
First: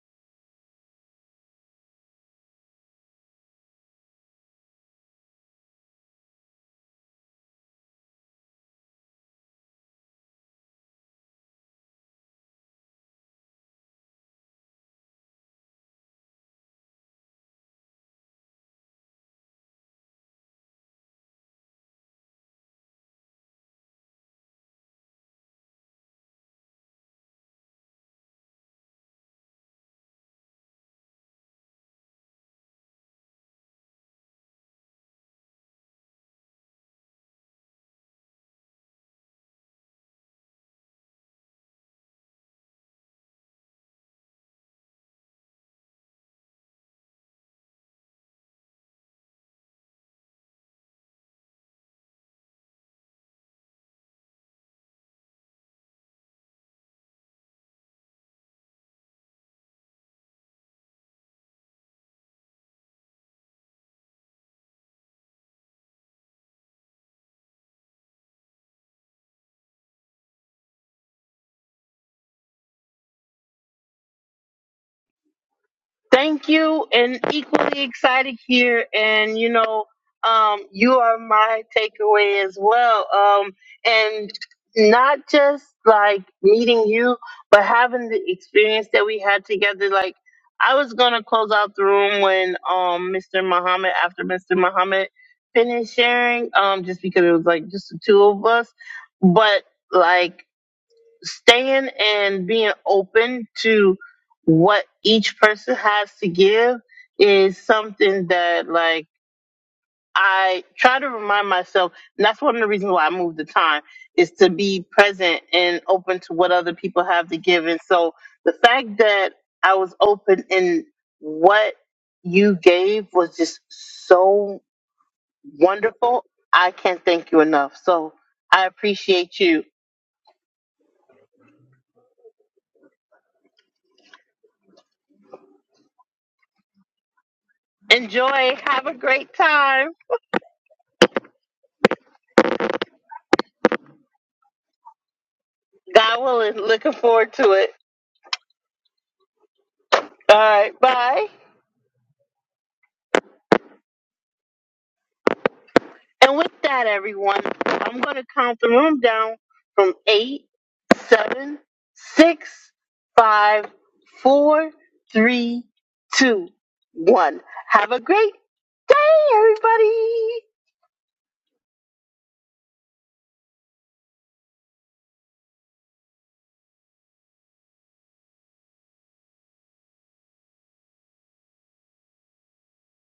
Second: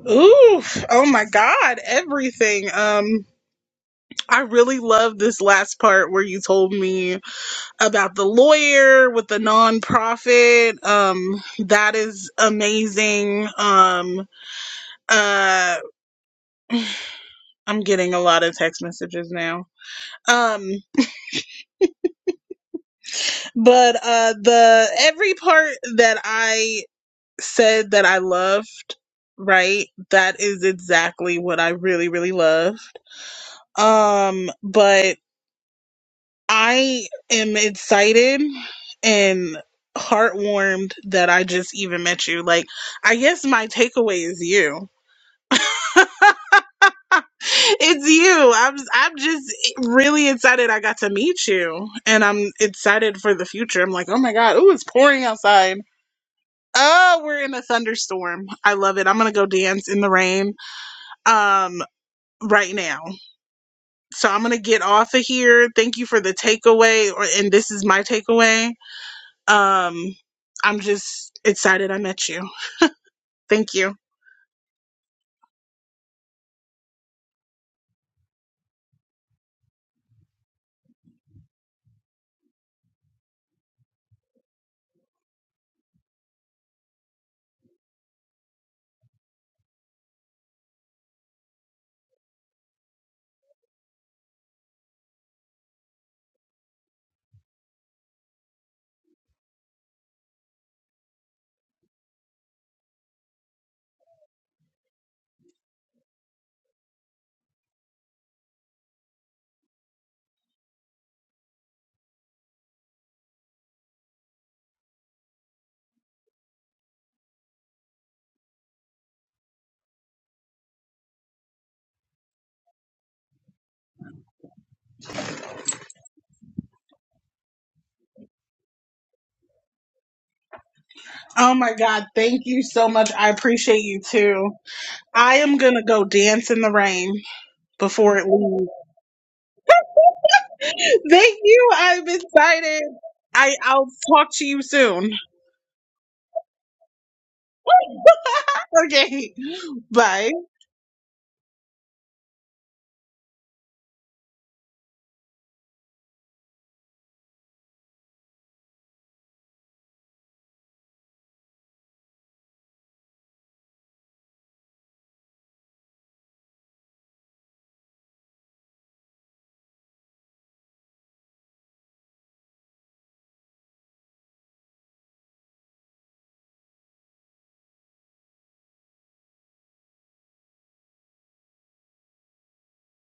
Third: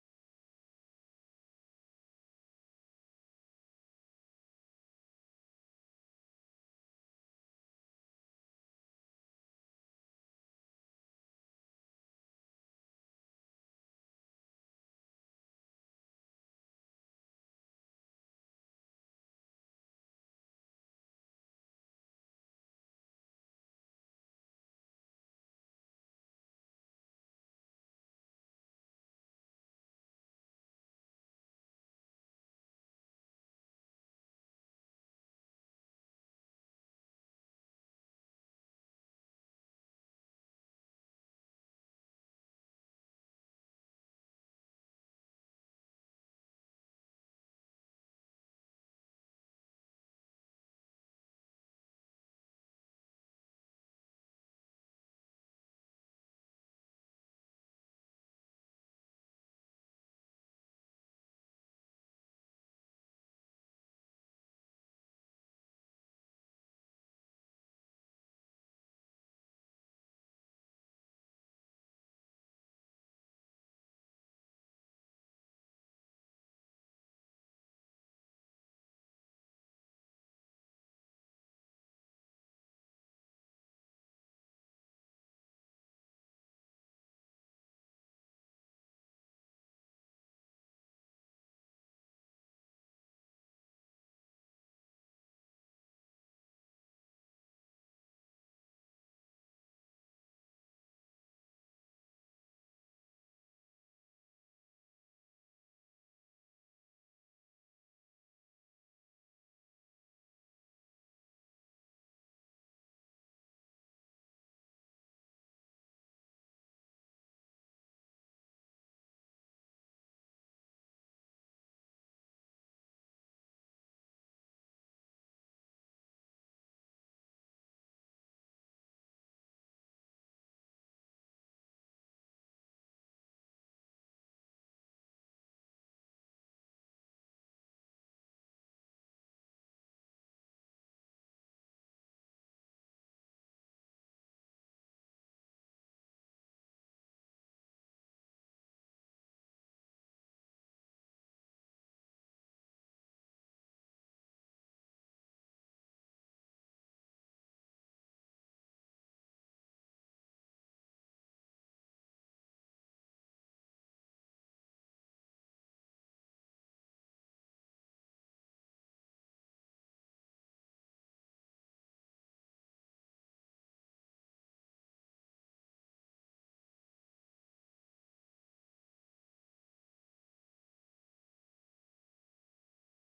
Speaker 3: Ooh! Oh my God. Everything. Um, I really love this last part where you told me about the lawyer with the nonprofit. Um, that is amazing. Um, uh, I'm getting a lot of text messages now. Um, but uh, the every part that I said that I loved, right? That is exactly what I really, really loved. Um, but I am excited and heartwarmed that I just even met you. Like, I guess my takeaway is you. It's you. I'm I'm just really excited I got to meet you and I'm excited for the future. I'm like, "Oh my god, oh, it's pouring outside." Oh, we're in a thunderstorm. I love it. I'm going to go dance in the rain. Um right now. So I'm going to get off of here. Thank you for the takeaway or and this is my takeaway Um, I'm just excited I met you. Thank you.
Speaker 1: Thank you, and equally excited here. And you know, um, you are my takeaway as well. Um, and not just like meeting you, but having the experience that we had together. Like I was gonna close out the room when um Mr. Muhammad after Mr. Muhammad finished sharing, um, just because it was like just the two of us, but. Like staying and being open to what each person has to give is something that like I try to remind myself, and that's one of the reasons why I moved the time is to be present and open to what other people have to give. And so the fact that I was open in what you gave was just so wonderful. I can't thank you enough. So I appreciate you.
Speaker 3: Oh my God, thank you so much. I appreciate you too. I am gonna go dance in the rain before it
Speaker 1: Enjoy.
Speaker 3: leaves.
Speaker 1: Have a great time.
Speaker 3: Thank you. I'm excited. I, I'll talk to you soon.
Speaker 1: God willing, looking forward to it.
Speaker 3: Okay. Bye.
Speaker 1: All right, bye. And with that, everyone, I'm going to count the room down from eight, seven, six, five, four, three, two, one. Have a great day, everybody.